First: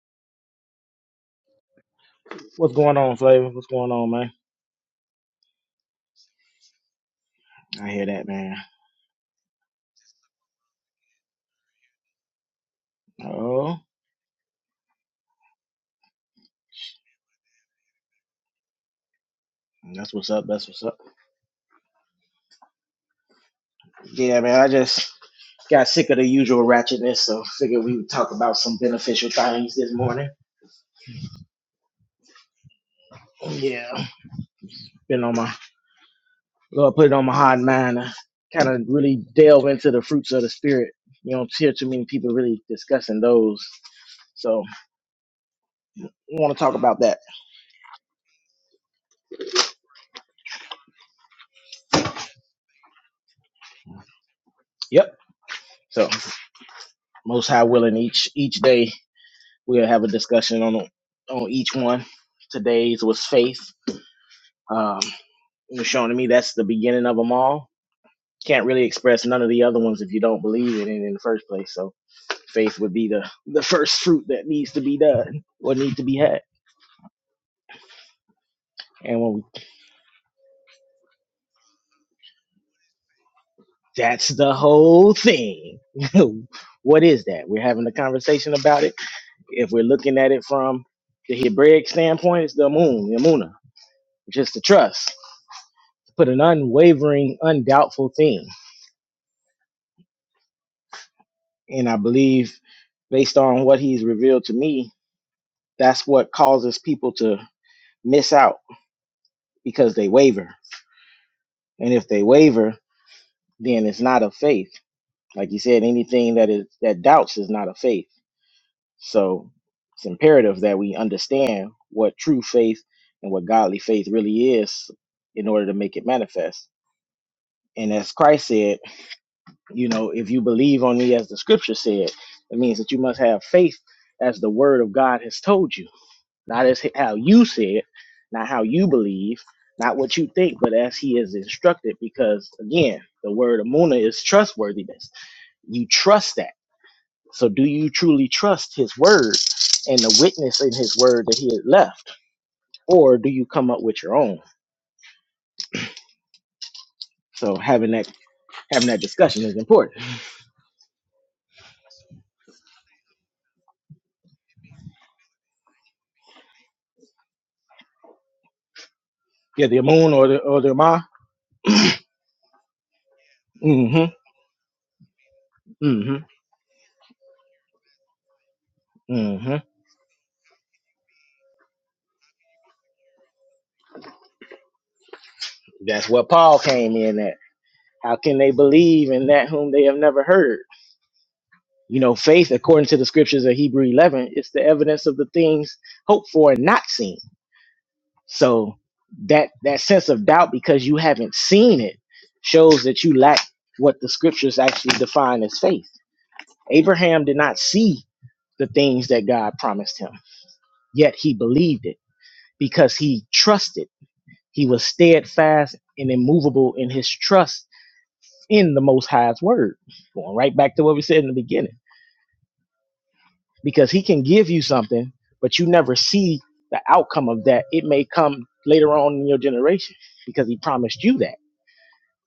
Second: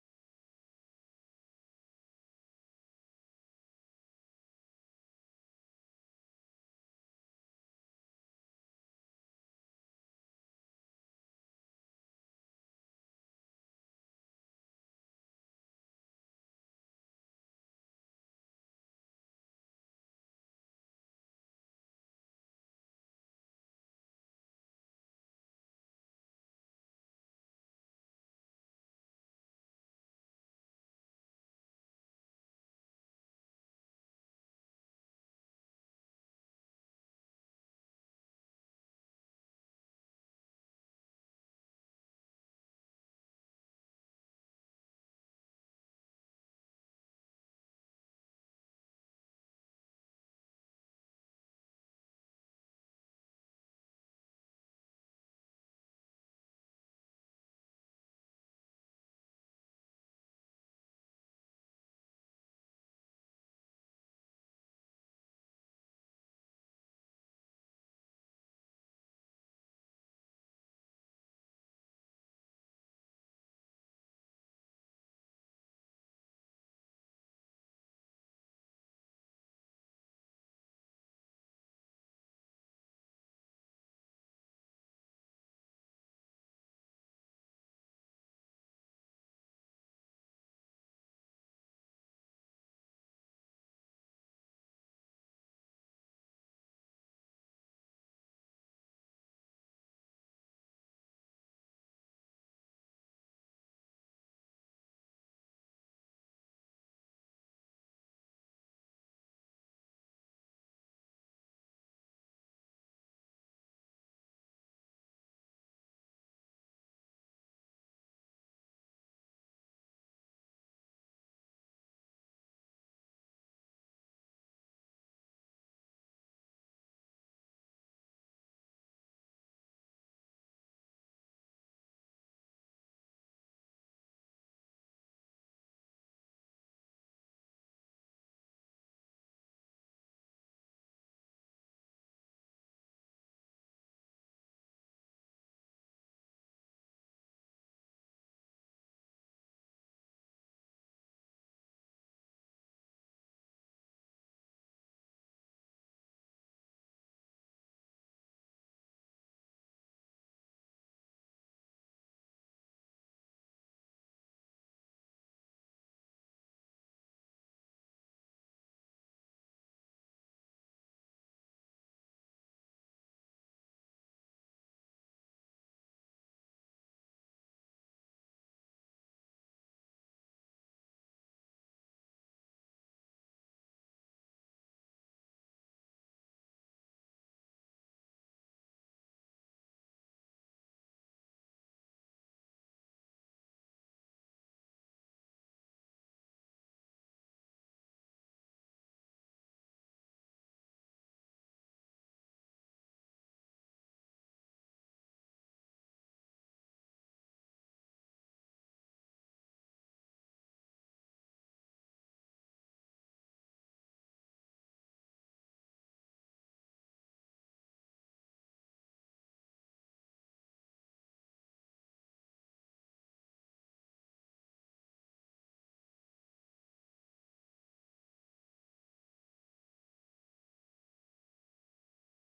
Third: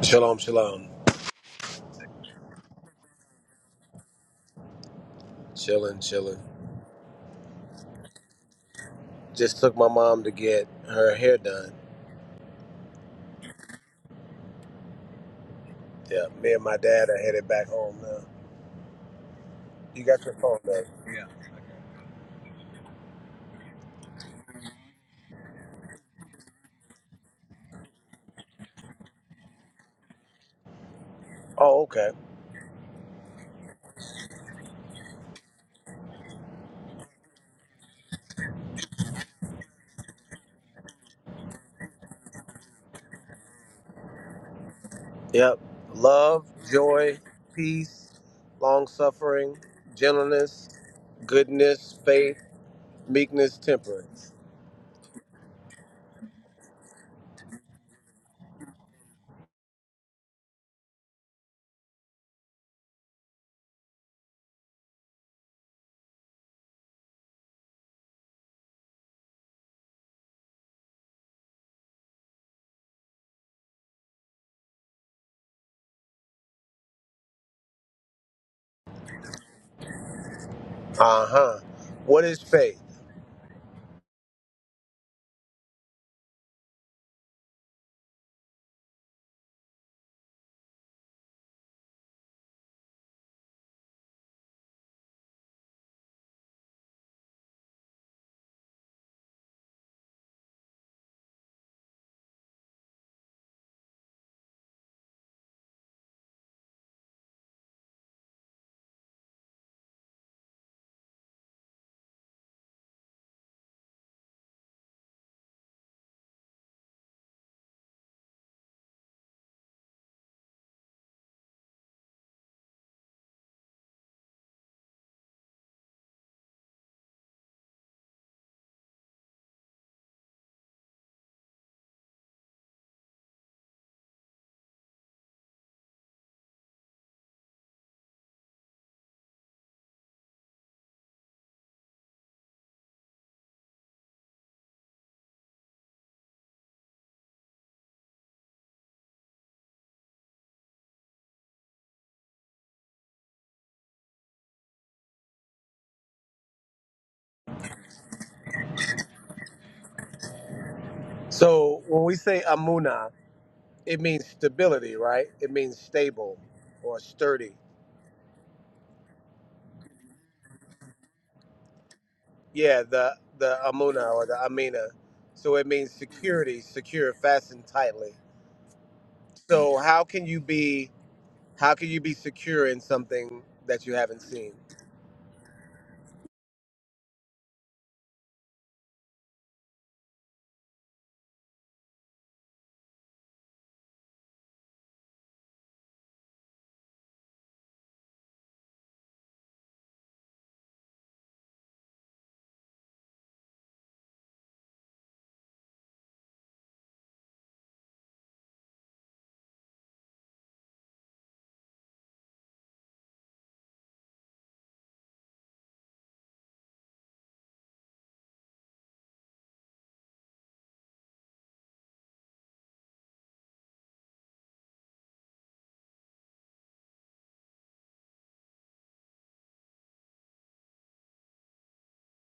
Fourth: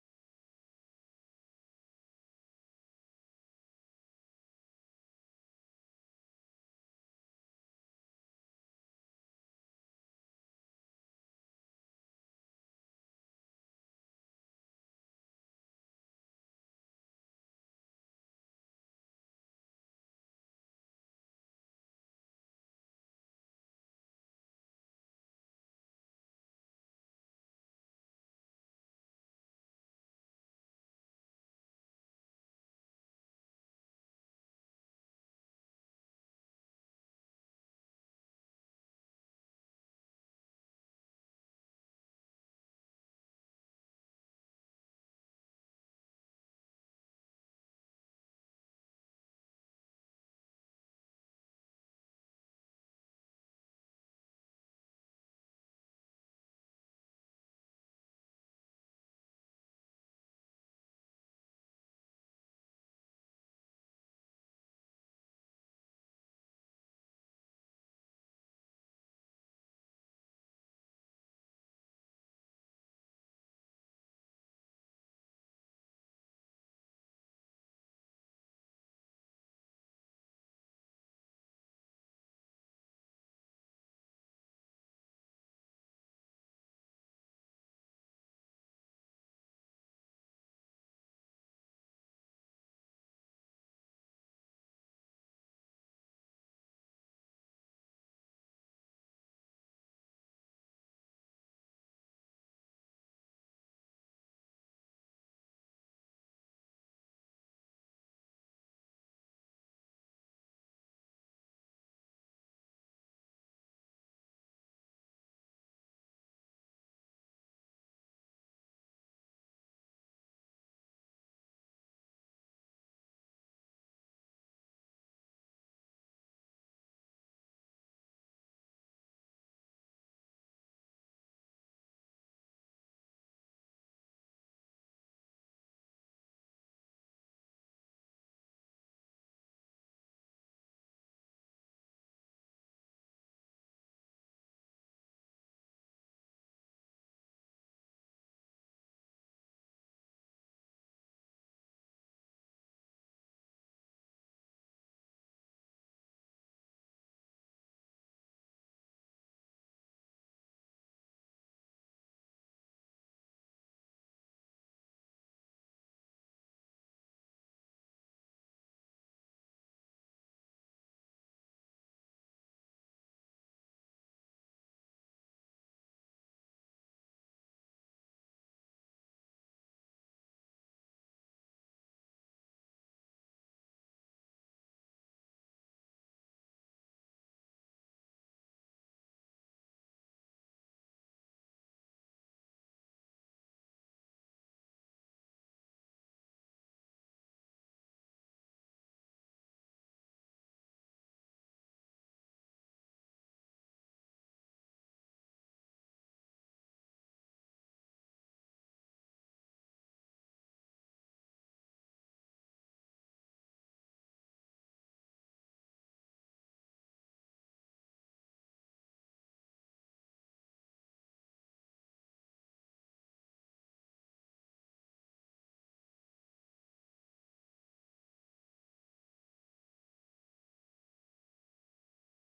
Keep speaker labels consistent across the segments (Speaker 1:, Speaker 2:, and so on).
Speaker 1: Shalom, shalom.
Speaker 2: What's going on, Flavor? What's going on, man?
Speaker 1: Chilling, chilling.
Speaker 2: I hear that, man.
Speaker 1: Just took my mom to get her hair done.
Speaker 2: Oh,
Speaker 1: Yeah, me and my dad are headed back home now. You
Speaker 2: that's
Speaker 1: got
Speaker 2: what's
Speaker 1: your
Speaker 2: up.
Speaker 1: phone
Speaker 2: That's what's
Speaker 1: back.
Speaker 2: up. Yeah, man. I just got sick of the usual ratchetness, so figured we would talk about some beneficial things this morning.
Speaker 1: Oh, okay.
Speaker 2: Yeah, been on my Lord put it on my hard mind. Kind of really delve into the fruits of the spirit. You don't hear too many people really discussing those. So
Speaker 1: Yep.
Speaker 2: we
Speaker 1: Love,
Speaker 2: want to talk about that.
Speaker 1: joy, peace, long suffering, gentleness, goodness, faith, meekness, temperance.
Speaker 2: Yep. So most high willing each each day we'll have a discussion on on each one. Today's was faith. Um, it was shown to me that's the beginning of them all. Can't really express none of the other ones if you don't believe in it in the first place. So faith would be the the first fruit that needs to be done or need to be had. And when we,
Speaker 1: Uh huh. What is faith?
Speaker 2: that's the whole thing. what is that? We're having a conversation about it. If we're looking at it from the Hebraic standpoint, it's the moon, the Amuna, which is the trust. Put an unwavering, undoubtful thing. And I believe based on what he's revealed to me That's what causes people to miss out because they waver. And if they waver, then it's not of faith. Like you said, anything that is that doubts is not of faith. So it's imperative that we understand what true faith and what godly faith really is in order to make it manifest. And as Christ said, you know, if you believe on me as the scripture said, it means that you must have faith as the word of God has told you not as how you see it, not how you believe, not what you think, but as he is instructed. Because again, the word amuna is trustworthiness. You trust that. So do you truly trust his word and the witness in his word that he had left, or do you come up with your own? So having that having that discussion is important.
Speaker 1: So when we say amuna, it means stability, right? It means stable or sturdy.
Speaker 2: Yeah, the amun or the or the ma.
Speaker 1: Yeah, the the Amuna
Speaker 2: Mm-hmm.
Speaker 1: or the Amina. So it means
Speaker 2: Mm-hmm.
Speaker 1: security, secure, fastened tightly.
Speaker 2: Mm-hmm.
Speaker 1: So how can you be how can you be secure in something that you haven't seen?
Speaker 2: That's what Paul came in at. How can they believe in that whom they have never heard? You know, faith, according to the scriptures of Hebrew 11, it's the evidence of the things hoped for and not seen. So that that sense of doubt because you haven't seen it shows that you lack what the scriptures actually define as faith. Abraham did not see the things that God promised him, yet he believed it because he trusted. He was steadfast and immovable in his trust in the Most High's word. Going right back to what we said in the beginning because he can give you something, but you never see the outcome of that. It may come later on in your generation because he promised you that.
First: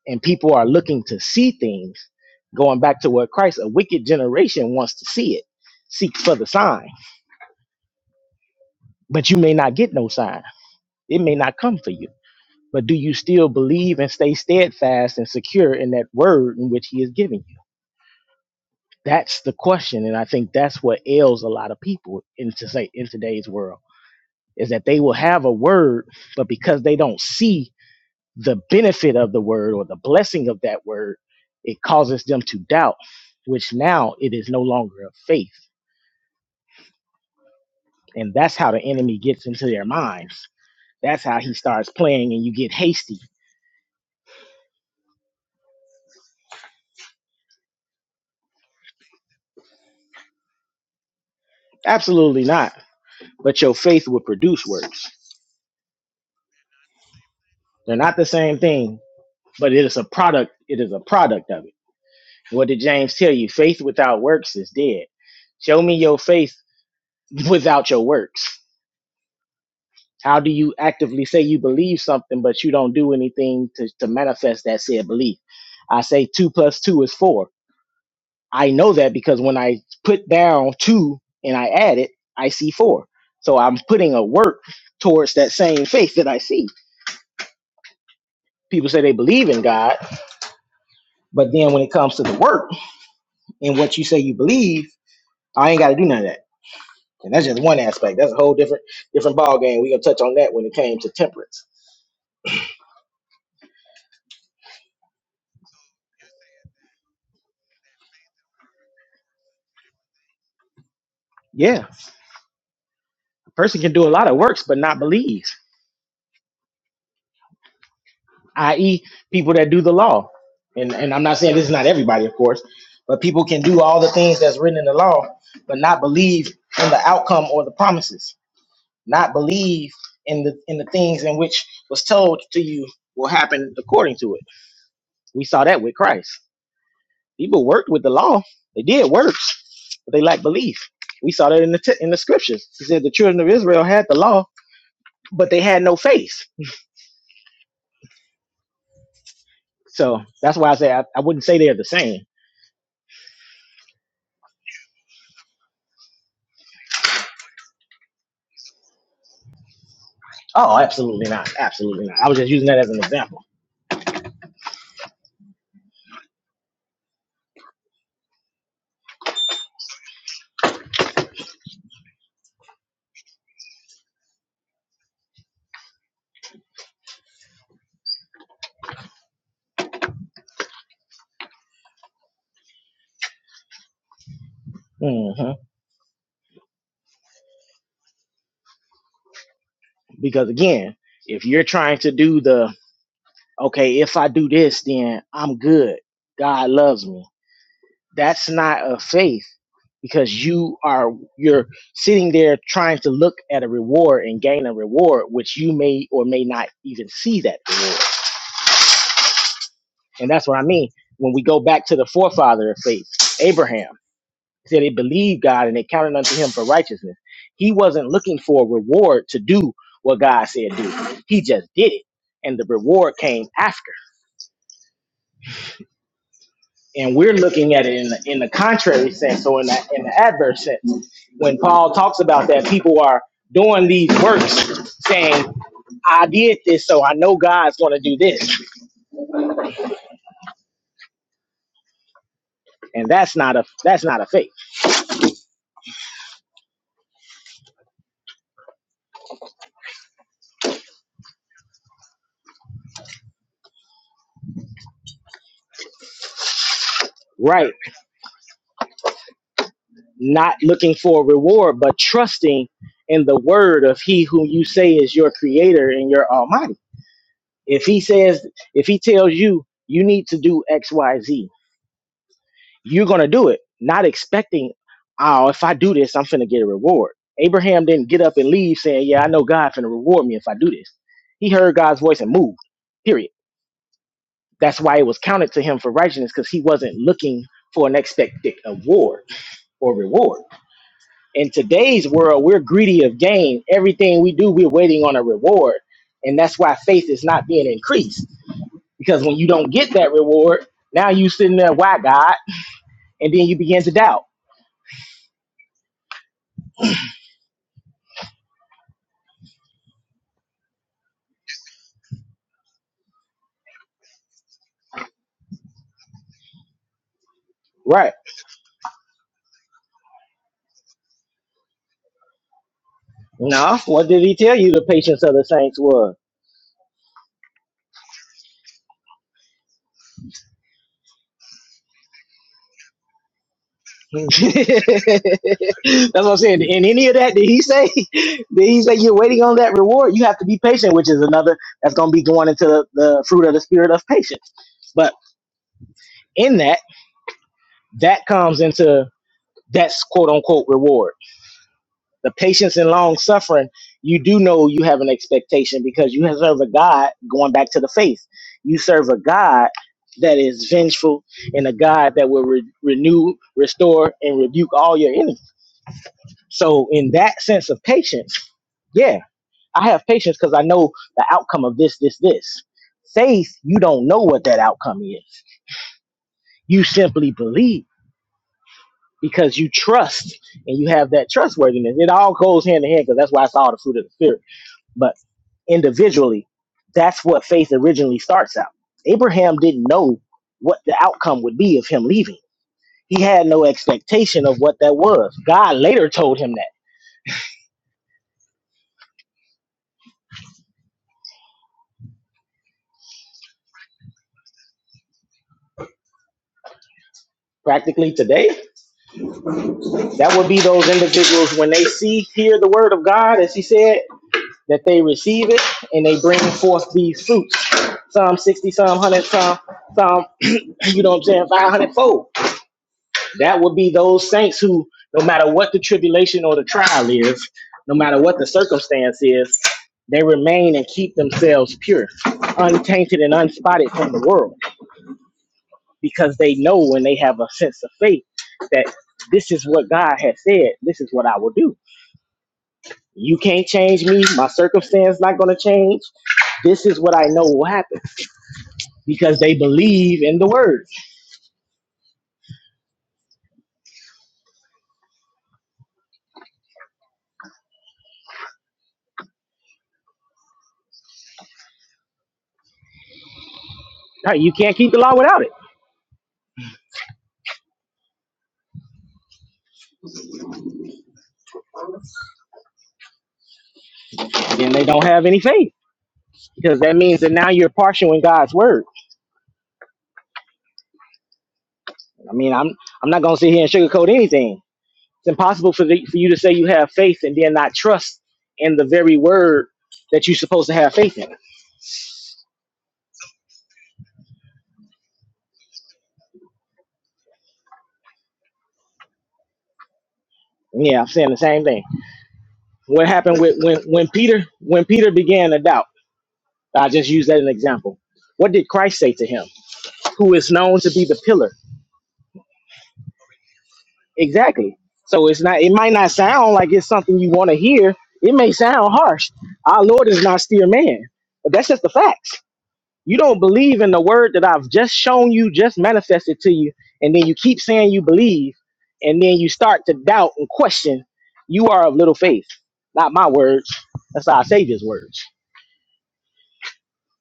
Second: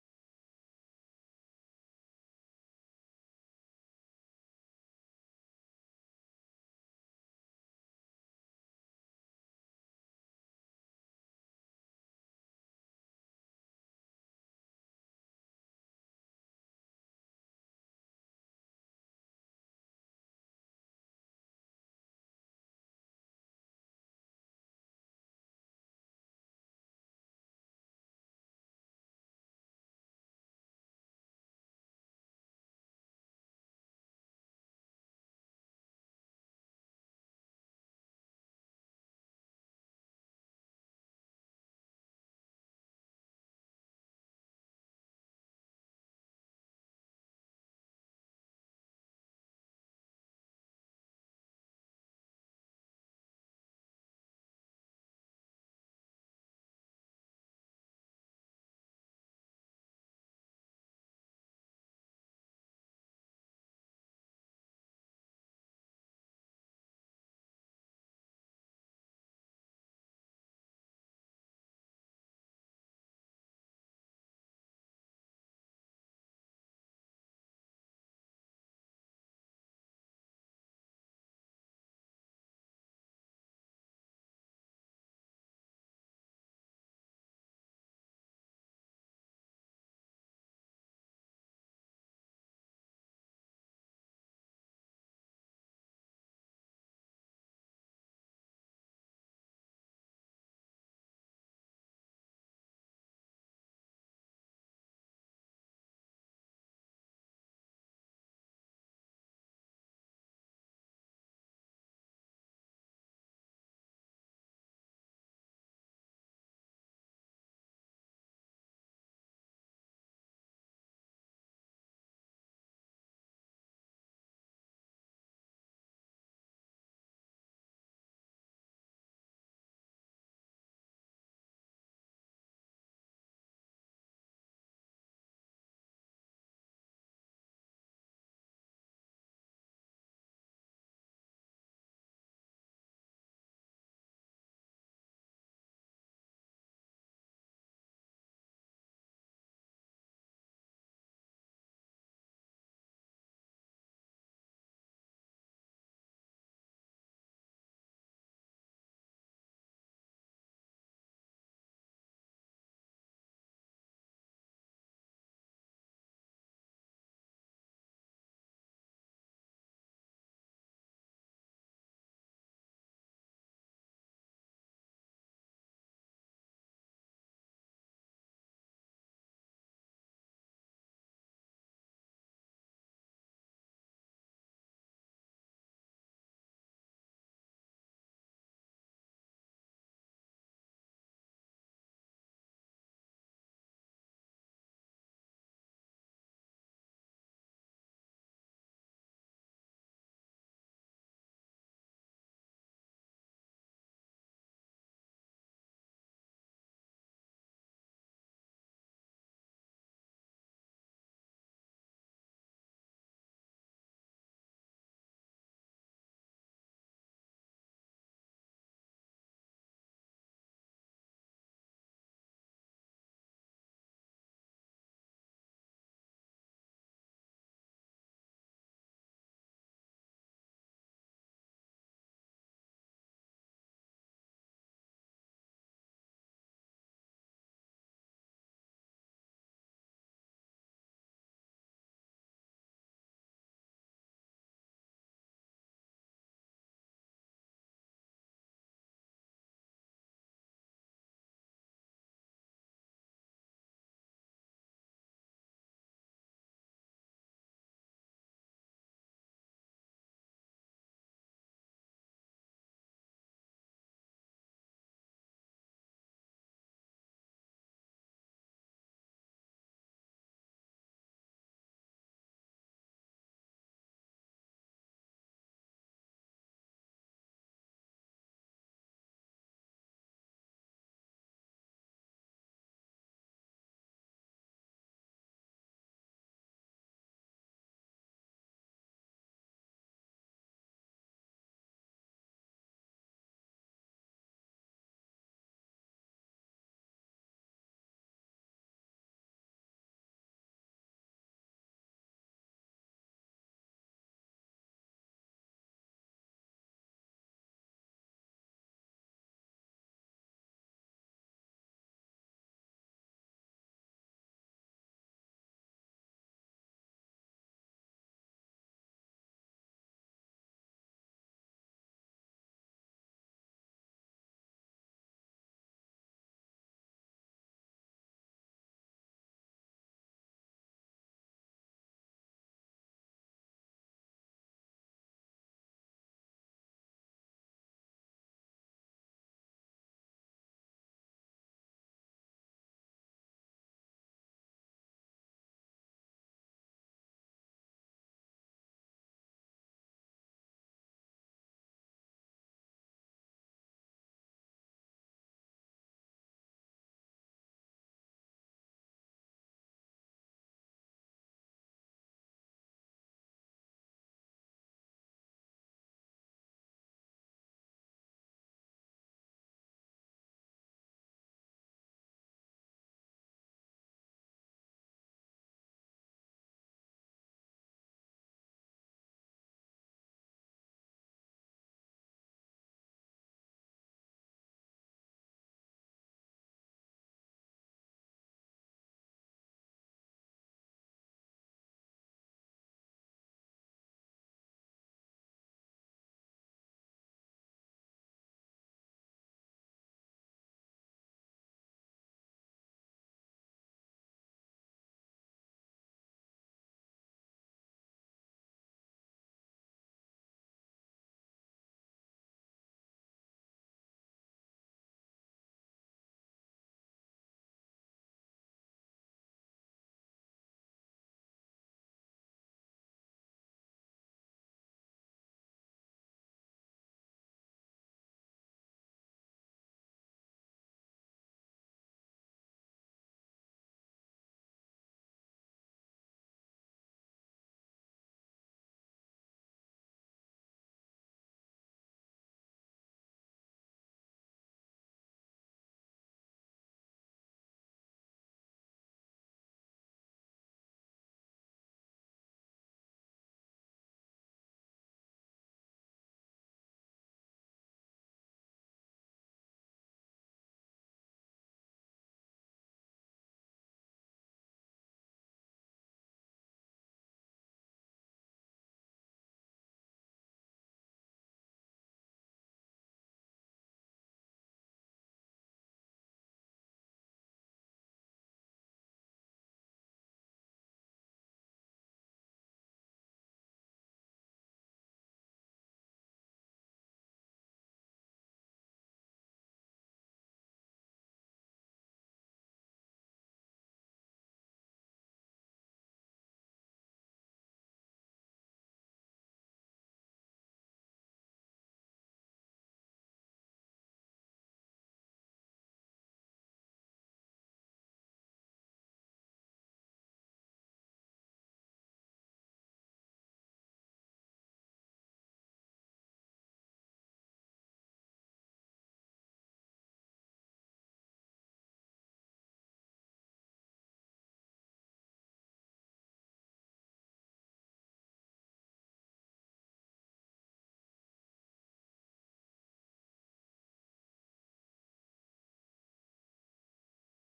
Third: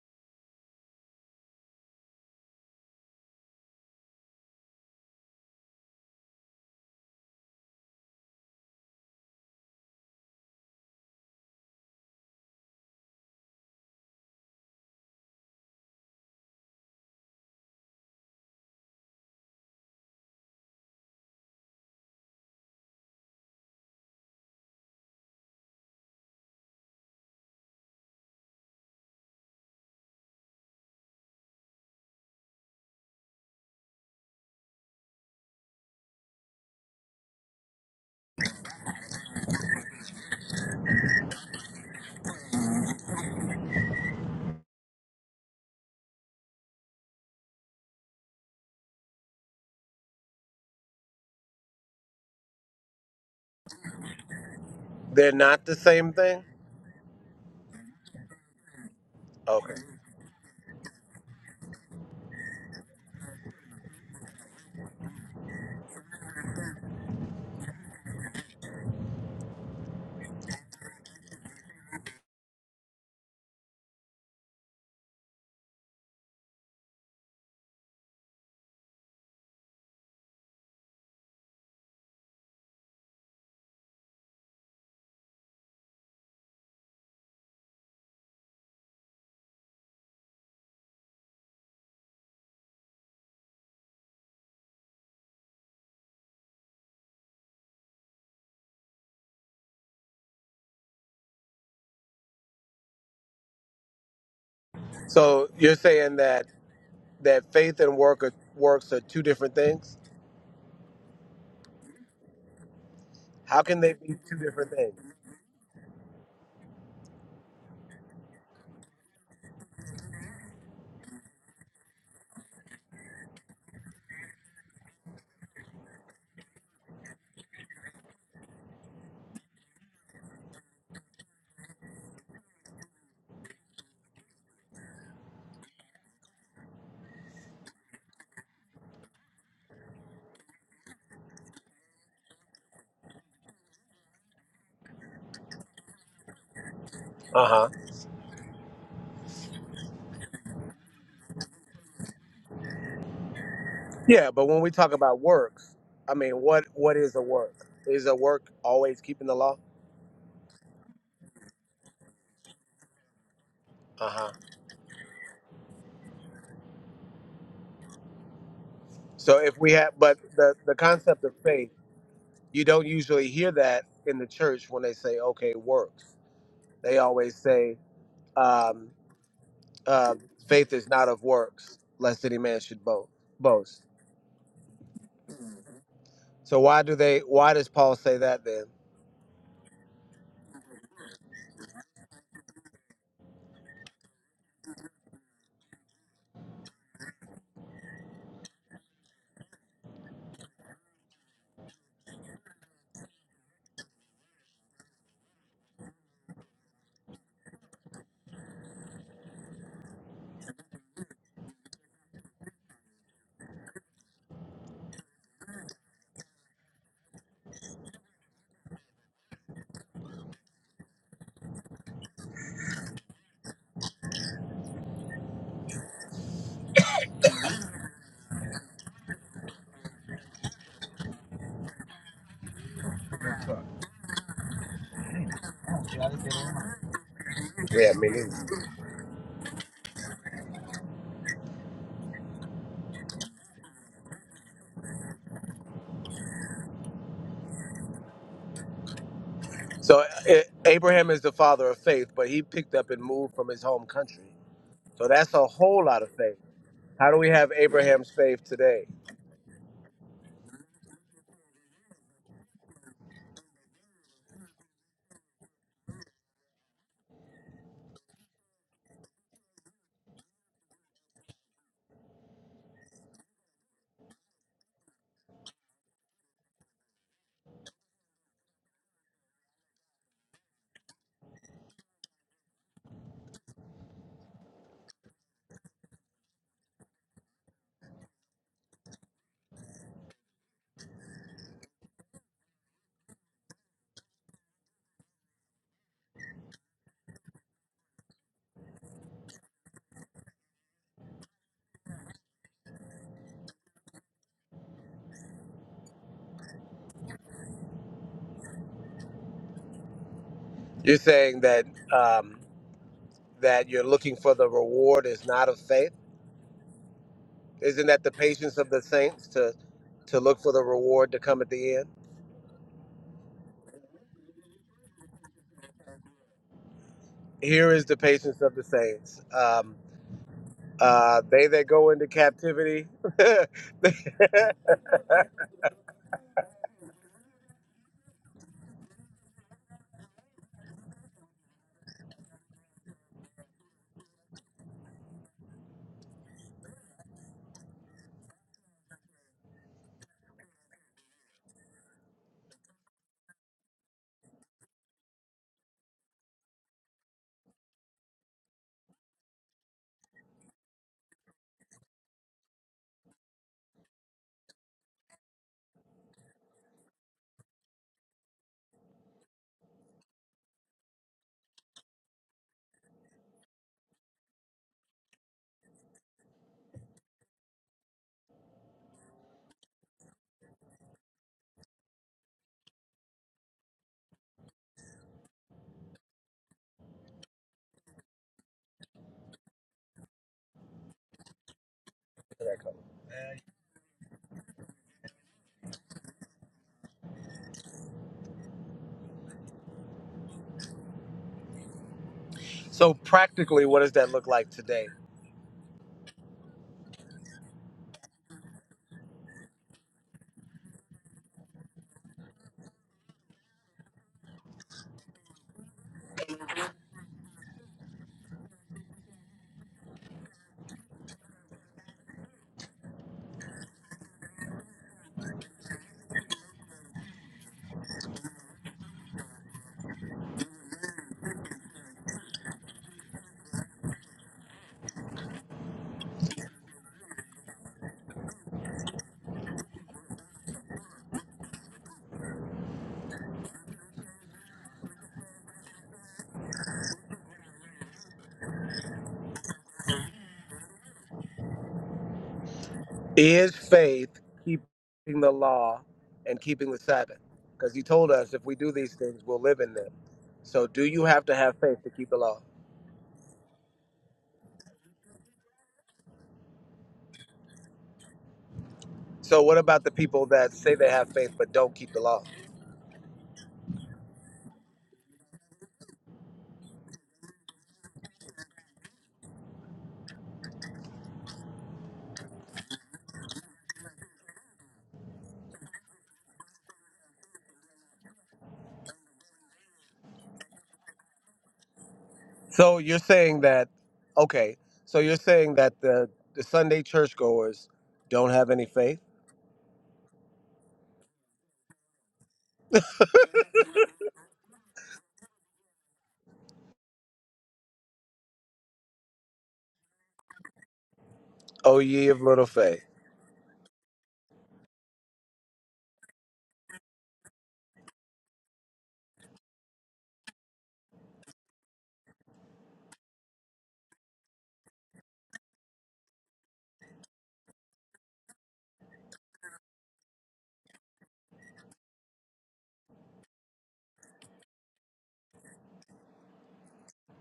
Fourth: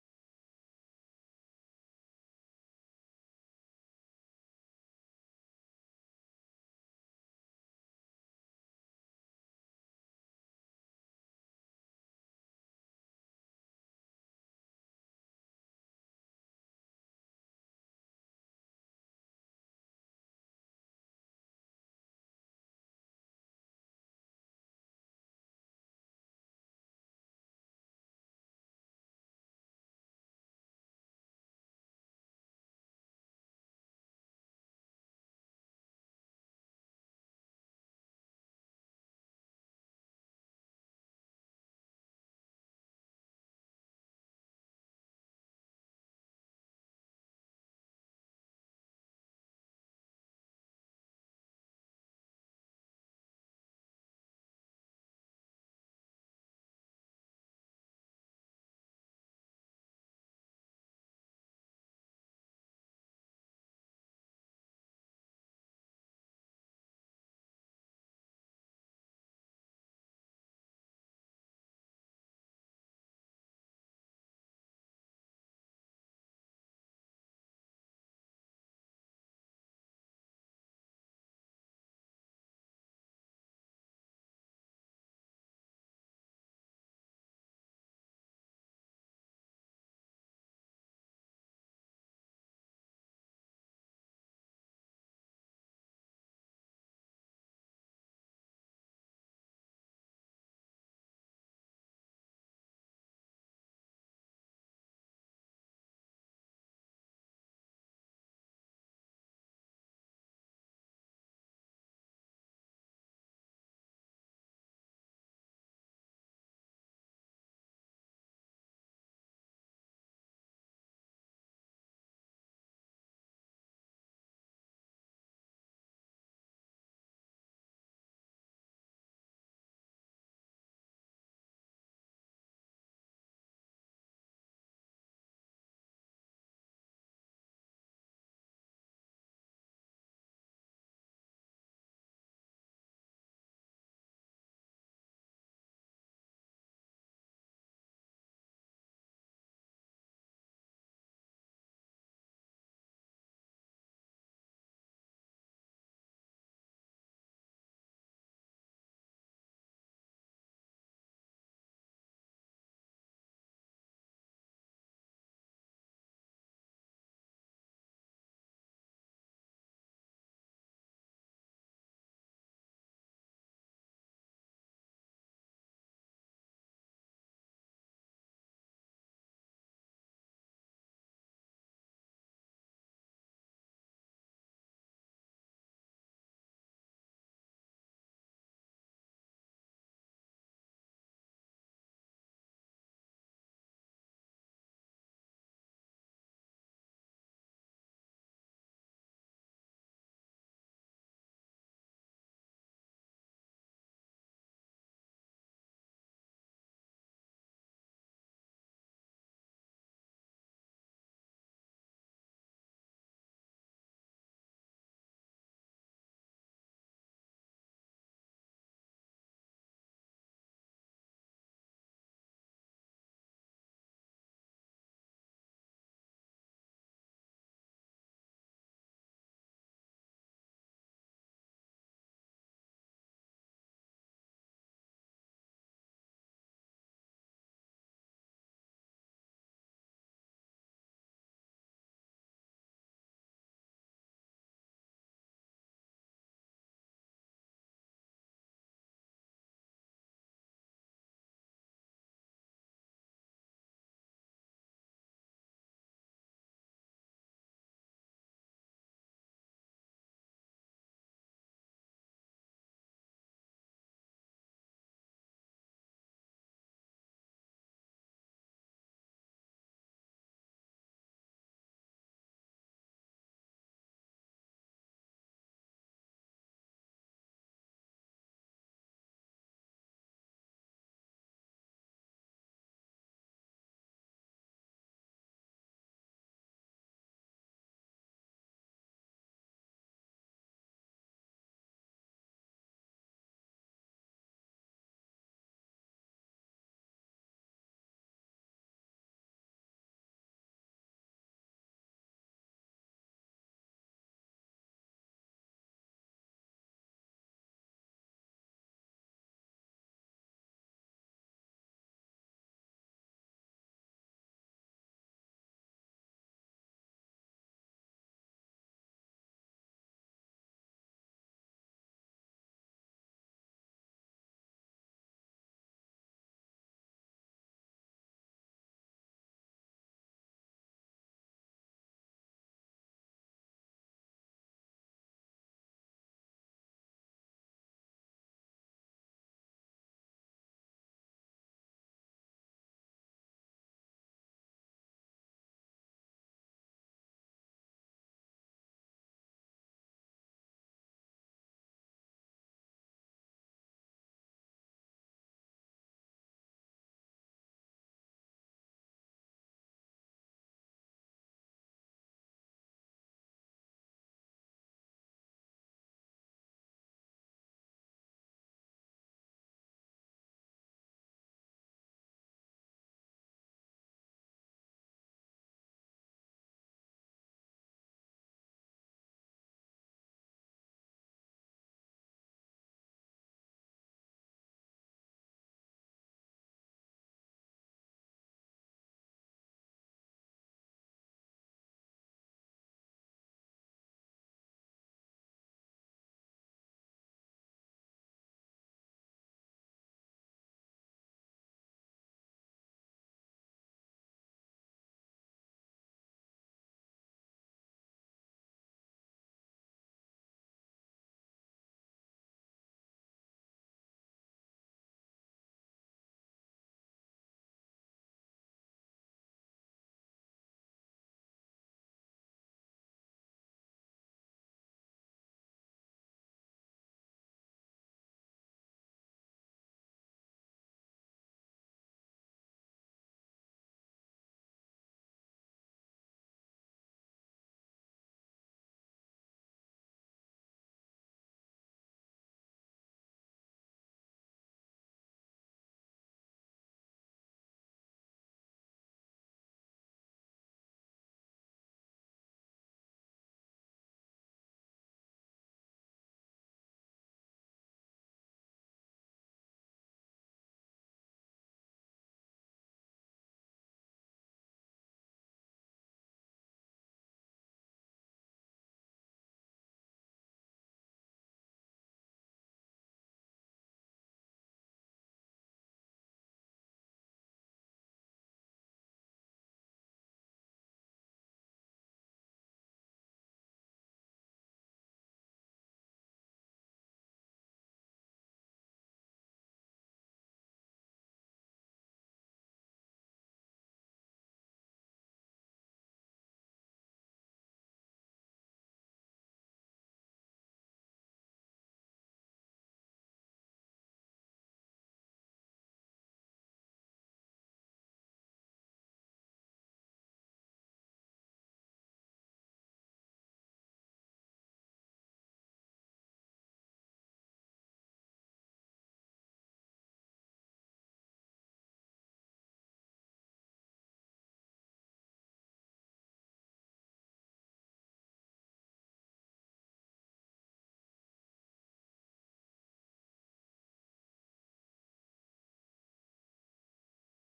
Speaker 2: And people are looking to see things, going back to what Christ, a wicked generation wants to see it, seek for the sign, but you may not get no sign. It may not come for you. But do you still believe and stay steadfast and secure in that word in which he is giving you? That's the question. And I think that's what ails a lot of people in, to say, in today's world is that they will have a word, but because they don't see the benefit of the word or the blessing of that word, it causes them to doubt, which now it is no longer of faith. And that's how the enemy gets into their minds. That's how he starts playing and you get hasty. Absolutely not. But your faith will produce works.
Speaker 1: They're not the same thing?
Speaker 2: They're not the same thing, but
Speaker 1: Okay.
Speaker 2: it is a product. It is a product of it. What did James tell you? Faith without works is dead. Show me your faith without your works How do you actively say you believe something, but you don't do anything to, to manifest that said belief? I say two plus two is four. I know that because when I put down two and I add it, I see four. So I'm putting a work towards that same faith that I see. People say they believe in God, but then when it comes to the work and what you say you believe, I ain't got to do none of that. And that's just one aspect. That's a whole different different ball game. We gonna touch on that when it came to temperance.
Speaker 1: So you're saying that that faith and work are, works are two different things?
Speaker 2: Yeah, a
Speaker 1: How
Speaker 2: person
Speaker 1: can they
Speaker 2: can do a
Speaker 1: be
Speaker 2: lot of
Speaker 1: two
Speaker 2: works
Speaker 1: different
Speaker 2: but not
Speaker 1: things?
Speaker 2: believe. i.e., people that do the law. And and I'm not saying this is not everybody, of course, but people can do all the things that's written in the law, but not believe in the outcome or the promises, not believe in the in the things in which was told to you will happen according to it. We saw that with Christ. People worked with the law; they did works, but they lacked belief. We saw that in the t- in the scriptures. He said the children of Israel had the law, but they had no faith.
Speaker 1: Uh-huh.
Speaker 2: So that's why I say I, I wouldn't say they're the same
Speaker 1: Yeah, but when we talk about works, I mean, what what is a work? Is a work always keeping the law?
Speaker 2: Oh, absolutely not. Absolutely not. I was just using that as an example.
Speaker 1: Uh-huh. So if we have but the the concept of faith You don't usually hear that in the church when they say, okay, works. They always say, um, uh, faith is not of works, lest any man should bo- boast.
Speaker 2: hmm
Speaker 1: So why do they? Why does Paul say that then?
Speaker 2: Because again, if you're trying to do the, okay, if I do this, then I'm good. God loves me. That's not a faith because you are, you're sitting there trying to look at a reward and gain a reward, which you may or may not even see that reward. And that's what I mean. When we go back to the forefather of faith, Abraham. He said they believed God and they counted unto him for righteousness. He wasn't looking for a reward to do what God said do. He just did it. And the reward came after. And we're looking at it in the, in the contrary sense, or in the, in the adverse sense. When Paul talks about that, people are doing these works saying, I did this, so I know God's going
Speaker 1: Yeah,
Speaker 2: to
Speaker 1: me
Speaker 2: do
Speaker 1: neither.
Speaker 2: this. And that's not a that's not a faith.
Speaker 1: So eh, Abraham is the father of faith, but he picked up and moved from his home country. So that's a whole lot of faith. How do we have
Speaker 2: Right.
Speaker 1: Abraham's faith today?
Speaker 2: not looking for a reward, but trusting in the word of he who you say is your creator and your almighty. If he says, if he tells you, you need to do X, Y, Z, you're going to do it, not expecting, oh, if I do this, I'm finna get a reward. Abraham didn't get up and leave saying, yeah, I know God finna reward me if I do this. He heard God's voice and moved, period. That's why it was counted to him for righteousness because he wasn't looking for an expected award or reward in today's world, we're greedy of gain. Everything we do, we're waiting on a reward. And that's why faith is not being increased. Because when you don't get that reward, now you sitting there, why God? And then you begin to doubt.
Speaker 1: You're saying that um, that you're looking for the reward is not of faith. Isn't that the
Speaker 2: Right.
Speaker 1: patience of the saints to? to look for the reward to come at the end.
Speaker 2: No, what did he tell you the patience of the saints was?
Speaker 1: Here is the patience of the saints. Um, uh, they that go into captivity. they-
Speaker 2: that's what I'm saying. In any of that, did he say did he say you're waiting on that reward? You have to be patient, which is another that's gonna be going into the, the fruit of the spirit of patience. But in that, that comes into That's quote unquote reward. The patience and long suffering, you do know you have an expectation because you serve a God, going back to the faith, you serve a God that is vengeful and a God that will re- renew, restore, and rebuke all your enemies. So, in that sense of patience, yeah, I have patience because I know the outcome of this, this, this. Faith, you don't know what that outcome is. You simply believe because you trust and you have that trustworthiness. It all goes hand in hand because that's why it's all the fruit of the spirit. But individually, that's what faith originally starts out. Abraham didn't know what the outcome would be of him leaving. He had no expectation of what that was. God later told him that.
Speaker 1: so, practically, what does that look like today?
Speaker 2: Practically today, that would be those individuals when they see, hear the word of God, as he said, that they receive it and they bring forth these fruits. Psalm 60, Psalm 100, Psalm, Psalm, you know what I'm saying, 500 fold That would be those saints who, no matter what the tribulation or the trial is, no matter what the circumstance is, they remain and keep themselves pure, untainted and unspotted from the world, because they know when they have a sense of faith that this is what God has said, this is what I will do. You can't change me, my circumstance not going to change. This is what I know will happen because they believe in the word.
Speaker 1: Is faith keeping the law and keeping the Sabbath? Because he told us if we do these things, we'll live in them. So, do you have to have faith to keep the law?
Speaker 2: Now, You can't keep the law without it.
Speaker 1: So, what about the people that say they have faith but don't keep the law?
Speaker 2: Then they don't have any faith. because that means that now you're partial in God's word. I mean, I'm I'm not gonna sit here and sugarcoat anything. It's impossible for the, for you to say you have faith and then not trust in the very word that you're supposed to have faith in.
Speaker 1: So you're saying that, okay, so you're saying that the, the Sunday churchgoers don't have any faith?
Speaker 2: Yeah, I'm saying the same thing. What happened with when when Peter when Peter began to doubt? I just used that as an example. What did Christ say to him? Who is known to be the pillar?
Speaker 1: Oh, ye of little faith.
Speaker 2: Exactly. So it's not. It might not sound like it's something you want to hear. It may sound harsh. Our Lord is not still man, but that's just the facts. You don't believe in the word that I've just shown you, just manifested to you, and then you keep saying you believe, and then you start to doubt and question. You are of little faith. Not my words. That's our Savior's words.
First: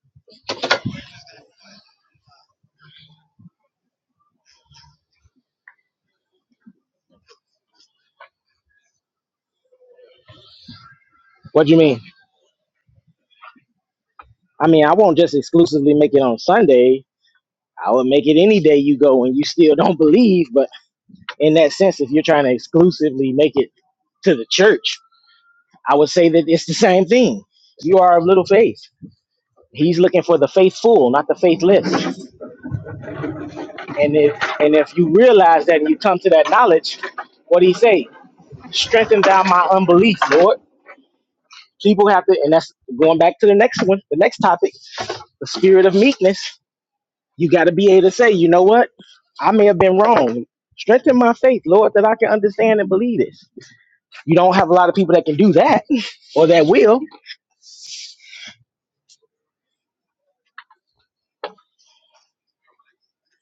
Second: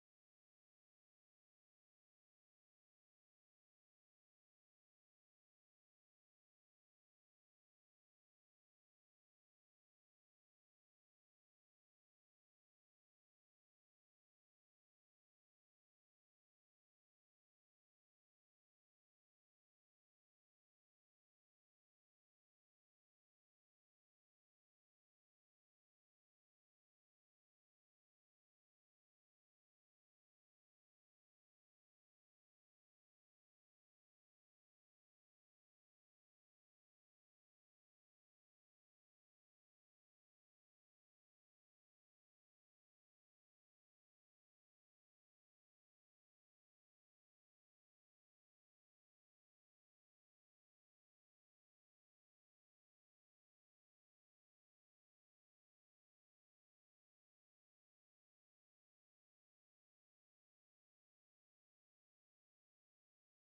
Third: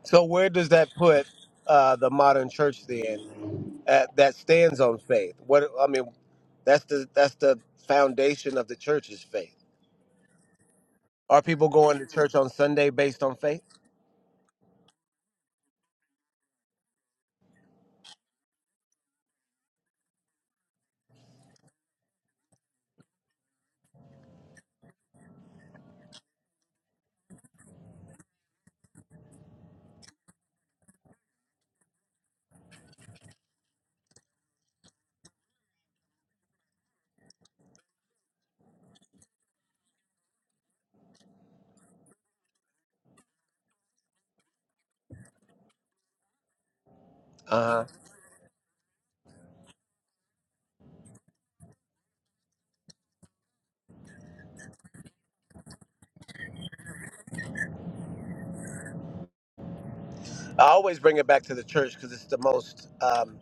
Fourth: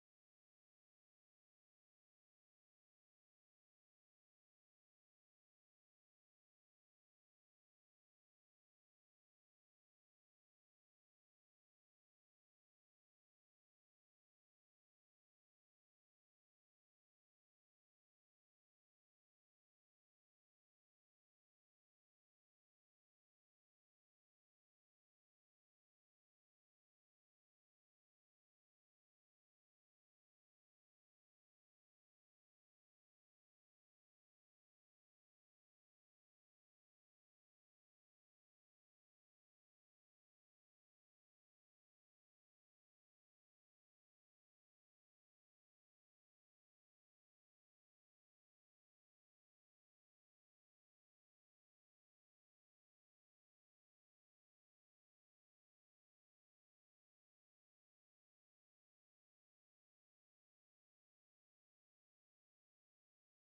Speaker 1: So where does that put uh, the modern church then at, that stands on faith? What I mean, that's the that's the foundation of the church's faith. Are
Speaker 2: What
Speaker 1: people
Speaker 2: do you
Speaker 1: going
Speaker 2: mean?
Speaker 1: to church on Sunday based on faith?
Speaker 2: I mean, I won't just exclusively make it on Sunday. I would make it any day you go and you still don't believe. But in that sense, if you're trying to exclusively make it to the church, I would say that it's the same thing. You are of little faith. He's looking for the faithful, not the faithless. And if and if you realize that and you come to that knowledge, what do he say? Strengthen down my unbelief, Lord. People have to, and that's going back to the next one, the next topic, the spirit of meekness. You got to
Speaker 1: Uh-huh.
Speaker 2: be able to say, you know what? I may have been wrong. Strengthen my faith, Lord, that I can understand and believe this. You don't have a lot of people that can do that or that will.
Speaker 1: I always bring it back to the church because it's the most um,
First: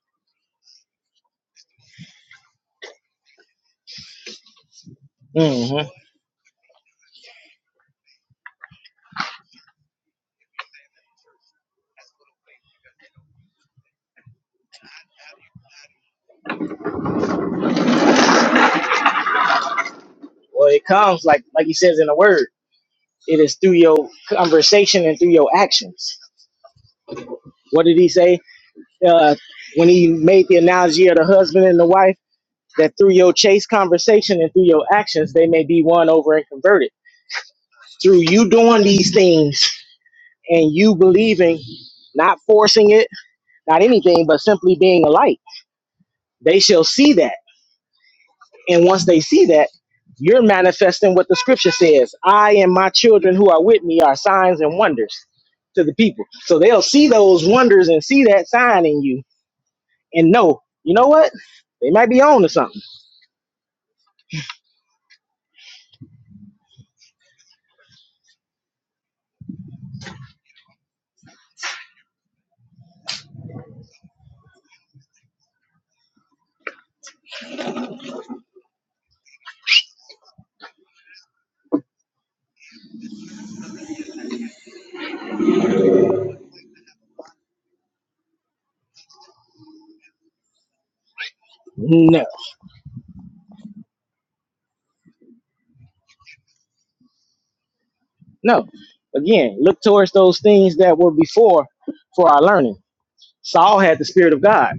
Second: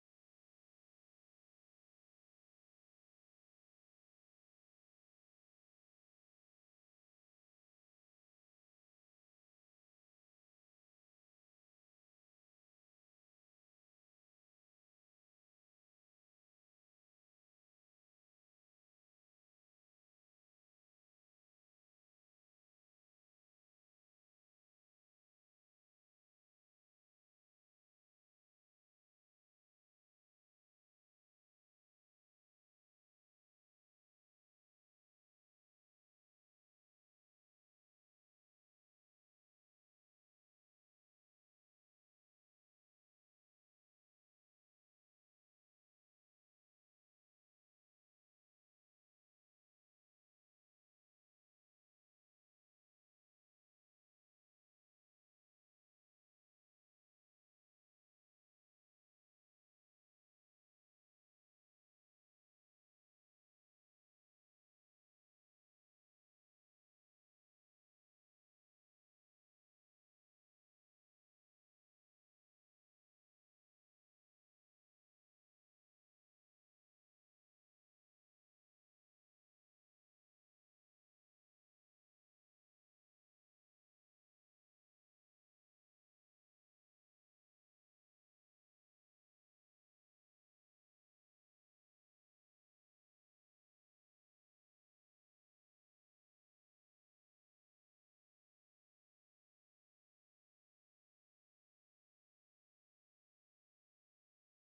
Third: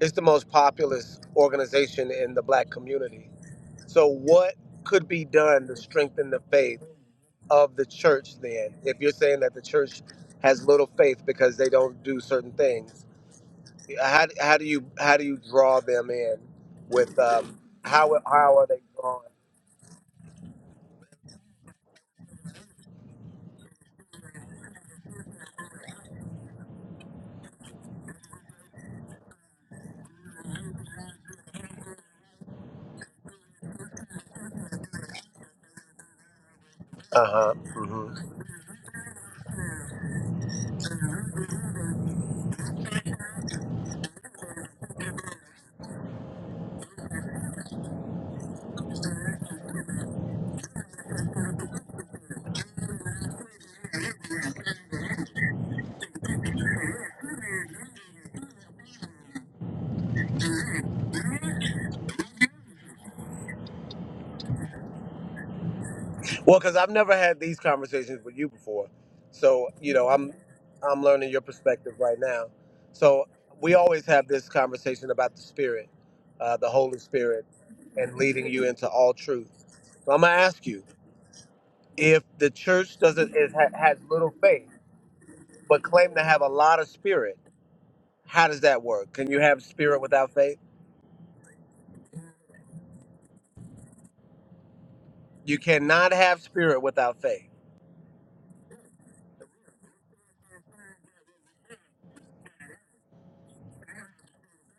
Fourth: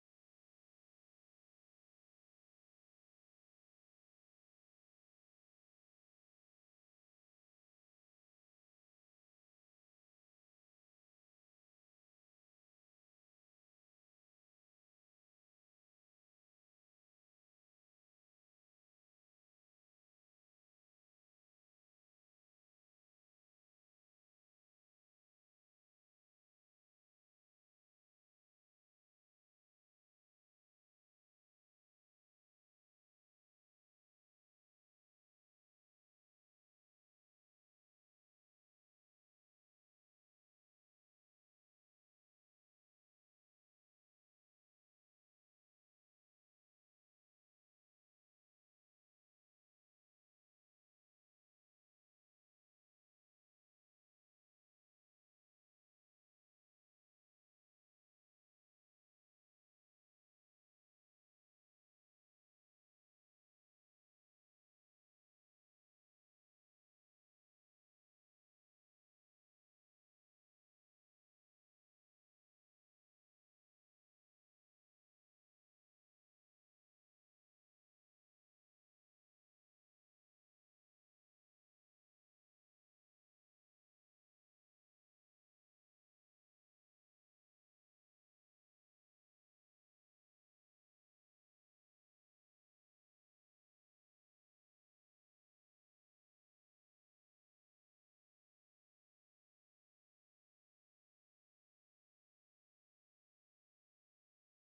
Speaker 1: it's the most populous organization in the black community So, what could be done to
Speaker 2: hmm
Speaker 1: strengthen the faith of the church then? If you're saying that the church has little faith because they don't do certain things, how, how do you how do you draw them in with um, how how are they drawn?
Speaker 2: Well, it comes like like he says in the word. It is through your conversation and through your actions. What did he say? uh, when he made the analogy of the husband and the wife that through your chase conversation and through your actions they may be won over and converted
Speaker 1: Uh huh.
Speaker 2: through you doing these things and you believing not forcing it not anything but simply being a light they shall see that and once they see that you're manifesting what the scripture says i and my children who are with me are signs and wonders to the people so they'll see those wonders and see that sign in you and know you know what they might be on to something
Speaker 1: Well, because I've never had these conversations with you before, so you know I'm I'm learning your perspective right now. So we always have this conversation about the Spirit, uh, the Holy Spirit, and leading you into all truth. So I'm gonna ask you if the church doesn't is, ha, has little faith, but claim to have a lot of Spirit. How does that work? Can you have Spirit without faith?
Speaker 2: No,
Speaker 1: You cannot have Spirit without faith.
Speaker 2: no. Again, look towards those things that were before for our learning. Saul had the Spirit of God.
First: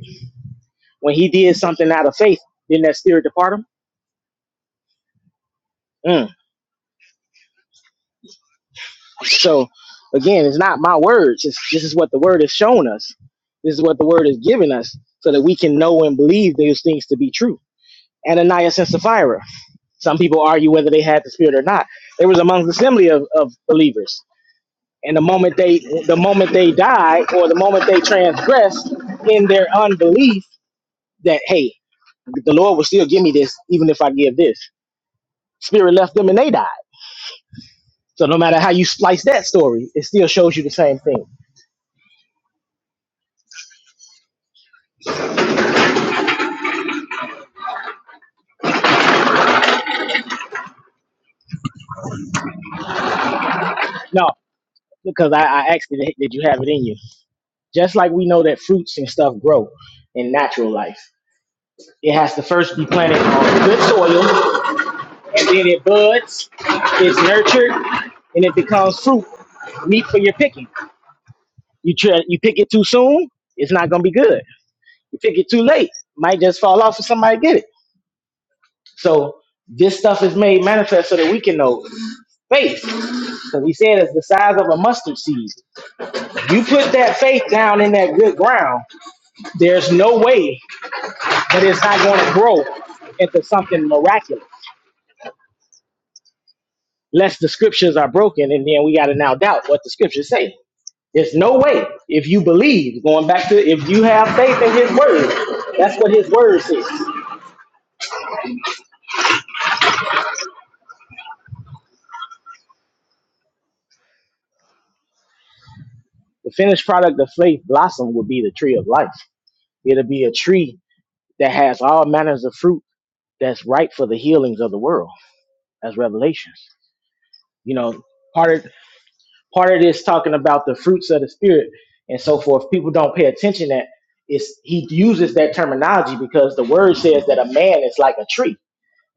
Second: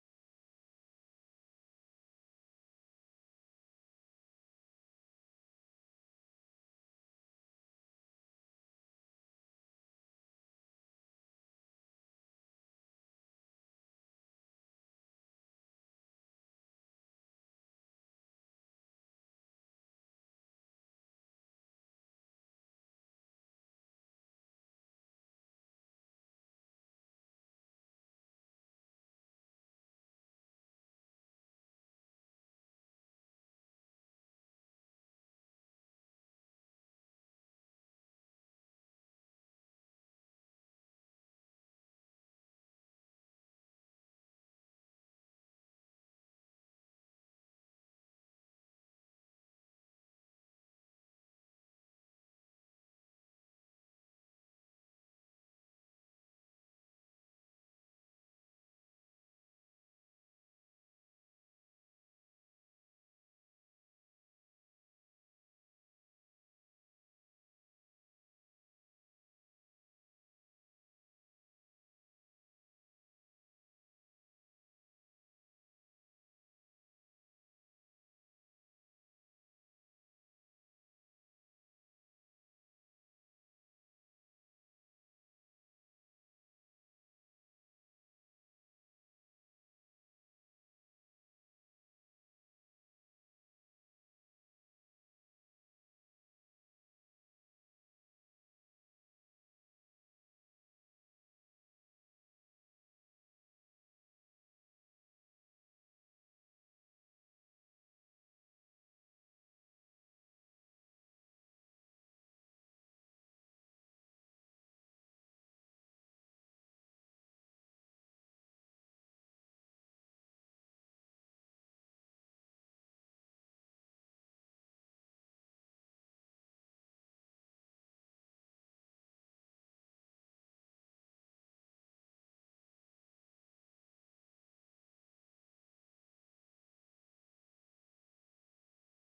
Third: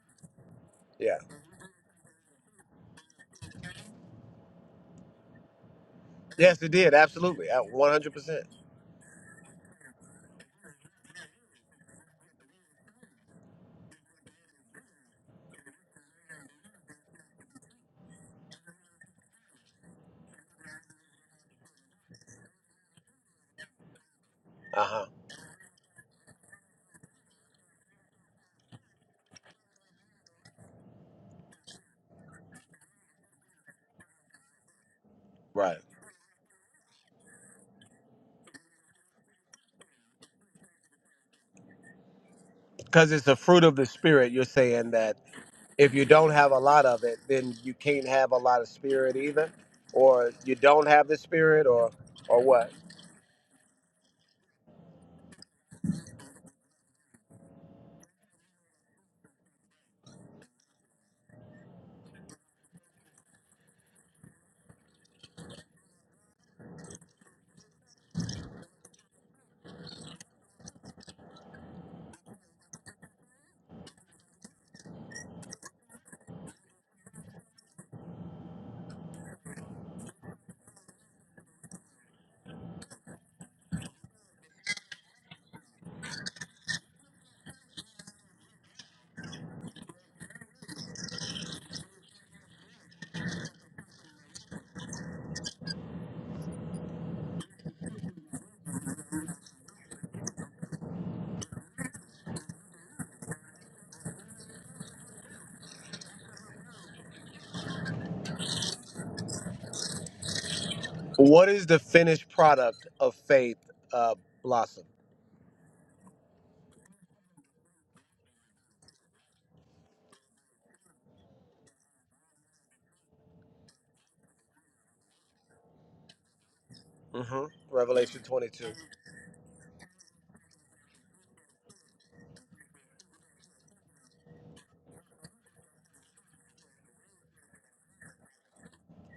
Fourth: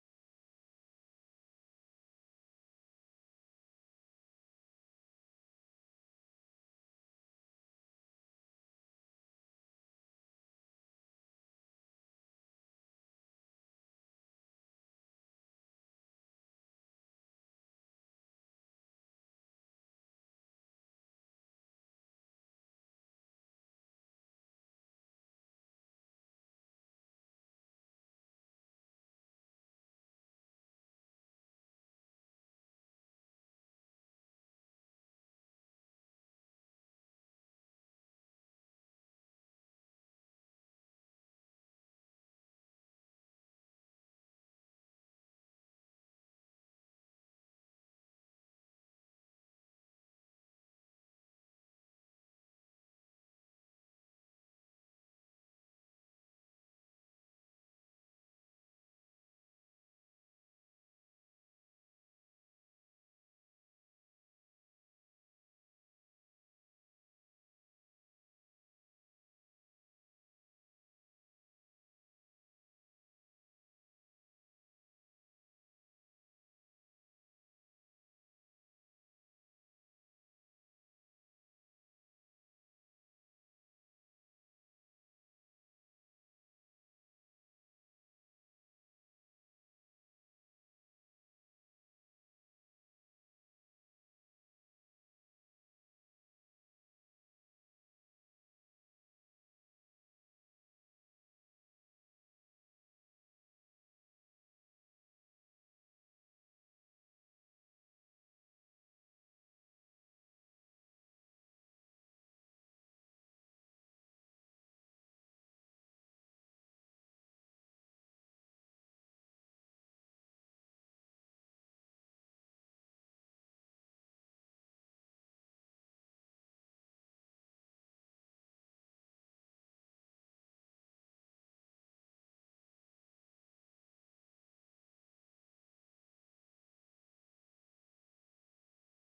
Speaker 2: When
Speaker 1: Yeah.
Speaker 2: he did something out of faith, didn't that Spirit depart him? Mm.
Speaker 1: Yes, it did. Absolutely. At 100%.
Speaker 2: So, again, it's not my words. It's, this is what the Word has shown us. This is what the Word has given us so that we can know and believe those things to be true. Ananias and Sapphira. Some people argue whether they had the Spirit or not. They was among the assembly of, of believers
Speaker 1: Uh huh.
Speaker 2: And the moment they the moment they die or the moment they transgress in their unbelief that hey, the Lord will still give me this even if I give this.
Speaker 1: Right.
Speaker 2: Spirit left them and they died. So no matter how you slice that story, it still shows you the same thing.
Speaker 1: Because it's the fruit of the spirit. You're saying that if you don't have a lot of it, then you can't have a lot of spirit either, or you don't have the spirit, or or what?
Speaker 2: No, because I, I asked did, did you have it in you? Just like we know that fruits and stuff grow in natural life. It has to first be planted on good soil, and then it buds, it's nurtured, and it becomes fruit, meat for your picking. You try, you pick it too soon, it's not gonna be good. You pick it too late, might just fall off and somebody get it. So this stuff is made manifest so that we can know faith. Because he said it's the size of a mustard seed. You put that faith down in that good ground, there's no way that it's not going to grow into something miraculous. Unless the scriptures are broken, and then we got to now doubt what the scriptures say. There's no way if you believe, going back to if you have faith in his word, that's what his word says.
Speaker 1: What is the finished product of faith uh, blossom?
Speaker 2: The finished product of faith blossom will be the tree of life. It'll be a tree that has all manners of fruit that's ripe for the healings of the world as revelations.
Speaker 1: hmm
Speaker 2: You know,
Speaker 1: Revelation
Speaker 2: part of
Speaker 1: 22.
Speaker 2: part of this talking about the fruits of the spirit and so forth. People don't pay attention that it's he uses that terminology because the word says that a man is like a tree.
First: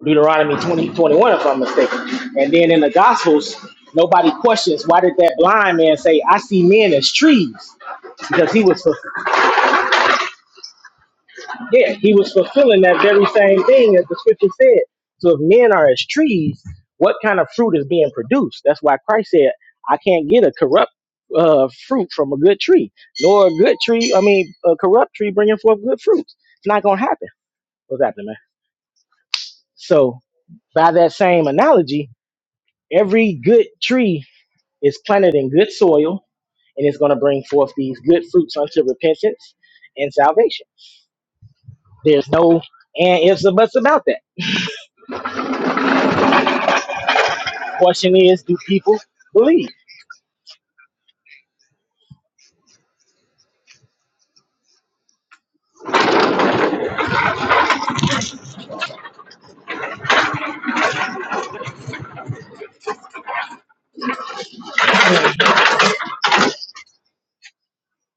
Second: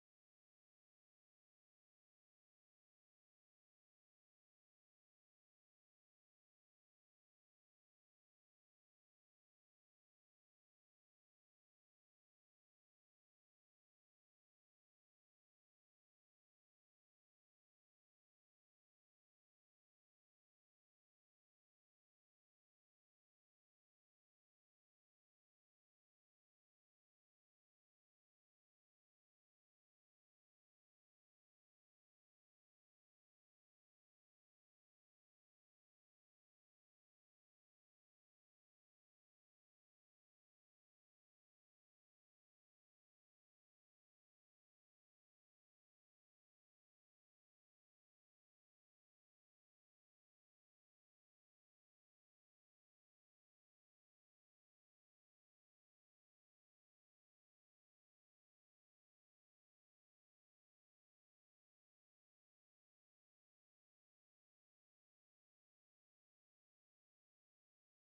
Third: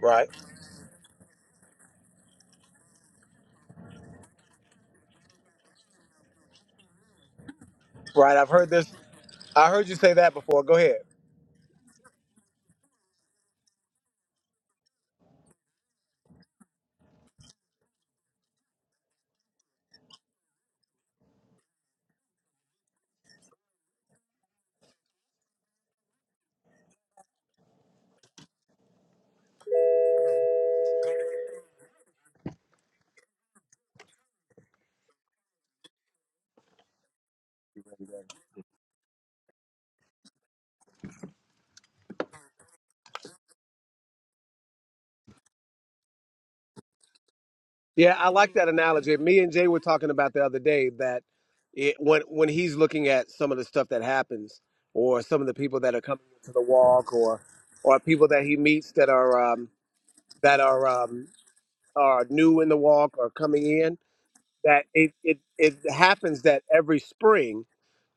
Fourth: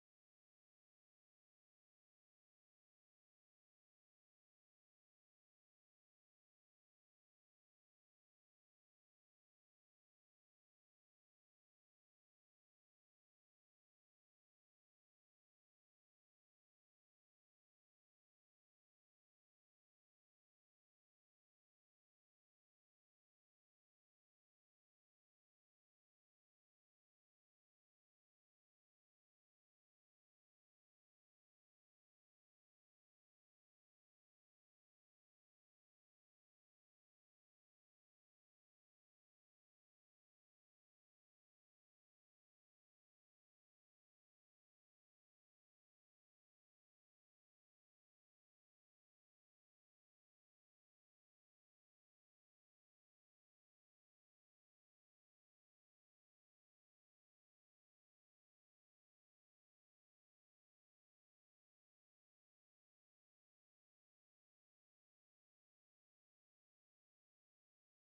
Speaker 1: Right.
Speaker 2: Deuteronomy 20 21, if I'm mistaken. And then in the gospels, nobody questions why did that blind man say, I see men as trees?
Speaker 1: Right. I've
Speaker 2: because he
Speaker 1: heard
Speaker 2: was.
Speaker 1: this. I heard you say that before. Go ahead.
Speaker 2: Yeah, he was fulfilling that very same thing as the scripture said. So if men are as trees, what kind of fruit is being produced? That's why Christ said, I can't get a corrupt uh, fruit from a good tree, nor a good tree, I mean, a corrupt tree bringing forth good fruits. It's not going to happen. What's happening, man? So by that same analogy, every good tree is planted in good soil and it's going to bring forth these good fruits unto repentance and salvation. There's no and ifs and buts about that.
Speaker 1: Yeah,
Speaker 2: Question
Speaker 1: I
Speaker 2: is,
Speaker 1: like
Speaker 2: do
Speaker 1: that
Speaker 2: people
Speaker 1: analogy. Me and
Speaker 2: believe?
Speaker 1: Jay were talking about the other day that it, when when he's looking at some of the stuff that happens, or some of the people that are coming to the walk, or or people that he meets that are um, that are um, are new in the walk or coming in, that it, it it happens that every spring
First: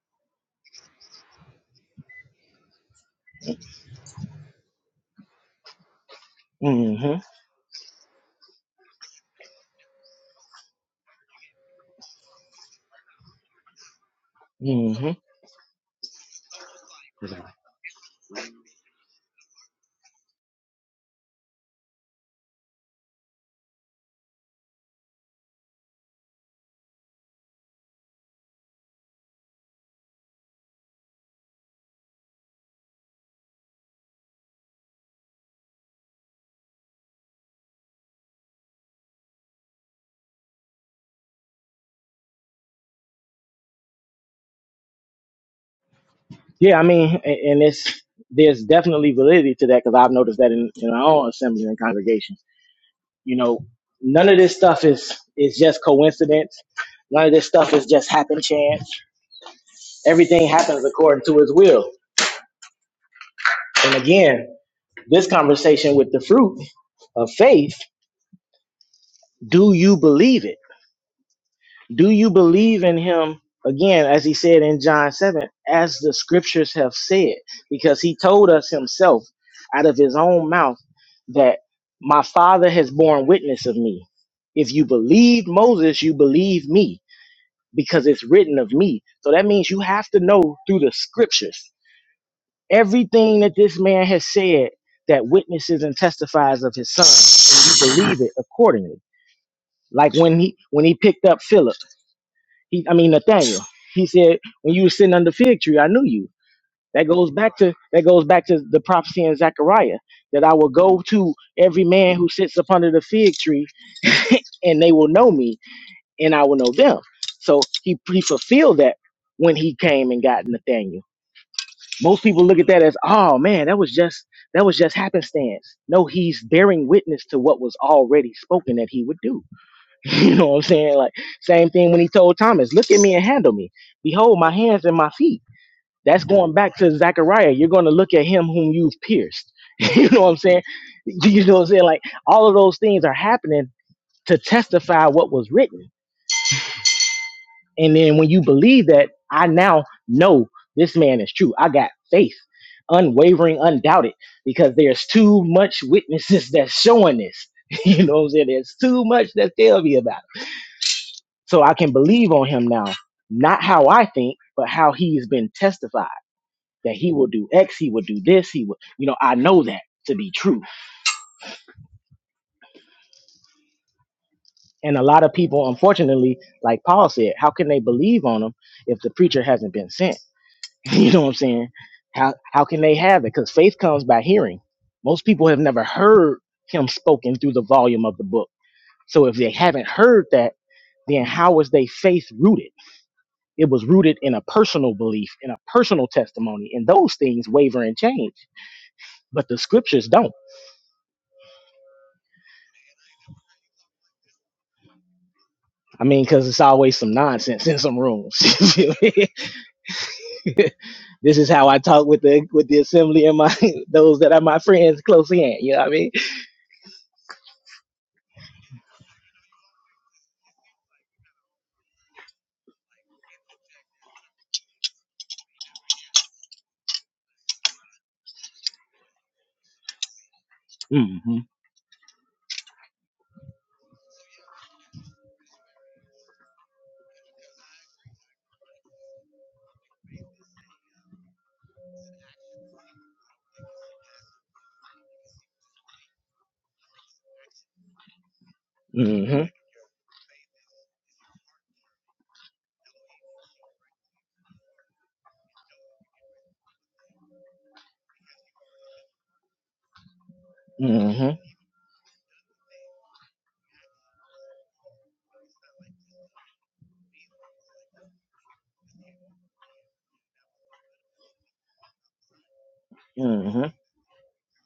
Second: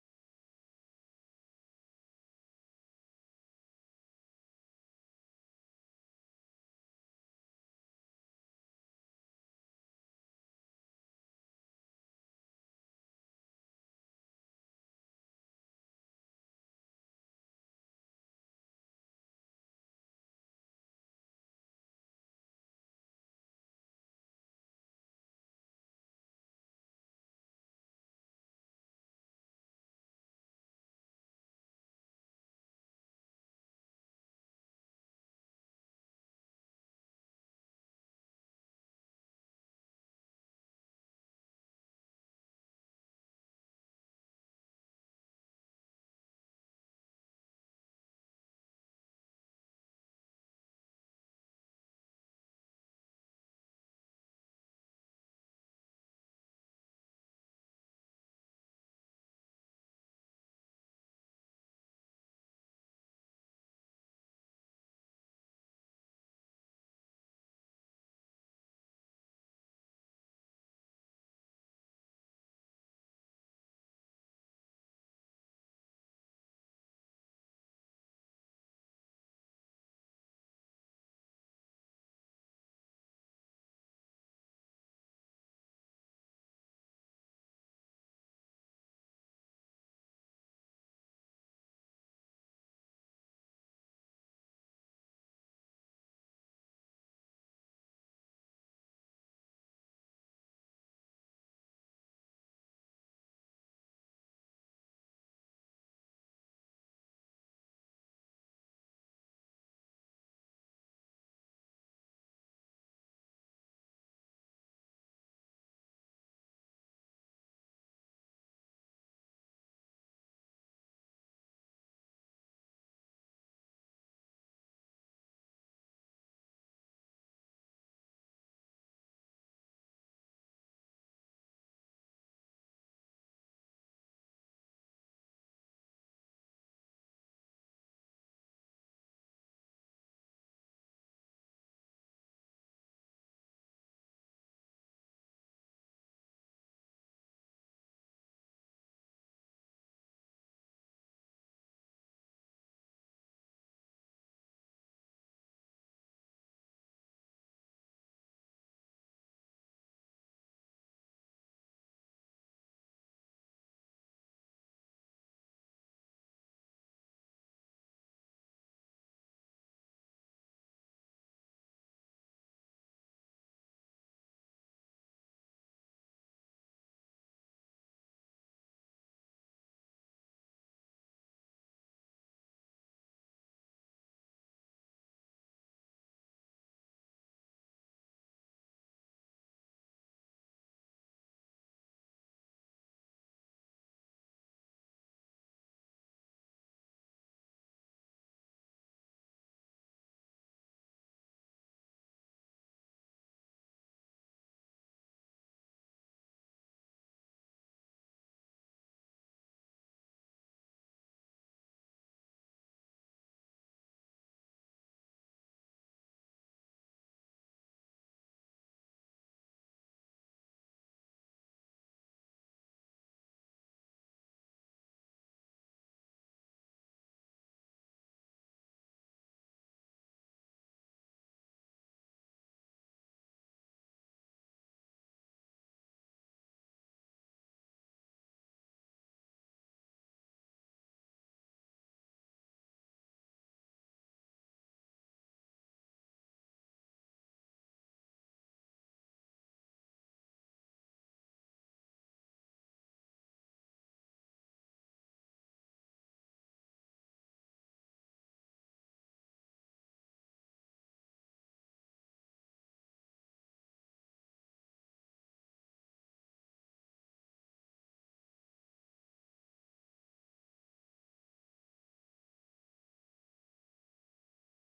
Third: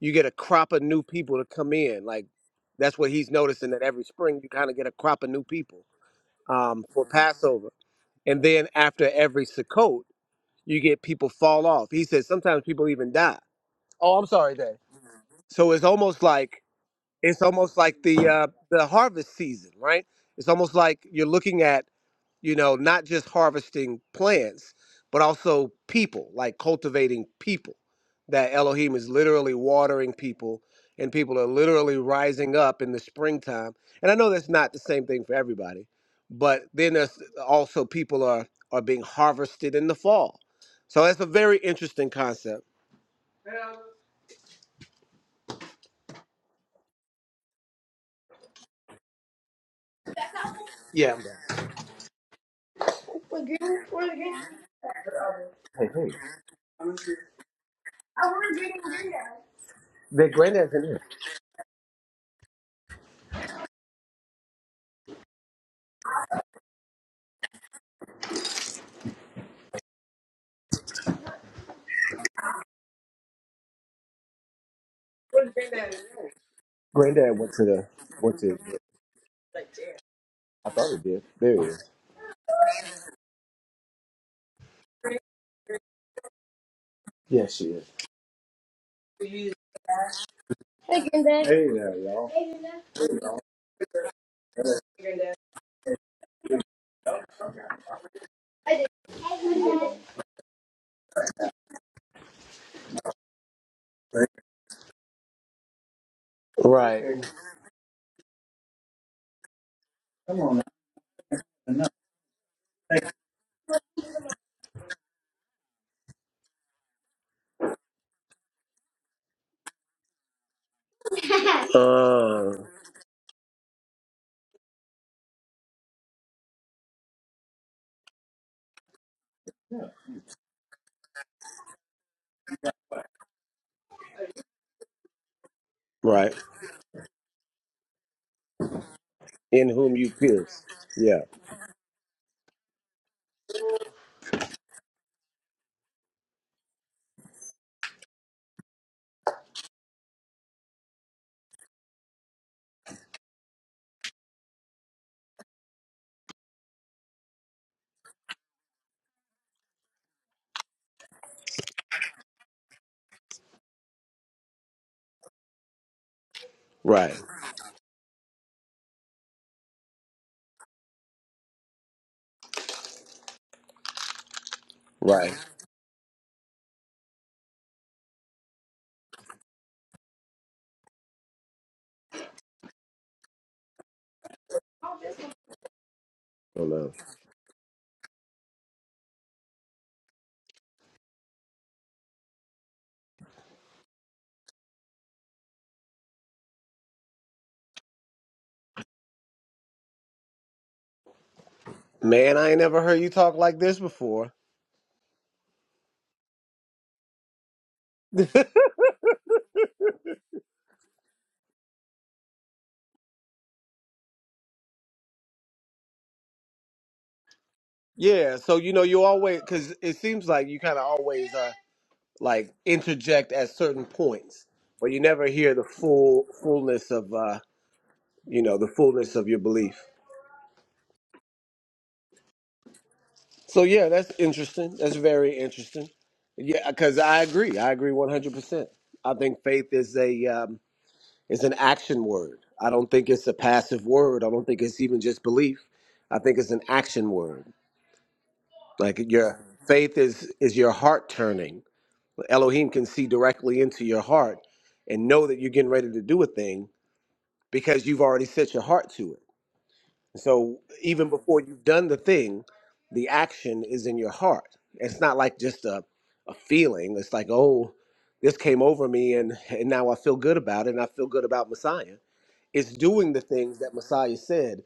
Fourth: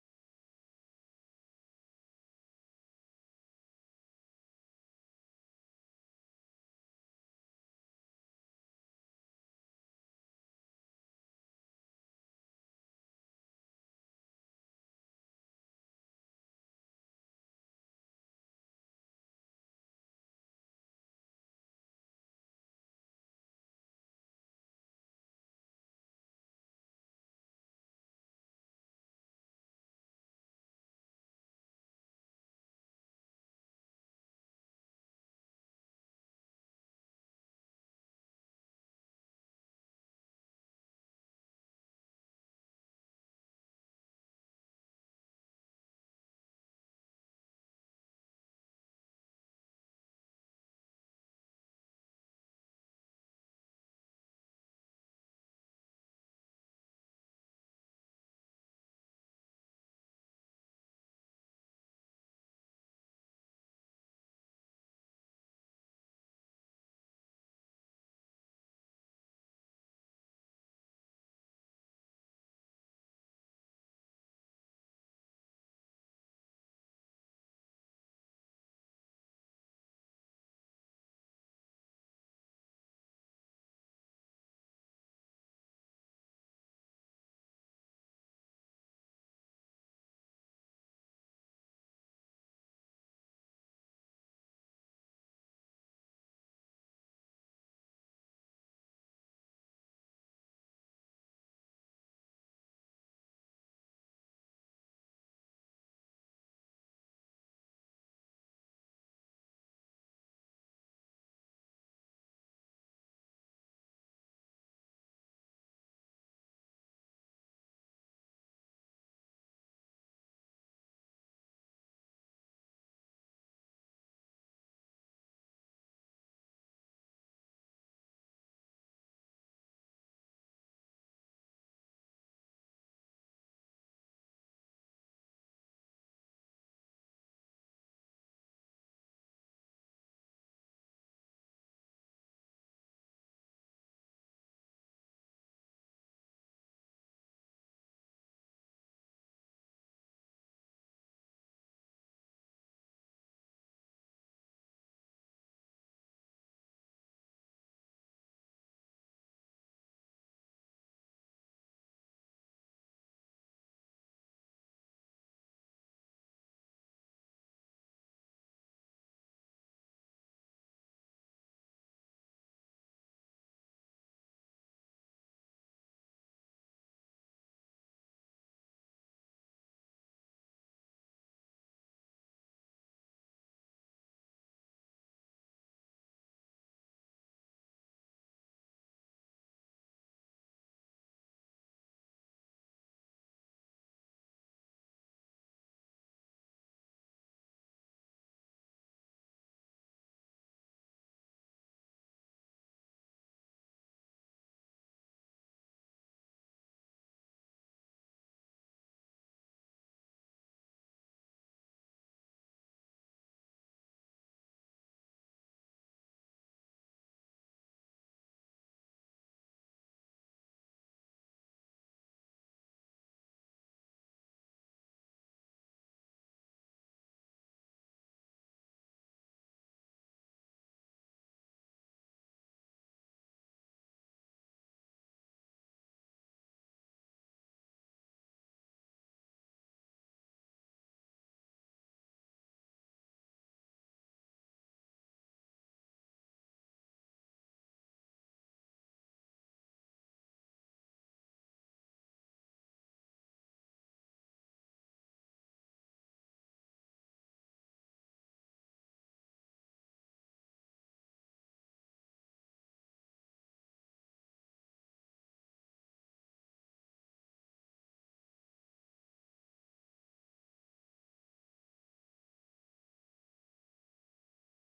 Speaker 1: you get a crop of new people to come in. Like that's what he's noticing that every spring you kind of get a crop of new people um, for
Speaker 2: Mm-hmm.
Speaker 1: Passover, and then after every Sukkot you get people fall off. He says sometimes people even die. Oh, I'm sorry, Dave.
Speaker 2: Mm-hmm.
Speaker 1: So it's almost like it's almost like the uh, the harvest season, right? It's almost like you're looking at you know, not just harvesting plants, but also people, like cultivating people. That Elohim is literally watering people, and people are literally rising up in the springtime. And I know that's not the same thing for everybody, but then there's uh, also people are are being harvested in the fall. So that's a very interesting concept.
Speaker 2: Yeah, I mean, and, and it's there's definitely validity to that because I've noticed that in, in our
Speaker 1: Yeah, I'm
Speaker 2: own assembly and congregation. You know, none of
Speaker 1: back.
Speaker 2: this stuff is is just coincidence. None of this stuff is just happen chance. Everything happens according to His will. And again, this conversation with the fruit of faith. Do you believe it? Do you believe in him? Again, as he said in John 7, as the scriptures have
Speaker 1: Great
Speaker 2: said, because he told us himself out of his own mouth
Speaker 1: mother
Speaker 2: that
Speaker 1: dear.
Speaker 2: my father has borne witness of me. If you believe Moses, you believe me
Speaker 1: Yes, she is.
Speaker 2: because it's written of me. So that means you have to know through the
Speaker 1: Hey
Speaker 2: scriptures
Speaker 1: there, y'all.
Speaker 2: everything that this man has said that witnesses and testifies of his son, and you believe it accordingly. Like when he when he picked up Philip. He, I mean Nathaniel. He said, "When you were sitting under the fig tree, I knew you."
Speaker 1: Right.
Speaker 2: That goes back to that goes back to the prophecy in Zechariah that I will go to every man who sits up under the fig tree, and they will know me, and I will know them. So he he fulfilled that when he came and got Nathaniel. Most people
Speaker 1: Uh,
Speaker 2: look at that as, "Oh man, that was just that was just happenstance." No, he's bearing witness to what was already spoken that he would do. you know what I'm saying? Like same thing when he told Thomas, "Look at me and handle me. Behold, my hands and my feet." That's
Speaker 1: right.
Speaker 2: going back to Zechariah. You're going to look at him whom you've pierced.
Speaker 1: in whom
Speaker 2: you
Speaker 1: you
Speaker 2: know what I'm saying?
Speaker 1: pierced. Yeah,
Speaker 2: You know what I'm saying? Like all of those things are happening to testify what was written. And then when you believe that, I now know this man is true. I got faith, unwavering, undoubted, because there's too much witnesses that's showing this. you know what I'm saying? There's too much that tell me about. it So I can believe on him now, not how I think, but how he has been testified that he
Speaker 1: right,
Speaker 2: will do X, he will do this, he will, you know, I know that to be true. And a lot of
Speaker 1: right.
Speaker 2: people, unfortunately, like Paul said, how can they believe on him if the preacher hasn't been sent? you know what I'm saying? How how can they have it? Because faith comes by hearing. Most people have never heard
Speaker 1: Oh,
Speaker 2: him
Speaker 1: no.
Speaker 2: spoken through the volume of the book. So if they haven't heard that, then how is their faith rooted? It was rooted in a personal belief, in a personal testimony, and those things waver and change. But the scriptures don't.
Speaker 1: Man, I ain't never heard you talk like this before.
Speaker 2: I mean, because it's always some nonsense in some rooms. this is how I talk with the with the assembly and my those that are my friends close in. You know what I mean?
Speaker 1: Yeah, so you know, you always, because it seems like you kind of always uh, like interject at certain points, but you never hear the full fullness of uh, you know the fullness of your belief.
Speaker 2: Mm-hmm.
Speaker 1: So yeah, that's interesting. That's very interesting. Yeah, because I agree. I agree one hundred percent. I think faith is a um, It's an action word. I don't think it's a passive word. I don't think it's even just belief. I think it's an action word. Like your
Speaker 2: Mm-hmm.
Speaker 1: faith is is your heart turning. Elohim can see directly into your heart and know that you're getting ready to do a thing because you've already set your heart to it. So even before
Speaker 2: Mm-hmm.
Speaker 1: you've done the thing, the action is in your heart. It's not like just a a feeling. It's like, oh, this came over me and and now I feel good about it and I feel good about Messiah it's doing the things
Speaker 2: Mm-hmm.
Speaker 1: that Messiah said,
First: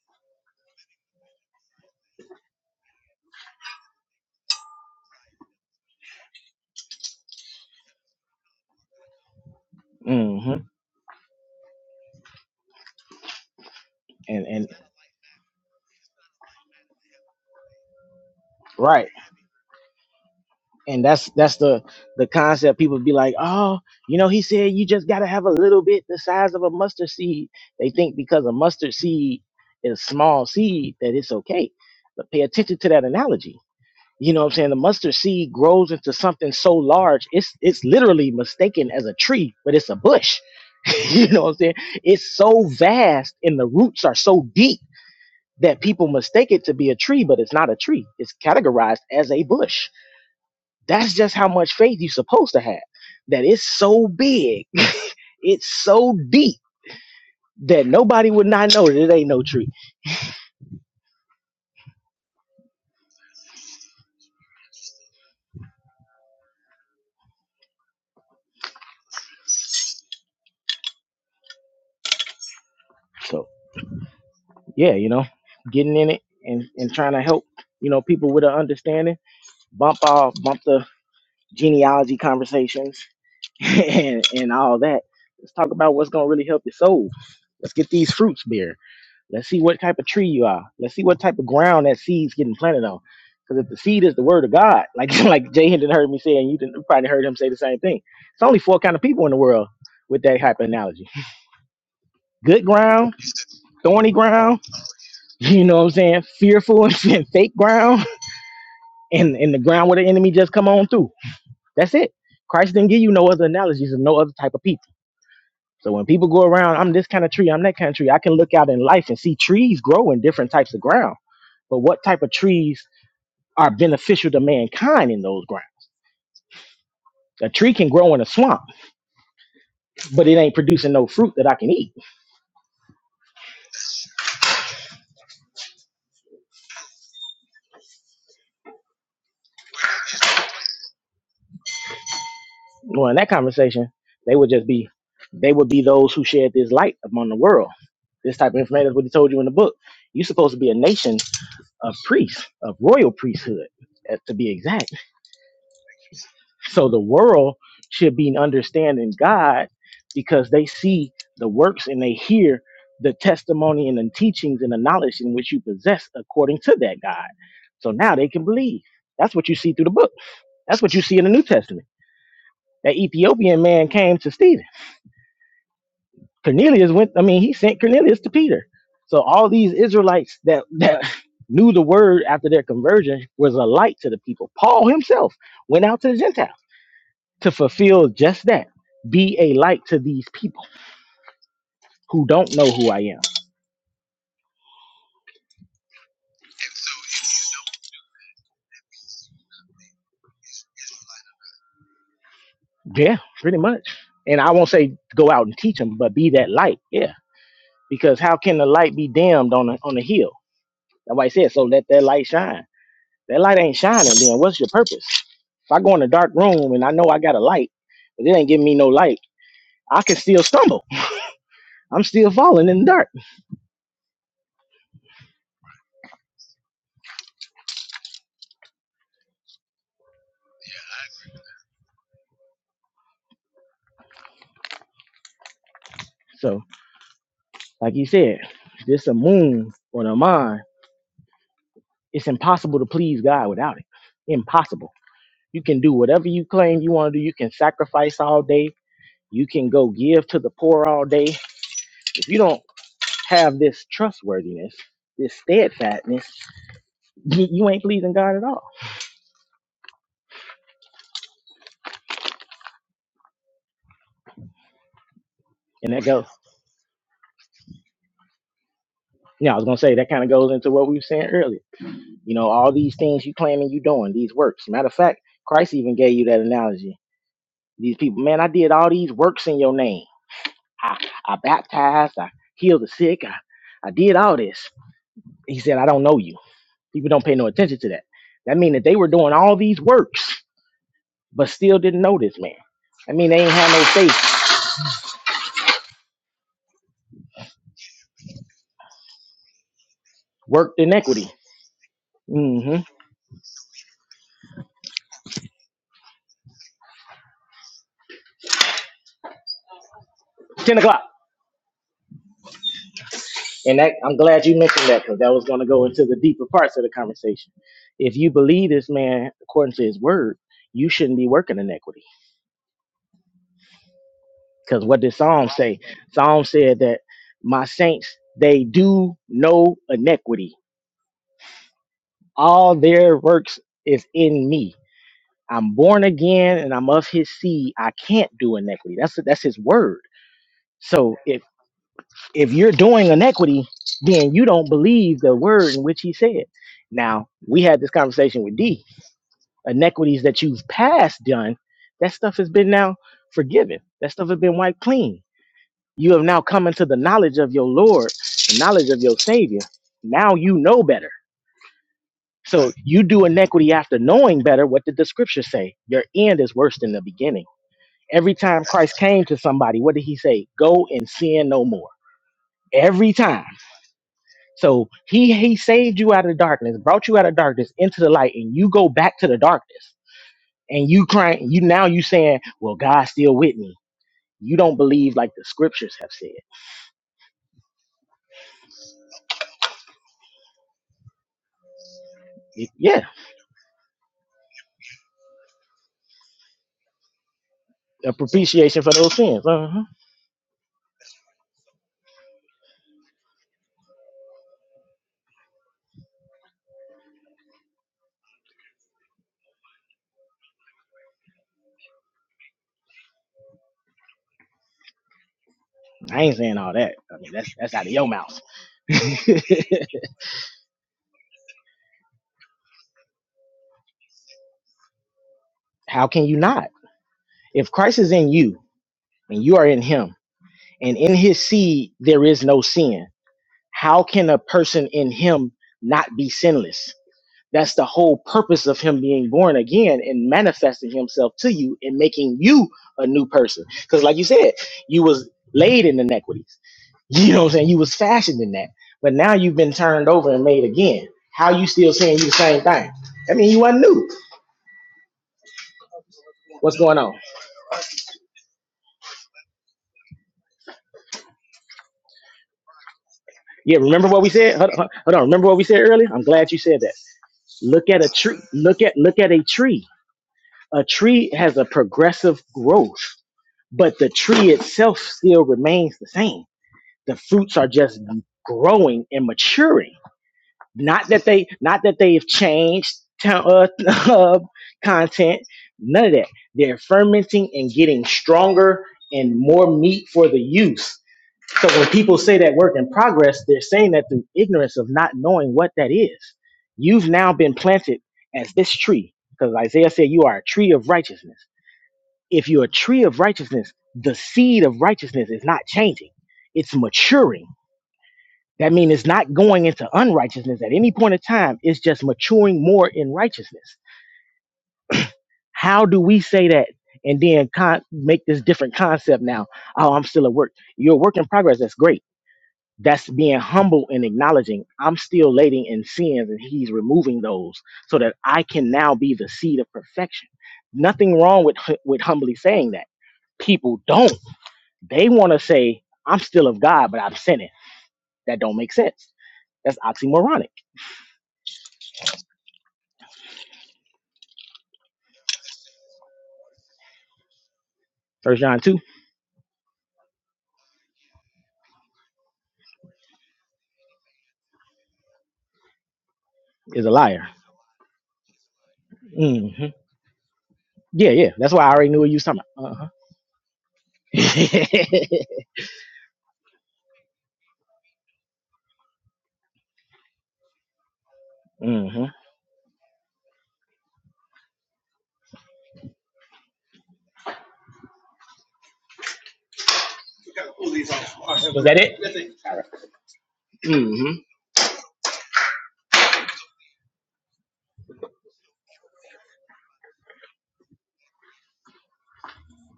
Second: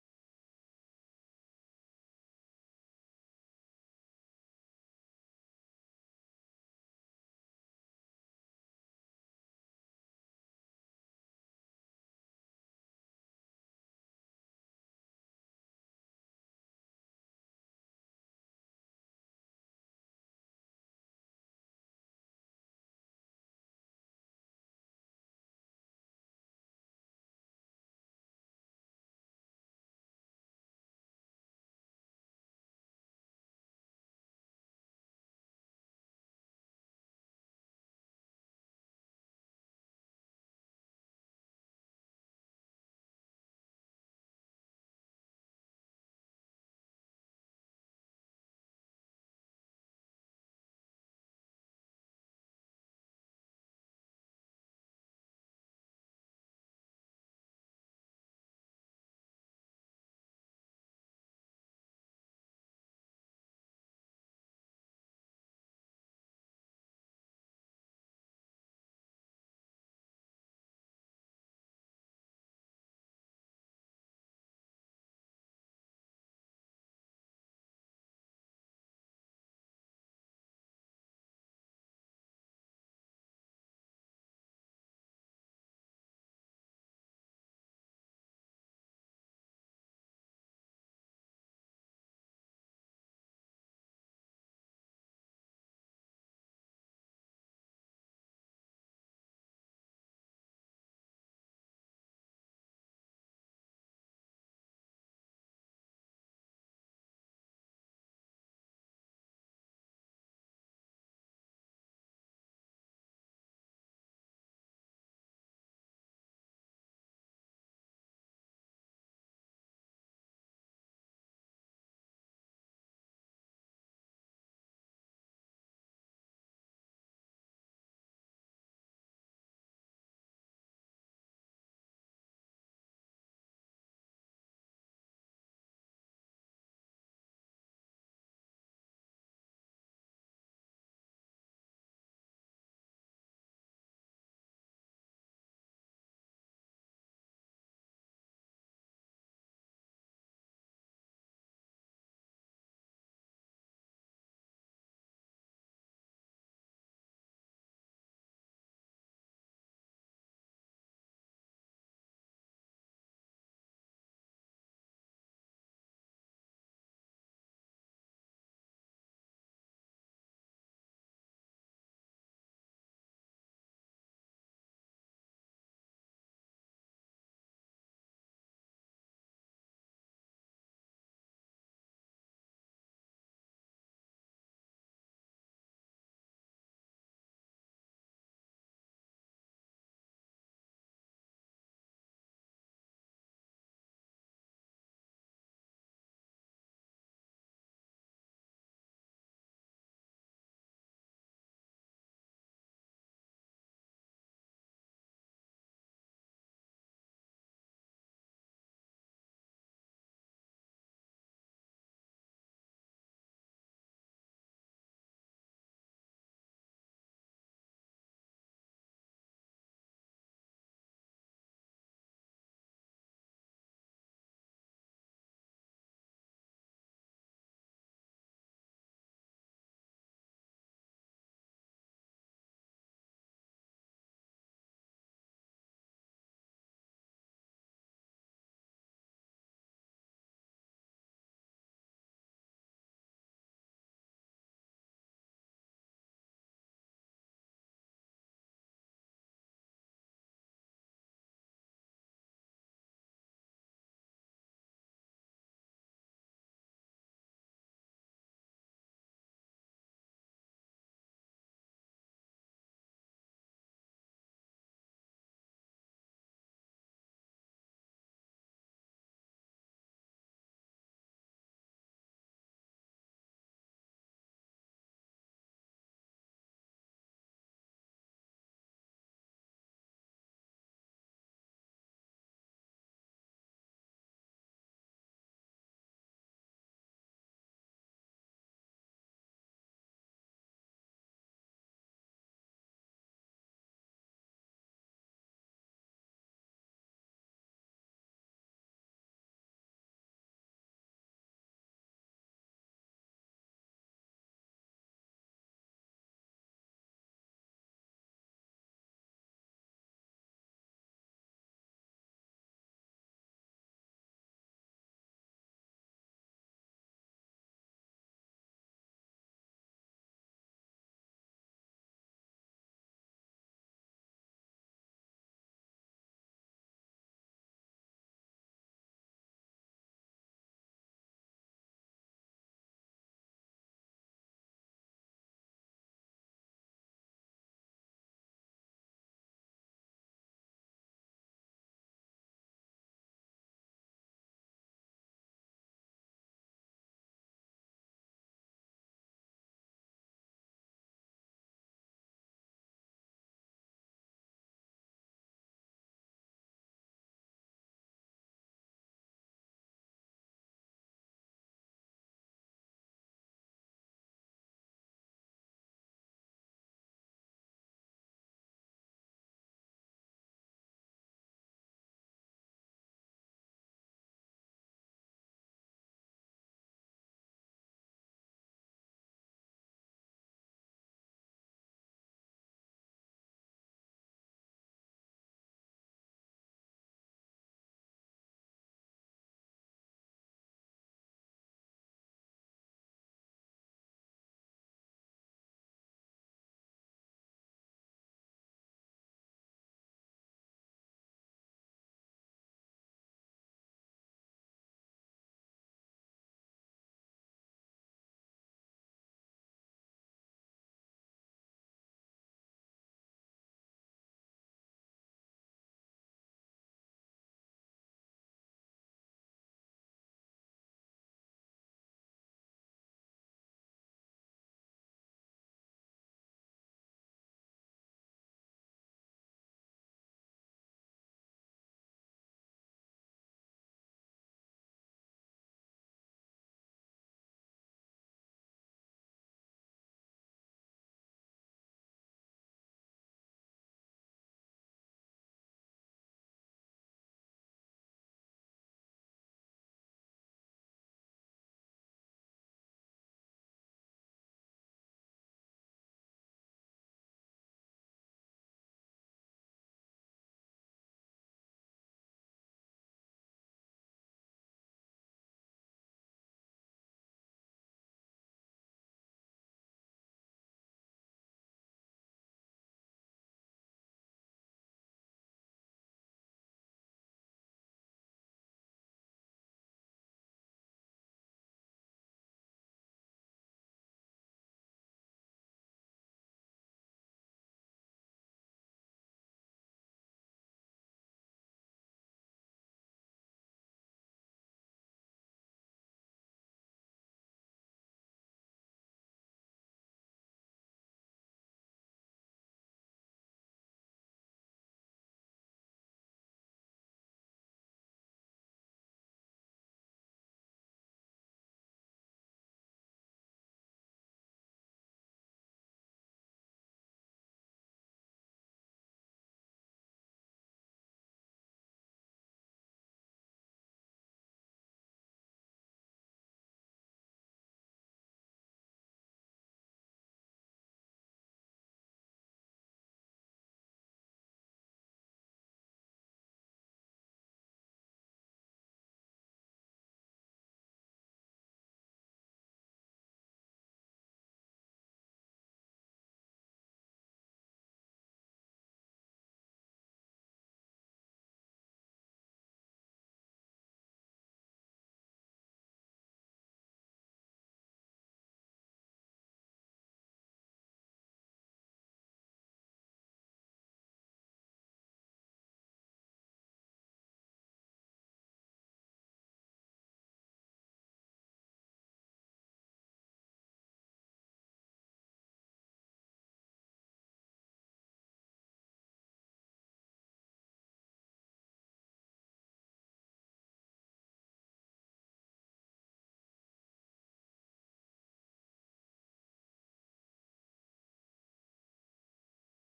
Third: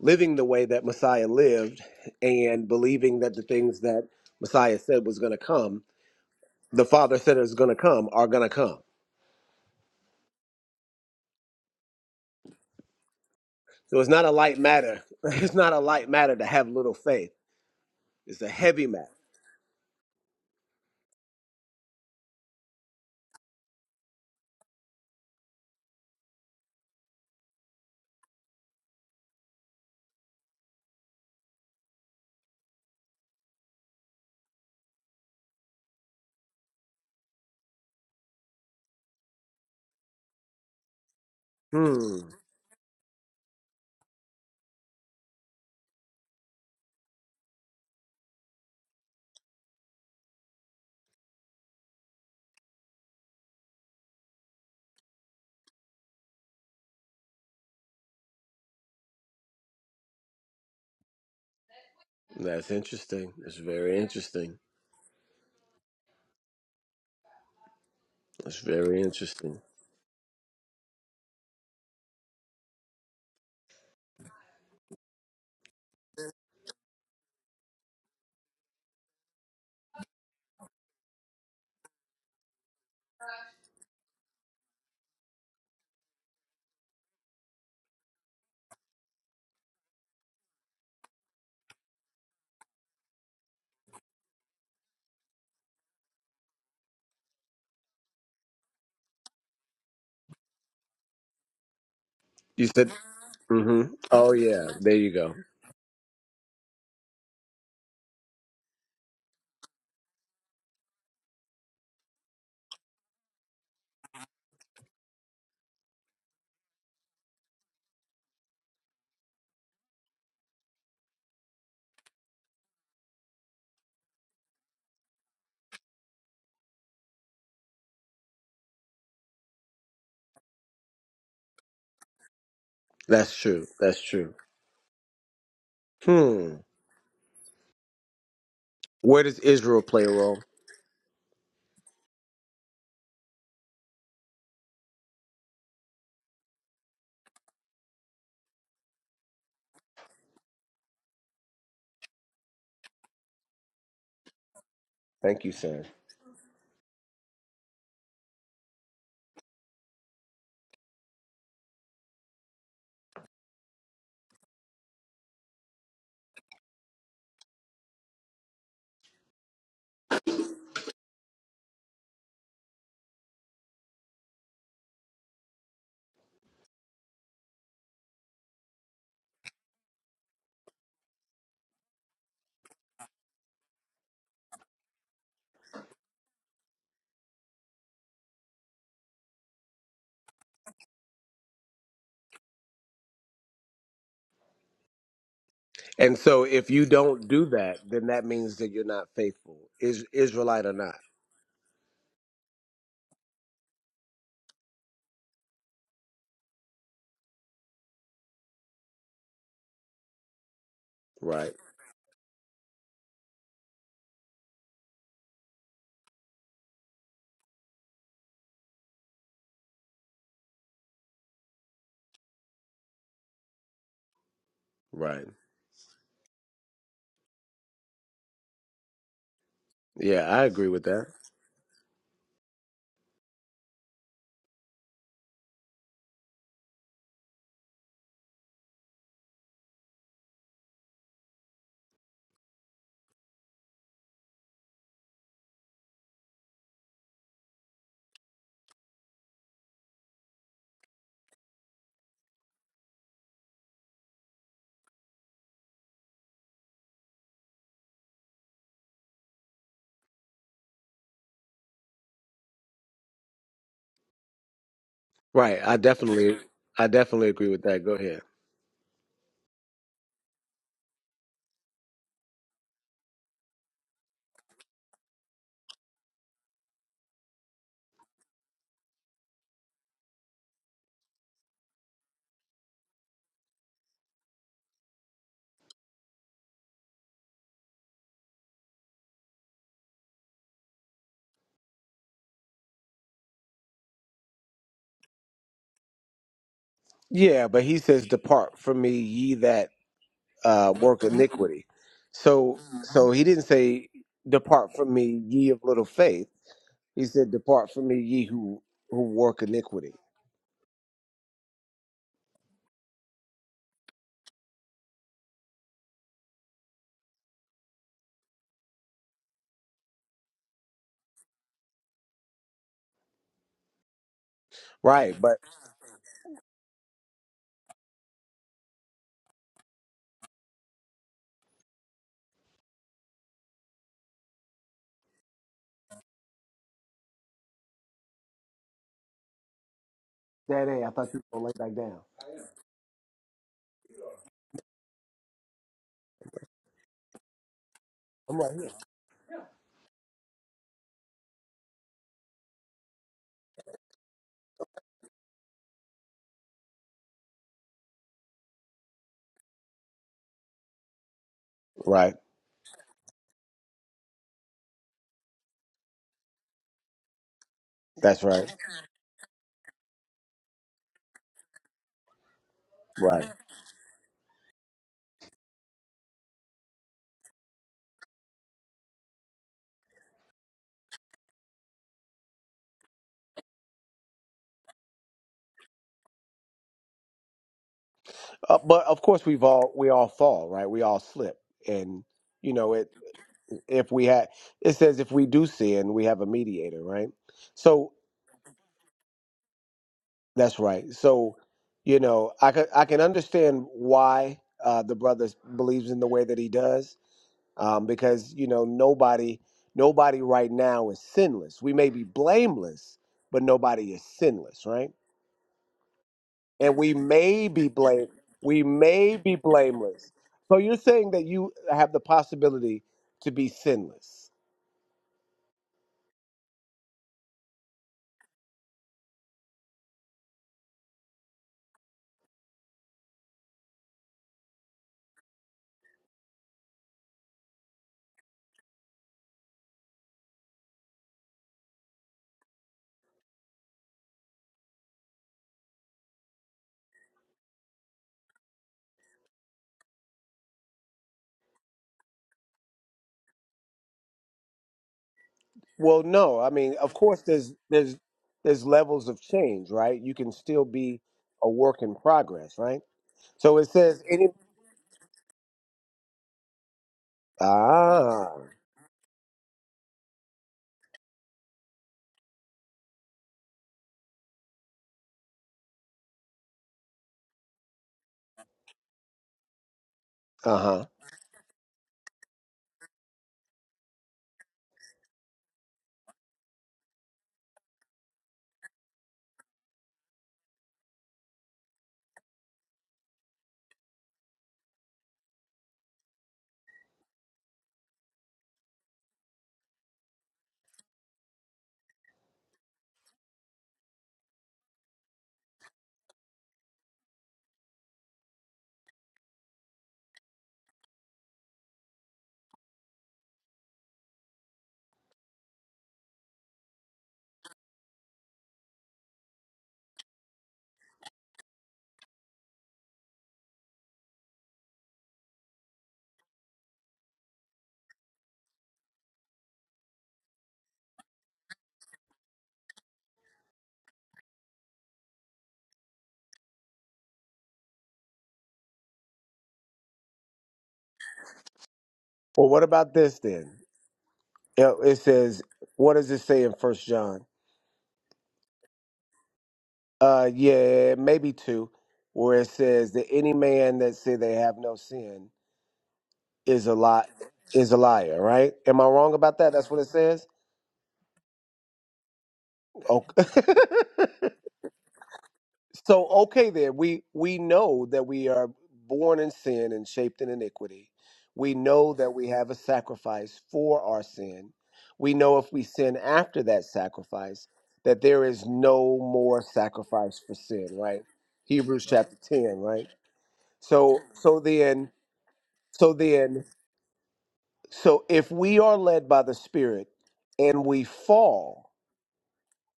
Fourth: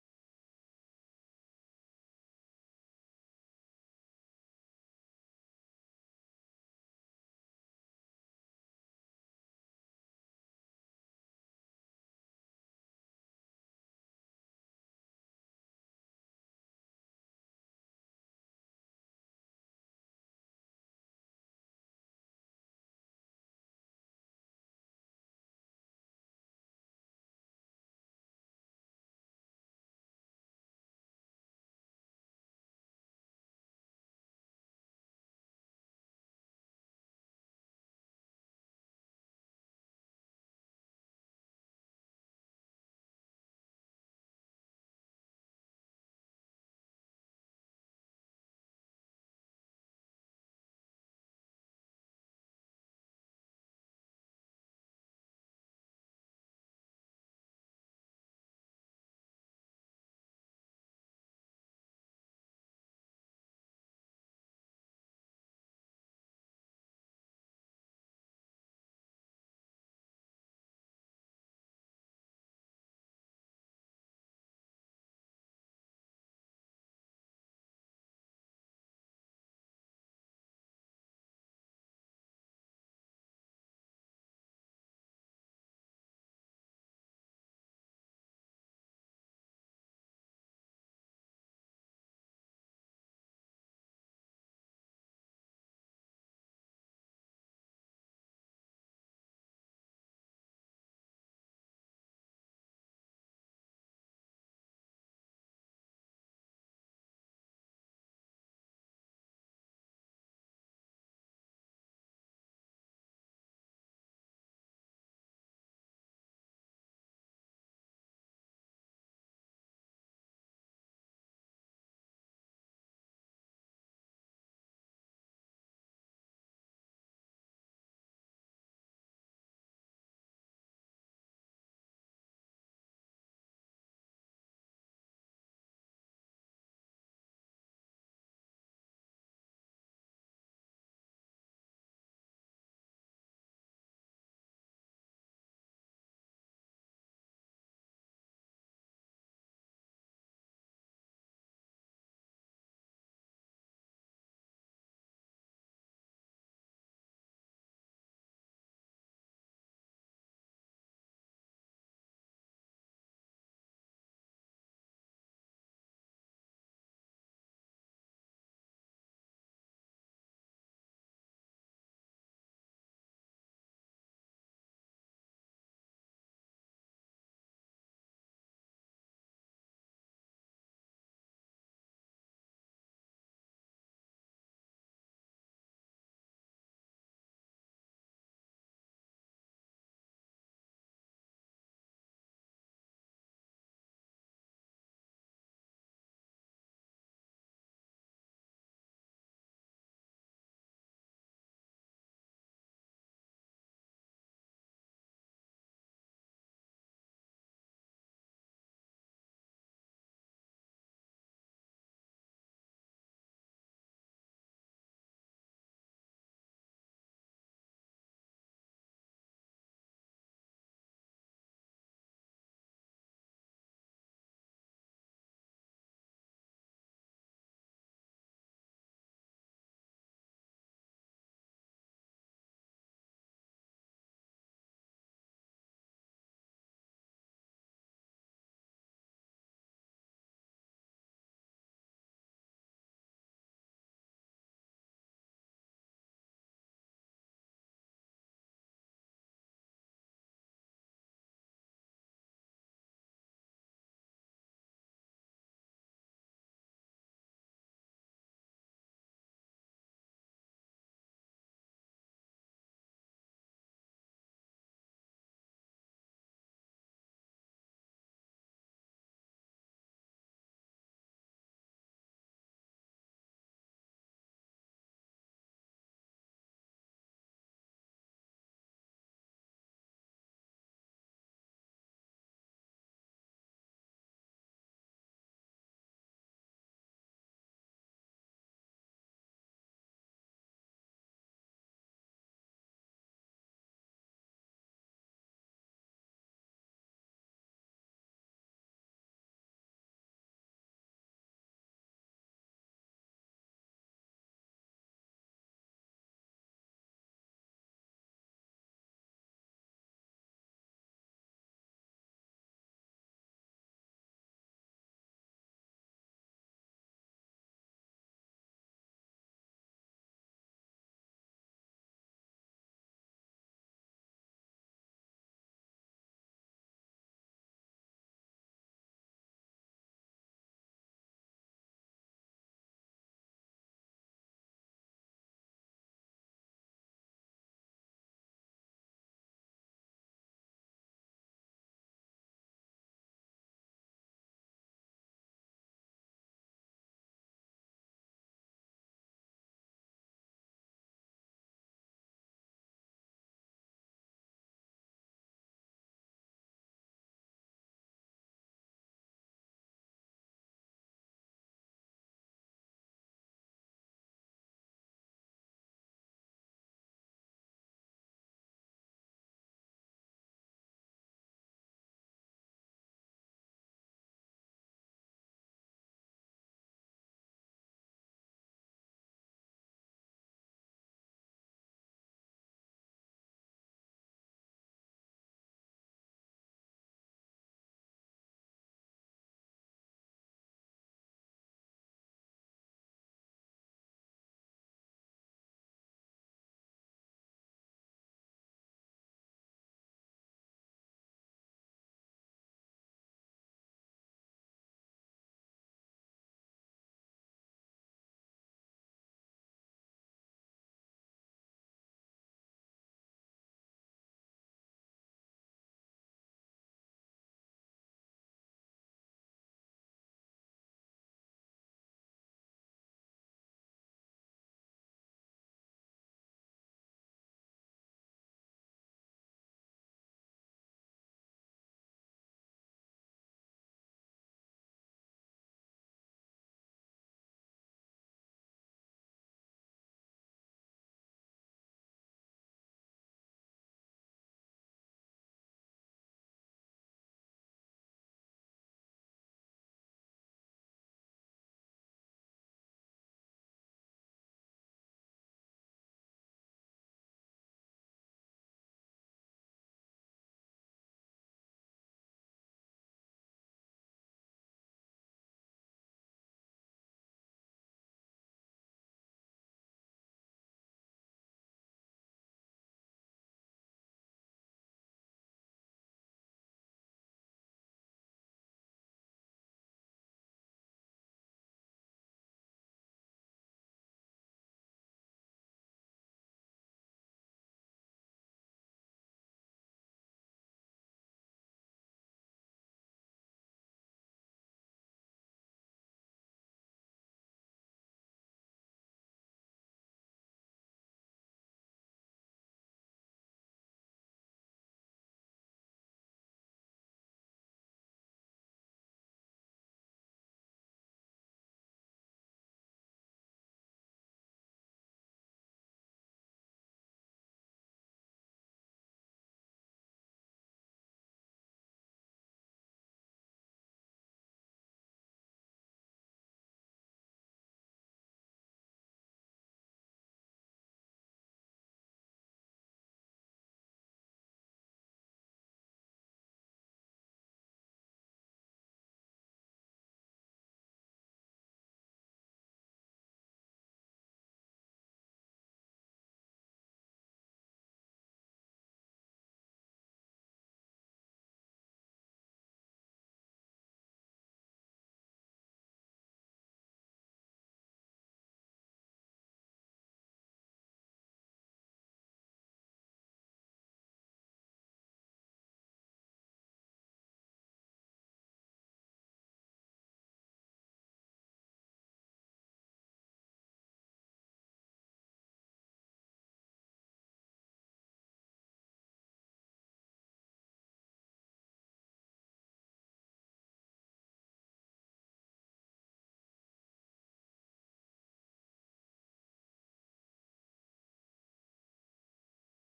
Speaker 1: living the way that Messiah lived, and believing that the things that Messiah said was going to come, the Father said is going to come, are going to come.
Speaker 2: Mm-hmm.
Speaker 1: So it's not a
Speaker 2: And
Speaker 1: light
Speaker 2: and
Speaker 1: matter. It's not a light matter to have little faith. It's a heavy
Speaker 2: right.
Speaker 1: matter.
Speaker 2: and that's that's the the concept people be like oh you know he said you just got to have a little bit the size of a mustard seed they think because a mustard seed is small seed that it's okay but pay attention to that analogy you know what i'm saying the mustard seed grows into something so large it's it's literally mistaken as a tree but it's a bush you know what i'm saying
Speaker 1: Hmm.
Speaker 2: it's so vast and the roots are so deep that people mistake it to be a tree but it's not a tree it's categorized as a bush that's just how much faith you're supposed to have. That it's so big, it's so deep that nobody would not know that it ain't no tree.
Speaker 1: That's interesting. That's very interesting. That's very interesting.
Speaker 2: So yeah, you know, getting in it and, and trying to help, you know, people with an understanding, bump off, bump the genealogy conversations and, and all that. Let's talk about what's gonna really help your soul. Let's get these fruits, beer. Let's see what type of tree you are. Let's see what type of ground that seed's getting planted on. Because if the seed is the word of God, like like Jay Hinton heard me say, and you didn't, probably heard him say the same thing. It's only four kind of people in the world with that type of analogy. Good
Speaker 1: You said,
Speaker 2: ground,
Speaker 1: mm-hmm.
Speaker 2: thorny
Speaker 1: Oh,
Speaker 2: ground,
Speaker 1: yeah. There you go.
Speaker 2: you know what I'm saying? Fearful and fake ground, and, and the ground where the enemy just come on through. That's it. Christ didn't give you no other analogies of no other type of people. So when people go around, I'm this kind of tree, I'm that kind of tree, I can look out in life and see trees grow in different types of ground but what type of trees are beneficial to mankind in those grounds. A tree can grow in a swamp, but it ain't producing no fruit that I can eat.
Speaker 1: That's true. That's true. Hmm. Where does Israel play a role?
Speaker 2: Well, in that conversation, they would just be, they would be those who shed this light upon the world. This type of information is what he told you in the book. You're supposed to be a nation of priests, of royal priesthood, uh, to be exact
Speaker 1: Thank you, sir.
Speaker 2: So the world should be understanding God because they see the works and they hear the testimony and the teachings and the knowledge in which you possess according to that God. So now they can believe. That's what you see through the book. That's what you see in the New Testament. That Ethiopian man came to Stephen. Cornelius went, I mean, he sent Cornelius to Peter. So all these Israelites that, that knew the word after their conversion was a light to the people. Paul himself went out to the Gentiles to fulfill just that. Be a light to these people who don't know who I am.
Speaker 1: And so if you don't do that, then that means that you're not faithful, is Israelite or not.
Speaker 2: Yeah, pretty much. And I won't say go out and teach them, but be that light. Yeah, because how can the light be dimmed on a, on a hill? That's why he said,
Speaker 1: Right.
Speaker 2: so let that light shine. That light ain't shining, then what's your purpose? If I go in a dark room and I know I got a light, but it ain't giving me no light, I can still stumble. I'm still falling in the dark.
Speaker 1: Right. Yeah, I agree with that.
Speaker 2: So, like you said, if this a moon or a mind. It's impossible to please God without it. Impossible You can do whatever you claim you want to do. You can sacrifice all day. You can go give to the poor all day. If you don't have this trustworthiness, this steadfastness, you you ain't pleasing God at all.
Speaker 1: Right. I
Speaker 2: And that goes,
Speaker 1: definitely I definitely agree with that. Go ahead.
Speaker 2: yeah, I was going to say, that kind of goes into what we were saying earlier. You know, all these things you claiming you doing, these works. Matter of fact, Christ even gave you that analogy. These people, man, I did all these works in your name. I, I baptized, I healed the sick, I, I did all this. He said, I don't know you People don't pay no attention to that. That means that they were doing all these works, but still didn't know this man. I mean, they ain't had no faith,
Speaker 1: Yeah, but he says, Depart from me, ye that uh
Speaker 2: worked
Speaker 1: work
Speaker 2: inequity.
Speaker 1: iniquity. So
Speaker 2: hmm
Speaker 1: so he didn't say depart from me, ye of little faith. He said, Depart from me, ye who who work iniquity.
Speaker 2: Ten o'clock, and that I'm glad you mentioned that because that was going to go into the deeper parts of the conversation. If you believe this man according to his word, you shouldn't be working inequity because what did
Speaker 1: Right, but
Speaker 2: Psalm say? Psalm said that my saints they do no iniquity. All their works is in me. I'm born again and I'm of his seed. I can't do inequity. That's that's his word.
Speaker 1: that day I thought
Speaker 2: So
Speaker 1: you were
Speaker 2: if
Speaker 1: gonna lay back down.
Speaker 2: if you're doing inequity, then you don't believe the word in which he said. Now, we had this
Speaker 1: I'm
Speaker 2: conversation
Speaker 1: right
Speaker 2: with
Speaker 1: here.
Speaker 2: D. Inequities that you've past done, that stuff has been now forgiven. That stuff has been wiped clean. You have now come into the knowledge of your Lord, the knowledge of your Savior. Now you know better.
Speaker 1: Right.
Speaker 2: So you do inequity after knowing better. What did the scripture say? Your end is worse than the beginning
Speaker 1: That's
Speaker 2: Every
Speaker 1: right.
Speaker 2: time Christ came to somebody, what did he say? Go and sin no more. Every
Speaker 1: Right.
Speaker 2: time. So he he saved you out of darkness, brought you out of darkness into the light, and you go back to the darkness. And you crying, you now you saying, Well, God's still with me. You don't believe like the scriptures have said.
Speaker 1: Uh, but of course, we've all we all fall, right? We all slip, and you
Speaker 2: Y-
Speaker 1: know it.
Speaker 2: Yeah,
Speaker 1: If we had, it says if we do sin, we have a mediator, right? So
Speaker 2: a propitiation for those sins. Uh-huh.
Speaker 1: that's right. So you know, I could I can understand why uh, the brother believes in the way that he does, um, because you know nobody nobody right now is sinless. We may be blameless, but nobody is sinless, right?
Speaker 2: I ain't saying all
Speaker 1: and we
Speaker 2: that. I mean,
Speaker 1: may
Speaker 2: that's
Speaker 1: be
Speaker 2: that's out of
Speaker 1: blame
Speaker 2: your mouth.
Speaker 1: we may be blameless so you're saying that you have the possibility to be sinless
Speaker 2: How can you not? If Christ is in you and you are in him, and in his seed there is no sin. How can a person in him not be sinless? That's the whole purpose of him being born again and manifesting himself to you and making you a new person. Because like you said, you was laid in inequities. You know what I'm saying? You was fashioned in that. But now you've been turned over and made again. How you still saying you the same thing? I mean, you wasn't new.
Speaker 1: well no i mean
Speaker 2: What's
Speaker 1: of
Speaker 2: going on?
Speaker 1: course there's there's there's levels of change right you can still be a work in progress right so it
Speaker 2: Yeah,
Speaker 1: says
Speaker 2: remember what
Speaker 1: any
Speaker 2: we said? Hold, hold hold on, remember what we said earlier? I'm glad you said that. Look at a
Speaker 1: ah
Speaker 2: tree. Look at look at a tree A tree has a progressive growth, but the tree itself still remains the same. The fruits are just growing and maturing.
Speaker 1: uh-huh
Speaker 2: Not that they, not that they've changed t- uh, uh, content. None of that. They're fermenting and getting stronger and more meat for the use. So when people say that work in progress, they're saying that through ignorance of not knowing what that is. You've now been planted as this tree, because Isaiah said you are a tree of righteousness if you're a tree of righteousness, the seed of righteousness is not changing, it's maturing. That means it's not going into unrighteousness at any point in time, it's just maturing more in righteousness. How do we say that? And then con- make this different concept now. Oh, I'm still at work. You're a work in progress. That's great. That's being humble and acknowledging I'm still lating in sins and he's removing those so that I can now be the seed of perfection. Nothing wrong with, hu- with humbly saying that people don't. They want to say, I'm still of God, but I'm sinning. That don't make sense. That's oxymoronic.
Speaker 1: well what about this then it it says what does it say in first john
Speaker 2: First John 2
Speaker 1: uh yeah maybe two where it says that any man that say they have no sin is a
Speaker 2: is a
Speaker 1: lie
Speaker 2: liar.
Speaker 1: is a liar, right? Am I wrong about
Speaker 2: hmm
Speaker 1: that? That's what it says.
Speaker 2: Yeah, yeah. That's why I already knew what you was talking about. Uh-huh.
Speaker 1: Okay. so okay, then we we know that we are born in sin and shaped in iniquity. We know
Speaker 2: hmm
Speaker 1: that we have a sacrifice for our sin. We know if we sin after that sacrifice, that there is no more sacrifice for sin, right?
Speaker 2: Was that
Speaker 1: Hebrews chapter
Speaker 2: it?
Speaker 1: ten, right? So
Speaker 2: hmm
Speaker 1: so then so then so if we are led by the Spirit and we fall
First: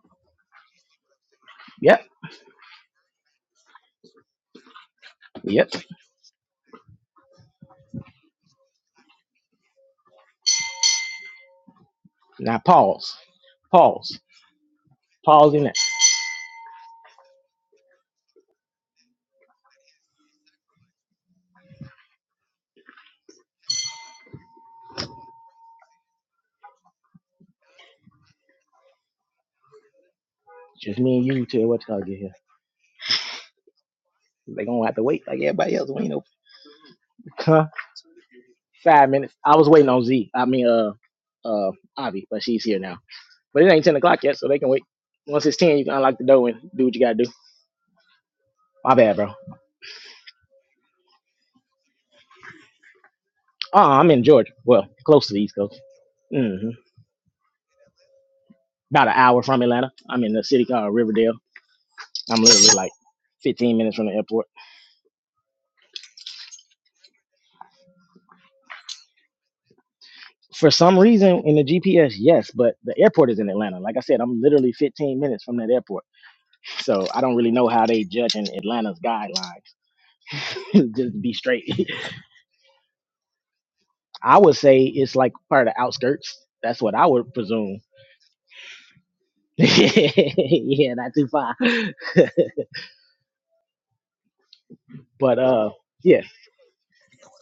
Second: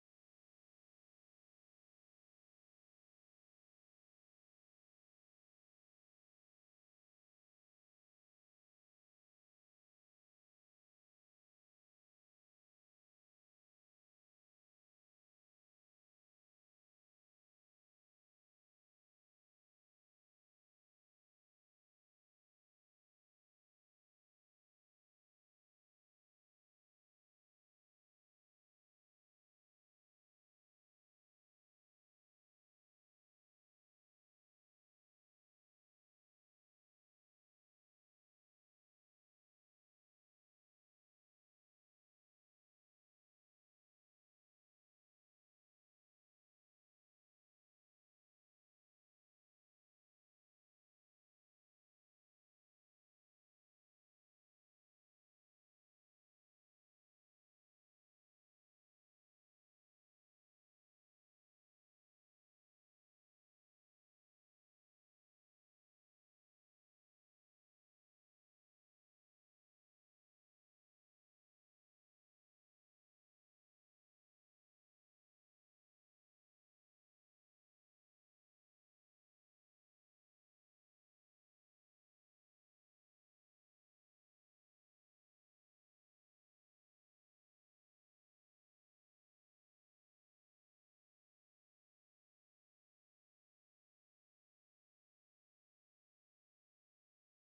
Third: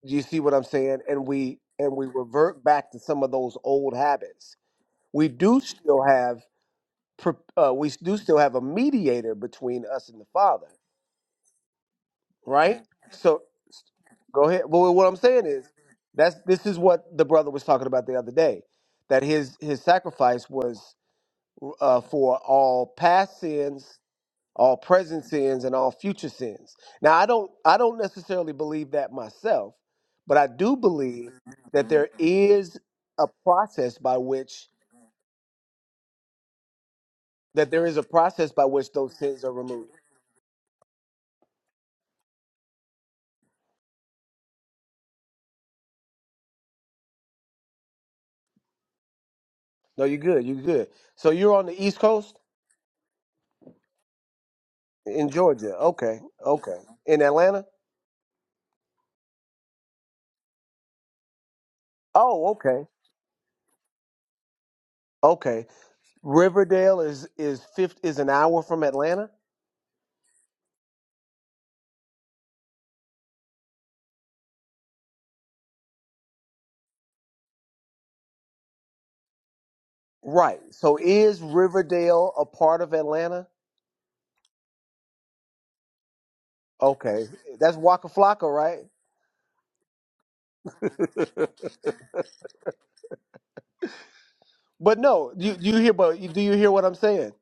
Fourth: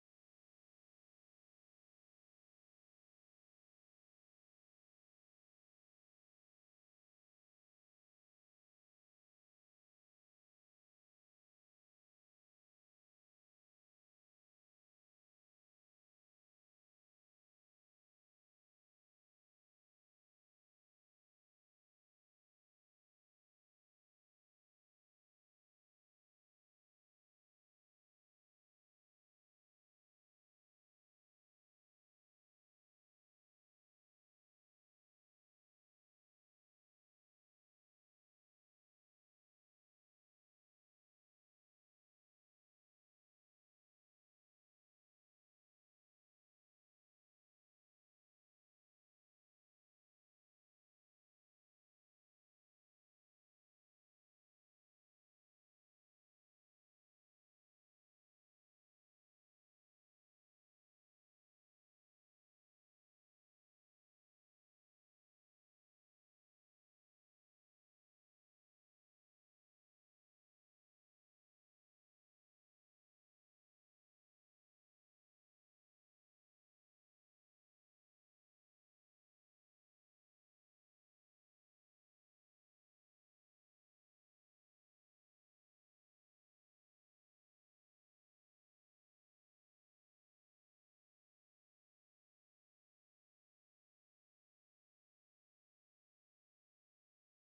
Speaker 1: You see what I'm saying? And we and
Speaker 2: Yep,
Speaker 1: we revert back to some of those old habits. We do
Speaker 2: yep.
Speaker 1: still have pro- uh, we do still have a mediator between us and the Father,
Speaker 2: Now
Speaker 1: right?
Speaker 2: pause.
Speaker 1: So
Speaker 2: Pause.
Speaker 1: go ahead. Well, what I'm saying
Speaker 2: Pause in
Speaker 1: is
Speaker 2: that.
Speaker 1: that's this is what the brother was talking about the other day, that his his sacrifice was uh, for all past sins all present sins and all future sins. Now I don't I don't necessarily believe that myself, but I do
Speaker 2: Just me and
Speaker 1: believe
Speaker 2: you till what
Speaker 1: that
Speaker 2: y'all
Speaker 1: there
Speaker 2: get here.
Speaker 1: is a process by
Speaker 2: They
Speaker 1: which
Speaker 2: gonna have to wait like everybody else. We ain't no
Speaker 1: that there is a process by which
Speaker 2: five
Speaker 1: those
Speaker 2: minutes.
Speaker 1: sins are
Speaker 2: I was waiting
Speaker 1: removed.
Speaker 2: on Z. I mean, uh, uh, Avi, but she's here now. But it ain't 10 o'clock yet, so they can wait. Once it's 10, you can unlock the door and do what you got to do. My bad, bro.
Speaker 1: No, you're good, you're good. So you're on the East Coast
Speaker 2: Oh, I'm in Georgia. Well, close
Speaker 1: in
Speaker 2: to the East
Speaker 1: Georgia.
Speaker 2: Coast.
Speaker 1: Okay.
Speaker 2: hmm
Speaker 1: Okay. In Atlanta?
Speaker 2: About an hour from Atlanta. I'm in the city called Riverdale. I'm
Speaker 1: Oh,
Speaker 2: literally
Speaker 1: okay.
Speaker 2: like 15 minutes from the airport.
Speaker 1: Okay. Riverdale is is fifth is an hour from Atlanta?
Speaker 2: For some reason, in the GPS, yes, but the airport is in Atlanta. Like I said, I'm literally 15 minutes from that airport. So I don't really know how they judging Atlanta's guidelines.
Speaker 1: Right.
Speaker 2: Just
Speaker 1: So
Speaker 2: to be
Speaker 1: is
Speaker 2: straight.
Speaker 1: Riverdale a part of Atlanta?
Speaker 2: I would say it's like part of the outskirts. That's what I
Speaker 1: Okay.
Speaker 2: would
Speaker 1: That's
Speaker 2: presume.
Speaker 1: Waka Flocka, right?
Speaker 2: yeah, not too far.
Speaker 1: But no,
Speaker 2: But
Speaker 1: you do
Speaker 2: uh,
Speaker 1: you hear? But
Speaker 2: yeah,
Speaker 1: you- do you hear what I'm saying?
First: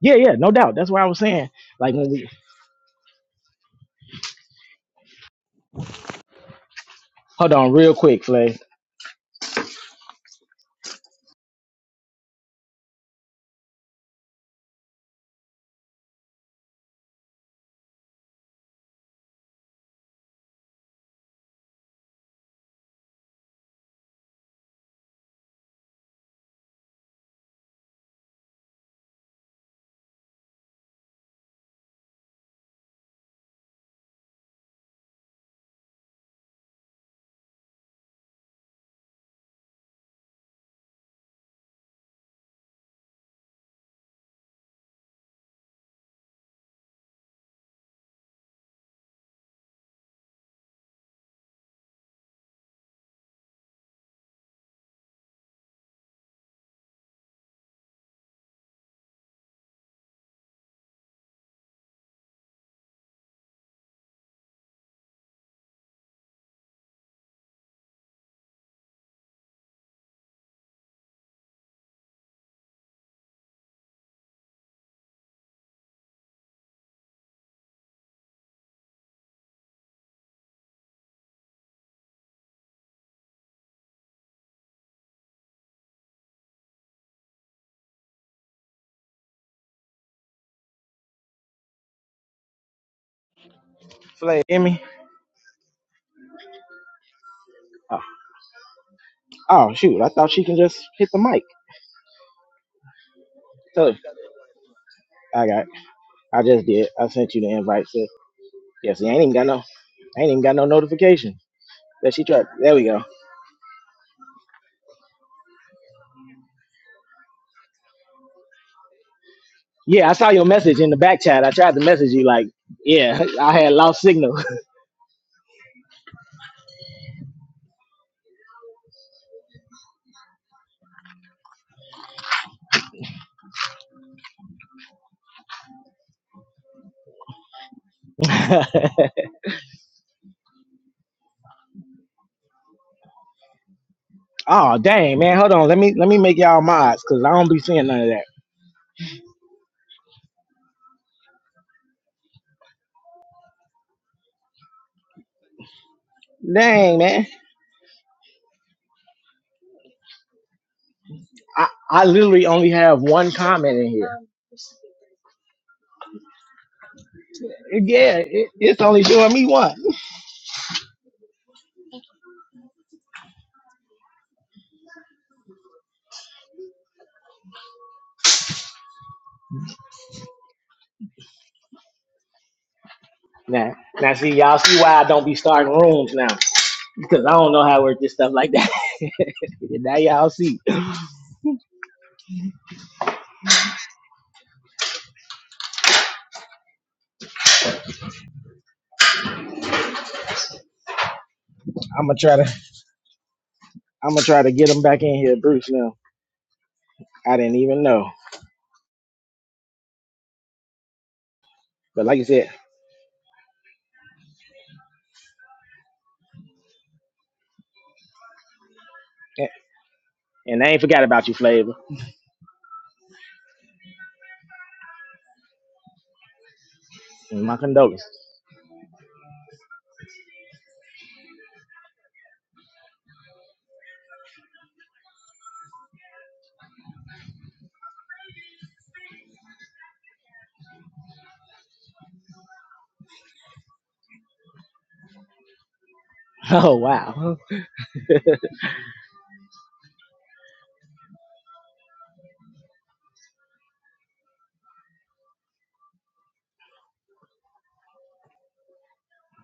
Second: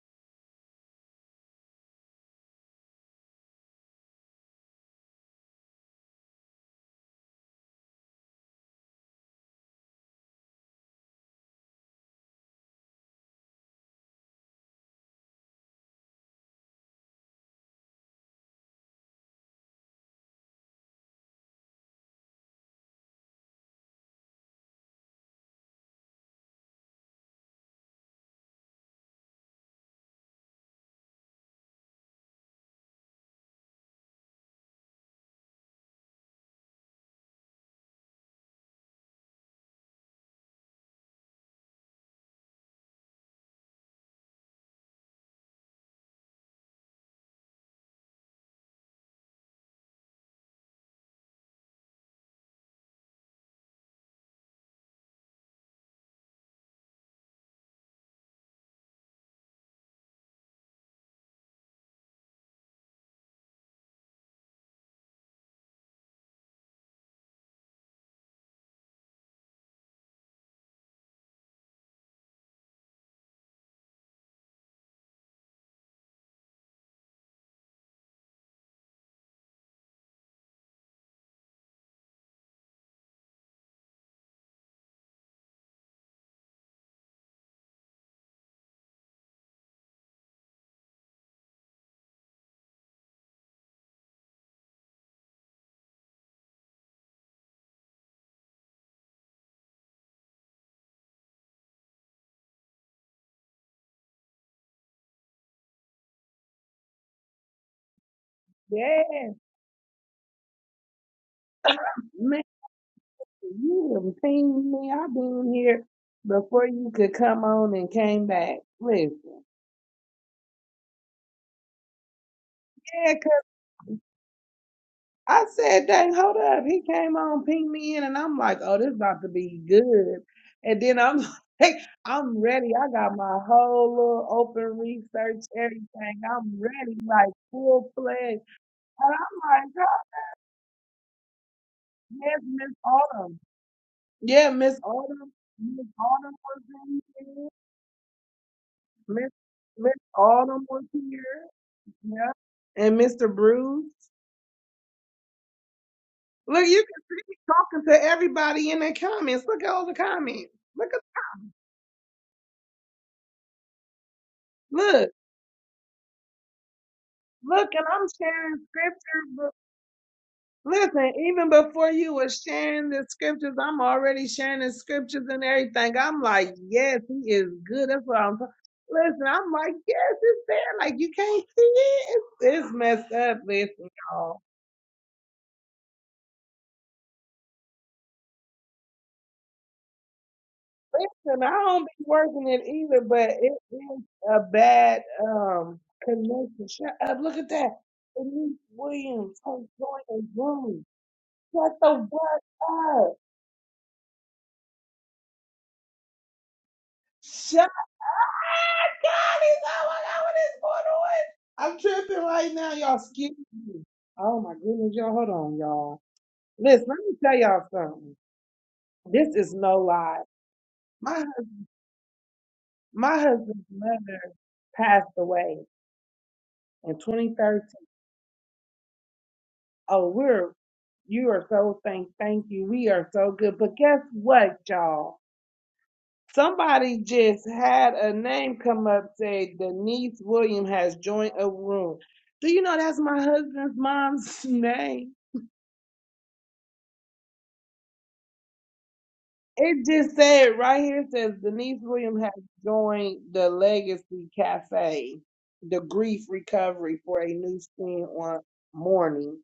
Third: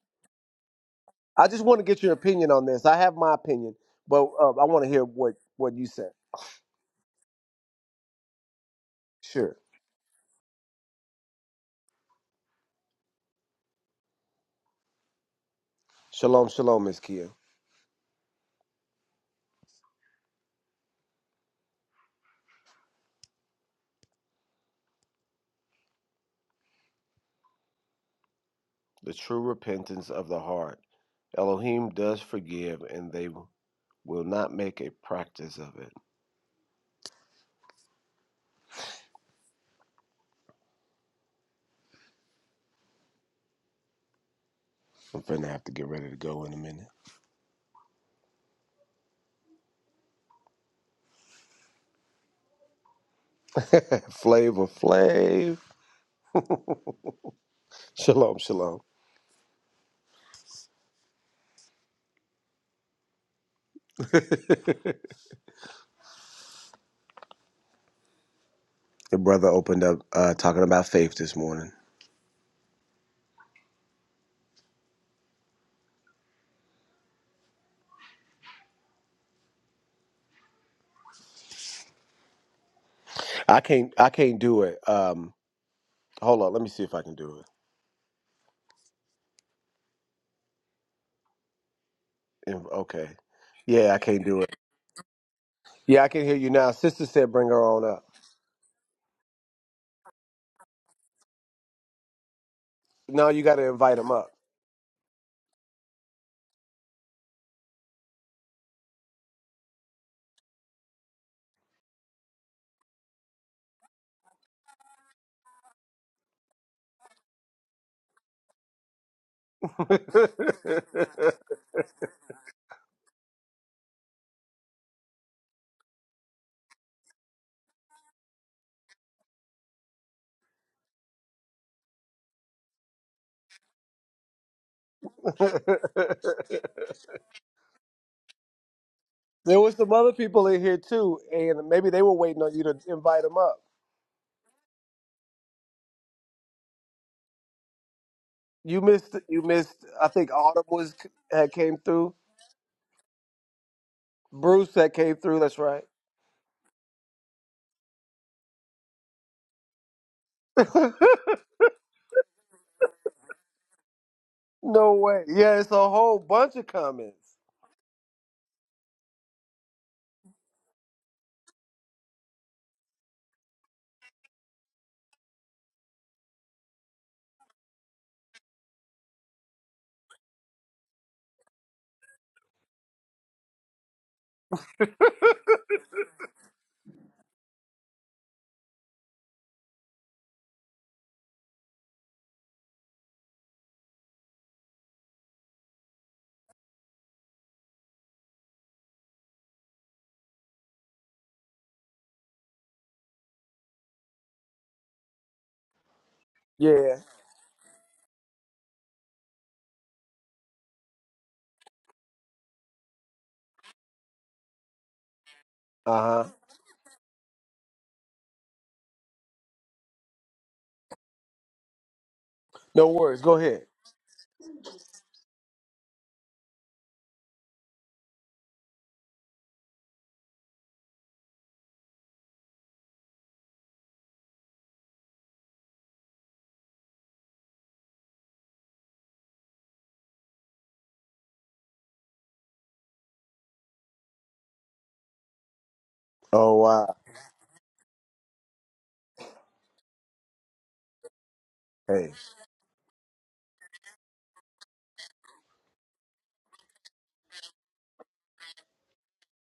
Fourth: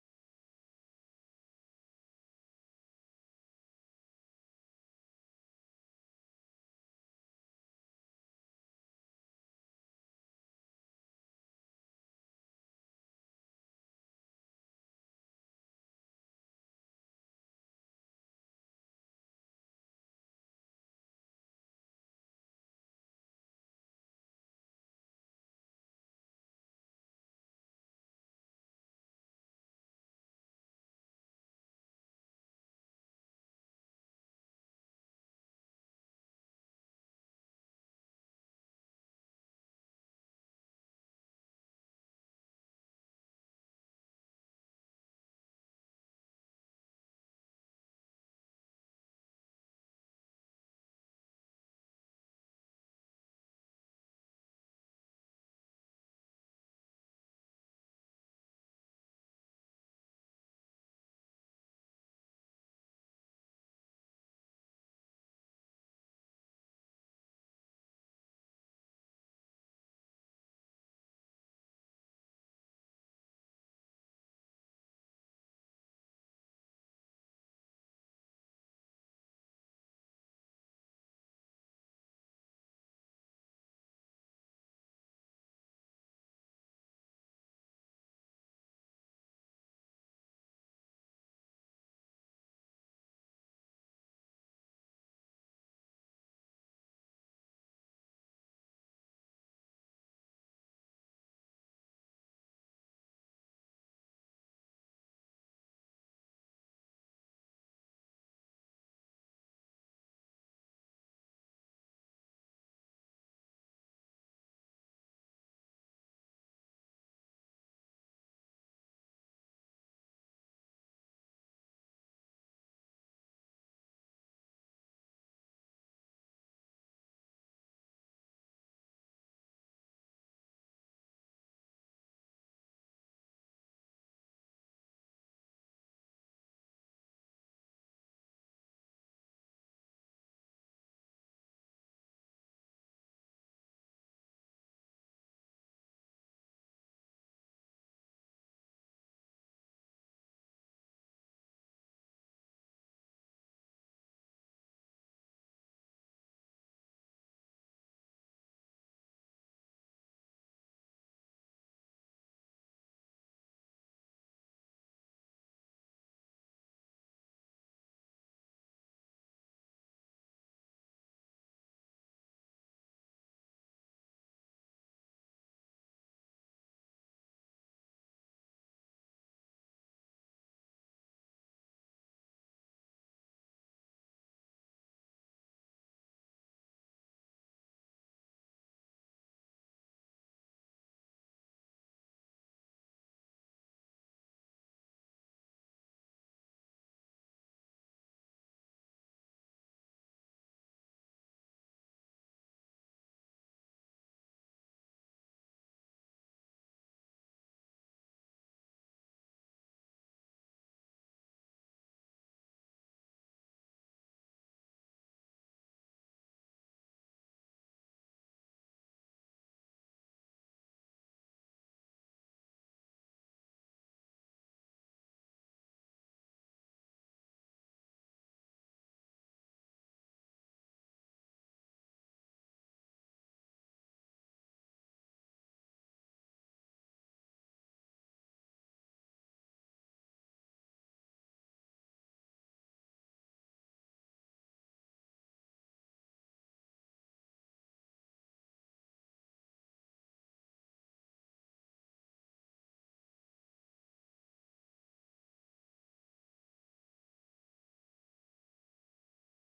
Speaker 2: yeah, yeah, no doubt. That's why I was saying.
Speaker 1: I just want to
Speaker 2: Like
Speaker 1: get
Speaker 2: when
Speaker 1: your
Speaker 2: we
Speaker 1: opinion on this. I have my opinion, but uh, I want to hear what what you said.
Speaker 2: hold on real quick, Flay,
Speaker 1: Sure. Shalom, shalom, Miss Kia. The true repentance of the heart. Elohim does forgive, and they will not make a practice of it. I'm finna have to get ready to go in a minute. Flavor, Flav. Shalom, shalom. the brother opened up uh, talking about faith this morning. I can't. I can't do it. Um, hold on. Let me see if I can do it. Inv- Okay. Yeah, I can't do
Speaker 2: Flay,
Speaker 1: it.
Speaker 2: Emmy.
Speaker 1: Yeah, I can hear you now. Sister said bring her on up.
Speaker 2: Oh shoot, I thought she can just hit the mic.
Speaker 1: Now you got to
Speaker 2: So
Speaker 1: invite them up.
Speaker 2: I got, I just did. I sent you the invite. Sis. Yes,
Speaker 3: Yes,
Speaker 2: I ain't even got no, I ain't even got no notification that she
Speaker 3: man,
Speaker 2: tried. There we go.
Speaker 3: you done pinged me. I've been here before you could come on and came back. Listen,
Speaker 2: Yeah, I saw your message in the back chat. I tried to message you like,
Speaker 3: yeah,
Speaker 2: yeah,
Speaker 3: 'cause
Speaker 2: I had lost signal.
Speaker 3: I said, dang, hold up. He came on, pinged me in, and I'm like, oh, this about to be good. And then I'm like, I'm ready. I got my whole little open research, everything. I'm ready, like full fledged. And I'm
Speaker 1: there
Speaker 3: like,
Speaker 1: was some
Speaker 3: oh,
Speaker 1: other people in here too, and maybe they were
Speaker 3: yes,
Speaker 1: waiting on you
Speaker 3: Miss
Speaker 1: to invite them
Speaker 3: Autumn.
Speaker 1: up.
Speaker 3: Yeah,
Speaker 2: oh
Speaker 3: Miss
Speaker 2: dang,
Speaker 3: Autumn.
Speaker 2: man, hold on. Let
Speaker 3: Miss
Speaker 2: me let me
Speaker 3: Autumn
Speaker 2: make y'all
Speaker 3: was in
Speaker 2: mods because I don't
Speaker 3: here.
Speaker 2: be seeing none of that.
Speaker 1: You missed.
Speaker 3: Miss
Speaker 1: You missed.
Speaker 3: Miss
Speaker 1: I think Autumn
Speaker 3: Autumn was
Speaker 1: was
Speaker 3: here.
Speaker 1: had came through.
Speaker 3: Yeah. And Mr. Bruce.
Speaker 1: Bruce that came through. That's right.
Speaker 3: Look, you can
Speaker 2: Dang,
Speaker 3: see
Speaker 2: man.
Speaker 3: me talking to everybody in the comments. Look at all the comments. Look at
Speaker 2: I, I literally only have one comment in here.
Speaker 1: no
Speaker 3: look.
Speaker 1: way. Yeah, it's a whole bunch of comments.
Speaker 3: Look, and I'm
Speaker 2: Yeah, it,
Speaker 3: sharing
Speaker 2: it's only
Speaker 3: scriptures.
Speaker 2: doing me
Speaker 3: but
Speaker 2: one.
Speaker 3: Listen, even before you were sharing the scriptures, I'm already sharing the scriptures and everything. I'm like, yes, he is good. That's what I'm talking. Listen, I'm like, yes, it's there. Like you can't see it. It's, it's messed up,
Speaker 2: Now,
Speaker 3: listen,
Speaker 2: now, see
Speaker 3: y'all.
Speaker 2: y'all see why I don't be starting rooms now because I don't know how to work this stuff like that. now y'all see.
Speaker 3: Listen, I don't be working it either, but it is a bad um connection. Shut up, look at that. Denise Williams has joined the room. Shut
Speaker 2: I'm
Speaker 3: the
Speaker 2: gonna try to.
Speaker 3: fuck up.
Speaker 2: I'm gonna try to get him back in here, Bruce. Now
Speaker 1: Yeah.
Speaker 2: I didn't
Speaker 3: Shut up.
Speaker 2: even know,
Speaker 3: God, he's oh my God, what is
Speaker 2: but
Speaker 3: going on? I'm
Speaker 2: like
Speaker 3: tripping
Speaker 2: you said,
Speaker 3: right now, y'all. Excuse me. Oh my goodness, y'all. Hold on, y'all.
Speaker 1: Uh huh.
Speaker 3: Listen, let me tell y'all something. This
Speaker 2: a-
Speaker 3: is no lie.
Speaker 2: and I ain't forgot
Speaker 3: My
Speaker 2: about you, Flavor.
Speaker 1: No
Speaker 3: my
Speaker 1: worries. Go
Speaker 3: husband's
Speaker 1: ahead.
Speaker 3: mother passed away in
Speaker 2: And My
Speaker 3: 2013.
Speaker 2: condolences.
Speaker 3: Oh, we're you are so thank thank you. We are so good. But guess what, y'all? Somebody just had a name come up say Denise William has joined a room. Do you know that's my husband's mom's name?
Speaker 1: Oh
Speaker 2: Oh
Speaker 1: wow.
Speaker 2: wow.
Speaker 3: It just said right here it says Denise
Speaker 1: Hey.
Speaker 3: William has joined the Legacy Cafe, the grief recovery for a new skin on morning.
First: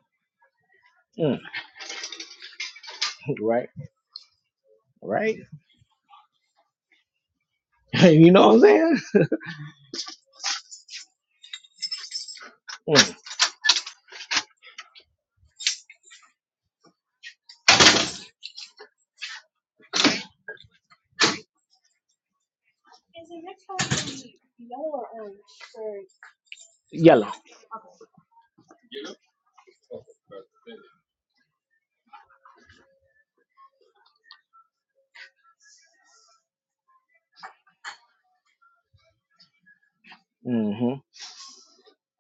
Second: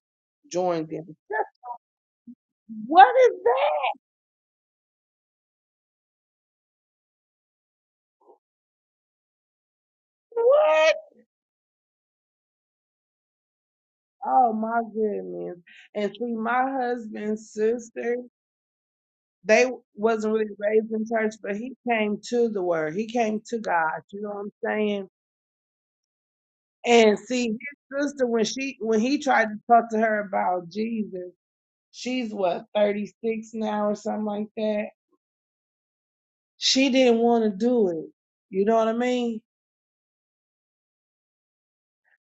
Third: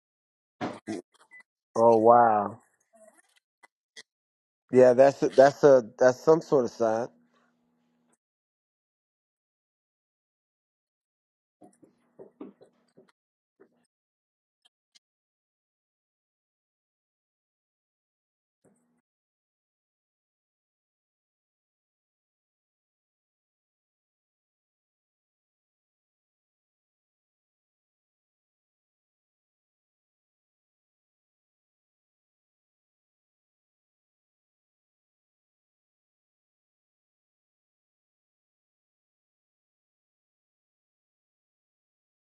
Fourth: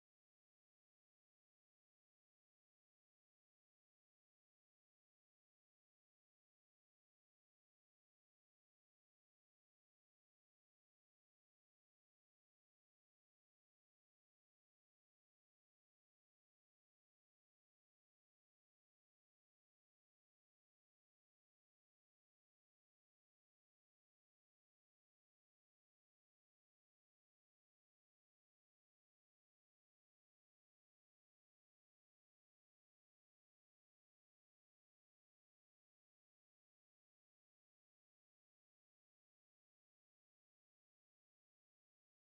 Speaker 3: Joined them.
Speaker 2: Mm,
Speaker 1: Oh wow.
Speaker 3: What is
Speaker 2: right,
Speaker 3: that?
Speaker 1: Yeah, that's a,
Speaker 2: right.
Speaker 1: that's a that's some sort of sign.
Speaker 2: you know what I'm saying?
Speaker 3: What?
Speaker 2: Mm,
Speaker 3: Oh my goodness. And see, my husband's sister, they wasn't really raised in church, but he came to the word. He came to God. You know what I'm saying? And
Speaker 2: yellow.
Speaker 3: see, his sister, when she when he tried to talk to her about Jesus, she's what, 36 now or something like that. She didn't want to do it. You know what I mean?
Speaker 2: hmm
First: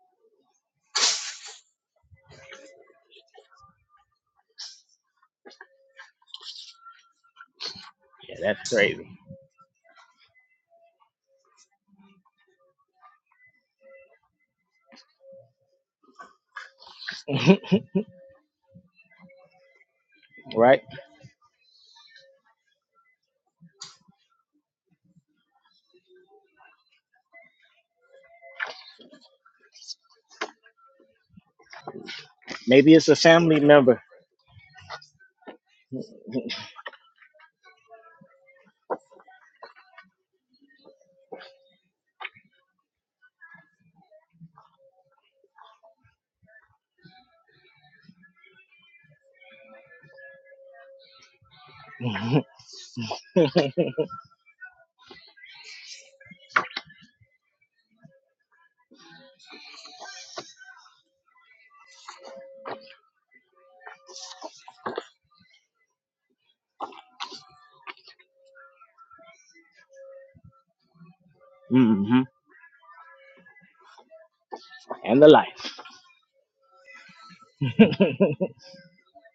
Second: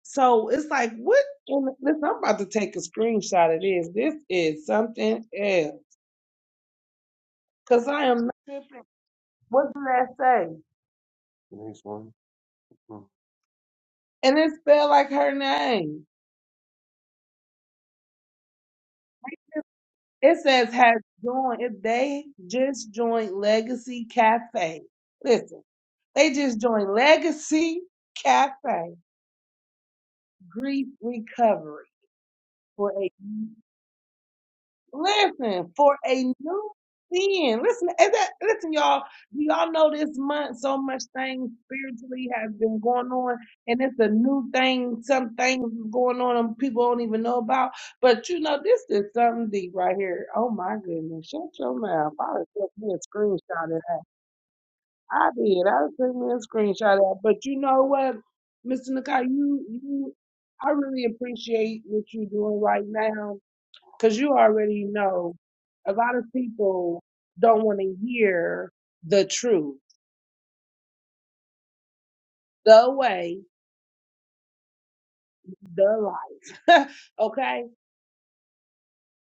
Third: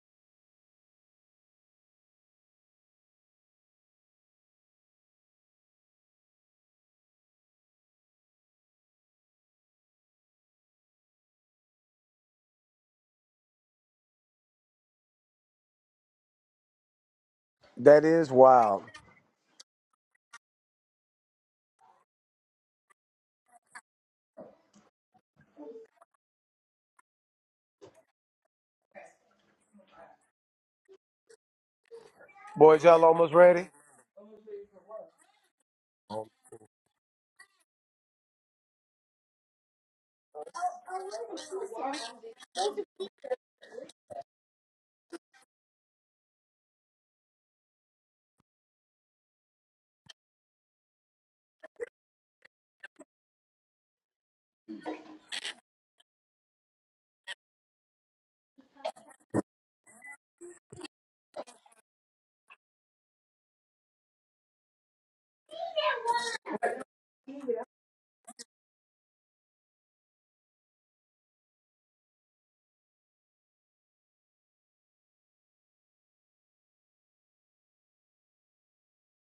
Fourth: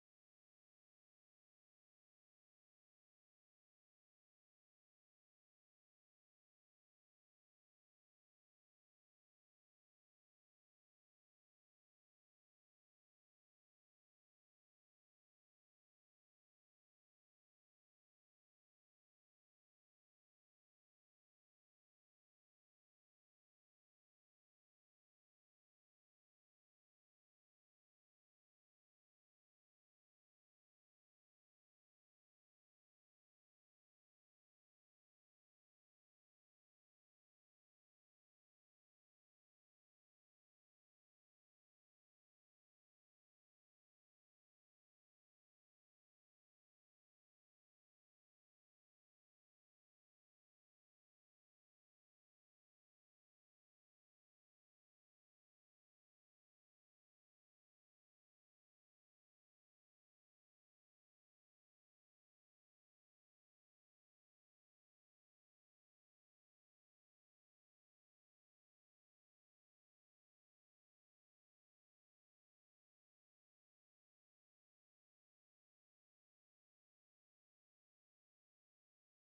Speaker 3: So it's like, what? in the- Listen, I'm about to take a screenshot of this. This is something else. Cause I am
Speaker 2: Yeah,
Speaker 3: not
Speaker 2: that's
Speaker 3: tripping.
Speaker 2: crazy.
Speaker 3: What does that say? Denise one. Hmm. And it's spelled like her name.
Speaker 1: That is wild.
Speaker 3: It says
Speaker 2: right?
Speaker 3: has joined. If they just joined Legacy Cafe. Listen, they just joined Legacy Cafe Grief Recovery
Speaker 1: Boys,
Speaker 3: for
Speaker 2: Maybe
Speaker 1: y'all
Speaker 2: it's
Speaker 3: a
Speaker 2: a
Speaker 1: almost
Speaker 2: family
Speaker 1: ready?
Speaker 2: member.
Speaker 3: Listen, for a new sin. Listen, is that listen, y'all. Do y'all know this month so much things spiritually has been going on, and it's a new thing. Some things is going on and people don't even know about. But you know, this is something deep right here. Oh my goodness. Shut your mouth. I
Speaker 2: hmm
Speaker 3: done took me a screenshot of that. I did. I done took me a screenshot of that. But you know what, Mr. Nakai, you you I really appreciate what you're doing right now because you already know a lot of people don't want to hear the truth,
Speaker 2: And
Speaker 3: the way,
Speaker 2: the life.
Speaker 3: the life. okay?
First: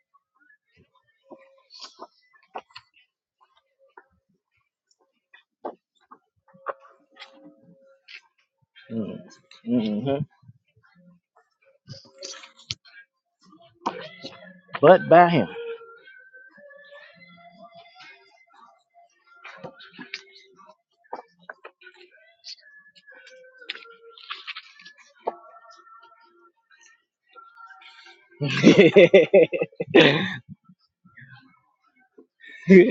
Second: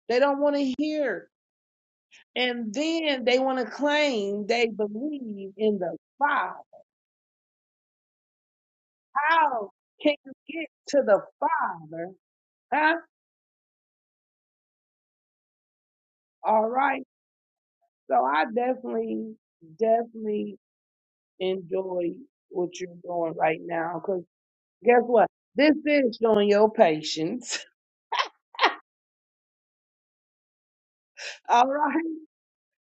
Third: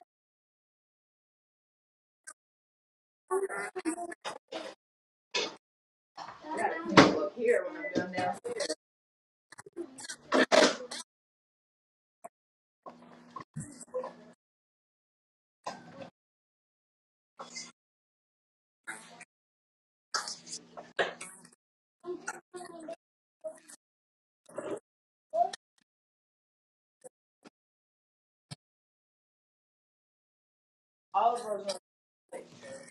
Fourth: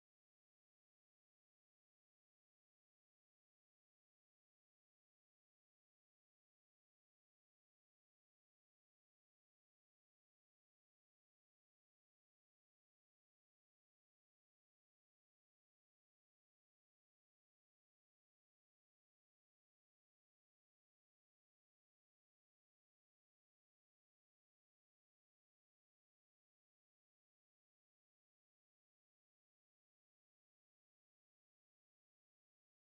Speaker 3: They don't want to hear. And then they want to claim they believe in the Father.
Speaker 2: Mm.
Speaker 3: How can
Speaker 2: Mhm.
Speaker 3: you get to the Father? Huh?
Speaker 2: But by him.
Speaker 3: All right. So I definitely, definitely enjoy what you're doing right now because guess what? This is showing your patience.
Speaker 2: Praise
Speaker 3: All right.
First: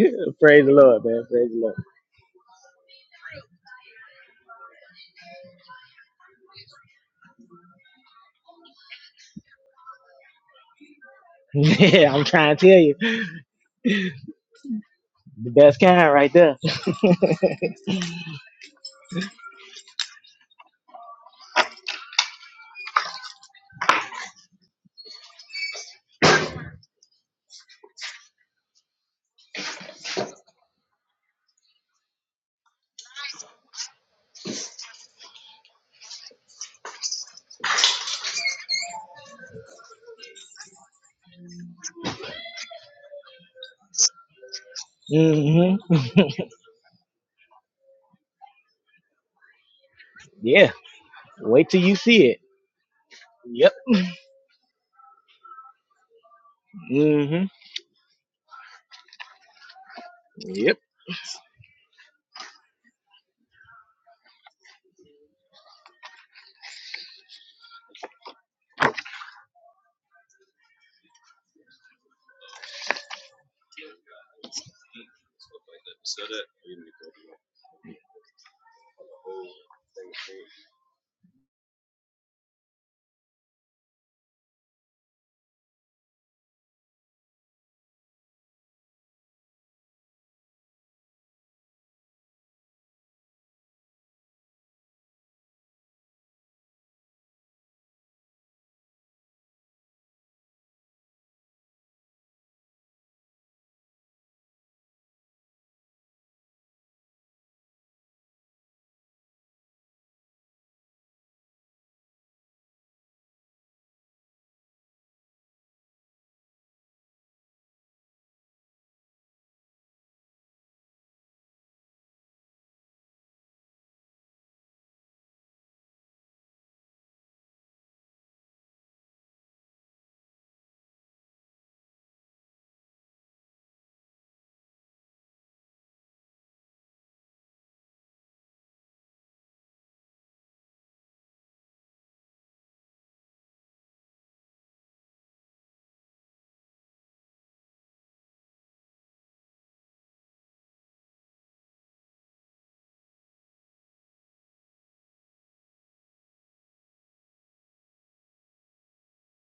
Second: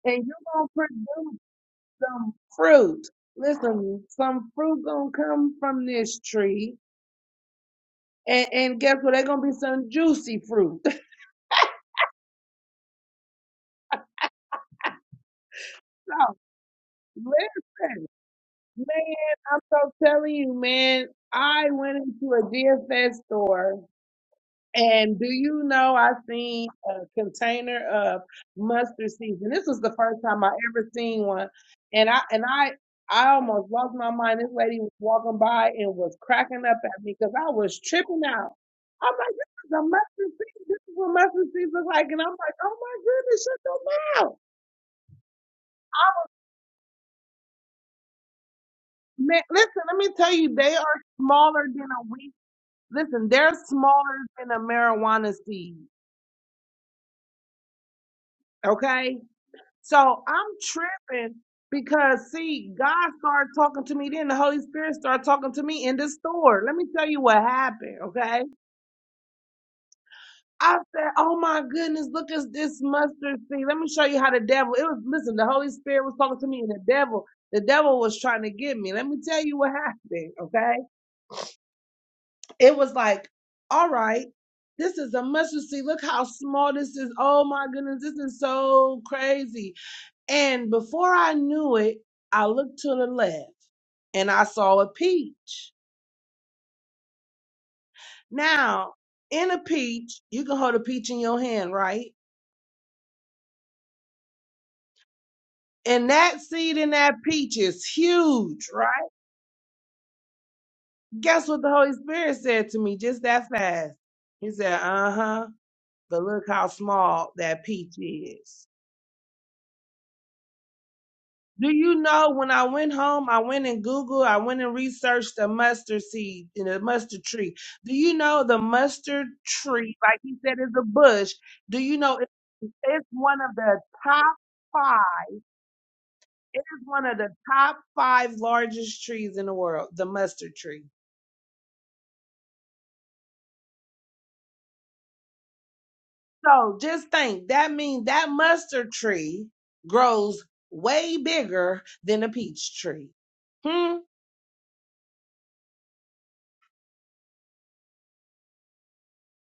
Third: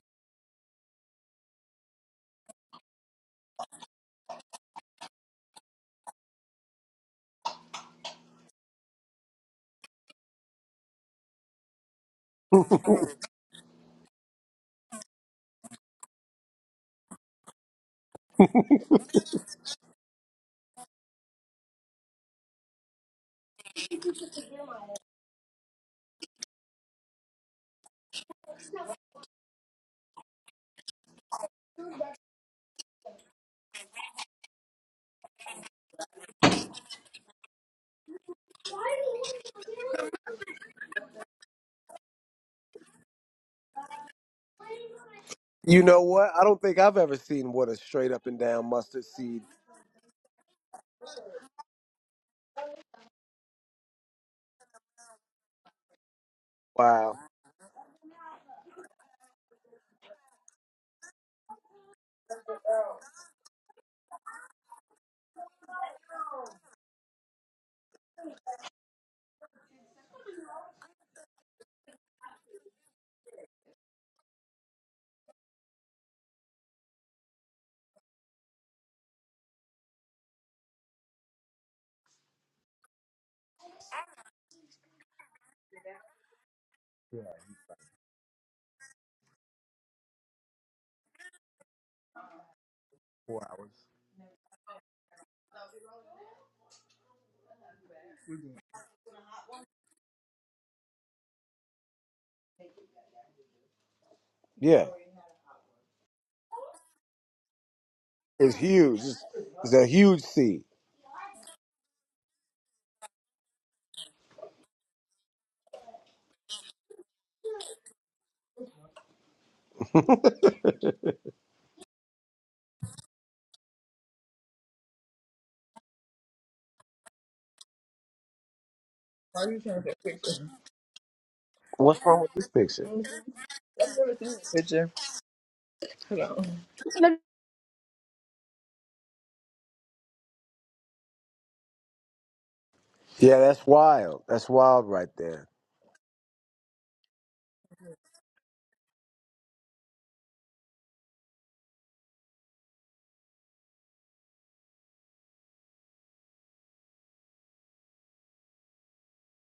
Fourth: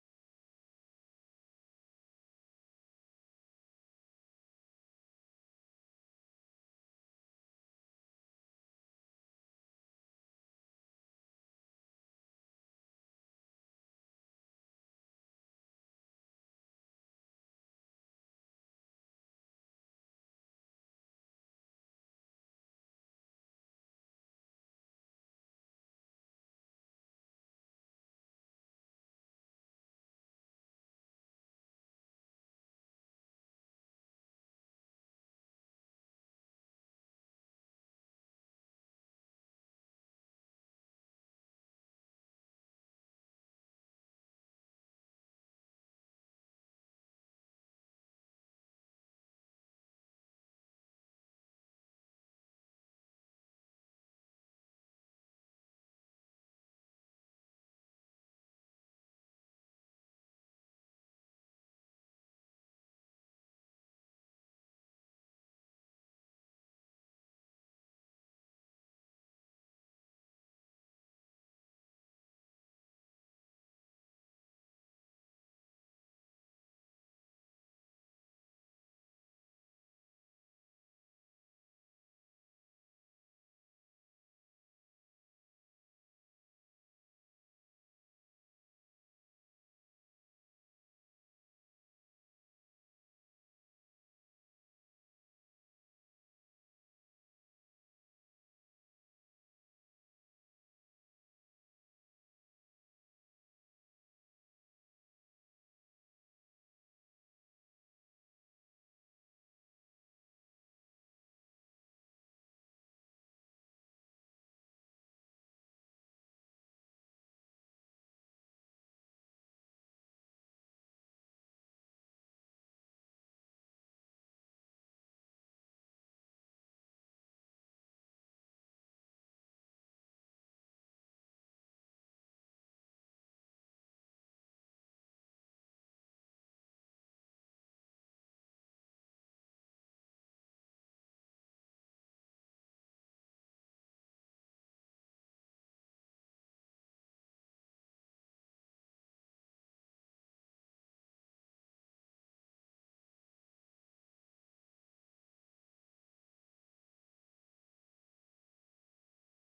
Speaker 3: and you're gonna
Speaker 2: the Lord, man.
Speaker 3: produce
Speaker 2: Praise the Lord.
Speaker 3: some fruit. Listen, some fruit gonna come from this tree, and, and guess what? They're gonna be some juicy fruit.
Speaker 2: yeah, I'm trying to tell you. The best kind right
Speaker 3: so
Speaker 2: there.
Speaker 3: listen, man, I'm so telling you, man. I went into a DFS store And do you know I seen a container of mustard seeds, and this was the first time I ever seen one. And I and I I almost lost my mind. This lady was walking by and was cracking up at me because I was tripping out. I'm like, this is a mustard seed. This is what mustard seeds look like. And I'm like, oh my goodness, shut your mouth.
Speaker 2: hmm
Speaker 1: You know what? I don't think I've ever seen what a straight up and down mustard seed.
Speaker 3: Man, listen, let me tell you,
Speaker 2: Yeah.
Speaker 3: they are smaller
Speaker 2: Wait till
Speaker 3: than
Speaker 2: you
Speaker 3: a
Speaker 2: see
Speaker 3: weed.
Speaker 2: it.
Speaker 3: Listen, they're
Speaker 2: Yep.
Speaker 3: smaller than a marijuana seed.
Speaker 1: Wow.
Speaker 2: hmm
Speaker 3: Okay? So I'm
Speaker 2: Yep.
Speaker 3: tripping because see, God started talking to me then. The Holy Spirit started talking to me in the store. Let me tell you what happened, okay? I said, Oh my goodness, look at this mustard seed. Let me show you how the devil it was listen, the Holy Spirit was talking to me and the devil, the devil was trying to get me. Let me tell you what happened, okay? It was like, all right. This is a mustard seed. Look how small this is. Oh my goodness, this is so crazy And before I knew it, I looked to the left and I saw a peach. Now, in a peach, you can hold a peach in your hand, right?
Speaker 1: Yeah,
Speaker 3: And that seed in that peach is
Speaker 1: it's
Speaker 3: huge,
Speaker 1: huge.
Speaker 3: right?
Speaker 1: It's, it's a huge seed.
Speaker 3: Guess what the Holy Spirit said to me just that fast? He said, uh huh, but look how small that peach is. Do you know when I went home, I went and Googled, I went and researched the mustard seed and the mustard tree. Do you know the mustard tree, like he said, is a bush? Do you
Speaker 1: What's
Speaker 3: know
Speaker 1: wrong
Speaker 3: it-
Speaker 1: with this picture?
Speaker 3: it's one of the top five? It is one of the top five largest trees in the world, the mustard tree.
Speaker 1: Yeah, that's wild. That's wild right there.
Speaker 3: So just think that means that mustard tree grows way bigger than a peach tree. Hmm,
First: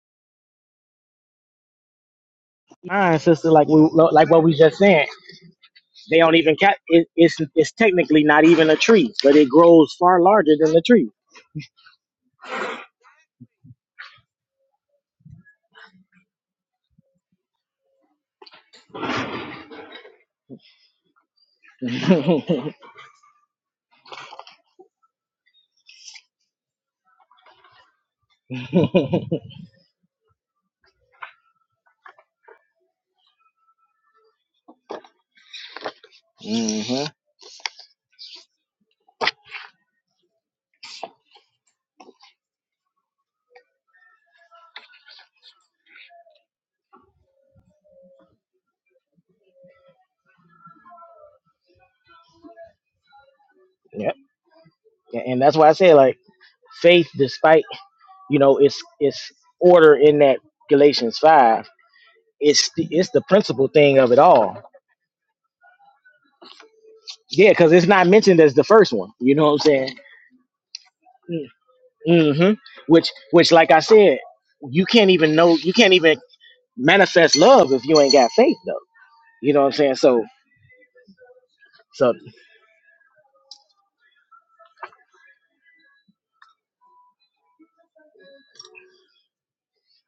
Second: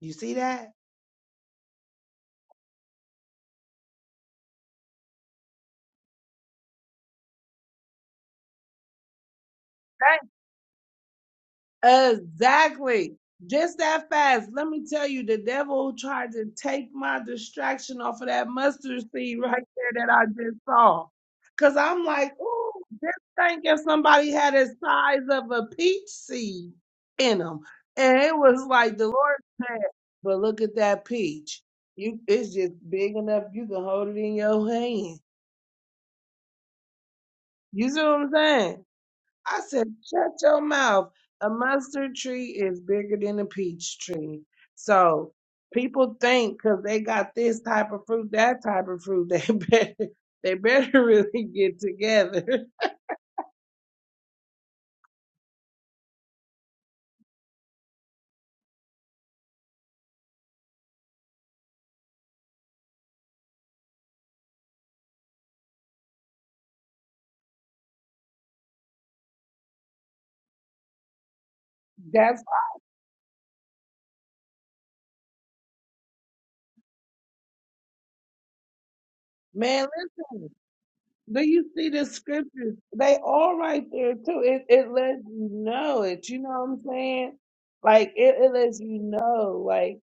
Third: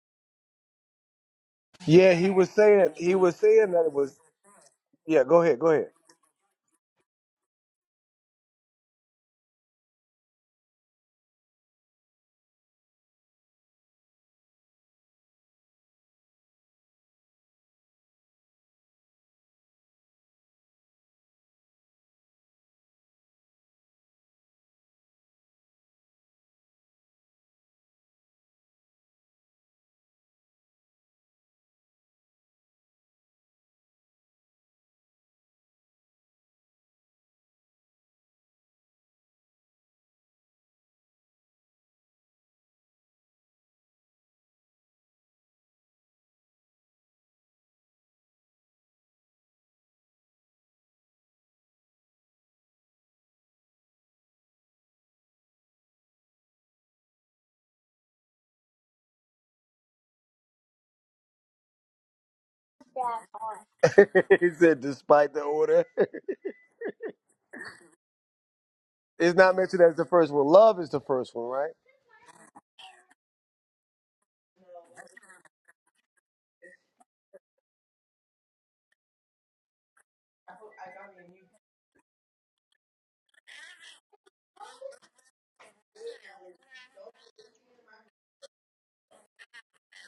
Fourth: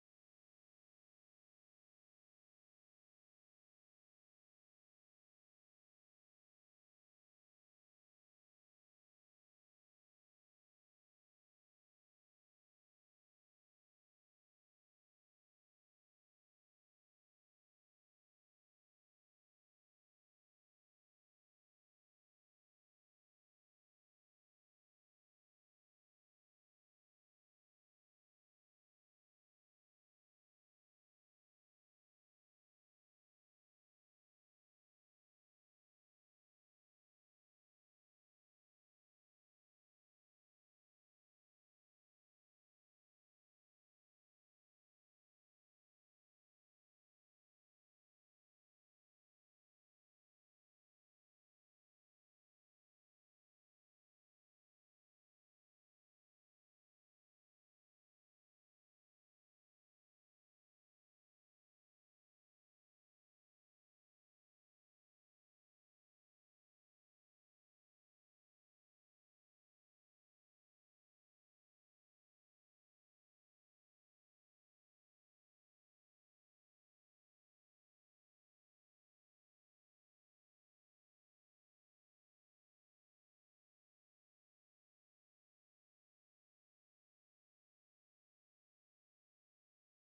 Speaker 3: you see that?
Speaker 1: Yeah, he was saying
Speaker 2: All
Speaker 1: he
Speaker 2: right,
Speaker 1: was
Speaker 2: sister. Like
Speaker 1: saying
Speaker 2: we,
Speaker 1: that it was.
Speaker 2: like what we just said.
Speaker 1: Yeah, go ahead, go ahead.
Speaker 2: They don't even cat. It, it's, it's technically not even a tree, but it grows far larger than the tree.
Speaker 3: Exactly. Just that fast. Let me tell you, the devil tried to take my distraction off of that mustard seed right there that I just saw. Cause I'm like, ooh, just think if somebody had a size of a peach seed in them. And it was like the
Speaker 2: hmm
Speaker 3: Lord said, but look at that peach. You it's just big enough you can hold it in your hand. You see what I'm saying? I said, shut your mouth. A mustard tree is bigger than a peach tree. So people think because they got this type of fruit, that type of fruit, they better they better really get together.
Speaker 2: Yep. And and that's why I say like faith, despite You know, it's it's order in that Galatians five. It's the, it's the principal thing of it
Speaker 1: he
Speaker 2: all.
Speaker 1: said, despite the order,
Speaker 2: Yeah, because it's not mentioned as the first one. You
Speaker 1: it's
Speaker 2: know what
Speaker 1: not
Speaker 2: I'm
Speaker 1: mentioned
Speaker 2: saying?
Speaker 1: as the first one. Love is the first one, right?
Speaker 3: That's
Speaker 2: Mm-hmm. Which which like I said, you can't even know you can't even manifest love if you ain't got faith though. You know what I'm
Speaker 3: man,
Speaker 2: saying? So
Speaker 3: listen. Do you see the
Speaker 2: so
Speaker 3: scriptures? They all right there too. It it lets you know it. You know what I'm saying? Like it, it lets you know, like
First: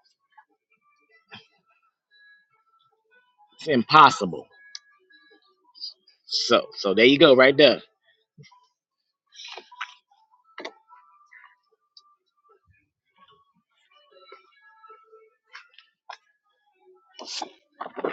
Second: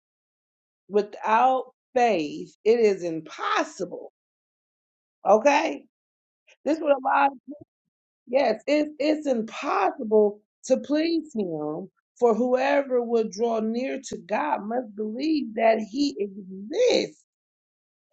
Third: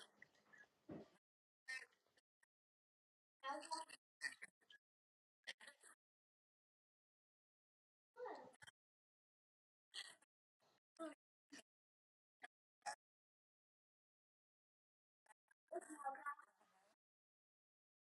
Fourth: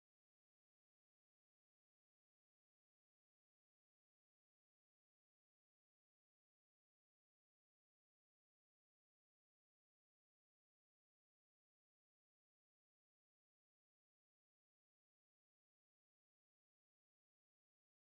Speaker 3: without faith, it is
Speaker 2: it's
Speaker 3: impossible.
Speaker 2: impossible.
Speaker 3: Okay?
Speaker 2: So
Speaker 3: This is what
Speaker 2: so
Speaker 3: a
Speaker 2: there you
Speaker 3: lot
Speaker 2: go right there.
Speaker 3: Yes, it, it's impossible to please him, for whoever would draw near to God must believe that he exists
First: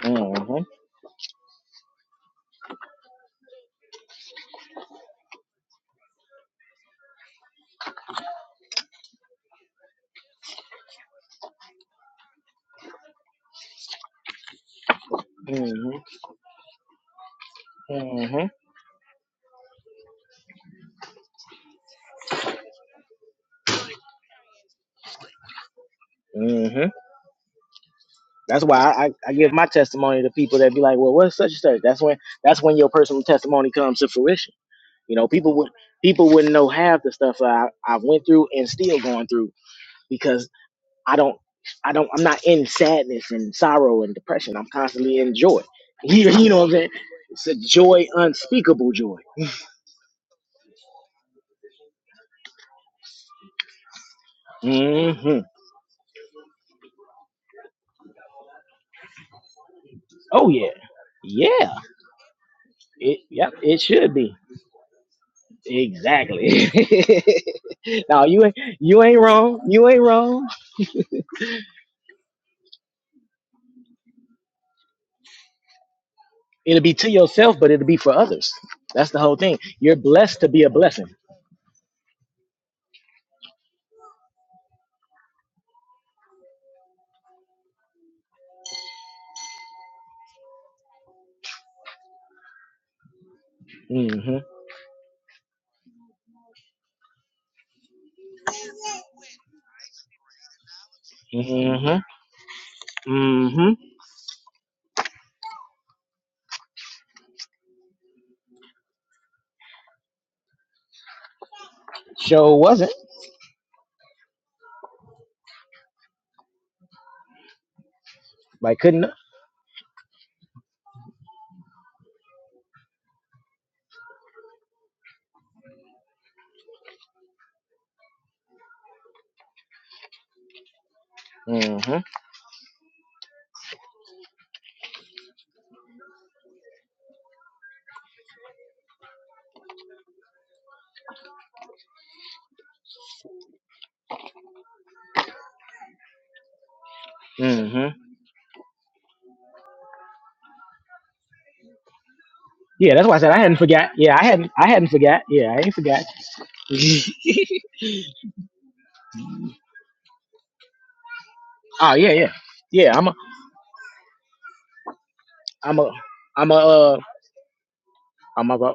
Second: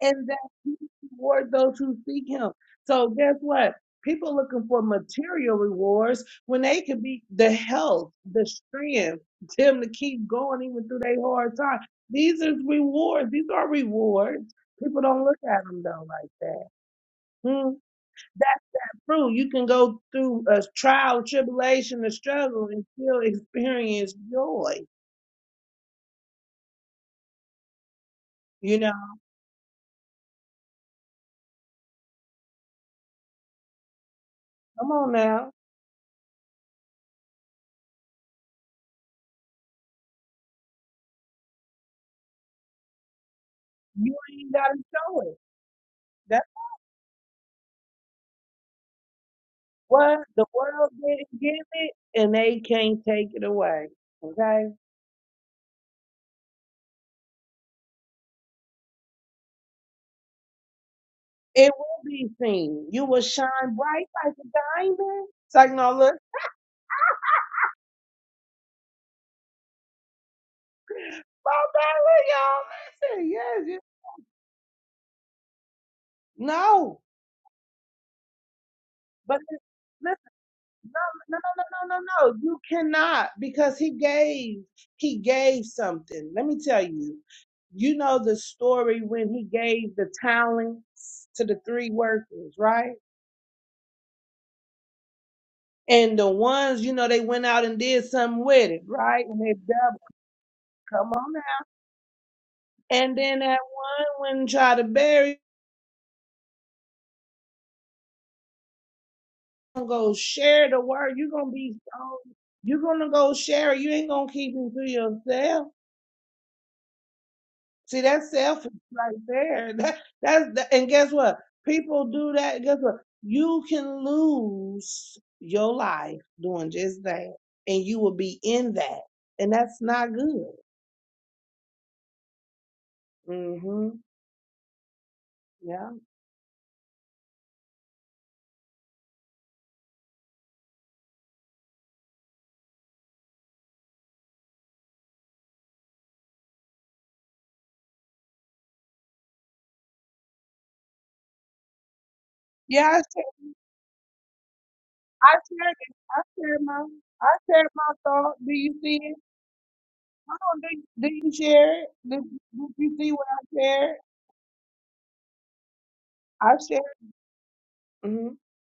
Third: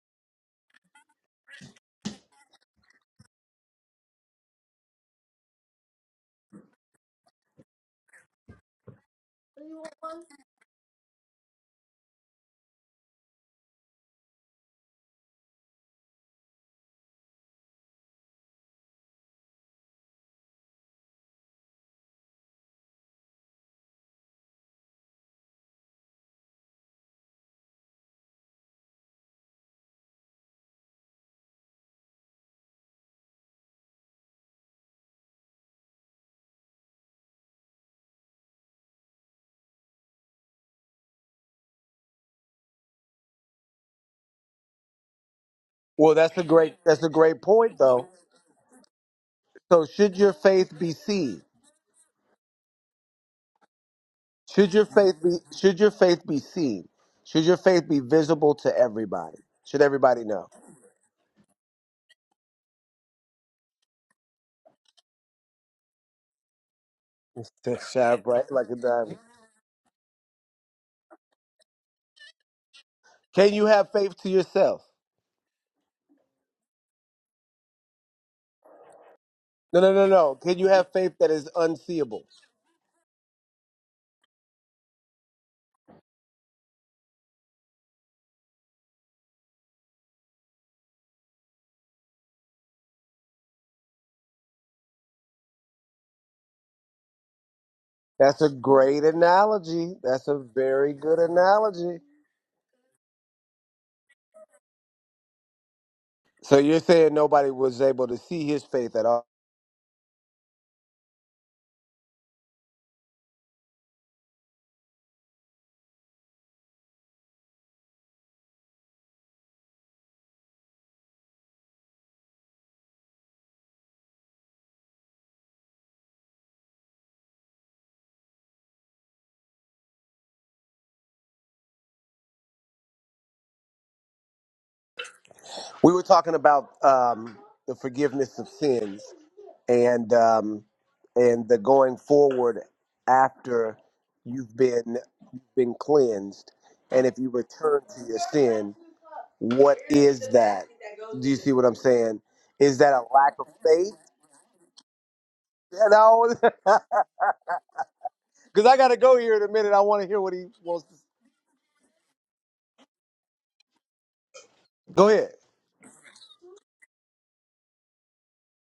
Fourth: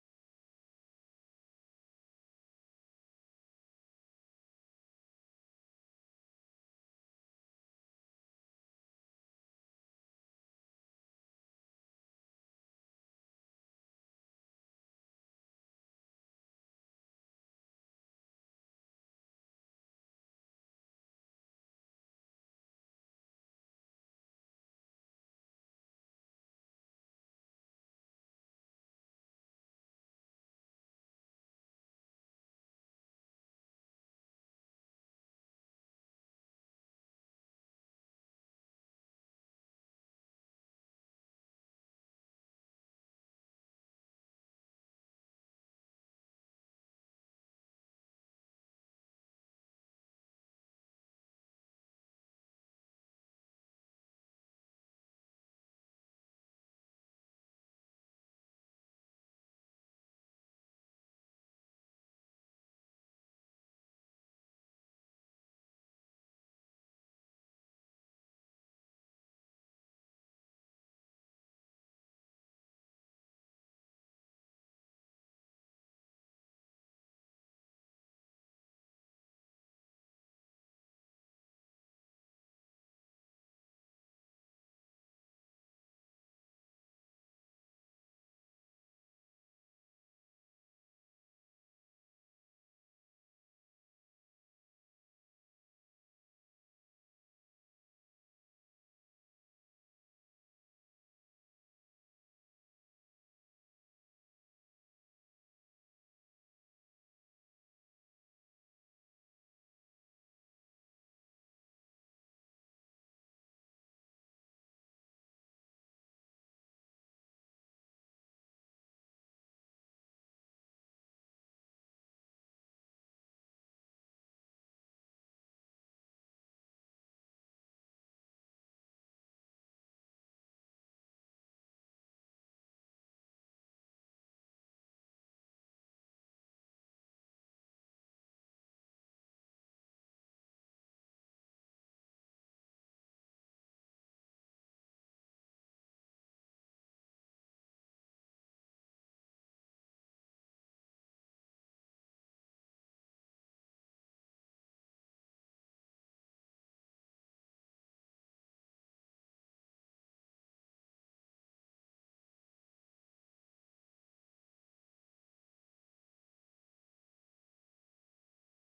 Speaker 3: and that he rewards those who seek him. So guess what? People looking for material rewards when they could be the health, the strength, them to keep going even through their hard time. These are rewards. These are rewards. People don't look at them though
Speaker 2: Mm-hmm.
Speaker 3: like that. Hmm
Speaker 2: Mm-hmm.
Speaker 3: through. You can go through a trial, tribulation, a struggle, and still experience joy.
Speaker 2: Mm-hmm. That's why
Speaker 3: You know,
Speaker 2: I, I, I give my testimony to people that be like, well, what's such and such? That's when that's when your personal testimony comes to fruition.
Speaker 3: come on
Speaker 2: You know,
Speaker 3: now.
Speaker 2: people would people wouldn't know half the stuff that I, I went through and still going through because I don't I don't I'm not in sadness and sorrow and
Speaker 3: You ain't
Speaker 2: depression. I'm
Speaker 3: got to
Speaker 2: constantly
Speaker 3: show
Speaker 2: in
Speaker 3: it.
Speaker 2: joy.
Speaker 1: Well,
Speaker 2: You,
Speaker 1: that's a
Speaker 3: That's
Speaker 2: you know what I'm
Speaker 1: great
Speaker 2: saying?
Speaker 1: that's a great
Speaker 2: It's a
Speaker 1: point
Speaker 2: joy,
Speaker 1: though.
Speaker 2: unspeakable joy.
Speaker 1: So should
Speaker 3: what
Speaker 1: your
Speaker 3: the
Speaker 1: faith
Speaker 3: world
Speaker 1: be
Speaker 3: didn't
Speaker 1: seen?
Speaker 3: give it, and they can't take it away. Okay?
Speaker 1: Should your faith be
Speaker 2: hmm
Speaker 1: should your faith be seen? Should your faith be visible to everybody? Should everybody know?
Speaker 2: Oh yeah,
Speaker 3: It
Speaker 2: yeah.
Speaker 3: will be seen. You
Speaker 2: It
Speaker 3: will shine
Speaker 2: yep. It
Speaker 3: bright
Speaker 2: should
Speaker 3: like
Speaker 2: be
Speaker 3: a diamond. It's like, no, look,
Speaker 2: exactly.
Speaker 1: To shine
Speaker 2: no, you
Speaker 1: bright
Speaker 2: ain't
Speaker 1: like a
Speaker 2: you
Speaker 1: diamond.
Speaker 2: ain't wrong. You ain't wrong.
Speaker 3: oh, God, look, y'all, listen,
Speaker 1: Can
Speaker 3: yes,
Speaker 1: you
Speaker 3: yes.
Speaker 1: have faith to yourself?
Speaker 2: It'll be
Speaker 3: No,
Speaker 2: to yourself, but it'll be for others. That's the whole
Speaker 3: but
Speaker 2: thing.
Speaker 1: No, no,
Speaker 2: You're
Speaker 1: no,
Speaker 3: it's
Speaker 1: no.
Speaker 2: blessed to
Speaker 1: Can
Speaker 2: be
Speaker 1: you
Speaker 2: a
Speaker 1: have
Speaker 3: No,
Speaker 2: blessing.
Speaker 1: faith that
Speaker 3: no, no,
Speaker 1: is
Speaker 3: no, no, no.
Speaker 1: unseeable?
Speaker 3: no! You cannot because he gave. He gave something. Let me tell you. You know the story when he gave the talents to the three workers, right?
Speaker 2: Mm-hmm.
Speaker 3: And the ones, you know, they went out and did
Speaker 1: That's
Speaker 3: something
Speaker 1: a
Speaker 3: with it,
Speaker 1: great
Speaker 3: right? And they
Speaker 1: analogy.
Speaker 3: doubled.
Speaker 1: That's a very
Speaker 3: Come
Speaker 1: good
Speaker 3: on now.
Speaker 1: analogy.
Speaker 2: Mm-hmm.
Speaker 3: And then that
Speaker 2: Mm-hmm.
Speaker 3: one went and tried to bury. it.
Speaker 1: So you're saying nobody was able to see his faith at all?
Speaker 3: gonna go share the word. You're gonna be so.
Speaker 2: Sure
Speaker 3: You're
Speaker 2: wasn't.
Speaker 3: gonna go share. it. You ain't gonna keep it to yourself. See, that's selfish
Speaker 2: Like couldn't.
Speaker 3: right there. That, that's that, and guess what? People do that. Guess what? You can lose your life doing just that, and you will be in that, and that's not good.
Speaker 2: Mm-hmm.
Speaker 3: hmm Yeah.
Speaker 1: We were talking about um, the forgiveness of sins and um, and the going forward after you've been you've been cleansed, and if you return
Speaker 2: Mm-hmm.
Speaker 1: to your sin, what is that? Do you see what I'm saying? Is
Speaker 3: Yeah.
Speaker 1: that
Speaker 2: Yeah,
Speaker 3: I
Speaker 1: a
Speaker 2: that's why I
Speaker 3: shared.
Speaker 2: said
Speaker 1: lack
Speaker 2: I
Speaker 1: of
Speaker 2: hadn't forgot.
Speaker 1: faith?
Speaker 2: Yeah, I hadn't. I hadn't forgot.
Speaker 3: I
Speaker 2: Yeah, I ain't
Speaker 3: shared. it.
Speaker 2: forgot.
Speaker 3: I
Speaker 1: No,
Speaker 3: shared
Speaker 2: oh
Speaker 3: my. I shared my thought. Do
Speaker 1: because
Speaker 3: you
Speaker 1: I got to
Speaker 3: see it?
Speaker 1: go here in a minute. I want to hear what
Speaker 3: I
Speaker 1: he
Speaker 3: don't think.
Speaker 1: wants to.
Speaker 3: Do you share it?
Speaker 2: yeah,
Speaker 3: Did,
Speaker 2: yeah,
Speaker 3: did
Speaker 2: yeah.
Speaker 3: you
Speaker 2: I'm
Speaker 3: see
Speaker 2: a.
Speaker 3: what I shared?
Speaker 1: Go ahead.
Speaker 2: I'm a. I'm
Speaker 3: I
Speaker 2: a.
Speaker 3: shared.
Speaker 2: Uh,
Speaker 3: hmm
Speaker 2: I'm a.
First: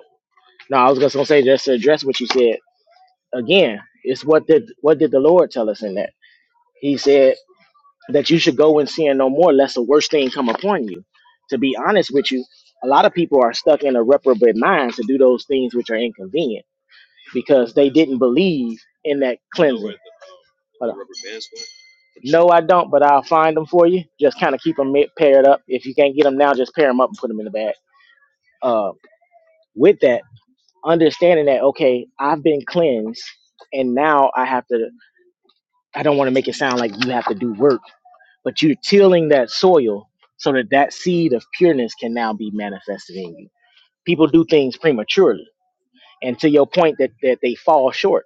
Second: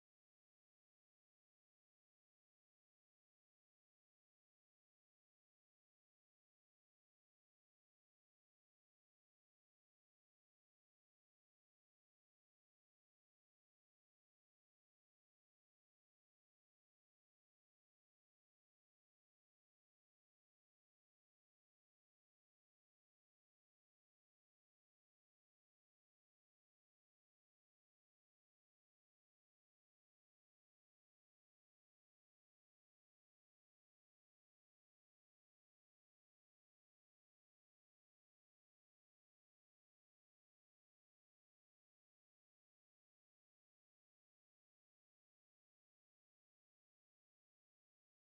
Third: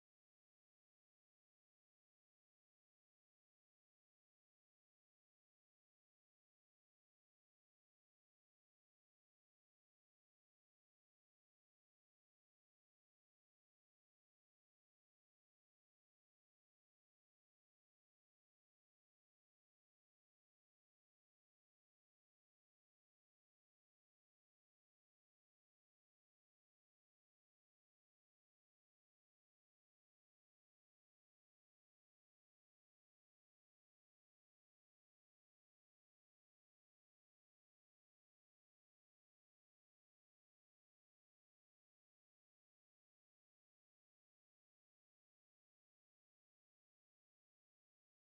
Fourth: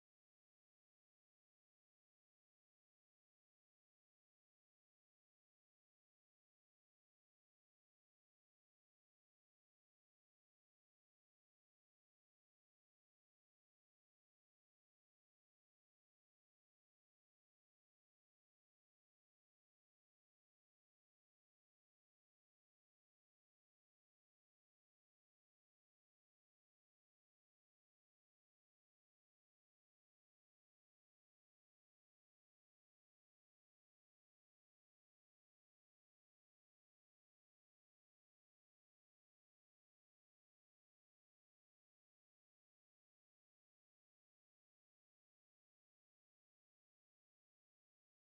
Speaker 2: No, I was just gonna say just to address what you said again. It's what did what did the Lord tell us in that? He said. that you should go and sin no more, lest the worst thing come upon you. To be honest with you, a lot of people are stuck in a reprobate mind to do those things which are inconvenient because they didn't believe in that cleansing. Hold on. No, I don't, but I'll find them for you. Just kind of keep them paired up. If you can't get them now, just pair them up and put them in the bag. Uh, with that, understanding that, okay, I've been cleansed, and now I have to, I don't want to make it sound like you have to do work but you're tilling that soil so that that seed of pureness can now be manifested in you. People do things prematurely, and to your point that, that they fall short.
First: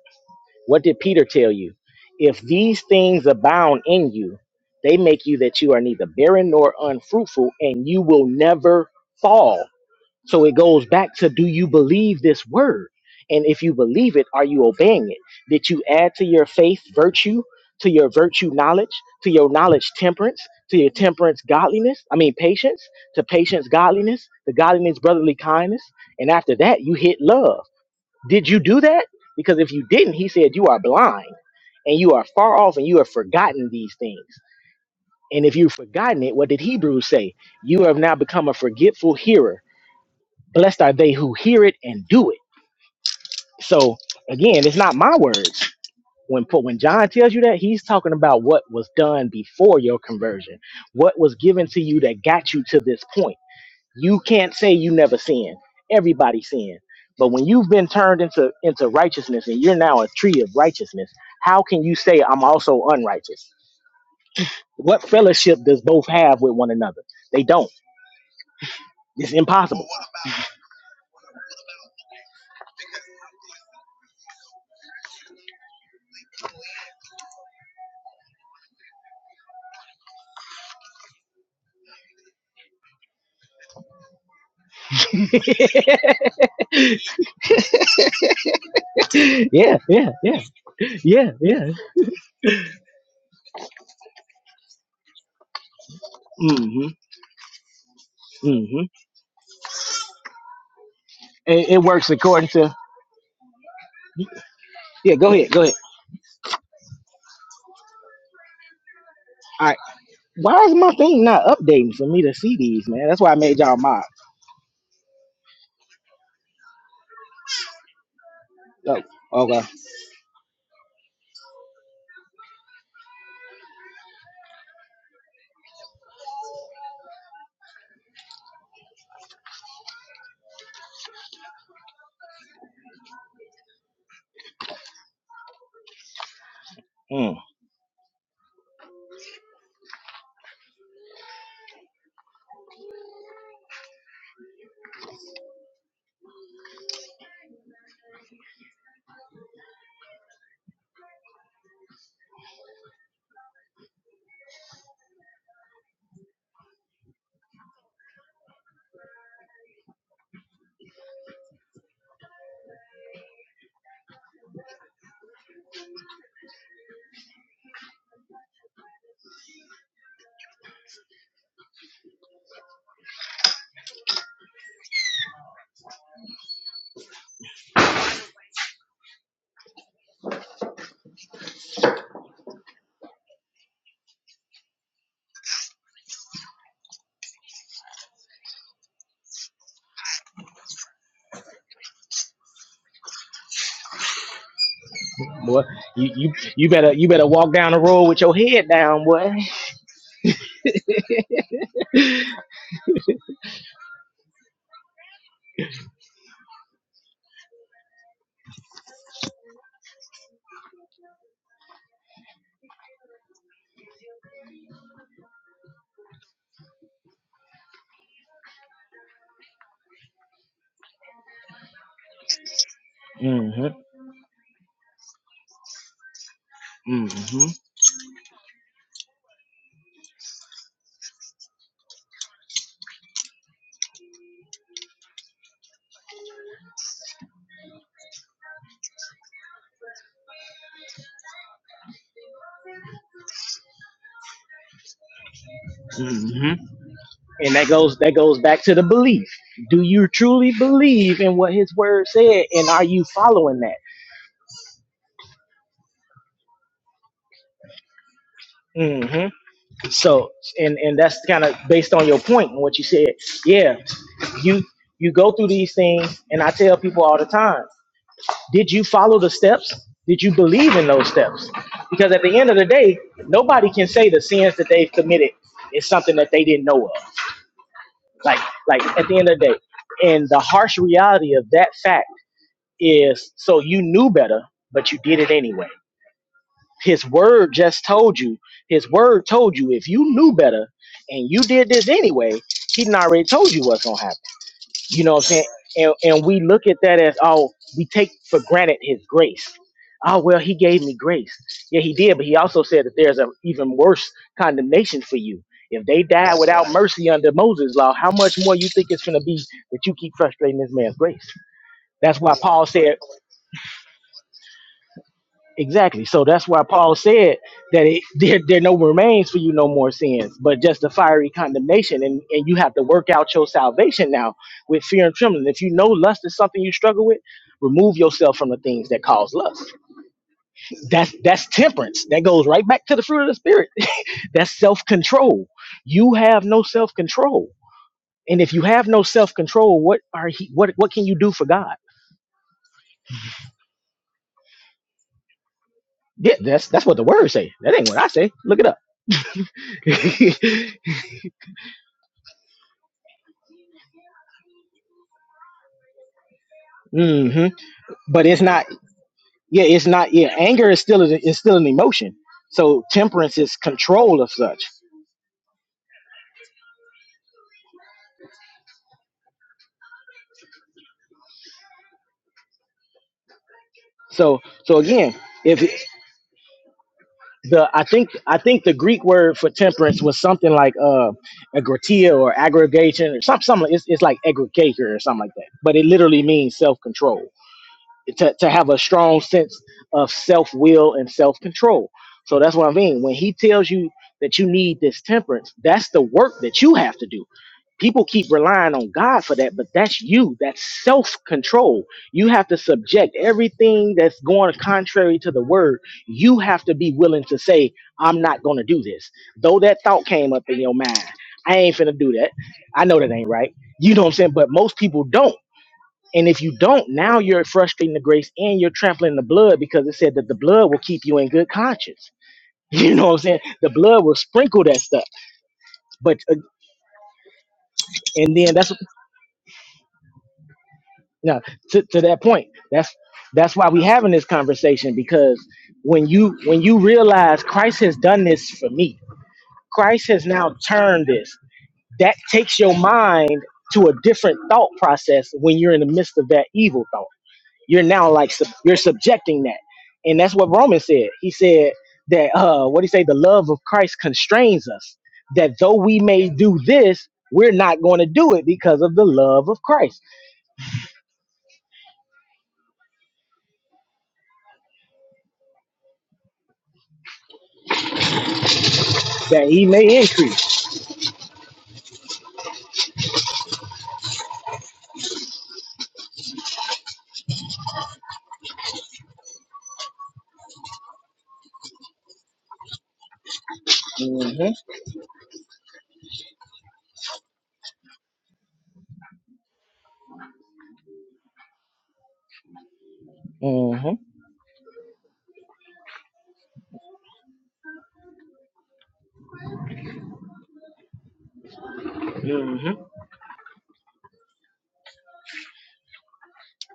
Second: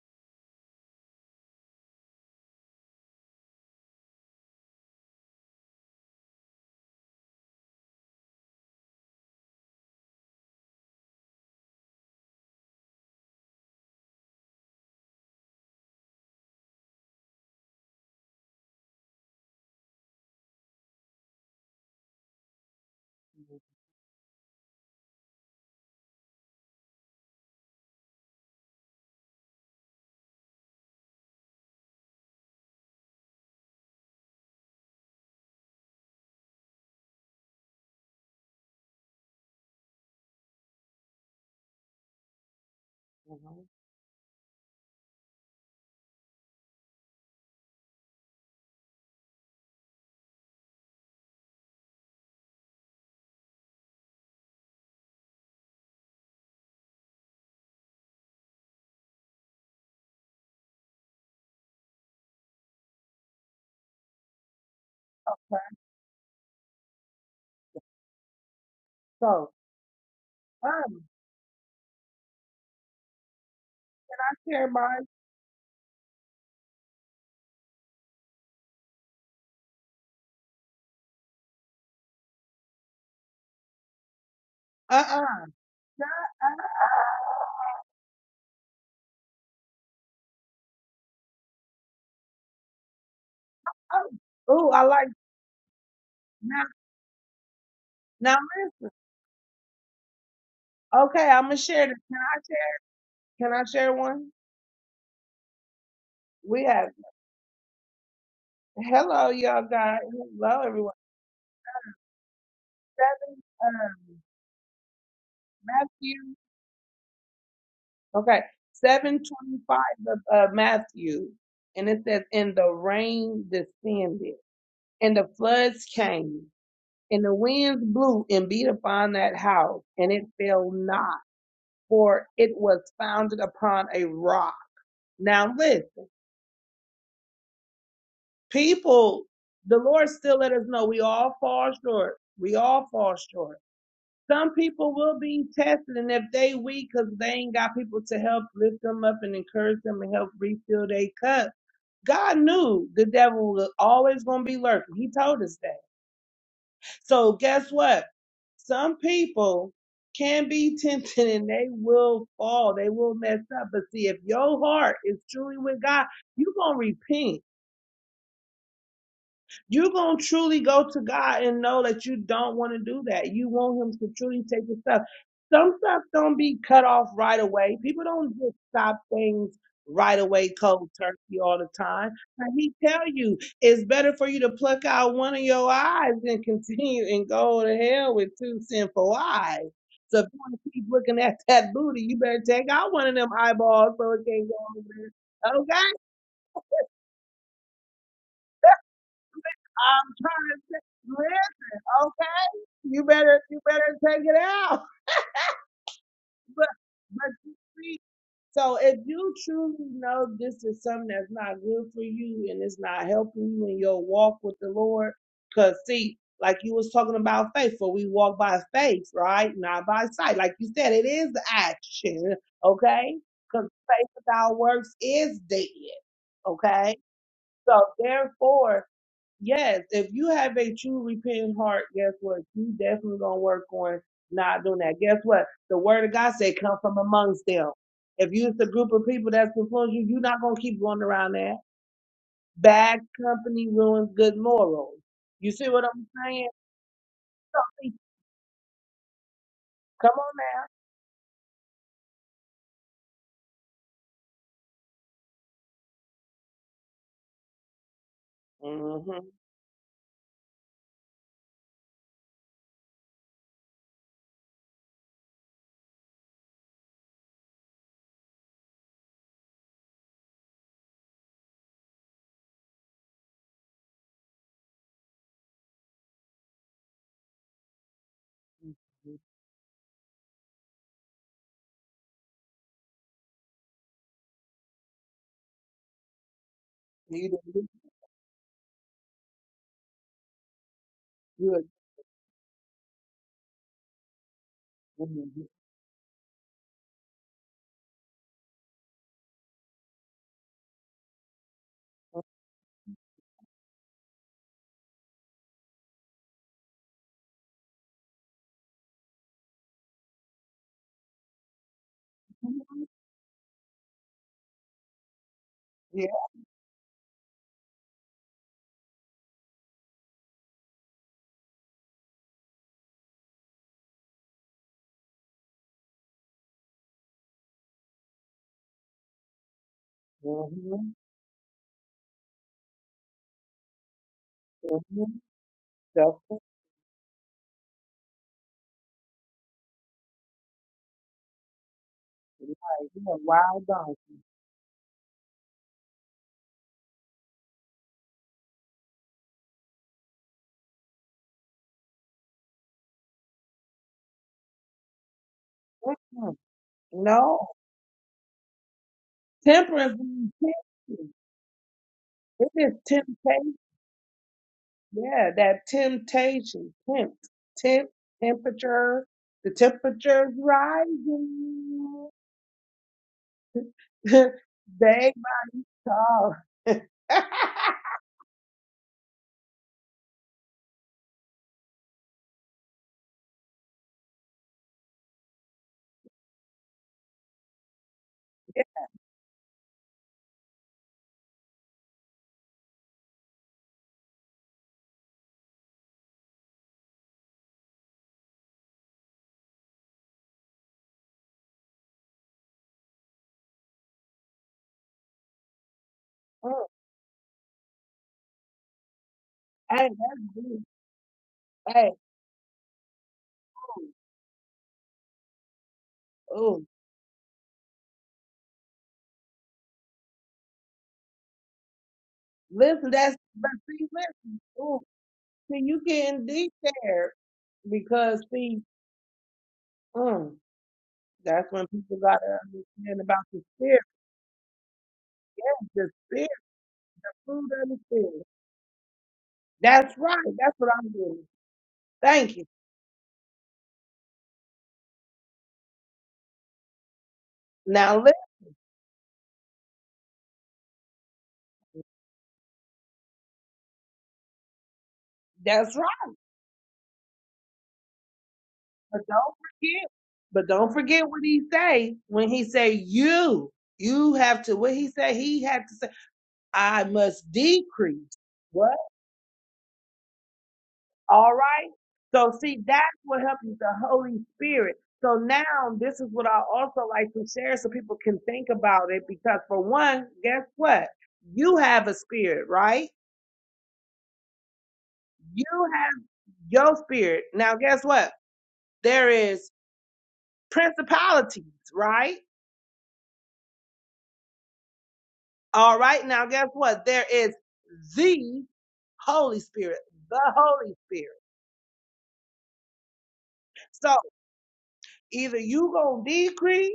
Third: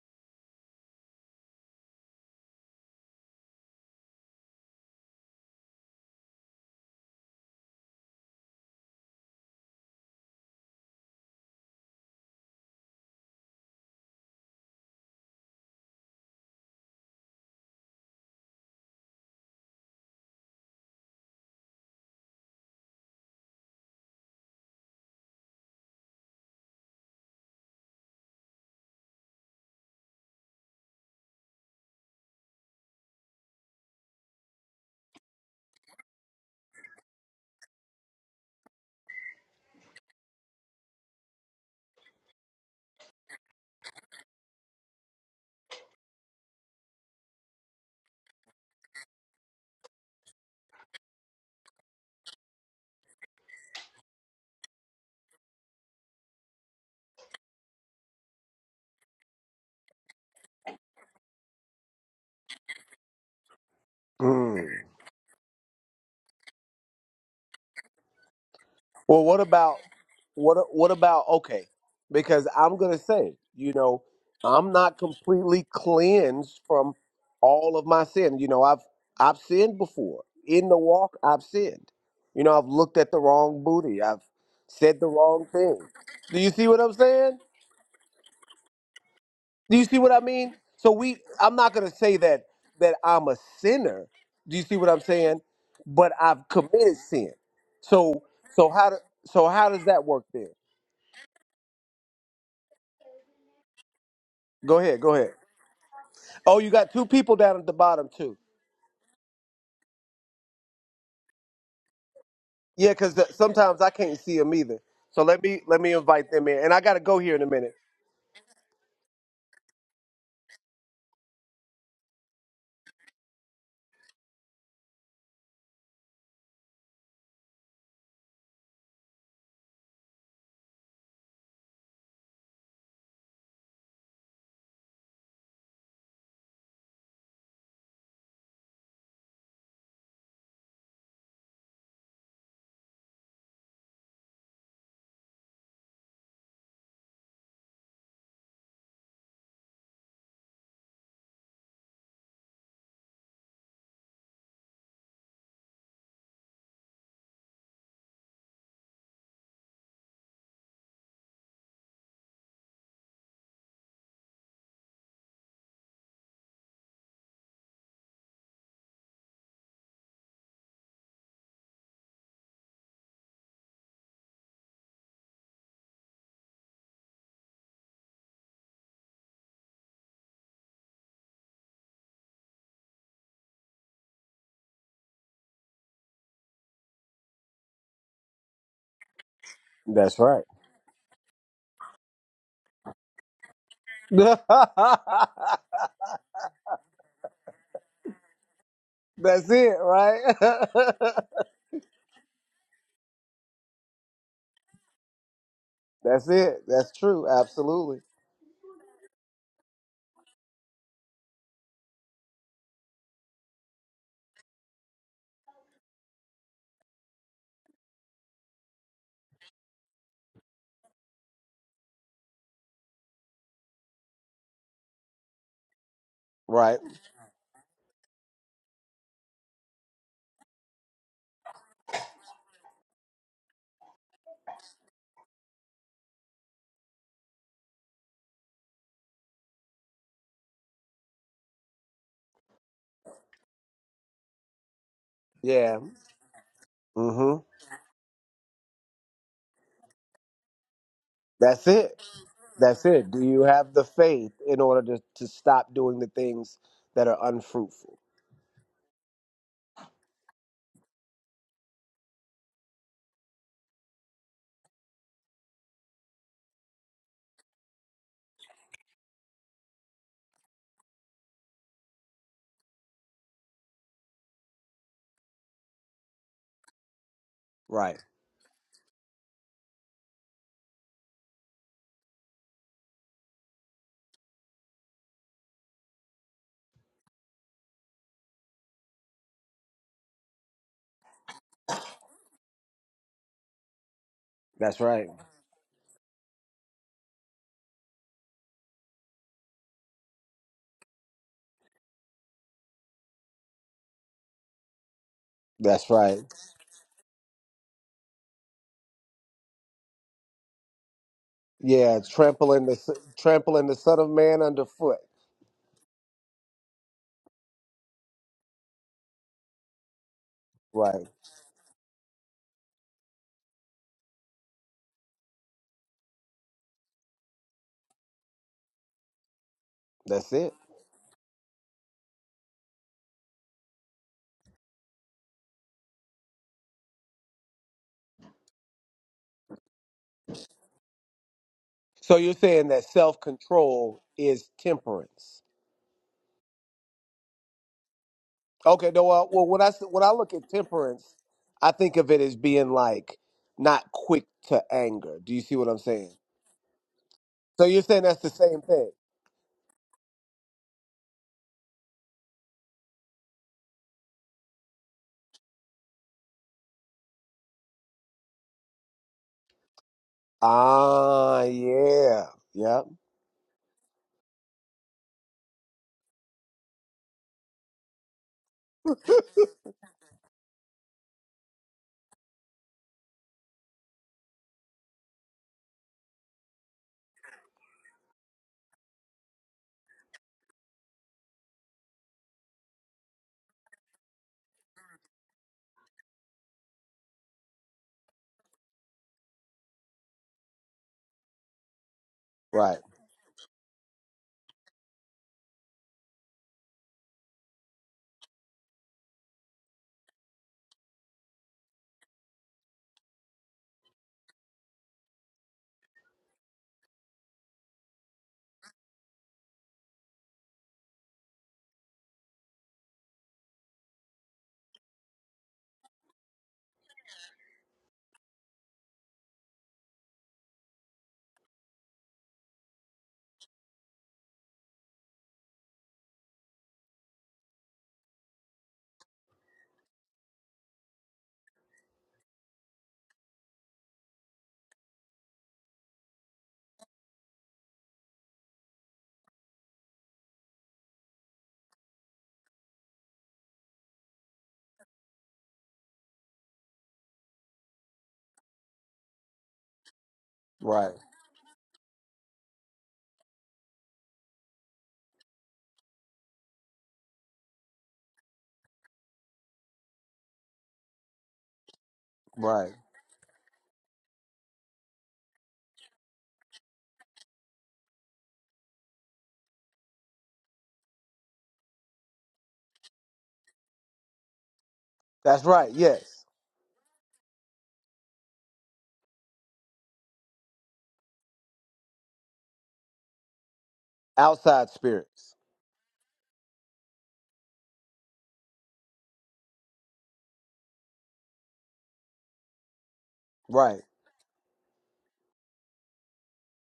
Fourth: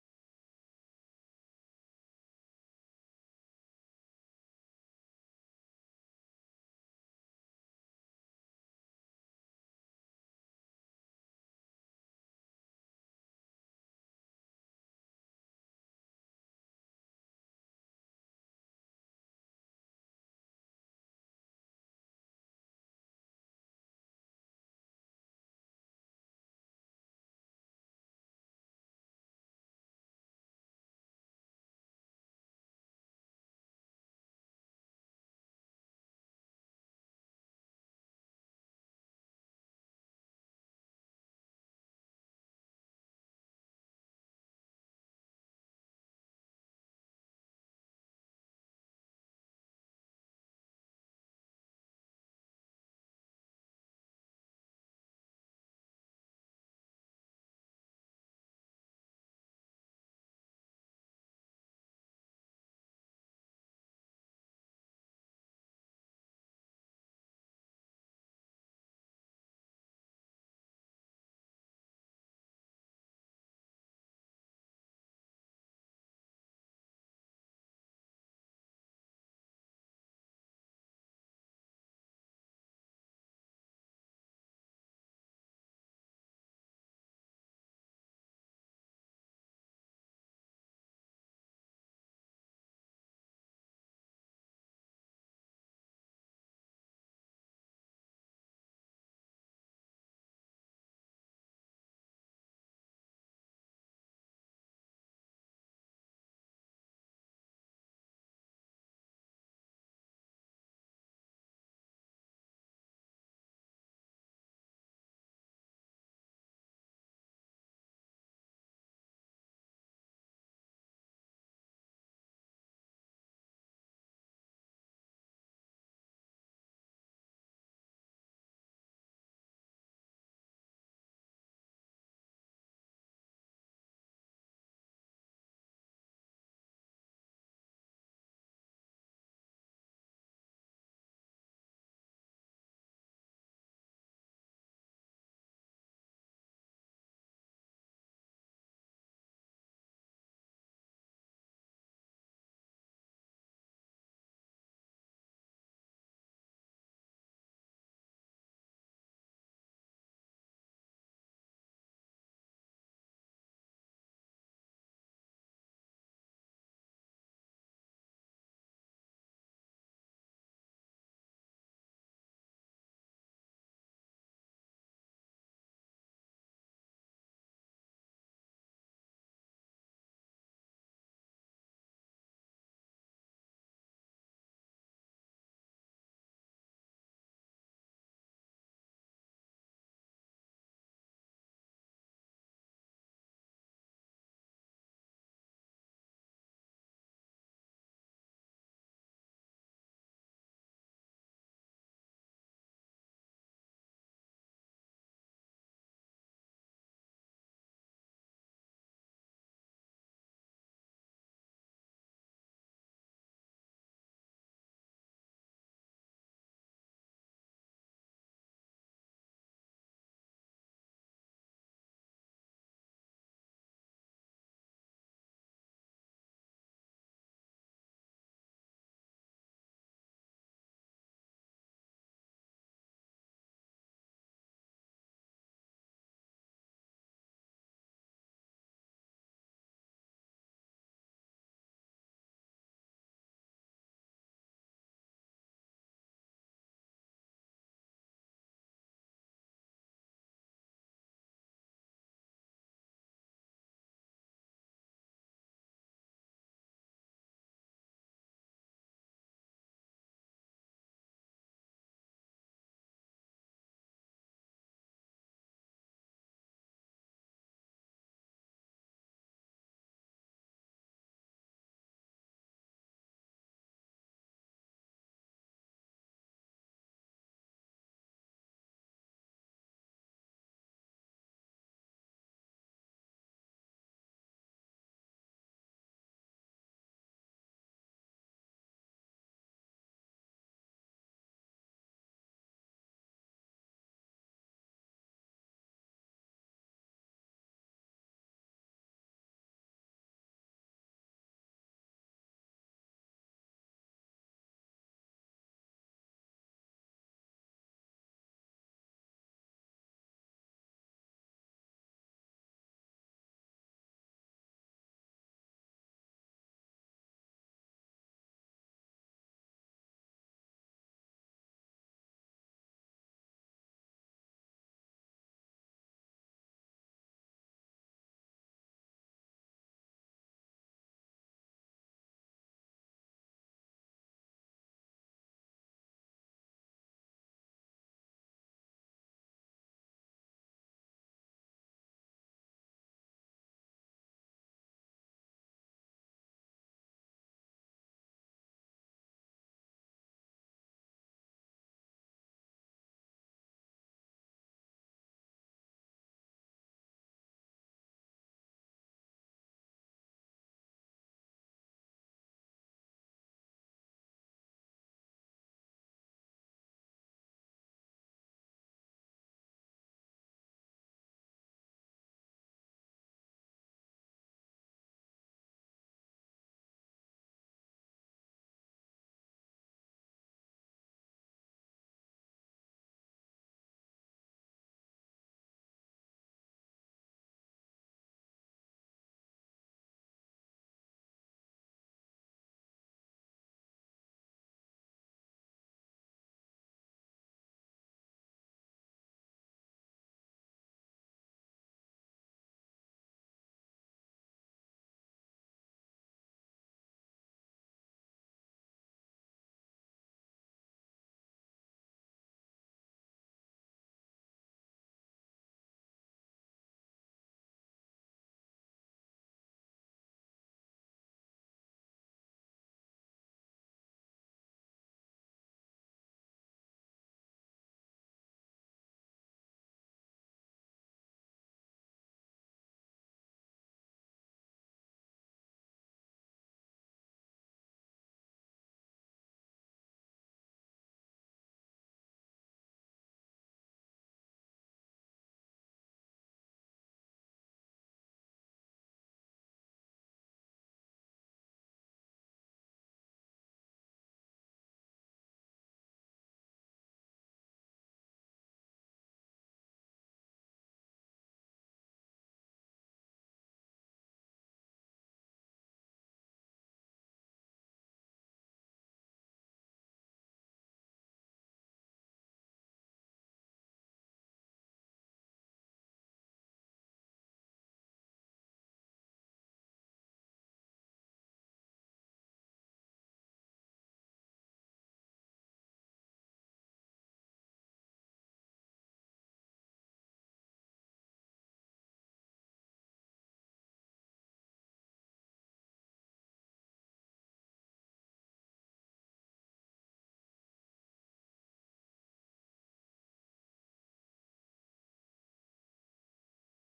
Speaker 2: What did Peter tell you? If these things abound in you, they make you that you are neither barren nor unfruitful, and you will never fall. So it goes back to do you believe this word? And if you believe it, are you obeying it? Did you add to your faith virtue, to your virtue knowledge, to your knowledge temperance, to your temperance godliness? I mean, patience, to patience godliness, to godliness brotherly kindness. And after that, you hit love. Did you do that? Because if you didn't, he said, you are blind and you are far off and you have forgotten these things. And if you've forgotten it, what did Hebrews say? You have now become a forgetful hearer Blessed are they who hear it and do it.
Speaker 3: hmm
Speaker 2: So again, it's not my words. When when John tells you that, he's talking about what was done before your conversion, what was given to you that got you to this point. You can't say you never sinned. Everybody sinned. But when you've been turned into into righteousness and you're now a tree of righteousness, how can you say I'm also unrighteous?
Speaker 1: Mm.
Speaker 2: What fellowship does both have with one another? They don't.
Speaker 1: Well,
Speaker 2: It's
Speaker 1: what
Speaker 3: So,
Speaker 1: about?
Speaker 2: impossible.
Speaker 1: What what
Speaker 3: um,
Speaker 1: about okay? Because I'm gonna say, you know,
Speaker 3: I
Speaker 1: I'm
Speaker 3: shared
Speaker 1: not
Speaker 3: mine.
Speaker 1: completely cleansed from all of my sin. You know, I've I've sinned before. In the walk, I've sinned. You know, I've looked at the wrong booty. I've said the wrong
Speaker 3: Uh-uh.
Speaker 1: thing.
Speaker 3: Nah,
Speaker 1: Do you see
Speaker 3: Uh-uh.
Speaker 1: what I'm
Speaker 2: yeah,
Speaker 1: saying? Do
Speaker 2: yeah,
Speaker 1: you see what
Speaker 2: yeah,
Speaker 1: I
Speaker 2: yeah,
Speaker 1: mean? So we I'm
Speaker 2: yeah.
Speaker 1: not gonna say that that I'm a sinner.
Speaker 3: Oh,
Speaker 1: Do you
Speaker 3: ooh,
Speaker 1: see
Speaker 3: I
Speaker 1: what I'm
Speaker 3: like
Speaker 1: saying? But I've
Speaker 3: now.
Speaker 2: hmm
Speaker 1: committed sin. So
Speaker 3: Now,
Speaker 1: so
Speaker 2: hmm
Speaker 1: how do, so how does that work then?
Speaker 3: okay, I'm gonna
Speaker 2: It, it
Speaker 3: share
Speaker 2: works
Speaker 3: this.
Speaker 2: according to.
Speaker 3: Can I share one?
Speaker 1: Go ahead, go
Speaker 2: Yeah,
Speaker 1: ahead.
Speaker 2: go ahead. Go ahead.
Speaker 1: Oh,
Speaker 3: We
Speaker 1: you
Speaker 3: have
Speaker 1: got two people down at the bottom too.
Speaker 3: hello,
Speaker 2: All
Speaker 3: y'all
Speaker 2: right.
Speaker 3: guys.
Speaker 2: Why
Speaker 3: Hello,
Speaker 2: is my
Speaker 3: everyone.
Speaker 2: thing not updating for me to see these,
Speaker 1: Yeah,
Speaker 2: man?
Speaker 1: because
Speaker 2: That's why I
Speaker 3: Seven,
Speaker 2: made y'all
Speaker 1: sometimes I
Speaker 2: mob.
Speaker 1: can't
Speaker 3: um,
Speaker 1: see them either. So let me let me
Speaker 3: Matthew.
Speaker 1: invite them in, and I gotta go here in a minute.
Speaker 3: Okay,
Speaker 2: Oh,
Speaker 3: seven
Speaker 2: okay.
Speaker 3: twenty-five of uh, Matthew, and it says, "And the rain descended, and the floods came, and the winds blew and beat upon that house, and it fell not, for it was founded upon a rock." Now listen.
Speaker 2: Mm,
Speaker 3: people, the Lord still let us know we all fall short. We all fall short. Some people will be tested, and if they weak, because they ain't got people to help lift them up and encourage them and help refill their cup. God knew the devil was always going to be lurking. He told us that. So guess what? Some people can be tempted and they will fall. They will mess up. But see, if your heart is truly with God, you're going to repent You're going to truly go to God and know that you don't want to do that. You want Him to truly take the stuff. Some stuff don't be cut off right away. People don't just stop things right away, cold turkey all the time. But He tell you it's better for you to pluck out one of your eyes than continue and go to hell with two sinful eyes.
Speaker 1: That's
Speaker 3: So if you
Speaker 1: right.
Speaker 3: want to keep looking at that booty, you better take out one of them eyeballs so it
Speaker 1: That's
Speaker 3: can't go over there.
Speaker 2: boy,
Speaker 3: Okay,
Speaker 2: you, you you better you better walk down the road with your head down, boy.
Speaker 1: it,
Speaker 3: I'm
Speaker 1: right?
Speaker 3: trying to say. Okay, you better you better take it out.
Speaker 1: That's it.
Speaker 3: But
Speaker 1: That's true.
Speaker 3: but you
Speaker 1: Absolutely.
Speaker 3: see, so if you truly know this is something that's not good for you and it's not helping you in your walk with the Lord, cause see, like you was talking about faith, for we walk by faith, right? Not by sight. Like you said, it is action, okay?
Speaker 2: hmm
Speaker 3: Cause faith without works is dead,
Speaker 1: Right.
Speaker 3: okay?
Speaker 2: hmm
Speaker 3: So therefore. Yes, if you have a true repentant heart, guess what? You definitely gonna work on not doing that. Guess what? The word of God said, "Come from amongst them." If you it's a group of people that's before you, you're not gonna keep going around that. Bad company ruins good morals. You see
Speaker 1: Yeah.
Speaker 3: what I'm saying?
Speaker 2: hmm
Speaker 1: Mm-hmm.
Speaker 2: And that goes that goes back to the belief. Do you
Speaker 3: Come
Speaker 2: truly believe in what
Speaker 1: That's
Speaker 2: His
Speaker 1: it.
Speaker 2: Word said, and are
Speaker 1: That's
Speaker 2: you
Speaker 1: it. Do you
Speaker 2: following
Speaker 1: have
Speaker 2: that?
Speaker 1: the faith in order to, to stop doing the things that are unfruitful?
Speaker 3: on now.
Speaker 2: Mm-hmm.
Speaker 3: hmm
Speaker 2: So, and and that's kind of based on your point and what you said. Yeah, you you go through these things, and I tell people all the time: Did you follow the steps? Did you believe in those steps? Because at the end of the day, nobody can say the sins that they've committed is something that they didn't know of.
Speaker 1: Right.
Speaker 2: Like like at the end of the day, and the harsh reality of that fact is: so you knew better, but you did it anyway. His
Speaker 3: You
Speaker 2: word
Speaker 3: do.
Speaker 2: just told you. His word told you if you knew better and you
Speaker 3: You do.
Speaker 2: did this anyway, he done already told you what's gonna happen.
Speaker 1: That's
Speaker 2: You
Speaker 1: right.
Speaker 2: know what I'm saying?
Speaker 3: Mhm.
Speaker 2: And and we look at that as oh, we take for granted his grace. Oh well, he gave me grace. Yeah, he did, but he also said that there's an even worse condemnation for you. If
Speaker 1: That's
Speaker 2: they
Speaker 1: right.
Speaker 2: died That's without right. mercy under Moses' law, how much more you think it's gonna be that you keep frustrating this man's grace?
Speaker 1: Yeah,
Speaker 2: That's why right. Paul
Speaker 1: trampling the s-
Speaker 2: said.
Speaker 1: trampling the Son of Man underfoot.
Speaker 2: Exactly.
Speaker 3: Yeah.
Speaker 2: So that's why Paul said that it, there, there no remains for you no more sins, but just the
Speaker 1: Right.
Speaker 2: fiery condemnation. And, and you have to work out your salvation now with fear and trembling. If you know lust is something you struggle with, remove yourself from the things that cause lust.
Speaker 1: That's it.
Speaker 3: hmm
Speaker 2: That's that's temperance. That goes right back to the fruit of the spirit. that's
Speaker 3: hmm
Speaker 2: self-control. You
Speaker 3: Self.
Speaker 2: have no self-control. And if you have no self-control, what are he, what what can you do for God?
Speaker 1: So you're saying that
Speaker 3: Right. You're a
Speaker 1: self
Speaker 3: wild dog.
Speaker 1: control is temperance?
Speaker 2: Yeah, that's that's what the words say. That ain't what I say. Look it up.
Speaker 1: Okay. No. Well, well, when I s- when I look at temperance, I think of it as being like not quick to anger. Do you see what I'm saying?
Speaker 3: Mhm.
Speaker 2: hmm
Speaker 3: No.
Speaker 1: So you're saying that's
Speaker 2: but
Speaker 1: the
Speaker 2: it's
Speaker 1: same
Speaker 2: not
Speaker 1: thing?
Speaker 2: yeah it's
Speaker 3: Temperance.
Speaker 2: not
Speaker 3: means
Speaker 2: yeah anger is still
Speaker 3: temperance.
Speaker 2: a, is still an emotion
Speaker 3: It is
Speaker 2: so temperance
Speaker 3: temptation.
Speaker 2: is control of such
Speaker 3: Yeah, that temptation. Tempt. Temp temperature. The temperature's
Speaker 1: Ah,
Speaker 3: rising.
Speaker 1: yeah, yeah.
Speaker 2: so so
Speaker 3: they
Speaker 2: again if it-
Speaker 3: call.
Speaker 2: the i think i think the greek word for temperance was something like uh agratia or aggregation or something, some. it's, it's like aggregator or something like that but it literally means self-control to, to have a strong sense of self-will and self-control so that's what i mean when he tells you that you need this temperance that's the work that you have to do people keep relying on God for that, but that's you. That's self control. You have to
Speaker 1: Right,
Speaker 2: subject everything that's going contrary to the word. You have
Speaker 3: Oh,
Speaker 2: to be willing to say, I'm not going to do this. Though that
Speaker 3: hey,
Speaker 2: thought
Speaker 3: that's
Speaker 2: came up in
Speaker 3: good.
Speaker 2: your mind, I ain't
Speaker 3: Hey,
Speaker 2: finna do that. I know that ain't right.
Speaker 3: oh,
Speaker 2: You know what I'm saying? But most people don't. And if you
Speaker 3: oh,
Speaker 2: don't, now you're frustrating the grace and you're trampling the blood because it said that the blood will keep you in good conscience.
Speaker 3: listen,
Speaker 2: You know what
Speaker 3: that's
Speaker 2: I'm saying?
Speaker 3: but
Speaker 2: The
Speaker 3: see,
Speaker 2: blood will
Speaker 3: listen.
Speaker 2: sprinkle that
Speaker 3: Ooh,
Speaker 2: stuff.
Speaker 3: see, you
Speaker 2: But
Speaker 3: getting
Speaker 2: uh,
Speaker 3: deep there because
Speaker 2: and then
Speaker 3: see,
Speaker 2: that's
Speaker 3: mm,
Speaker 2: Now,
Speaker 3: that's when
Speaker 2: to,
Speaker 3: people
Speaker 2: to that
Speaker 3: gotta
Speaker 2: point, that's
Speaker 3: understand about the
Speaker 2: that's why
Speaker 3: spirit,
Speaker 2: we having this conversation because
Speaker 3: the
Speaker 2: when
Speaker 3: spirit,
Speaker 2: you when you realize
Speaker 3: food of the
Speaker 2: Christ has done
Speaker 3: spirit.
Speaker 2: this for me,
Speaker 3: That's
Speaker 2: Christ
Speaker 3: right.
Speaker 2: has
Speaker 3: That's
Speaker 2: now
Speaker 3: what I'm
Speaker 2: turned
Speaker 3: doing.
Speaker 2: this. That
Speaker 3: Thank you.
Speaker 2: takes your mind to a different thought process when you're in the midst of that evil thought. You're
Speaker 3: Now
Speaker 2: now like sub- you're subjecting that, and that's what Romans said. He said that uh, what he say, the love of Christ constrains us. That though
Speaker 3: That's right.
Speaker 2: we may do this, we're not going to do it because of
Speaker 3: But
Speaker 2: the
Speaker 3: don't
Speaker 2: love of
Speaker 3: forget.
Speaker 2: Christ
Speaker 3: But don't
Speaker 1: right,
Speaker 3: forget what he say when he say you. You have to what he said he had to say, I must decrease. What?
Speaker 2: that He may increase.
Speaker 3: All right. So see,
Speaker 1: right.
Speaker 3: that's what helps you, the Holy Spirit. So now this is what I also like to share so people can think about it because for one, guess what? You have a spirit, right?
Speaker 2: Mm-hmm.
Speaker 1: That's
Speaker 3: You
Speaker 1: right.
Speaker 3: have
Speaker 1: Yes.
Speaker 3: your spirit. Now guess what? There is principalities, right?
Speaker 2: hmm
Speaker 1: Outside spirits.
Speaker 3: All right, now guess what? There is the Holy Spirit, the Holy Spirit.
Speaker 2: hmm
Speaker 1: Right.
Speaker 3: So either you gonna decrease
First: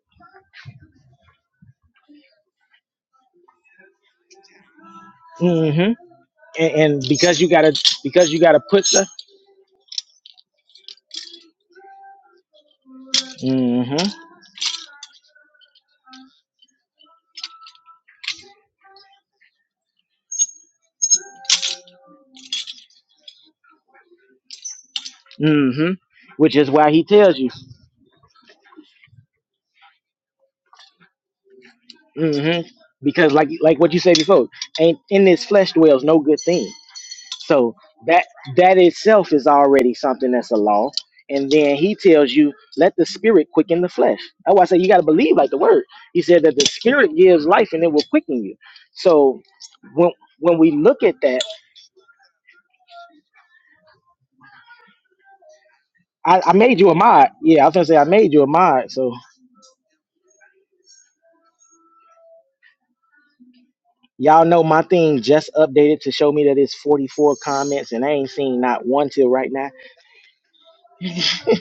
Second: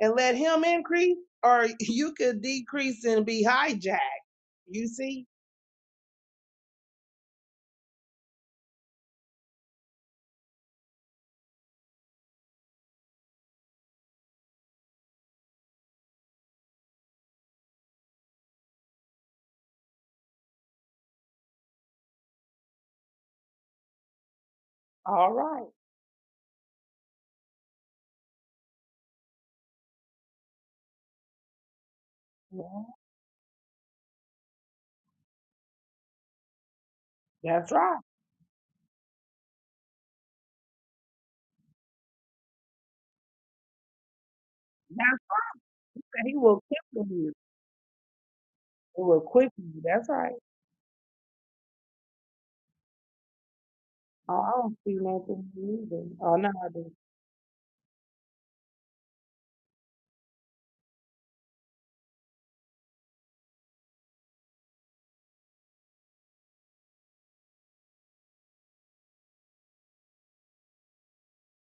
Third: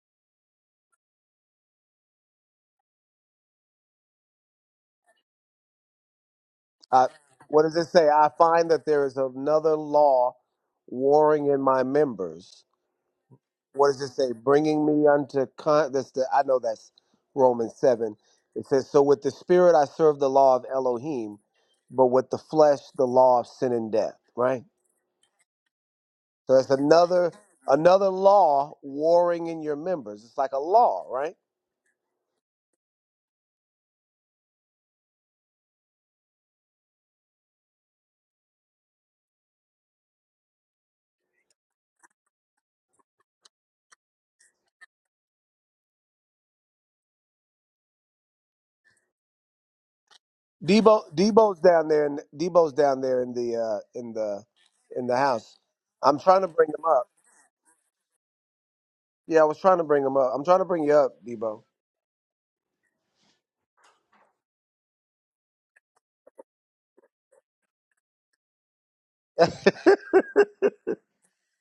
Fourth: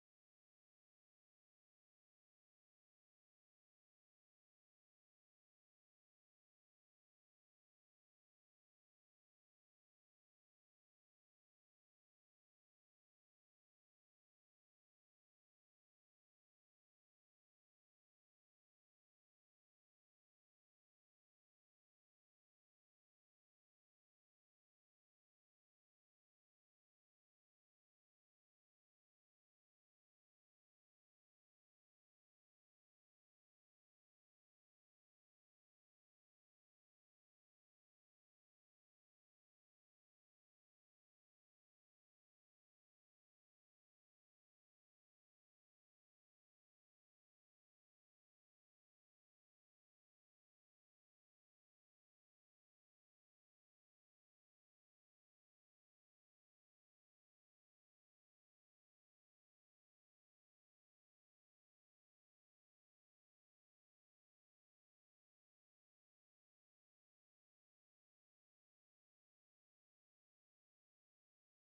Speaker 3: and let Him increase, or you could decrease and be hijacked. You see?
Speaker 2: hmm And, and
Speaker 1: I,
Speaker 2: because you
Speaker 1: what
Speaker 2: gotta,
Speaker 1: does it say?
Speaker 2: because
Speaker 1: I
Speaker 2: you gotta
Speaker 1: find
Speaker 2: put
Speaker 1: that there
Speaker 2: the,
Speaker 1: is another law warring in my members
Speaker 2: hmm
Speaker 1: what does it say? Bringing me unto con. That's the I know that's Romans seven. It says, "So with the spirit I serve the law of Elohim, but with the flesh the law of sin and death." Right.
Speaker 3: All right,
Speaker 2: hmm which
Speaker 1: So
Speaker 2: is
Speaker 1: that's
Speaker 2: why he
Speaker 1: another
Speaker 2: tells you,
Speaker 1: another law warring in your members. It's like a law, right?
Speaker 2: hmm
Speaker 3: well,
Speaker 2: because like like what you said before, ain't in this flesh dwells no good thing.
Speaker 3: that's
Speaker 2: So
Speaker 3: right.
Speaker 2: that that itself is already something that's a law. And then he tells you, let the spirit quicken the flesh. That's why I say you gotta
Speaker 3: That's
Speaker 2: believe like the word. He
Speaker 3: He
Speaker 2: said that
Speaker 3: will
Speaker 2: the
Speaker 3: quicken
Speaker 2: spirit
Speaker 3: you.
Speaker 2: gives life and it will quicken you.
Speaker 3: It will
Speaker 2: So
Speaker 3: quicken you. That's
Speaker 2: when
Speaker 3: right.
Speaker 2: when we look
Speaker 1: Debo
Speaker 2: at that
Speaker 1: Debo's down there, and Debo's down there in the uh, in
Speaker 3: Oh,
Speaker 1: the
Speaker 3: I don't see
Speaker 1: in the
Speaker 3: nothing
Speaker 1: house.
Speaker 3: either.
Speaker 1: I'm
Speaker 3: Oh
Speaker 2: I,
Speaker 1: trying to
Speaker 3: no,
Speaker 2: I
Speaker 1: bring
Speaker 3: I
Speaker 2: made
Speaker 1: him
Speaker 2: you
Speaker 3: do.
Speaker 2: a
Speaker 1: up.
Speaker 2: mod. Yeah, I was gonna say I made you a mod. So
Speaker 1: Yeah, I was trying to bring him up. I'm trying to bring you up, Debo.
Speaker 2: y'all know my thing just updated to show me that it's 44 comments, and I ain't seen not one till right now.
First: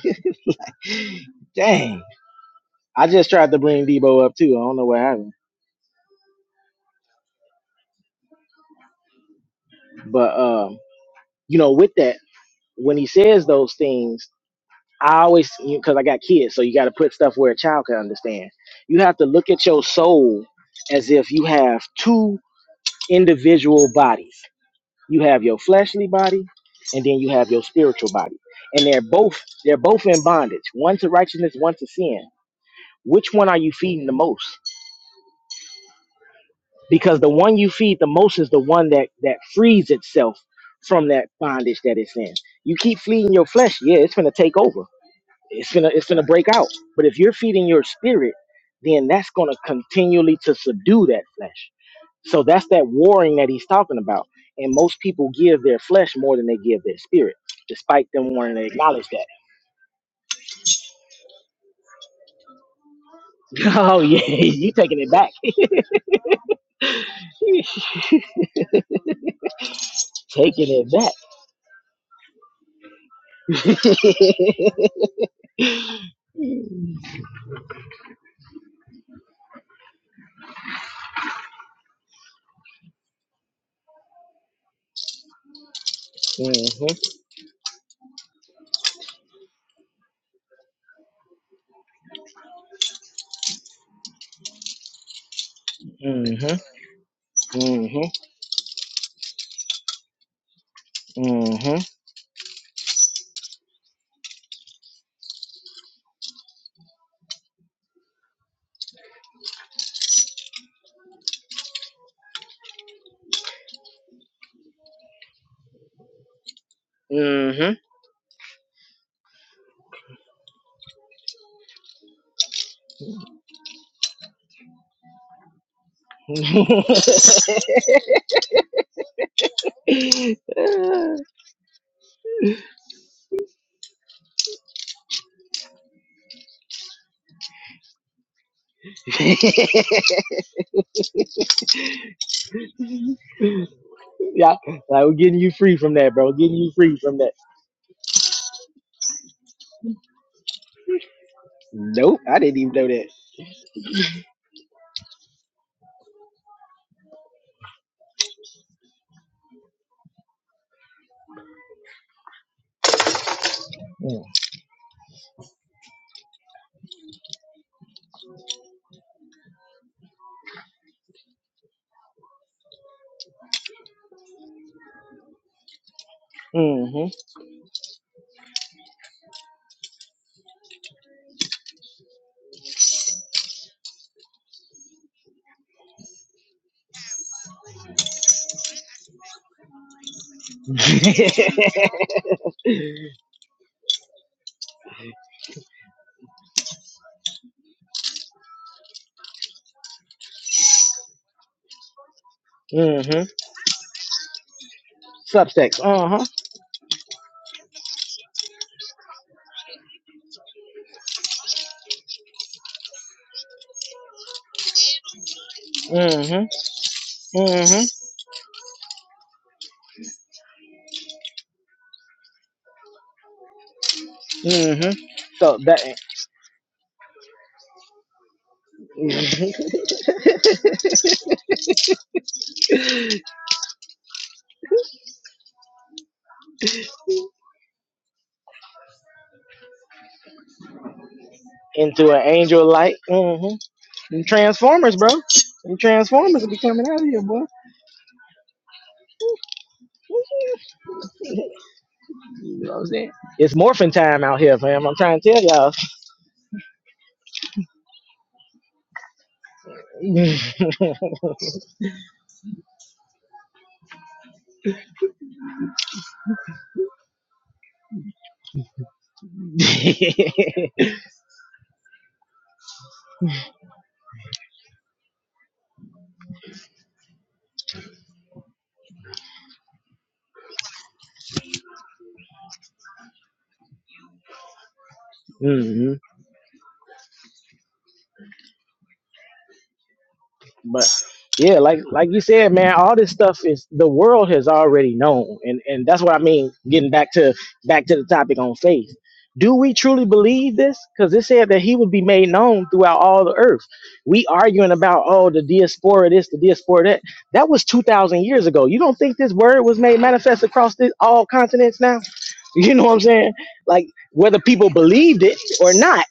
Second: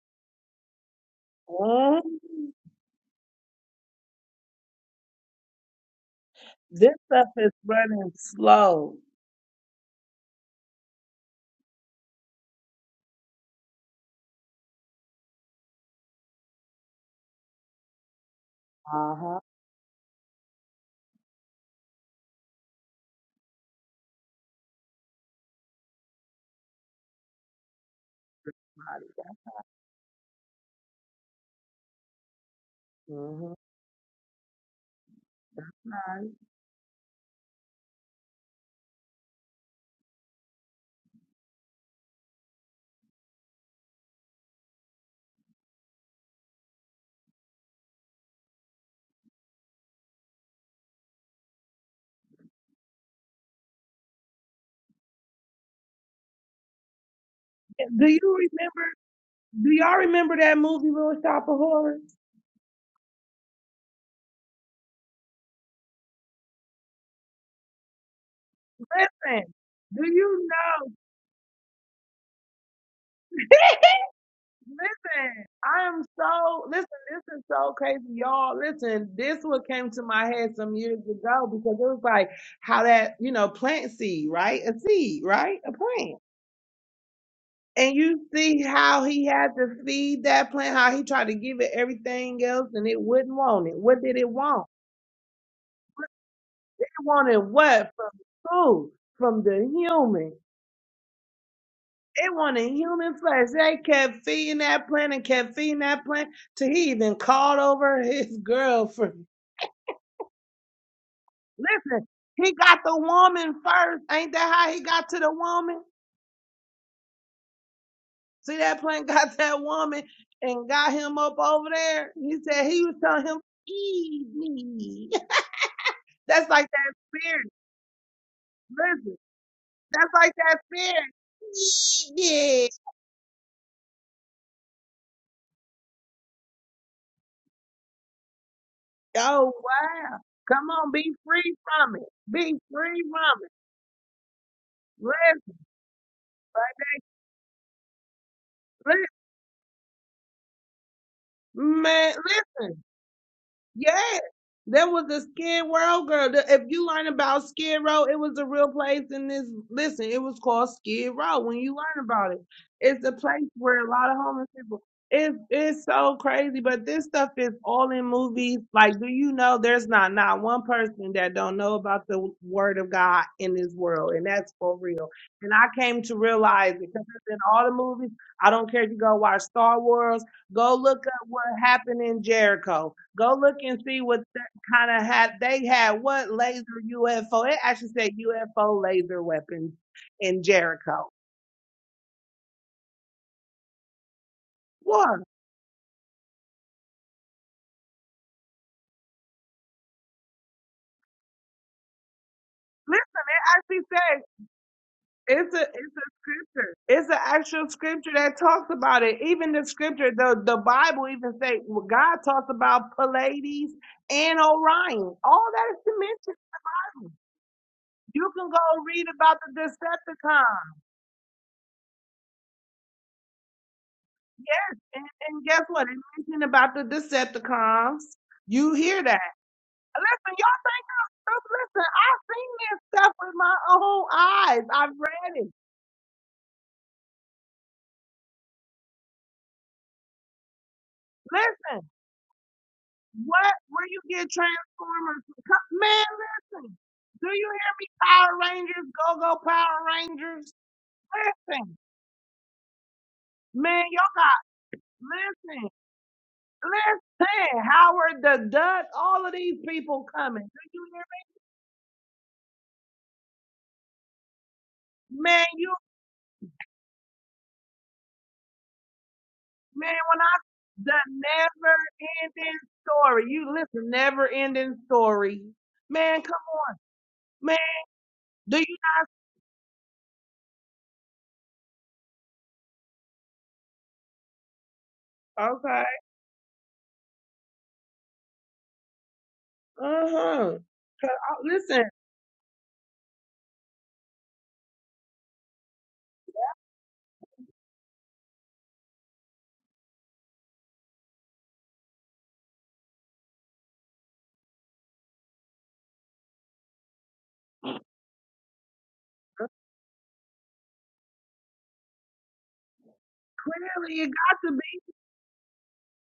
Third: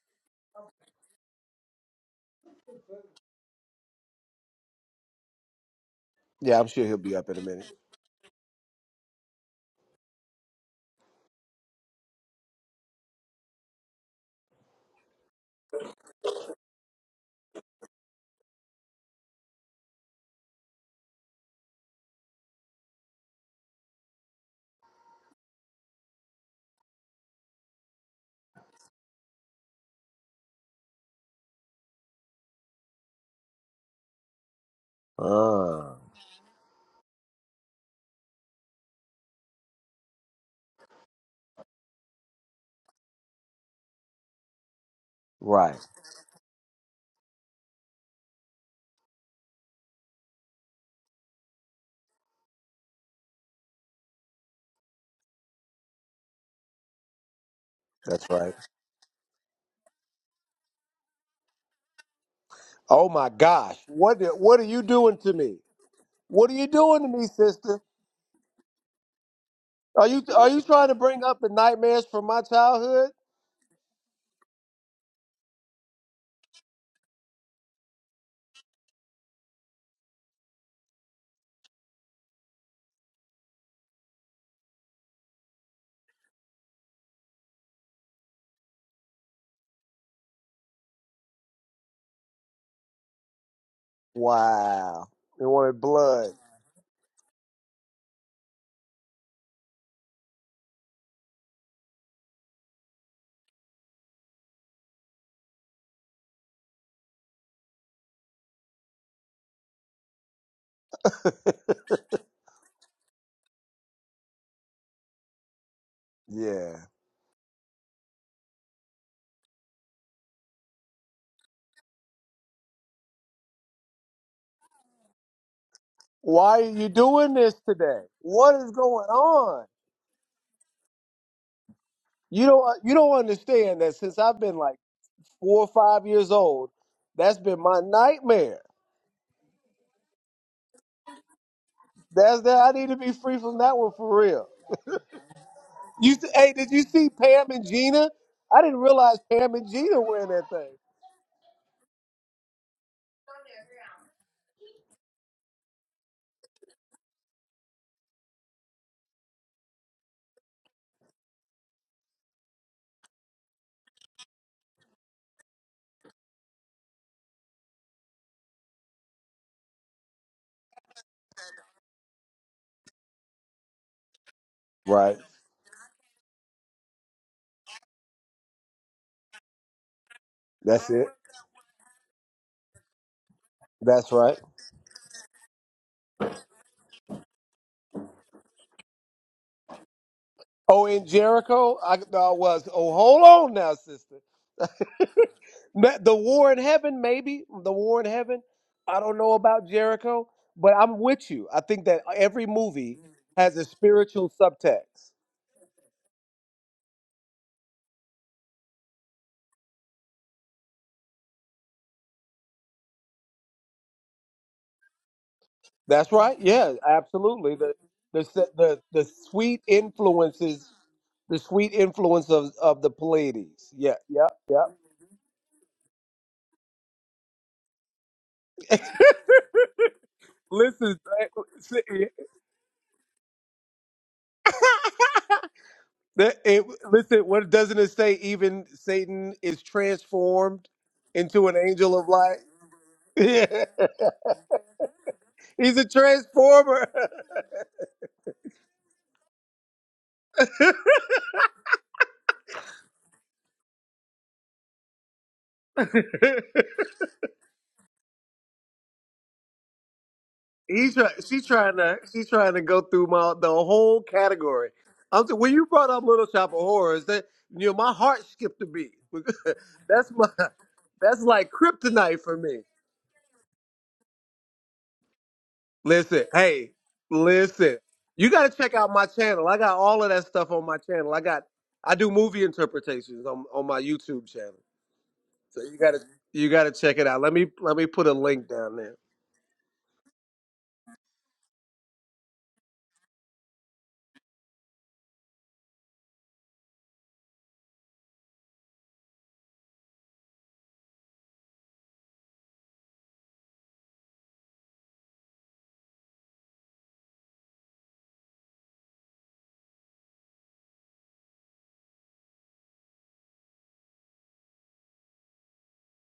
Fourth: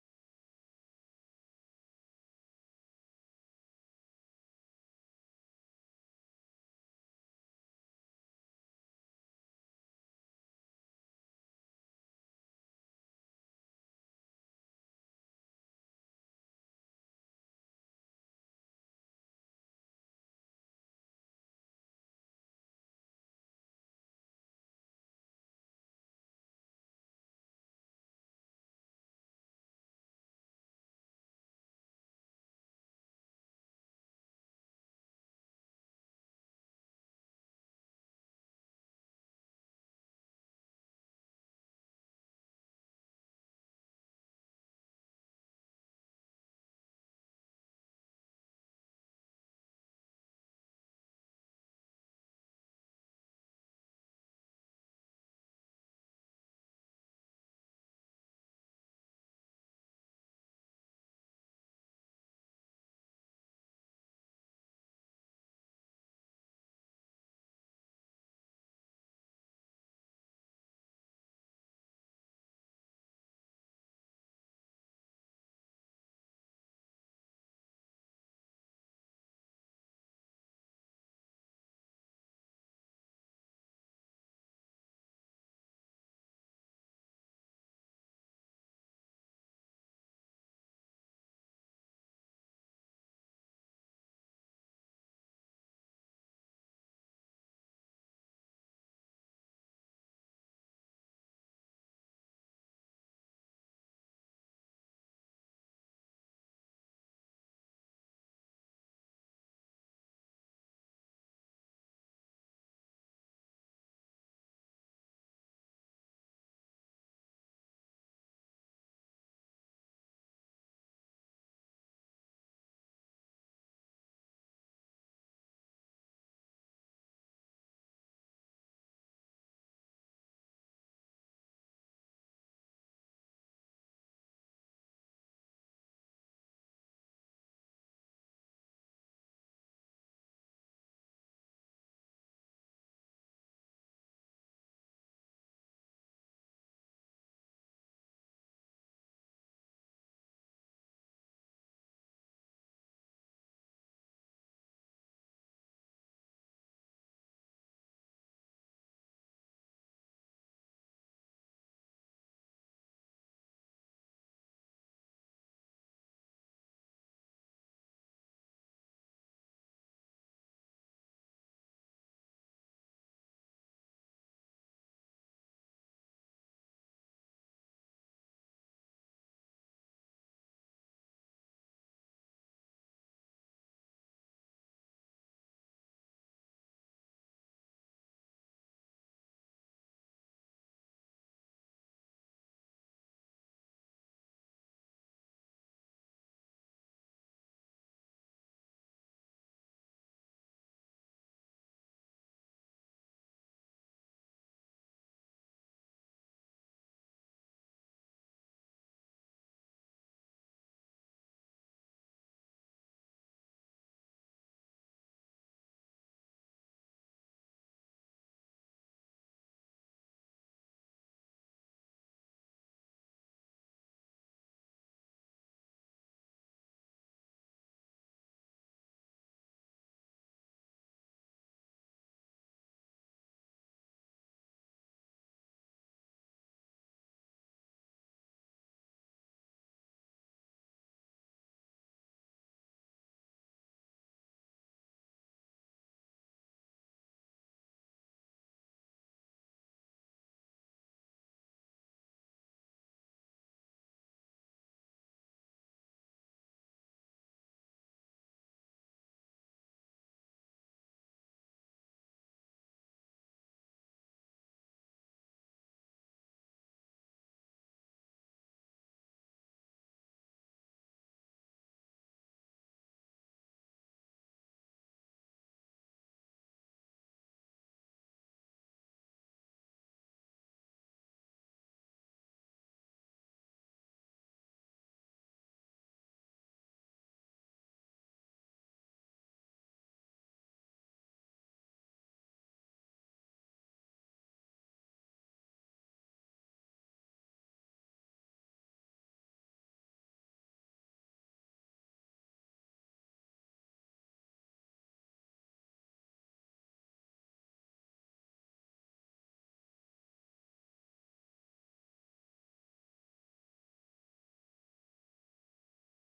Speaker 2: Dang,
Speaker 3: Mm,
Speaker 2: I just tried to bring Debo up too. I don't know what happened,
Speaker 1: Yeah, I'm sure
Speaker 3: This
Speaker 1: he'll be
Speaker 3: stuff
Speaker 1: up in a
Speaker 3: is
Speaker 1: minute.
Speaker 3: running slow.
Speaker 2: but um, you know, with that, when he says those things, I always because I got kids, so you got to put stuff where a child can understand. You
Speaker 3: Uh
Speaker 2: have to
Speaker 3: huh.
Speaker 2: look at your soul as if you have two individual bodies You have your fleshly body, and then you have your spiritual body, and they're both they're both in bondage. One to righteousness, one to sin. Which one
Speaker 3: Mm-hmm.
Speaker 2: are you feeding the most?
Speaker 1: Ah,
Speaker 3: Right.
Speaker 2: Because the one you feed the most is the one that that frees itself from that bondage that it's in. You keep feeding your flesh, yeah, it's gonna take over. It's
Speaker 1: right.
Speaker 2: gonna it's gonna break out. But if you're feeding your spirit, then that's gonna continually to subdue that flesh. So that's that warring that he's talking about. And most people give their flesh more than they give their spirit, despite
Speaker 3: Do you
Speaker 1: That's
Speaker 2: them
Speaker 1: right.
Speaker 2: wanting to
Speaker 3: remember?
Speaker 2: acknowledge that.
Speaker 3: Do y'all remember that movie Little Shop of Horrors?
Speaker 1: Oh my gosh,
Speaker 2: Oh
Speaker 1: what
Speaker 2: yeah,
Speaker 1: the- what are
Speaker 2: you
Speaker 1: you
Speaker 2: taking it
Speaker 1: doing
Speaker 2: back.
Speaker 1: to me? What are you doing to me, sister?
Speaker 3: Listen,
Speaker 1: Are
Speaker 3: do
Speaker 1: you are
Speaker 3: you
Speaker 1: you
Speaker 2: taking
Speaker 1: trying
Speaker 2: it
Speaker 3: know?
Speaker 1: to
Speaker 2: back.
Speaker 1: bring up the nightmares from my childhood?
Speaker 3: Listen, I am so listen. This is so crazy, y'all. Listen, this what came to my head some years ago because it was like how that you know plant seed, right? A seed, right? A plant.
Speaker 2: mm-hmm.
Speaker 3: And you see how he had to feed that plant, how he tried to give it everything else and it wouldn't want it. What did it want?
Speaker 1: Wow, they wanted blood.
Speaker 2: Mm-hmm.
Speaker 3: It wanted what from food, from the human.
Speaker 2: Mm-hmm.
Speaker 3: It wanted human flesh. They kept feeding that plant and kept feeding that plant till he even called over his girlfriend. Listen, he got the woman first. Ain't that how he got to the woman?
Speaker 1: Yeah.
Speaker 2: Mm-hmm.
Speaker 3: See, that plant got that woman and got him up over there. He said he was telling him, eat me. That's
Speaker 1: Why
Speaker 3: like
Speaker 1: are you
Speaker 3: that
Speaker 1: doing
Speaker 3: spirit.
Speaker 2: Mm-hmm.
Speaker 1: this today? What is going
Speaker 3: Listen,
Speaker 1: on?
Speaker 3: that's like that spirit. Eat
Speaker 1: You
Speaker 3: me.
Speaker 1: don't you don't understand that since I've been like four or five years old, that's been my nightmare.
Speaker 3: Oh, wow. Come on, be free from it.
Speaker 1: That's
Speaker 3: Be
Speaker 1: that I need to
Speaker 3: free
Speaker 1: be
Speaker 3: from
Speaker 1: free from that one for real.
Speaker 2: yeah, like we're
Speaker 3: it.
Speaker 2: getting you free from that,
Speaker 1: You
Speaker 2: bro.
Speaker 1: s-
Speaker 2: We're
Speaker 1: hey,
Speaker 2: Getting
Speaker 1: did
Speaker 2: you
Speaker 1: you
Speaker 2: free
Speaker 1: see
Speaker 2: from that.
Speaker 1: Pam and Gina? I didn't
Speaker 3: Listen.
Speaker 1: realize Pam and Gina were in that thing.
Speaker 3: Man,
Speaker 2: Nope, I didn't
Speaker 3: listen.
Speaker 2: even know that.
Speaker 3: Yes, there was a Skid Row girl. The- If you learn about Skid Row, it was a real place in this. Listen, it was called Skid Row. When you learn about it, it's a place where a lot of
Speaker 2: Mm-hmm.
Speaker 3: homeless people. It's it's so crazy, but this stuff is all in movies. Like, do you know there's not not one person that don't know about the Word of God in this world, and that's for real.
Speaker 1: Right.
Speaker 3: And I came to realize it because it's in all the movies. I don't care if you go watch Star Wars, go
Speaker 1: That's
Speaker 3: look
Speaker 1: it.
Speaker 3: up what happened in Jericho. Go look and see
Speaker 1: That's
Speaker 3: what
Speaker 1: right.
Speaker 3: kind of had. They had what laser UFO? It actually said UFO laser weapons in
Speaker 1: Oh, in
Speaker 3: Jericho.
Speaker 1: Jericho, I
Speaker 2: mm-hmm.
Speaker 1: uh, was. Oh, hold on now, sister.
Speaker 3: What?
Speaker 1: Ma- The war in heaven, maybe the war in heaven. I don't know about Jericho, but I'm with you. I think that every
Speaker 3: Listen,
Speaker 1: movie
Speaker 3: it
Speaker 1: has a
Speaker 3: actually says
Speaker 1: spiritual subtext.
Speaker 3: it's a
Speaker 2: Subtext.
Speaker 3: it's a
Speaker 2: Uh-huh.
Speaker 3: scripture. It's an actual scripture that talks about it. Even the scripture, the the Bible even say well, God talks about Pallades and Orion. All that is
Speaker 1: That's right.
Speaker 3: mentioned.
Speaker 2: Mm-hmm.
Speaker 1: Yeah, absolutely. The
Speaker 2: Mm-hmm.
Speaker 1: the s-
Speaker 3: You can
Speaker 1: the,
Speaker 3: go
Speaker 1: the
Speaker 3: read about the
Speaker 1: sweet
Speaker 3: Decepticons.
Speaker 1: influences, the sweet influence of of the Pleiades. Yeah, yeah, yeah.
Speaker 3: Yes,
Speaker 2: Mm-hmm.
Speaker 3: and, and
Speaker 2: So
Speaker 3: guess
Speaker 2: that
Speaker 3: what? It mentioned about the Decepticons. You hear that. Listen, y'all think
Speaker 1: Listen,
Speaker 3: I'm stupid. Listen, I've seen this stuff with my own eyes. I've read it.
Speaker 1: That- it- listen, what doesn't it say? Even Satan is transformed into an
Speaker 3: Listen,
Speaker 1: angel of
Speaker 2: into an
Speaker 1: light.
Speaker 2: angel light.
Speaker 3: what
Speaker 2: Mm-hmm.
Speaker 1: Yeah,
Speaker 3: where you get
Speaker 2: Transformers, bro.
Speaker 3: Transformers? from? Co-
Speaker 1: he's
Speaker 2: Them
Speaker 1: a
Speaker 3: Man,
Speaker 2: Transformers will be
Speaker 3: listen.
Speaker 2: coming
Speaker 1: transformer.
Speaker 2: out of here,
Speaker 3: Do
Speaker 2: boy.
Speaker 3: you hear me? Power Rangers, Go Go Power Rangers. Listen,
Speaker 2: I'm saying it's
Speaker 3: man,
Speaker 2: morphin'
Speaker 3: y'all
Speaker 2: time out
Speaker 3: got
Speaker 2: here, fam. I'm trying to tell
Speaker 3: listen,
Speaker 2: y'all.
Speaker 3: listen. Howard the Duck, all of these people coming. Do you
Speaker 1: he's
Speaker 3: hear
Speaker 1: try, she's trying to she's trying to go through my the whole category.
Speaker 3: me?
Speaker 1: I'm so,
Speaker 3: Man,
Speaker 1: when you
Speaker 3: you
Speaker 1: brought up Little Shop of Horrors, that you know my heart skipped a beat.
Speaker 3: man,
Speaker 1: that's
Speaker 3: when
Speaker 1: my
Speaker 3: I the
Speaker 1: that's like
Speaker 3: never
Speaker 1: kryptonite for me.
Speaker 3: ending story. You listen, never ending story. Man,
Speaker 1: Listen,
Speaker 3: come on.
Speaker 1: hey,
Speaker 3: Man,
Speaker 1: listen. You got to
Speaker 3: do
Speaker 1: check
Speaker 3: you?
Speaker 1: out my channel. I got all of that stuff on my channel. I got I do movie interpretations on on my YouTube channel. So you
Speaker 3: Okay.
Speaker 2: mm-hmm.
Speaker 1: got to you got to check it out. Let me let me put a link down there.
Speaker 3: Uh huh.
Speaker 2: But yeah, like
Speaker 3: Listen,
Speaker 2: like you said, man, all this stuff is the world has already known, and and that's what I mean. Getting back to back to the topic on faith, do we truly believe this? Because it said that he would be made known throughout all the earth. We arguing about oh the diaspora this, the diaspora that. That was two thousand years ago. You don't think this word was made manifest across this, all continents now? You know what I'm saying? Like
Speaker 3: clearly it
Speaker 2: whether
Speaker 3: got to be,
Speaker 2: people believed it or not,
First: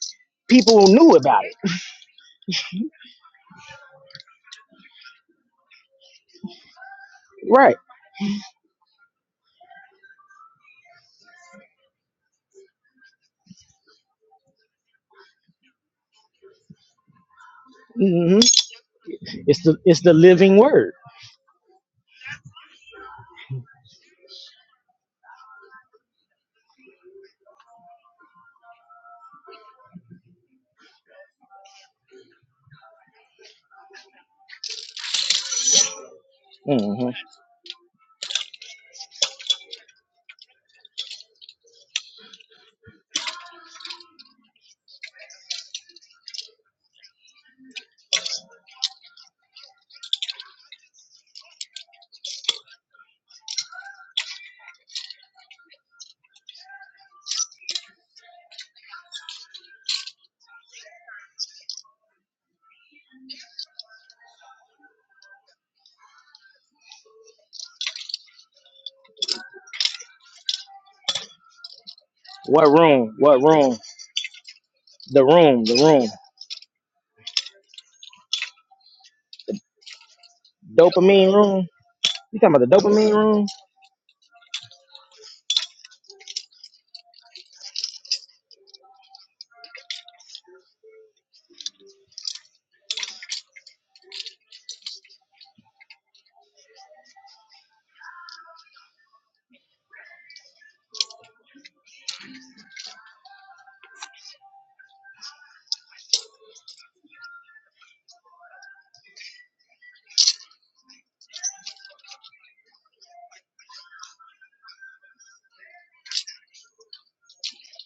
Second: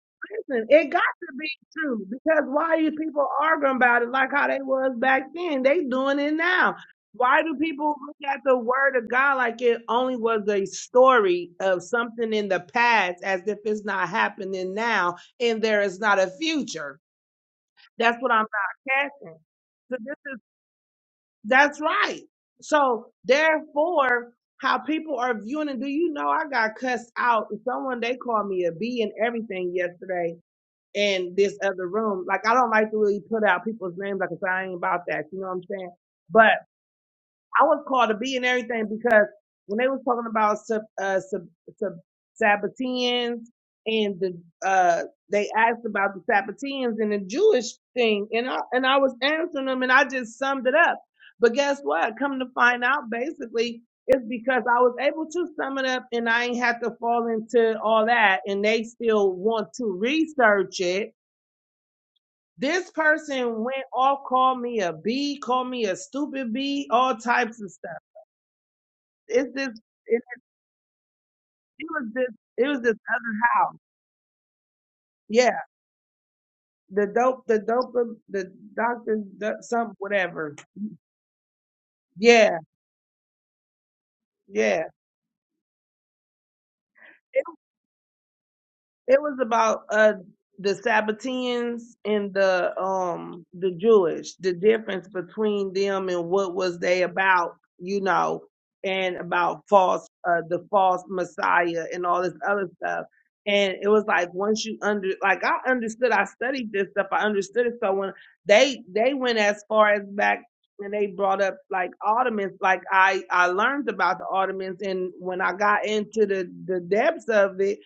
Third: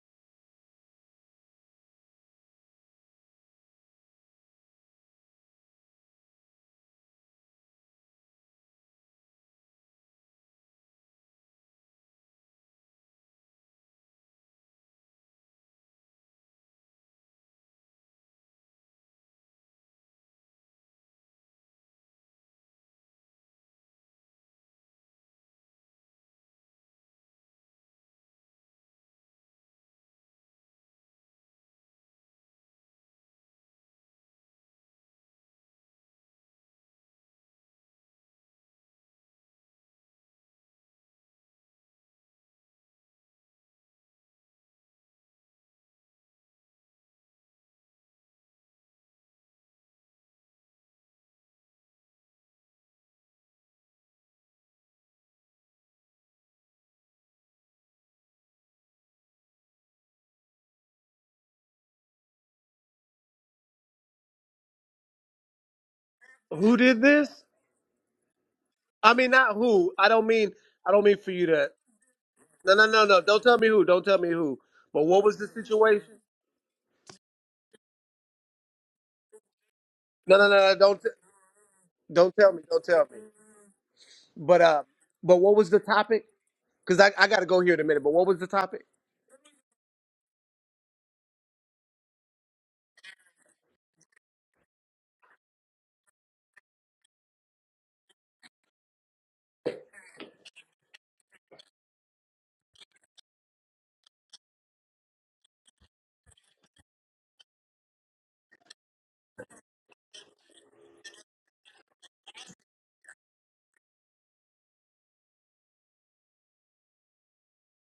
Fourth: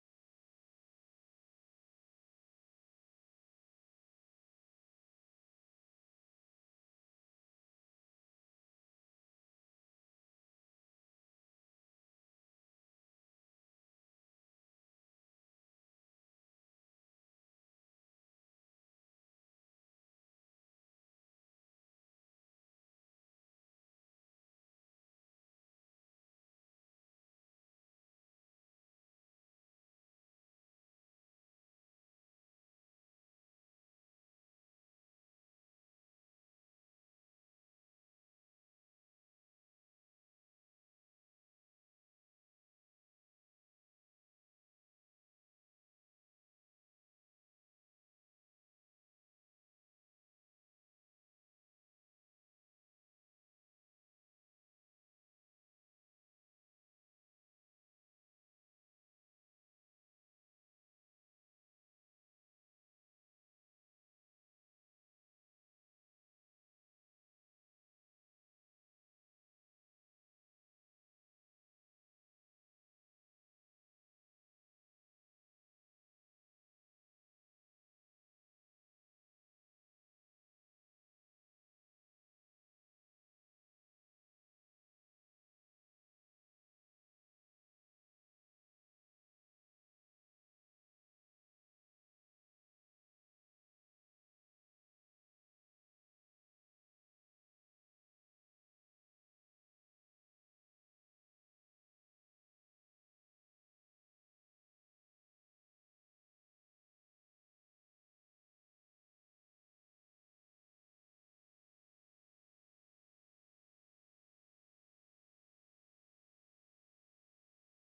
Speaker 3: listen,
Speaker 2: people
Speaker 3: it got
Speaker 2: knew
Speaker 3: to
Speaker 2: about
Speaker 3: be
Speaker 2: it,
Speaker 3: true because why are you people arguing about it like how they was back then? They doing it now. Why do
Speaker 2: right?
Speaker 3: people look at the word of God like it only was a story of something in the past as if it's not happening now and there is not a future? That's what
Speaker 2: Mm-hmm.
Speaker 3: I'm not catching.
Speaker 2: It's the
Speaker 3: So
Speaker 2: it's the
Speaker 3: this is
Speaker 2: living word.
Speaker 3: That's right. So therefore, how people are viewing it. Do you know I got cussed out? Someone they called me a B and everything yesterday in this other room. Like I don't like to really put out people's names like 'cause I ain't about that. You know what I'm saying? But.
Speaker 2: hmm
Speaker 3: I was called to be and everything because when they was talking about sub, uh, sub, sub Sabbateans and the uh, they asked about the Sabbateans and the Jewish thing, and I and I was answering them, and I just summed it up. But guess what? Come to find out, basically, it's because I was able to sum it up, and I ain't have to fall into all that. And they still want to research it. This person went off, called me a B, called me a stupid
Speaker 1: Who
Speaker 3: B,
Speaker 1: did
Speaker 3: all
Speaker 1: this?
Speaker 3: types of stuff
Speaker 1: I mean
Speaker 3: it's
Speaker 1: not
Speaker 3: this
Speaker 1: who. I
Speaker 3: it,
Speaker 1: don't mean I don't mean for you to
Speaker 3: it was this it
Speaker 2: What
Speaker 1: No,
Speaker 3: was
Speaker 1: no,
Speaker 3: this
Speaker 1: no,
Speaker 2: room?
Speaker 1: no.
Speaker 3: other
Speaker 2: What
Speaker 1: Don't tell me
Speaker 3: house.
Speaker 2: room?
Speaker 1: who. Don't tell me who. But
Speaker 2: The
Speaker 1: what was the
Speaker 3: Yeah,
Speaker 2: room. The room.
Speaker 1: situation?
Speaker 3: the dope the dope the doctor the, something
Speaker 1: No, no, no,
Speaker 3: whatever.
Speaker 1: no. Don't t-
Speaker 2: Dopamine room.
Speaker 1: don't
Speaker 2: You
Speaker 1: tell
Speaker 2: talking
Speaker 3: Yeah,
Speaker 1: me.
Speaker 2: about the
Speaker 1: Don't tell
Speaker 2: dopamine
Speaker 1: me.
Speaker 2: room?
Speaker 1: But uh
Speaker 3: yeah.
Speaker 1: but what was the topic? Cuz I I got to go here in a minute. But what was the topic?
Speaker 3: It was about uh the Sabbateans and the um the Jewish, the difference between them and what was they about, you know, and about false uh the false Messiah and all this other stuff. And it was like once you under like I understood, I studied this stuff, I understood it. So when they they went as far as back and they brought up like Ottomans, like I I learned about the Ottomans and when I got into the the depths of it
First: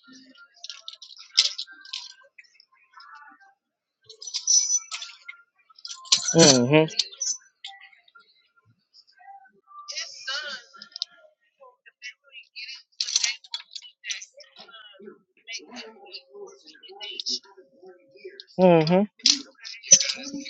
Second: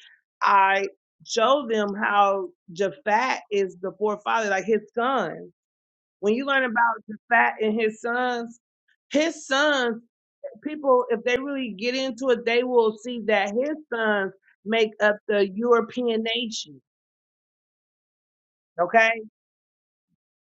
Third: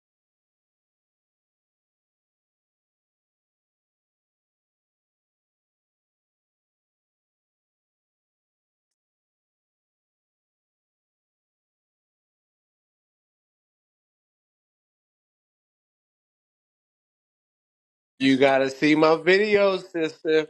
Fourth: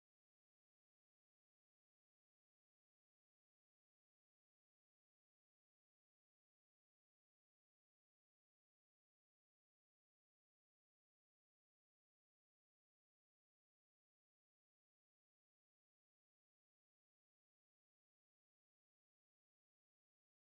Speaker 3: show them how Japhat is the forefather, like his son. When you learn
Speaker 2: Mm-hmm.
Speaker 3: about Japhat and his sons, his sons, people, if they really get into it, they will see that his sons make up the European nation.
Speaker 1: You gotta see
Speaker 3: Okay.
Speaker 1: my
Speaker 2: Mm-hmm.
Speaker 1: videos, sister.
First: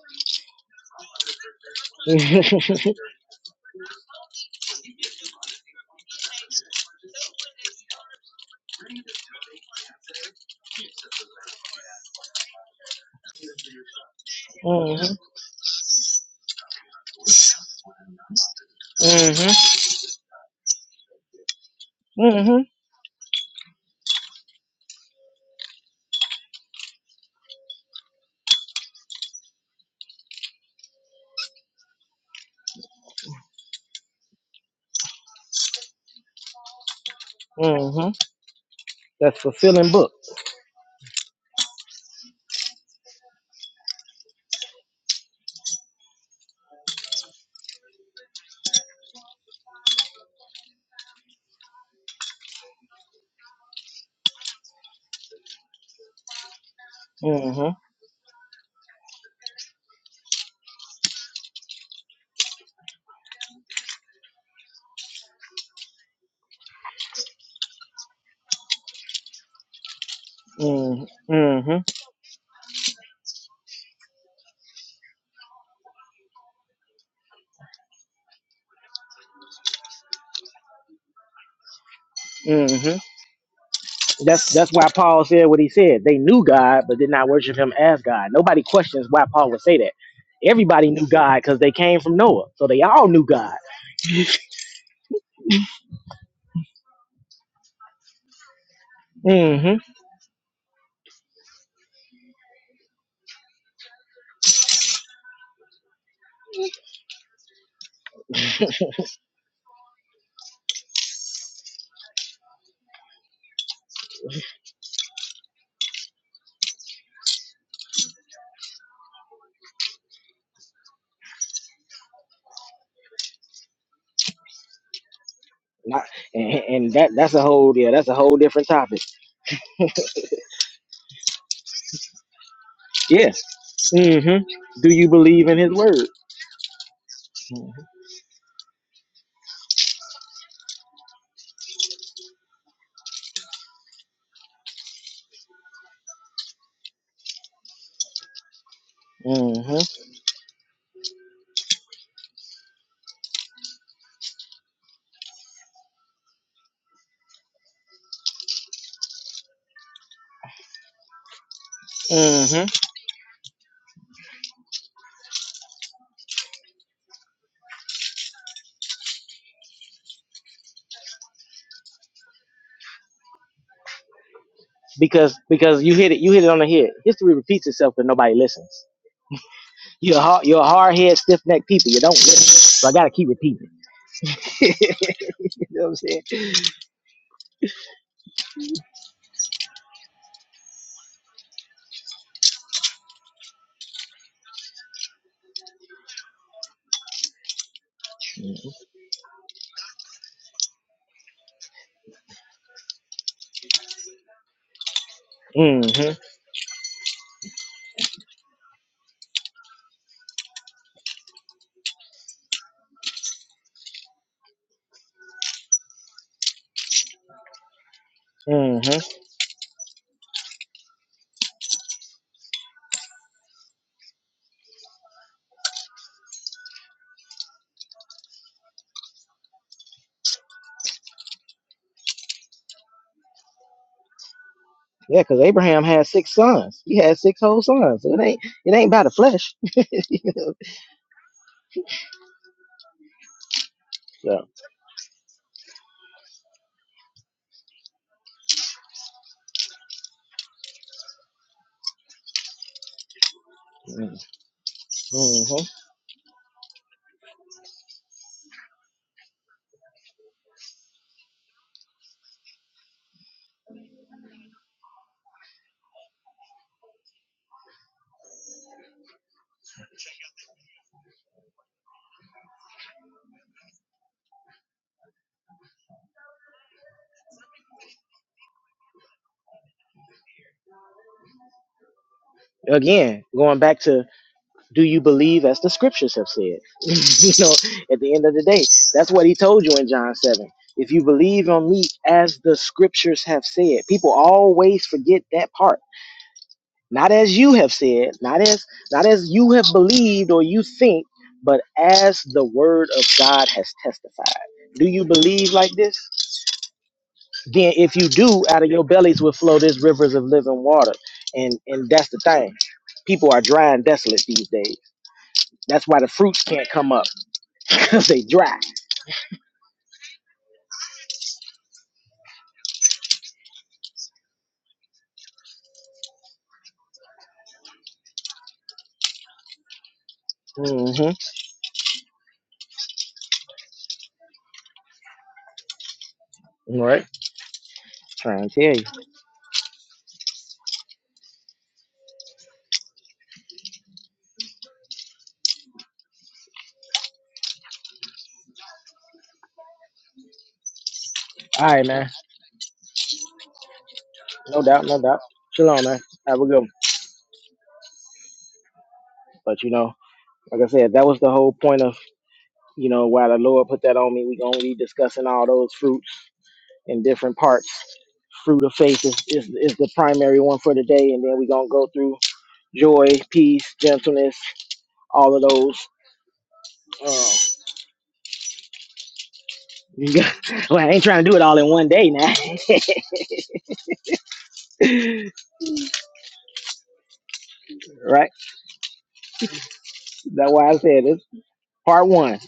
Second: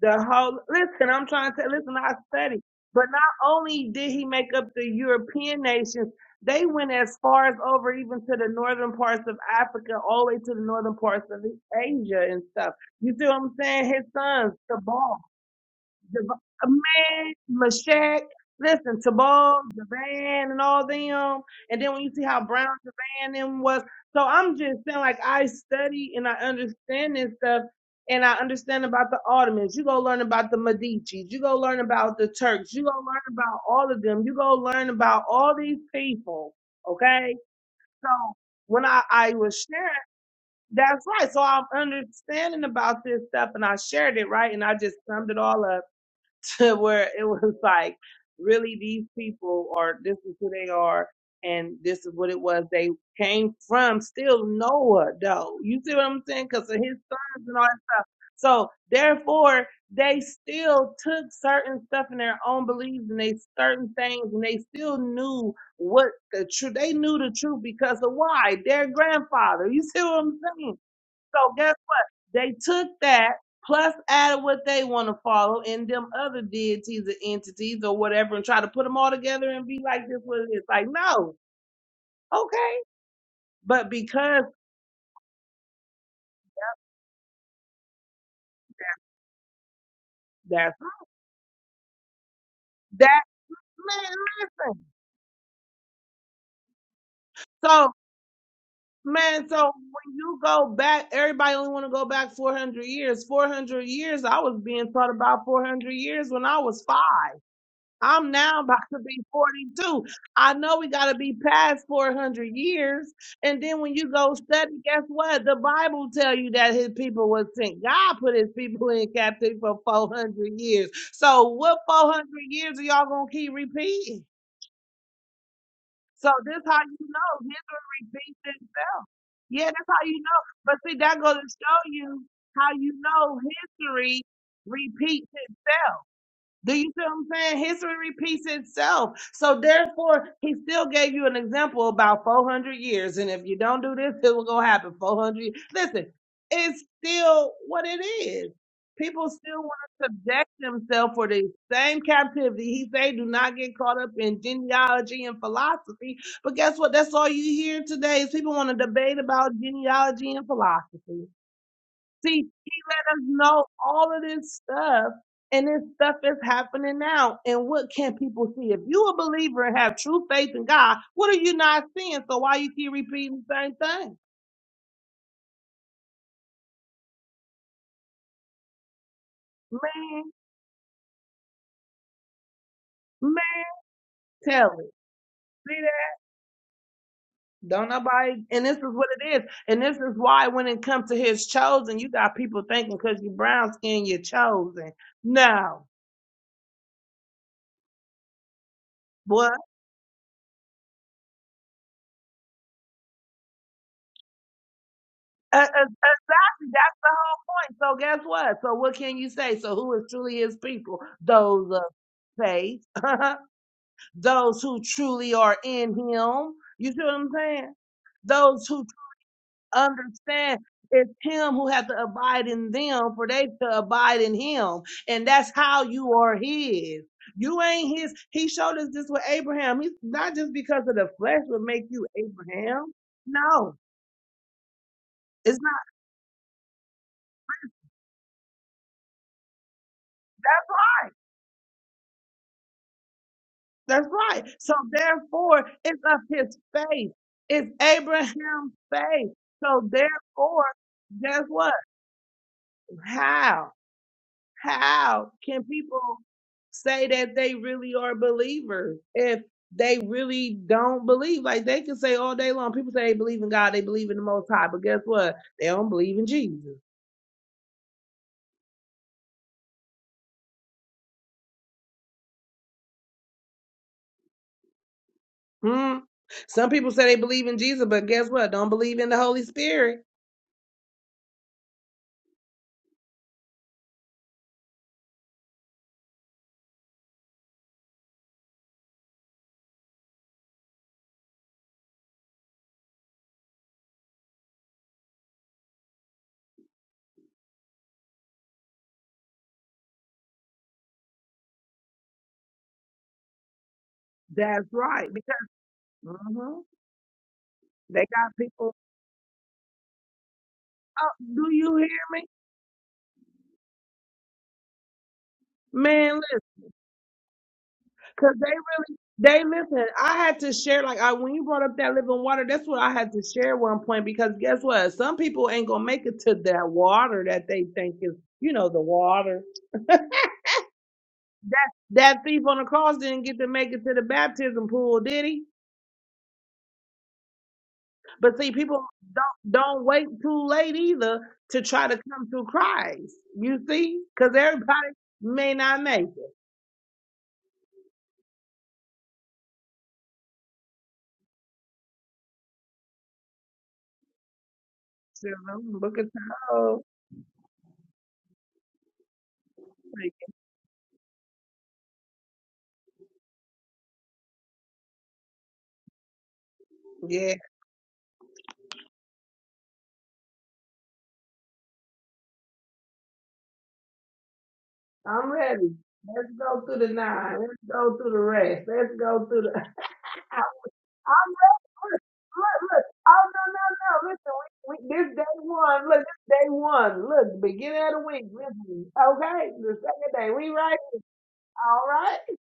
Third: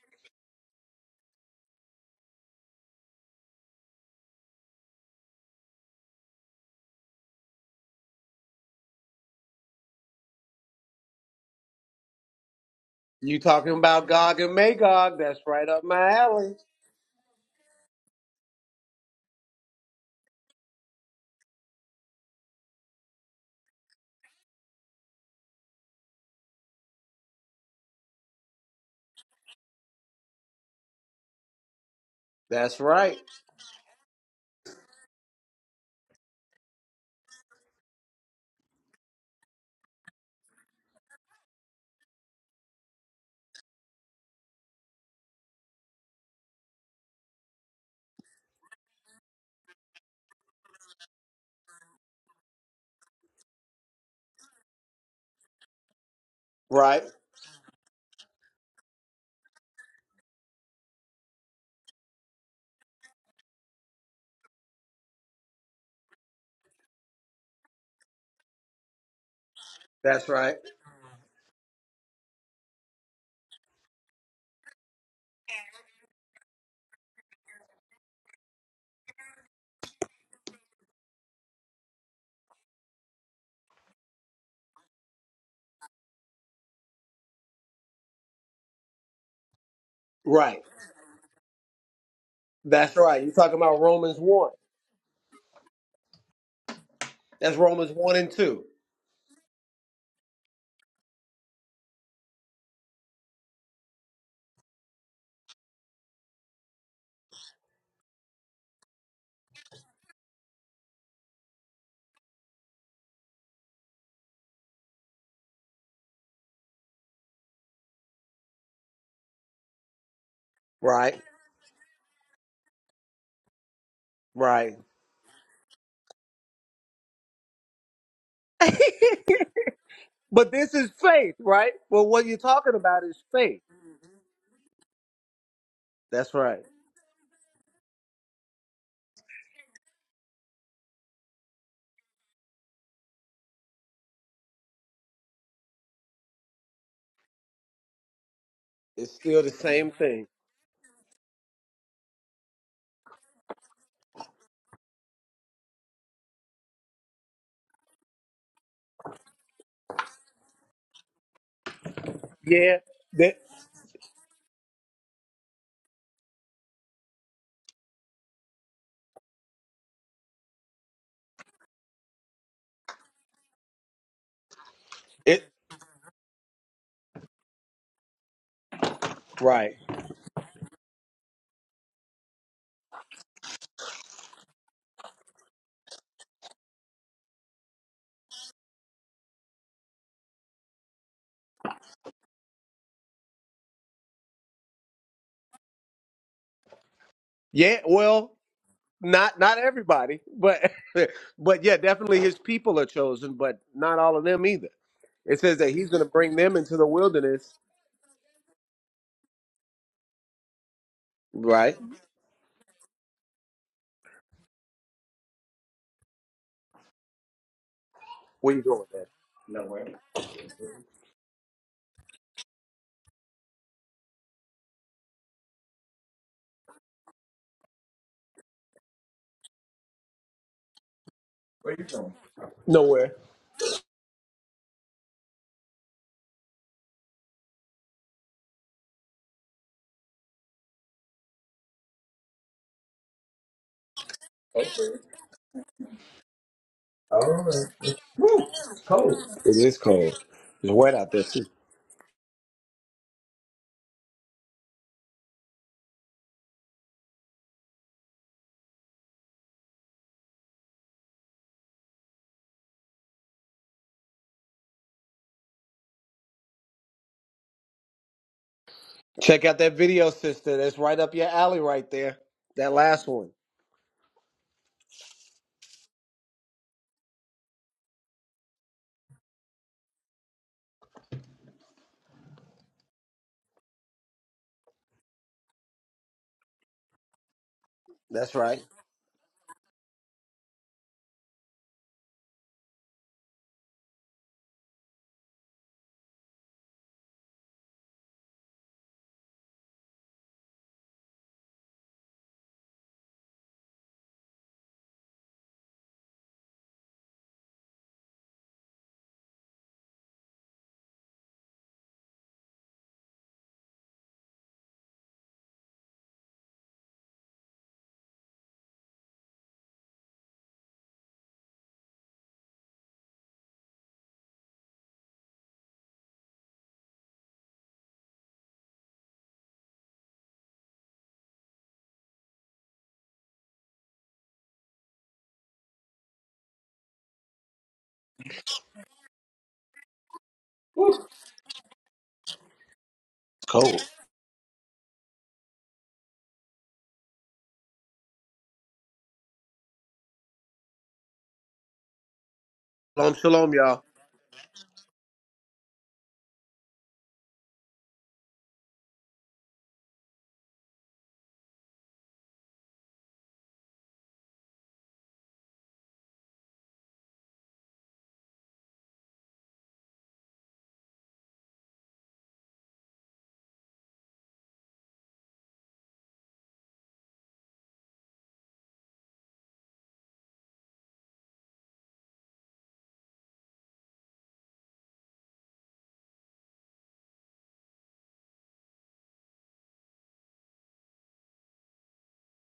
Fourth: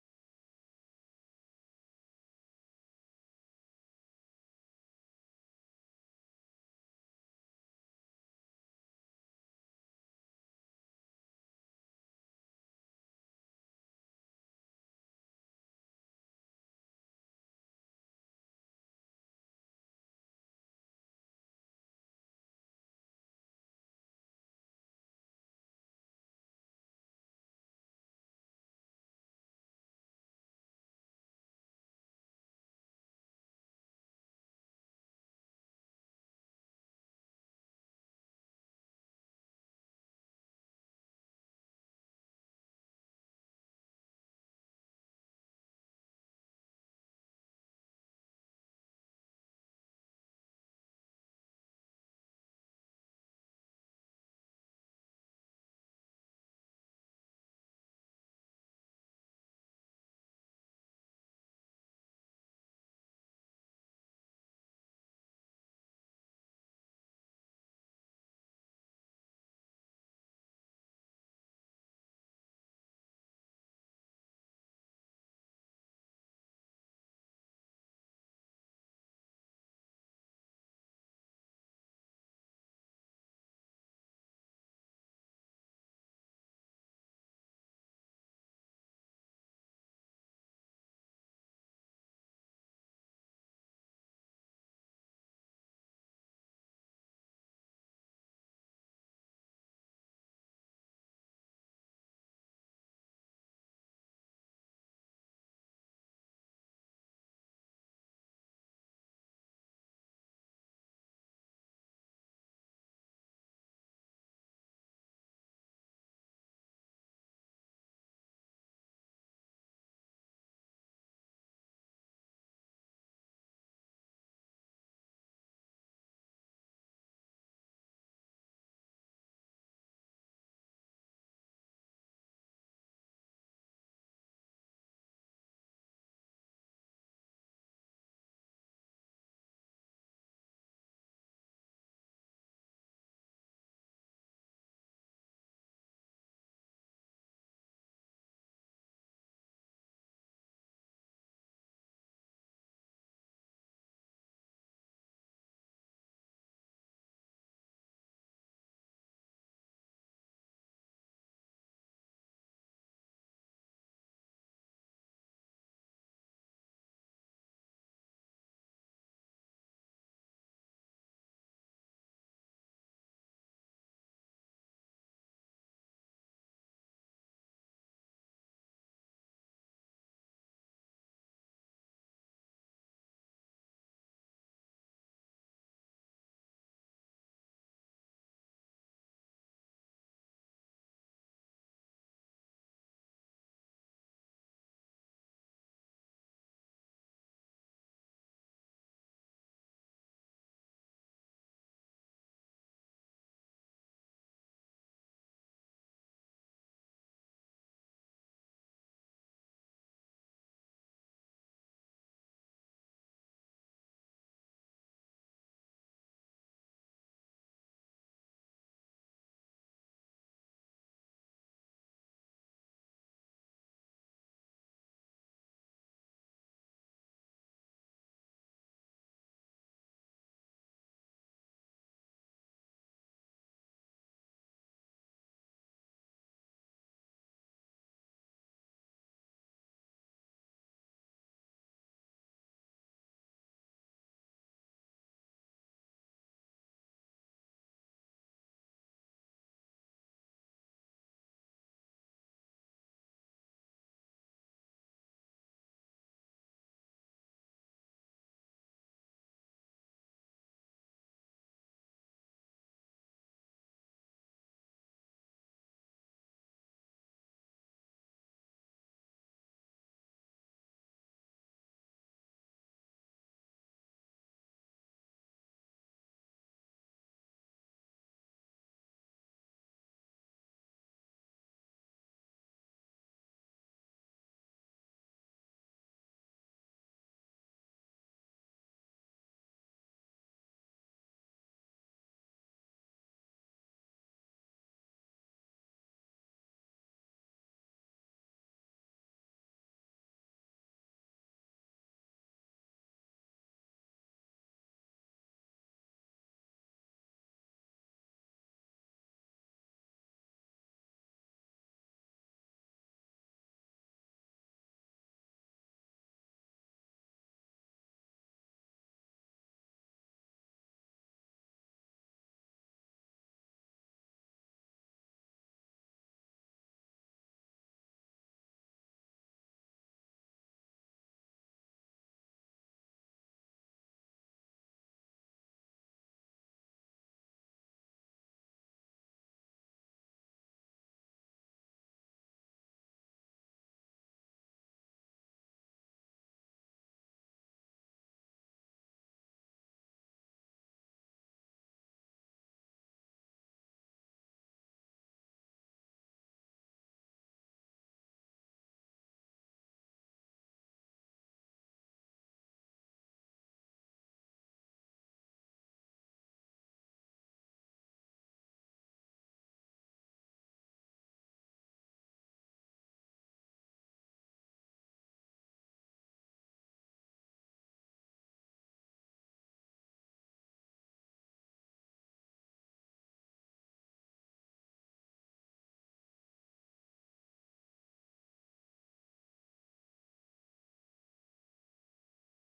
Speaker 3: The whole listen, I'm trying to listen. I studied,
Speaker 2: mm-hmm.
Speaker 3: but not only did he make up the European nations, they went as far as over even to the northern parts of Africa, all the way to the northern parts of Asia and stuff. You see what
Speaker 1: You
Speaker 3: I'm
Speaker 1: talking
Speaker 3: saying? His
Speaker 1: about Gog
Speaker 3: sons,
Speaker 1: and
Speaker 3: Tabal.
Speaker 1: Magog?
Speaker 2: Mm-hmm.
Speaker 1: That's right up my
Speaker 3: Jav-
Speaker 1: alley.
Speaker 3: man, Mashak, listen, Tabal, Javan, and all them. And then when you see how
Speaker 2: Mm-hmm.
Speaker 3: brown Javan them was, so I'm just saying, like I study and I understand this stuff, and I understand about the Ottomans. You go learn about the Medici. You go learn about the Turks.
Speaker 1: That's
Speaker 3: You go
Speaker 1: right.
Speaker 3: learn about all of them. You go learn about all these people. Okay,
Speaker 2: hmm
Speaker 3: so when I I
Speaker 2: That's
Speaker 3: was sharing.
Speaker 2: fulfilling book.
Speaker 3: That's right. So I'm understanding about this stuff and I shared it, right? And I just summed it all up to where it was like, really, these people are, this is who they are, and this is what it was. They came from still Noah, though. You see what I'm saying? Because of his
Speaker 1: Right.
Speaker 3: sons and all. that.
Speaker 2: Mm-hmm.
Speaker 3: So, therefore, they still took certain stuff in their own beliefs and they certain things, and they still knew what the truth, they knew the truth because of why? Their grandfather. You see what
Speaker 1: That's
Speaker 3: I'm
Speaker 1: right.
Speaker 3: saying?
Speaker 2: Mm-hmm.
Speaker 3: So guess
Speaker 2: Mm-hmm.
Speaker 3: what? They took that plus added what they want to follow and them other deities or entities or whatever and try to put them all together and be like this what it is. Like, no, okay.
Speaker 2: Mm-hmm.
Speaker 3: But because
Speaker 2: That's that's why Paul said what he said. They knew God, but did not worship Him as God. Nobody questions why Paul would say that.
Speaker 1: Right.
Speaker 3: that's
Speaker 2: Everybody knew God because they came from Noah, so they
Speaker 1: That's
Speaker 2: all
Speaker 3: that
Speaker 1: right.
Speaker 2: knew
Speaker 1: You
Speaker 2: God.
Speaker 1: talking about
Speaker 3: man,
Speaker 1: Romans one?
Speaker 3: listen.
Speaker 1: That's Romans
Speaker 3: So
Speaker 1: one and two.
Speaker 3: man, so
Speaker 2: Mm-hmm.
Speaker 3: when you go back, everybody only want to go back four hundred years. Four hundred years, I was being taught about four hundred years when I was five. I'm now about to be 42. I know we got to be past 400 years. And then when you go study, guess what? The Bible tell you that his people was sent. God put his people in captivity for 400 years.
Speaker 1: Right.
Speaker 3: So what 400 years are y'all going to keep repeating?
Speaker 1: Right.
Speaker 2: Not,
Speaker 3: So
Speaker 2: and,
Speaker 3: this how
Speaker 2: and
Speaker 3: you
Speaker 2: that that's a
Speaker 3: know
Speaker 2: whole yeah, that's
Speaker 3: history
Speaker 2: a whole
Speaker 3: repeats
Speaker 2: different topic.
Speaker 3: itself. Yeah, that's how you know.
Speaker 1: But this
Speaker 3: But
Speaker 1: is
Speaker 3: see, that goes
Speaker 1: faith,
Speaker 3: to
Speaker 1: right?
Speaker 3: show
Speaker 1: Well,
Speaker 3: you
Speaker 1: what you're
Speaker 3: how
Speaker 1: talking
Speaker 3: you
Speaker 1: about is
Speaker 3: know
Speaker 2: Yes.
Speaker 1: faith.
Speaker 3: history
Speaker 2: Mm-hmm. Do you
Speaker 3: repeats
Speaker 2: believe in His
Speaker 3: itself.
Speaker 2: word?
Speaker 1: That's right.
Speaker 3: Do you see what I'm saying? History repeats itself. So therefore, he still gave you an example about 400 years. And if you don't do this, it will go happen 400 years. Listen, it's still what it is.
Speaker 1: It's
Speaker 3: People
Speaker 1: still the
Speaker 3: still want
Speaker 2: Mm-hmm.
Speaker 1: same
Speaker 3: to
Speaker 1: thing.
Speaker 3: subject themselves for the same captivity. He say, do not get caught up in genealogy and philosophy. But guess what? That's all you hear today is people want to debate about genealogy and philosophy
Speaker 2: Mm-hmm.
Speaker 1: Yeah.
Speaker 3: does
Speaker 1: That
Speaker 3: know all of this stuff, and this stuff is happening now. And what can people see? If you a believer and have true faith in God, what are you not seeing? So why you keep repeating the same thing?
Speaker 2: Because
Speaker 1: it.
Speaker 2: because you hit it you hit it on the head. History repeats itself, but nobody listens.
Speaker 1: Right.
Speaker 2: You're
Speaker 3: Man,
Speaker 2: hard, you're hard head, stiff necked people. You don't listen. So I gotta keep
Speaker 3: man,
Speaker 2: repeating.
Speaker 3: tell it.
Speaker 2: you
Speaker 3: See
Speaker 2: know what I'm
Speaker 3: that?
Speaker 2: saying?
Speaker 3: Don't nobody. And this is what it is. And this is why when it comes to His chosen, you got people thinking because you brown skin, you're chosen. No,
Speaker 1: Yeah. Well. not
Speaker 3: boy.
Speaker 1: not everybody, but but yeah, definitely his people are chosen, but not all of them either. It says
Speaker 3: uh,
Speaker 1: that
Speaker 3: uh,
Speaker 1: he's going to
Speaker 2: Mm-hmm.
Speaker 1: bring them into the
Speaker 3: That's the whole
Speaker 1: wilderness.
Speaker 3: point. So guess what? So what can you say? So who is truly his people? Those
Speaker 1: Right?
Speaker 3: of faith, those who truly are in him. You see what I'm saying?
Speaker 1: Where you
Speaker 3: Those who
Speaker 1: going,
Speaker 2: Mm-hmm.
Speaker 1: man? No,
Speaker 3: understand it's him who has to abide in them for they to abide in him. And that's how you are his. You ain't his. He showed us this with Abraham. He's not just because of the flesh would make you Abraham.
Speaker 1: nowhere.
Speaker 3: No.
Speaker 2: Yeah, because
Speaker 3: it's
Speaker 2: Abraham had six sons. He had six whole sons. So it ain't it ain't by the flesh.
Speaker 3: That's right.
Speaker 2: So,
Speaker 3: So therefore, it's of his faith.
Speaker 1: Oh, it's
Speaker 3: It's Abraham's
Speaker 1: cold.
Speaker 3: faith.
Speaker 1: It is
Speaker 3: So
Speaker 1: cold.
Speaker 3: therefore,
Speaker 1: It's wet out there
Speaker 3: guess
Speaker 1: too.
Speaker 3: what? How? How can
Speaker 2: mm-hmm.
Speaker 3: people say that they really are believers if they really don't believe? Like they can say all day long, people say they believe in God, they believe in the Most High, but guess what? They don't believe in Jesus.
Speaker 1: Check out that video, sister. That's right up your alley, right there. That last one.
Speaker 3: Hmm. Some people say they believe in Jesus, but guess what? Don't believe in the Holy Spirit.
Speaker 2: Again, going back to do you believe as the scriptures have said? you know, at the end of
Speaker 1: That's
Speaker 2: the
Speaker 1: right.
Speaker 2: day,
Speaker 1: It's
Speaker 2: that's what he told you in John 7. If you believe on me as the scriptures have said, people always forget that part. Not as you have said, not as not as you have believed or you think, but as the word of God has testified.
Speaker 3: That's
Speaker 2: Do you
Speaker 3: right. Because
Speaker 2: believe like this?
Speaker 3: Mhm.
Speaker 2: Then if
Speaker 3: they
Speaker 2: you
Speaker 3: got
Speaker 2: do, out
Speaker 3: people.
Speaker 2: of your bellies will flow these rivers of living water.
Speaker 3: Oh, do
Speaker 2: And
Speaker 3: you
Speaker 2: and
Speaker 3: hear
Speaker 2: that's the
Speaker 3: me?
Speaker 2: thing. People are dry and desolate these days. That's why the
Speaker 3: Man, listen,
Speaker 2: fruits can't come up because they
Speaker 3: because they
Speaker 2: dry.
Speaker 3: really, they listen. I had to share, like, I when you brought up that living water, that's what I had to share one point because guess what? Some people ain't going to make it to that water that they think is, you know, the water.
Speaker 2: Mm-hmm.
Speaker 3: That thief on the cross didn't get to make it to the baptism pool, did he?
Speaker 2: Right.
Speaker 3: But
Speaker 2: Trying
Speaker 3: see,
Speaker 2: to tell
Speaker 3: people
Speaker 2: you.
Speaker 3: don't don't wait too late either to try to come to Christ. You
Speaker 1: cold.
Speaker 3: see, because everybody may not make it.
Speaker 2: All right, man.
Speaker 1: Shalom, shalom, y'all.
Speaker 2: No doubt, no doubt.
Speaker 3: So,
Speaker 2: Shalom, man.
Speaker 3: look at
Speaker 2: Have a good one.
Speaker 3: how.
Speaker 2: But you know, like I said, that was the whole point of you know why the Lord put that on me. We gonna be discussing all those fruits in different parts. Fruit of faith is, is is the primary one for today, and then we gonna go through joy, peace, gentleness,
Speaker 3: I'm
Speaker 2: all of
Speaker 3: ready.
Speaker 2: those.
Speaker 3: Let's go through the nine. Let's go through the rest. Let's go through the.
Speaker 2: well, I ain't trying to
Speaker 3: I'm
Speaker 2: do it all
Speaker 3: ready.
Speaker 2: in one
Speaker 3: Look,
Speaker 2: day now,
Speaker 3: look, look. Oh no, no, no. Listen, we, we, this day one. Look, this day one. Look, beginning of the week.
Speaker 2: right?
Speaker 3: Listen, okay, the second day. We
Speaker 2: That's why I
Speaker 3: right?
Speaker 2: said it's
Speaker 3: All
Speaker 2: Part
Speaker 3: right.
Speaker 2: one.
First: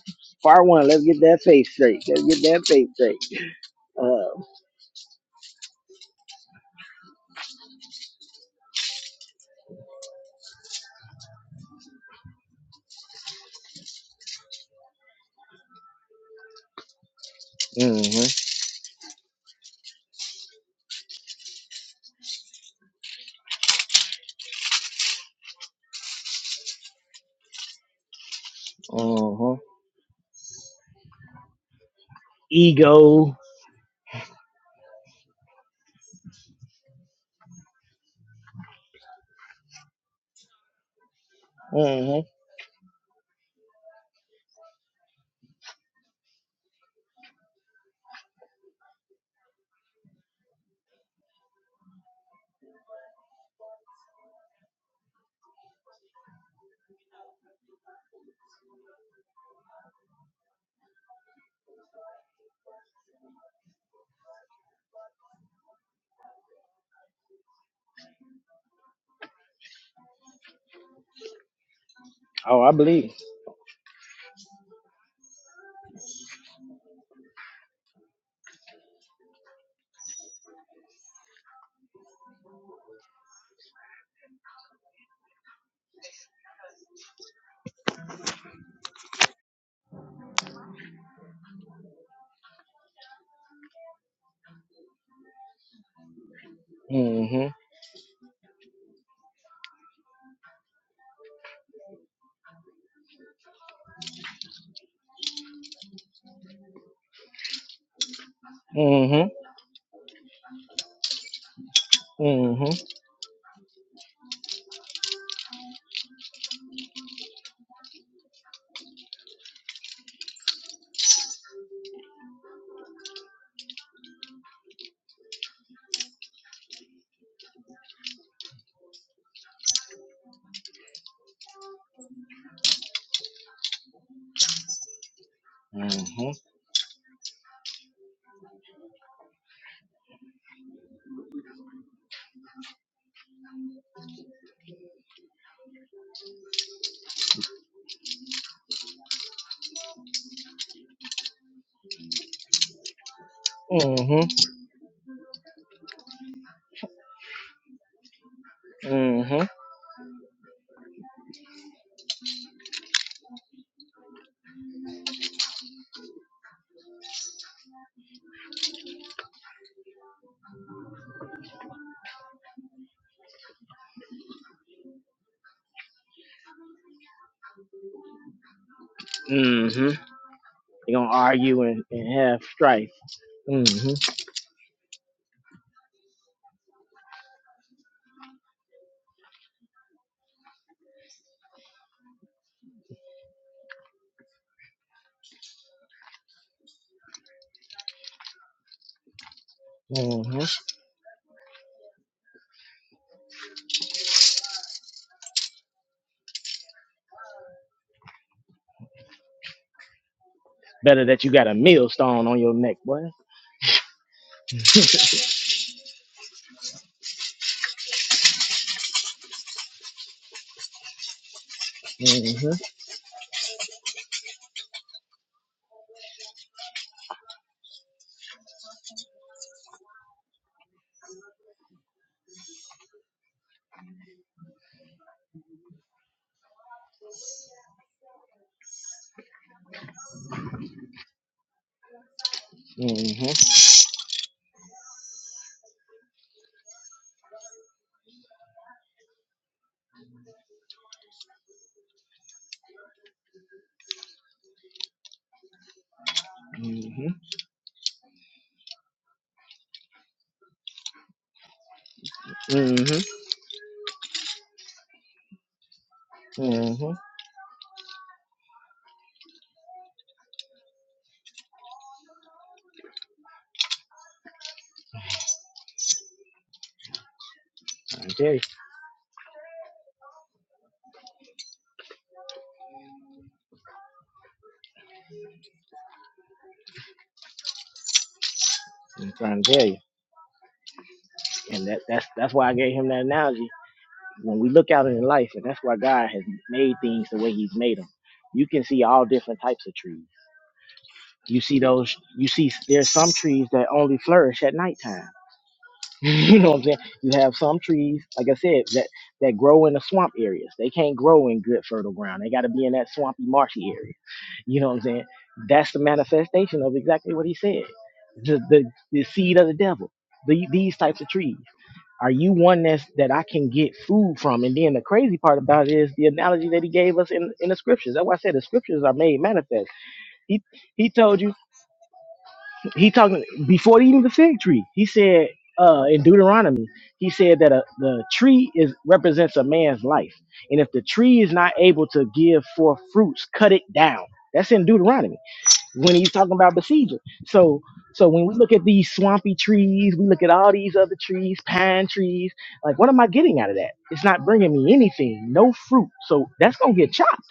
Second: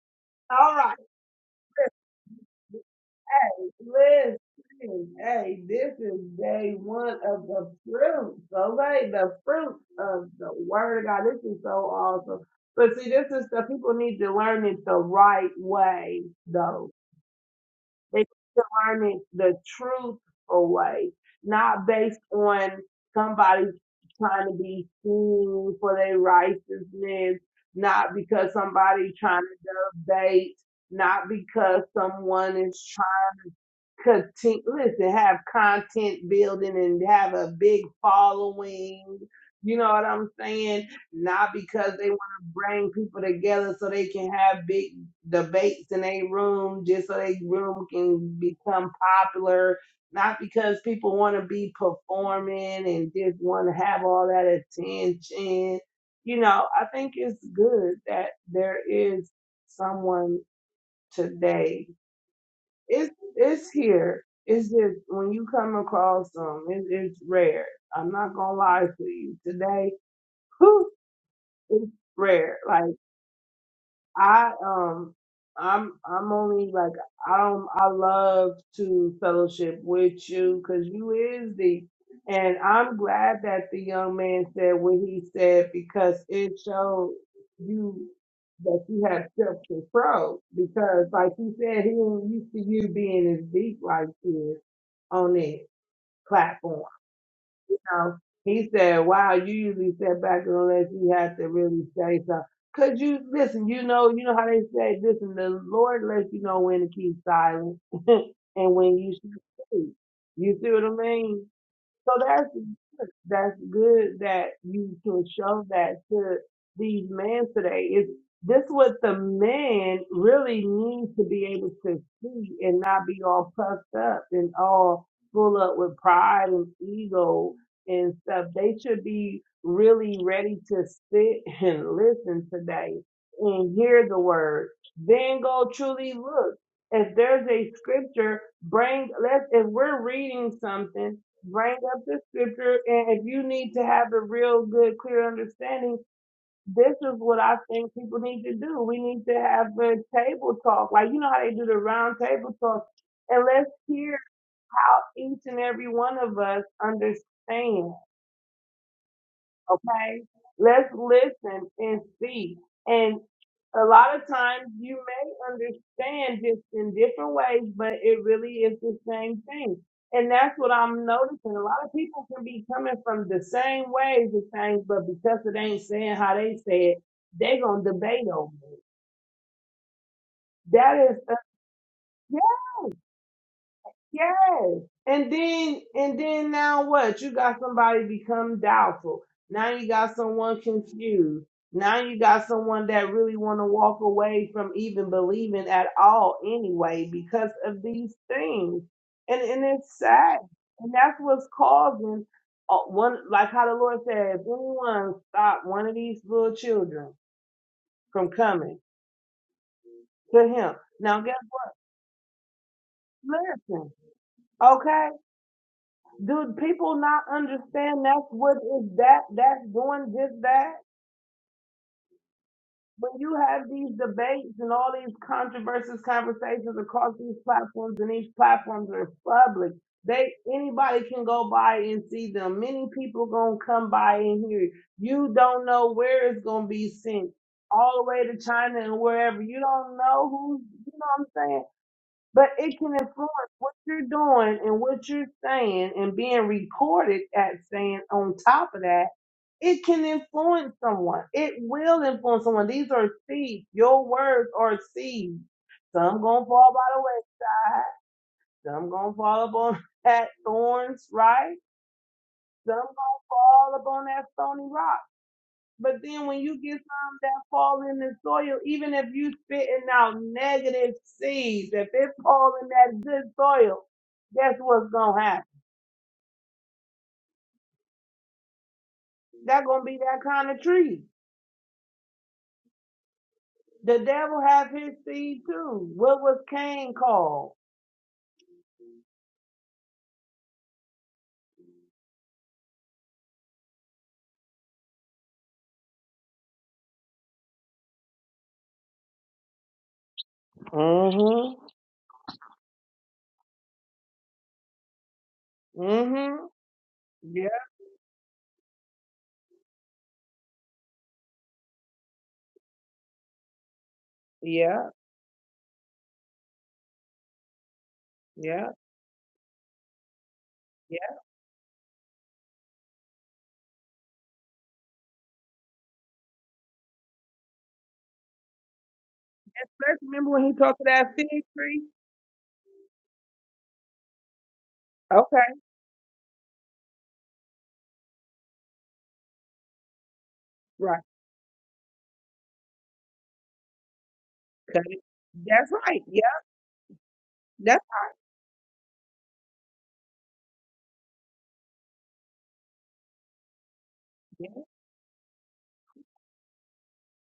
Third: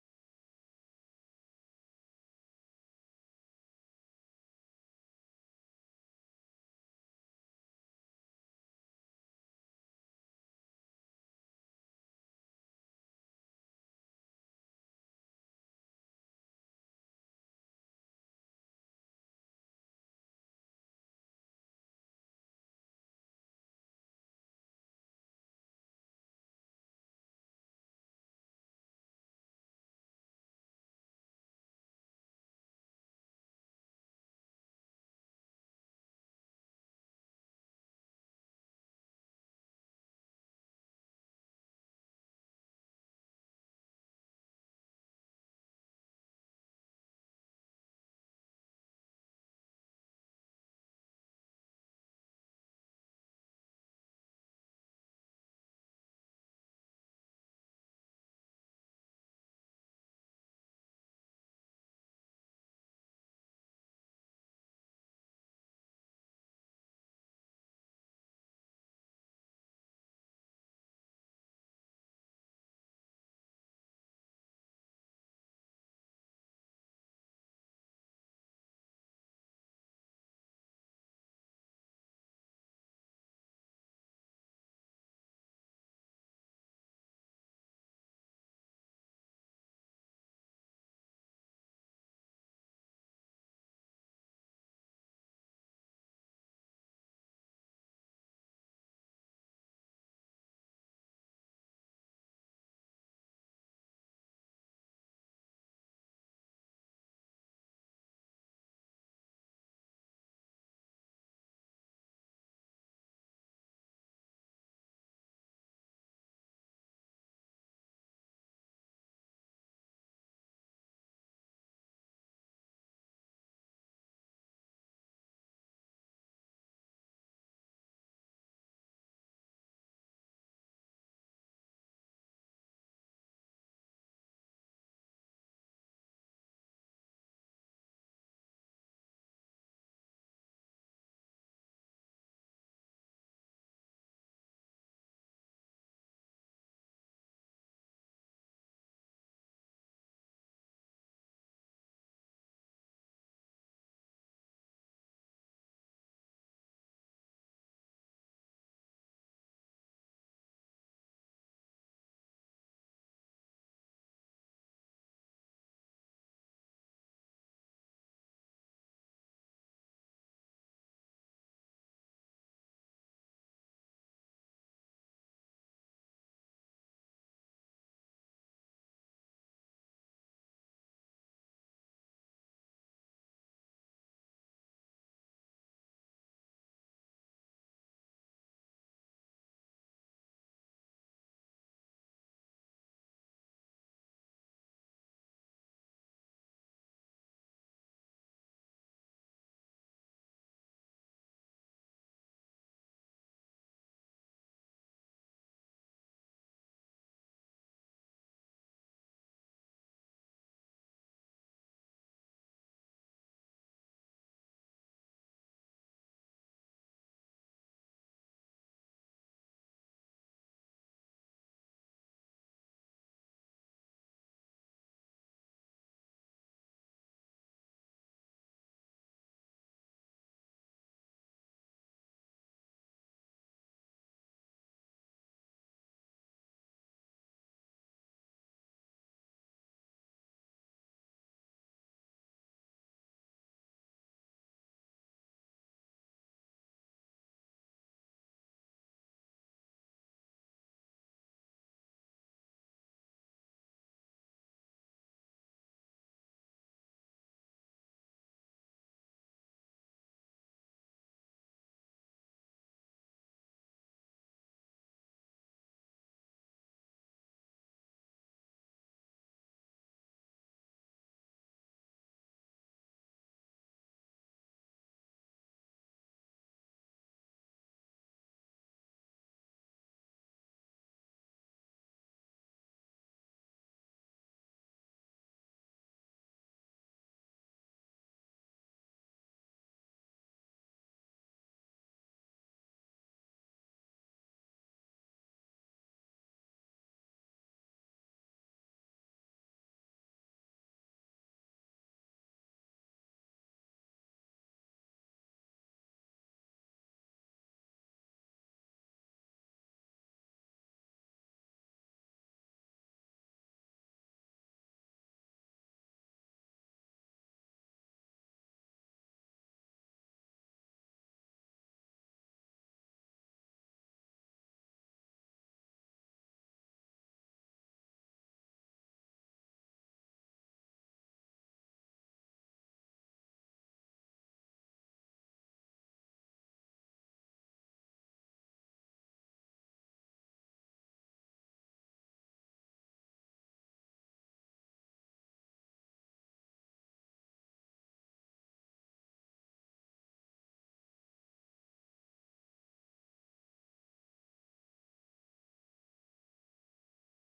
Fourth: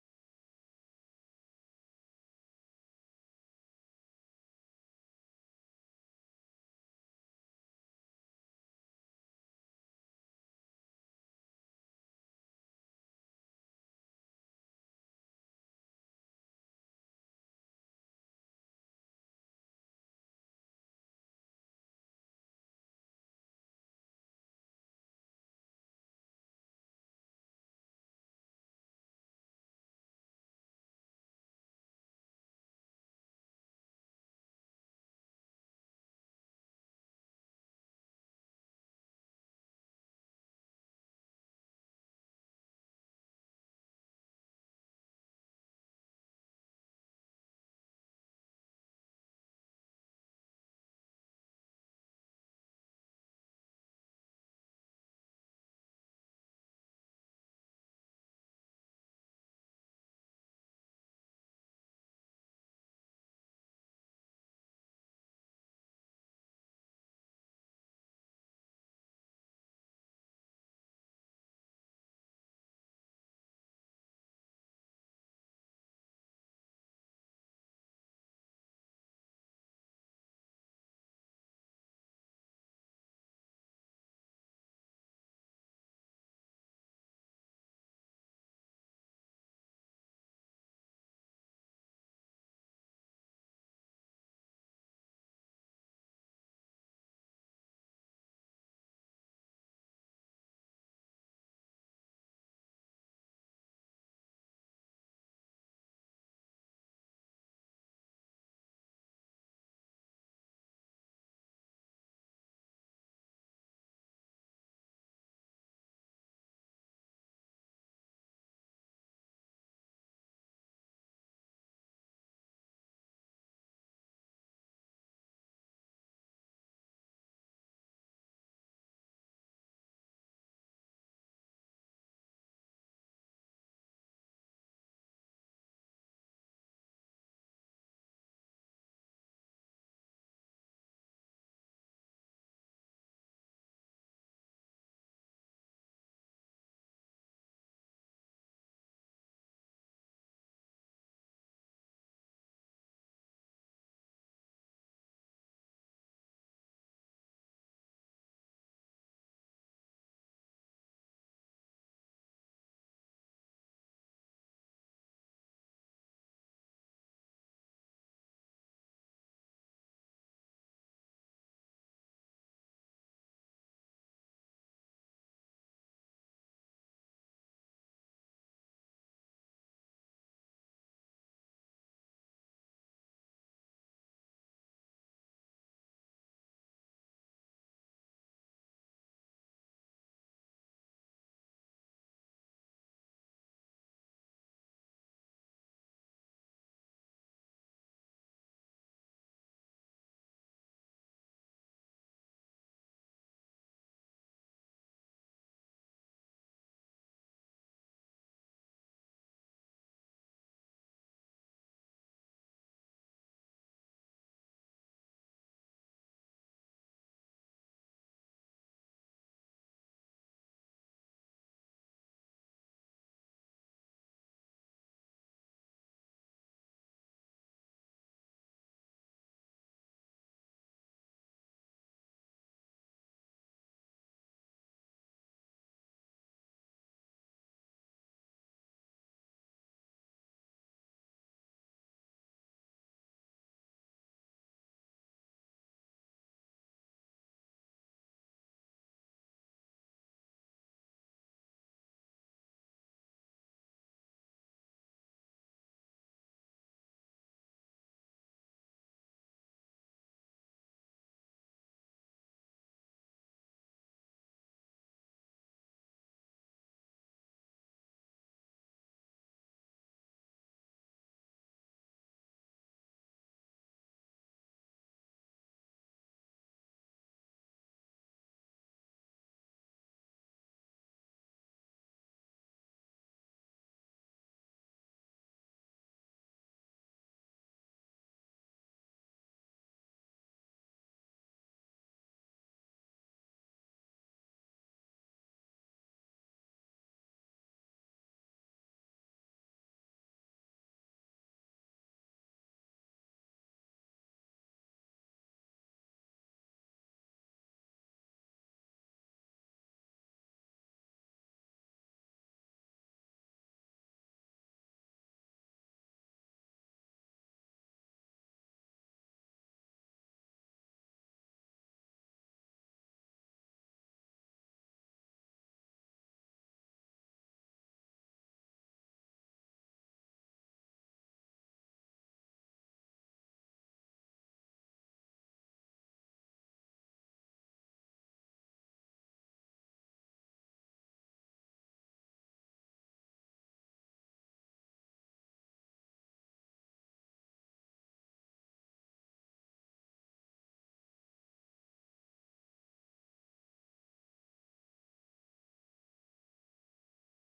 Speaker 2: Part
Speaker 3: All right.
Speaker 2: one. Let's get that face straight. Let's get that face straight. Uh,
Speaker 3: Listen, hey, this is day one of the fruit. So, like the fruit of the word of God. This is so awesome. But see, this is the people need to learn it the right way, though. They need
Speaker 2: mm-hmm.
Speaker 3: to learn it the truthful way, not based on somebody trying to be seen for their righteousness, not because somebody trying
Speaker 2: Mm-hmm.
Speaker 3: to debate, not because someone is trying
Speaker 2: Ego.
Speaker 3: to content, listen, have content building and have a big following. You know what I'm saying? Not because they
Speaker 2: Mm-hmm.
Speaker 3: want to bring people together so they can have big debates in a room just so they room can become popular, not because people want to be performing and just want to have all that attention. You know, I think it's good that there is someone today. It's it's here. It's just when you come across them, it, it's rare. I'm not gonna lie to you. Today, whew, rare.
Speaker 2: Oh, I
Speaker 3: Like
Speaker 2: believe.
Speaker 3: I um I'm I'm only like I don't I love to fellowship with you because you is the and I'm glad that the young man said what he said because it showed you that you have self control because like he said he ain't used to you being as deep like this on the platform
Speaker 2: Mm-hmm.
Speaker 3: know, he said, wow, you usually sit back unless you have to really say something. Cause you, listen, you know, you know how they say, listen, the Lord lets you know when to keep silent and when you should
Speaker 2: Mm-hmm.
Speaker 3: speak. You see what I mean? So that's good.
Speaker 2: Mm-hmm.
Speaker 3: that's good that you can show that to these men today. Is this what the men really need to be able to see and not be all puffed up and all full up with pride and ego and stuff. They should be really ready to sit and listen today and hear the word. Then go truly
Speaker 2: Mm-hmm.
Speaker 3: look. If there's a scripture, bring let's if we're reading something bring up the scripture and if you need to have a real good clear understanding this is what i think people need to do we need to have a table talk like you know how they do the round table talk and let's hear
Speaker 2: Mm-hmm.
Speaker 3: how each and every one of us understand
Speaker 2: Mm-hmm.
Speaker 3: okay? Let's listen and see. And a lot of times you may understand just in different ways, but it really is the same thing. And that's what I'm noticing. A lot of people can be coming from the same ways of things, but because it ain't saying how they say it, they gonna debate over it.
Speaker 2: Mm-hmm. They're gonna
Speaker 3: That is
Speaker 2: argue and, and have strife. Mm-hmm.
Speaker 3: Yes. And then and then now what? You got somebody become doubtful. Now you got someone confused. Now you got someone that really want to walk away from even believing at all anyway because of these things. And and it's sad.
Speaker 2: Mm-hmm.
Speaker 3: And that's what's causing uh, one like how the Lord said, if anyone stop one of these little children from coming to him.
Speaker 2: Better
Speaker 3: Now
Speaker 2: that you
Speaker 3: guess
Speaker 2: got a millstone on your neck, boy.
Speaker 3: listen. okay. Do people not understand that's what is that that's doing just that?
Speaker 2: Mm-hmm.
Speaker 3: When you have these debates and all these controversies, conversations across these platforms, and these platforms are public, they anybody can go by and see them. Many people gonna come by and hear you. You don't know where it's gonna be sent, all the way to China and wherever. You don't know who. You know what I'm saying? But it can
Speaker 2: Mm-hmm.
Speaker 3: influence what you're doing and what you're saying and being recorded at saying on top of that, it can influence someone. It will influence someone. These are seeds. Your words are seeds. Some gonna fall by the
Speaker 2: Mm-hmm.
Speaker 3: wayside. Some gonna fall upon that thorns, right? Some gonna
Speaker 2: Mm-hmm.
Speaker 3: fall upon that stony rock. But then when you get
Speaker 2: Mm-hmm. I'm
Speaker 3: some that fall in the soil, even if you spitting out negative seeds, if it fall in that good soil, guess what's gonna happen?
Speaker 2: trying to tell you.
Speaker 3: That gonna be that kind of tree. The devil have his seed too. What was Cain called?
Speaker 2: I'm trying to tell you. And that, that's that's why I gave him that analogy when we look out in life, and that's why God has made things the way He's made them. You can see all different types of trees. You see
Speaker 3: Mm-hmm.
Speaker 2: those. You see there's some trees that only flourish at nighttime. you
Speaker 3: Mm-hmm.
Speaker 2: know what I'm saying? You have
Speaker 3: Yeah,
Speaker 2: some trees, like I said, that that grow in the swamp areas. They can't grow in good fertile ground. They got to be in that swampy, marshy area. You know what I'm
Speaker 3: yeah,
Speaker 2: saying? That's the manifestation of exactly what He said. The the,
Speaker 3: yeah,
Speaker 2: the seed of the devil. The, these
Speaker 3: yeah.
Speaker 2: types of
Speaker 3: Let's
Speaker 2: trees. Are you one that's that I can get food from? And then the crazy part about it is the analogy that he gave us in, in the scriptures. That's why I said the scriptures are made manifest.
Speaker 3: remember
Speaker 2: He
Speaker 3: when he talked to
Speaker 2: he
Speaker 3: that
Speaker 2: told
Speaker 3: fig
Speaker 2: you
Speaker 3: tree?
Speaker 2: he talking before eating the fig tree. He said
Speaker 3: Okay,
Speaker 2: uh, in Deuteronomy, he said that a, the tree is represents a man's life, and if the
Speaker 3: right.
Speaker 2: tree is not able to give forth fruits, cut it down. That's in
Speaker 3: Cut it.
Speaker 2: Deuteronomy
Speaker 3: That's
Speaker 2: when
Speaker 3: right.
Speaker 2: he's
Speaker 3: Yeah,
Speaker 2: talking about besieging. So
Speaker 3: that's
Speaker 2: so when we look at these swampy trees, we look at all these other trees, pine trees. Like, what am I getting out of that? It's not
Speaker 3: yeah,
Speaker 2: bringing me anything, no fruit. So that's gonna get chopped.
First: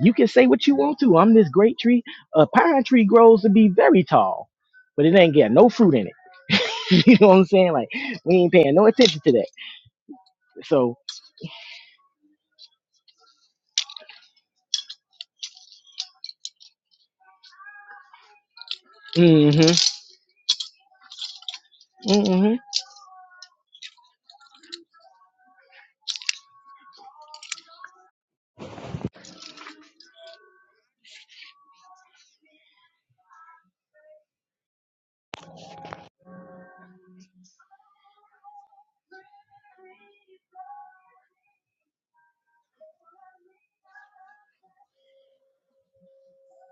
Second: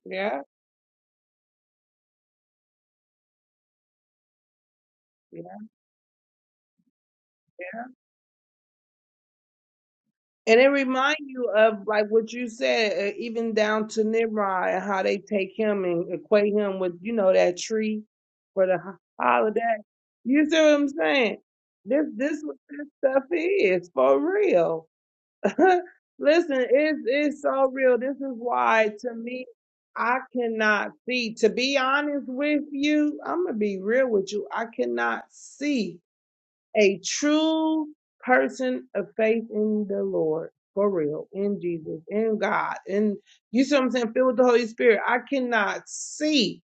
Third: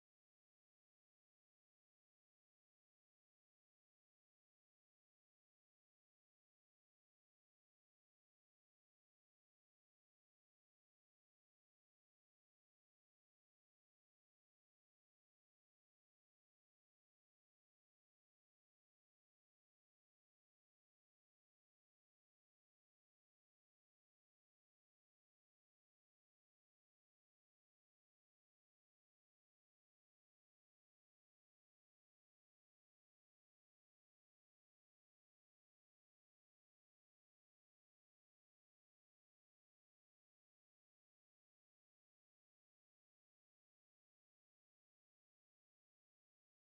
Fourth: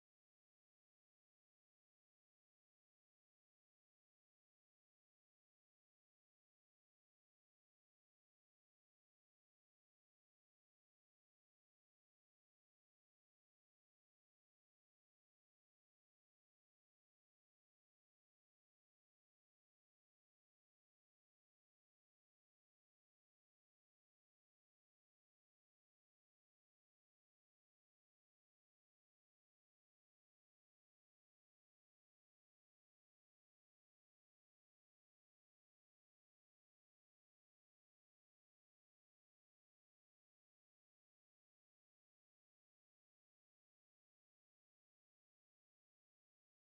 Speaker 2: You can say what you want to. I'm this great tree. A pine tree grows to be very tall, but it ain't got no fruit in it. you know what I'm saying? Like, we ain't paying no attention to that.
Speaker 3: And it
Speaker 2: So,
Speaker 3: reminds you of like what you said, uh, even down to Nimrod and how they take him and equate him with, you know, that tree for the ho- holiday.
Speaker 2: mm-hmm,
Speaker 3: You see what I'm saying? This this
Speaker 2: mm-hmm.
Speaker 3: what this stuff is for real. Listen, it's it's so real. This is why to me I cannot see. To be honest with you, I'm gonna be real with you. I cannot see a true person of faith in the Lord, for real, in Jesus, in God. And you see what I'm saying? Filled with the Holy Spirit. I cannot see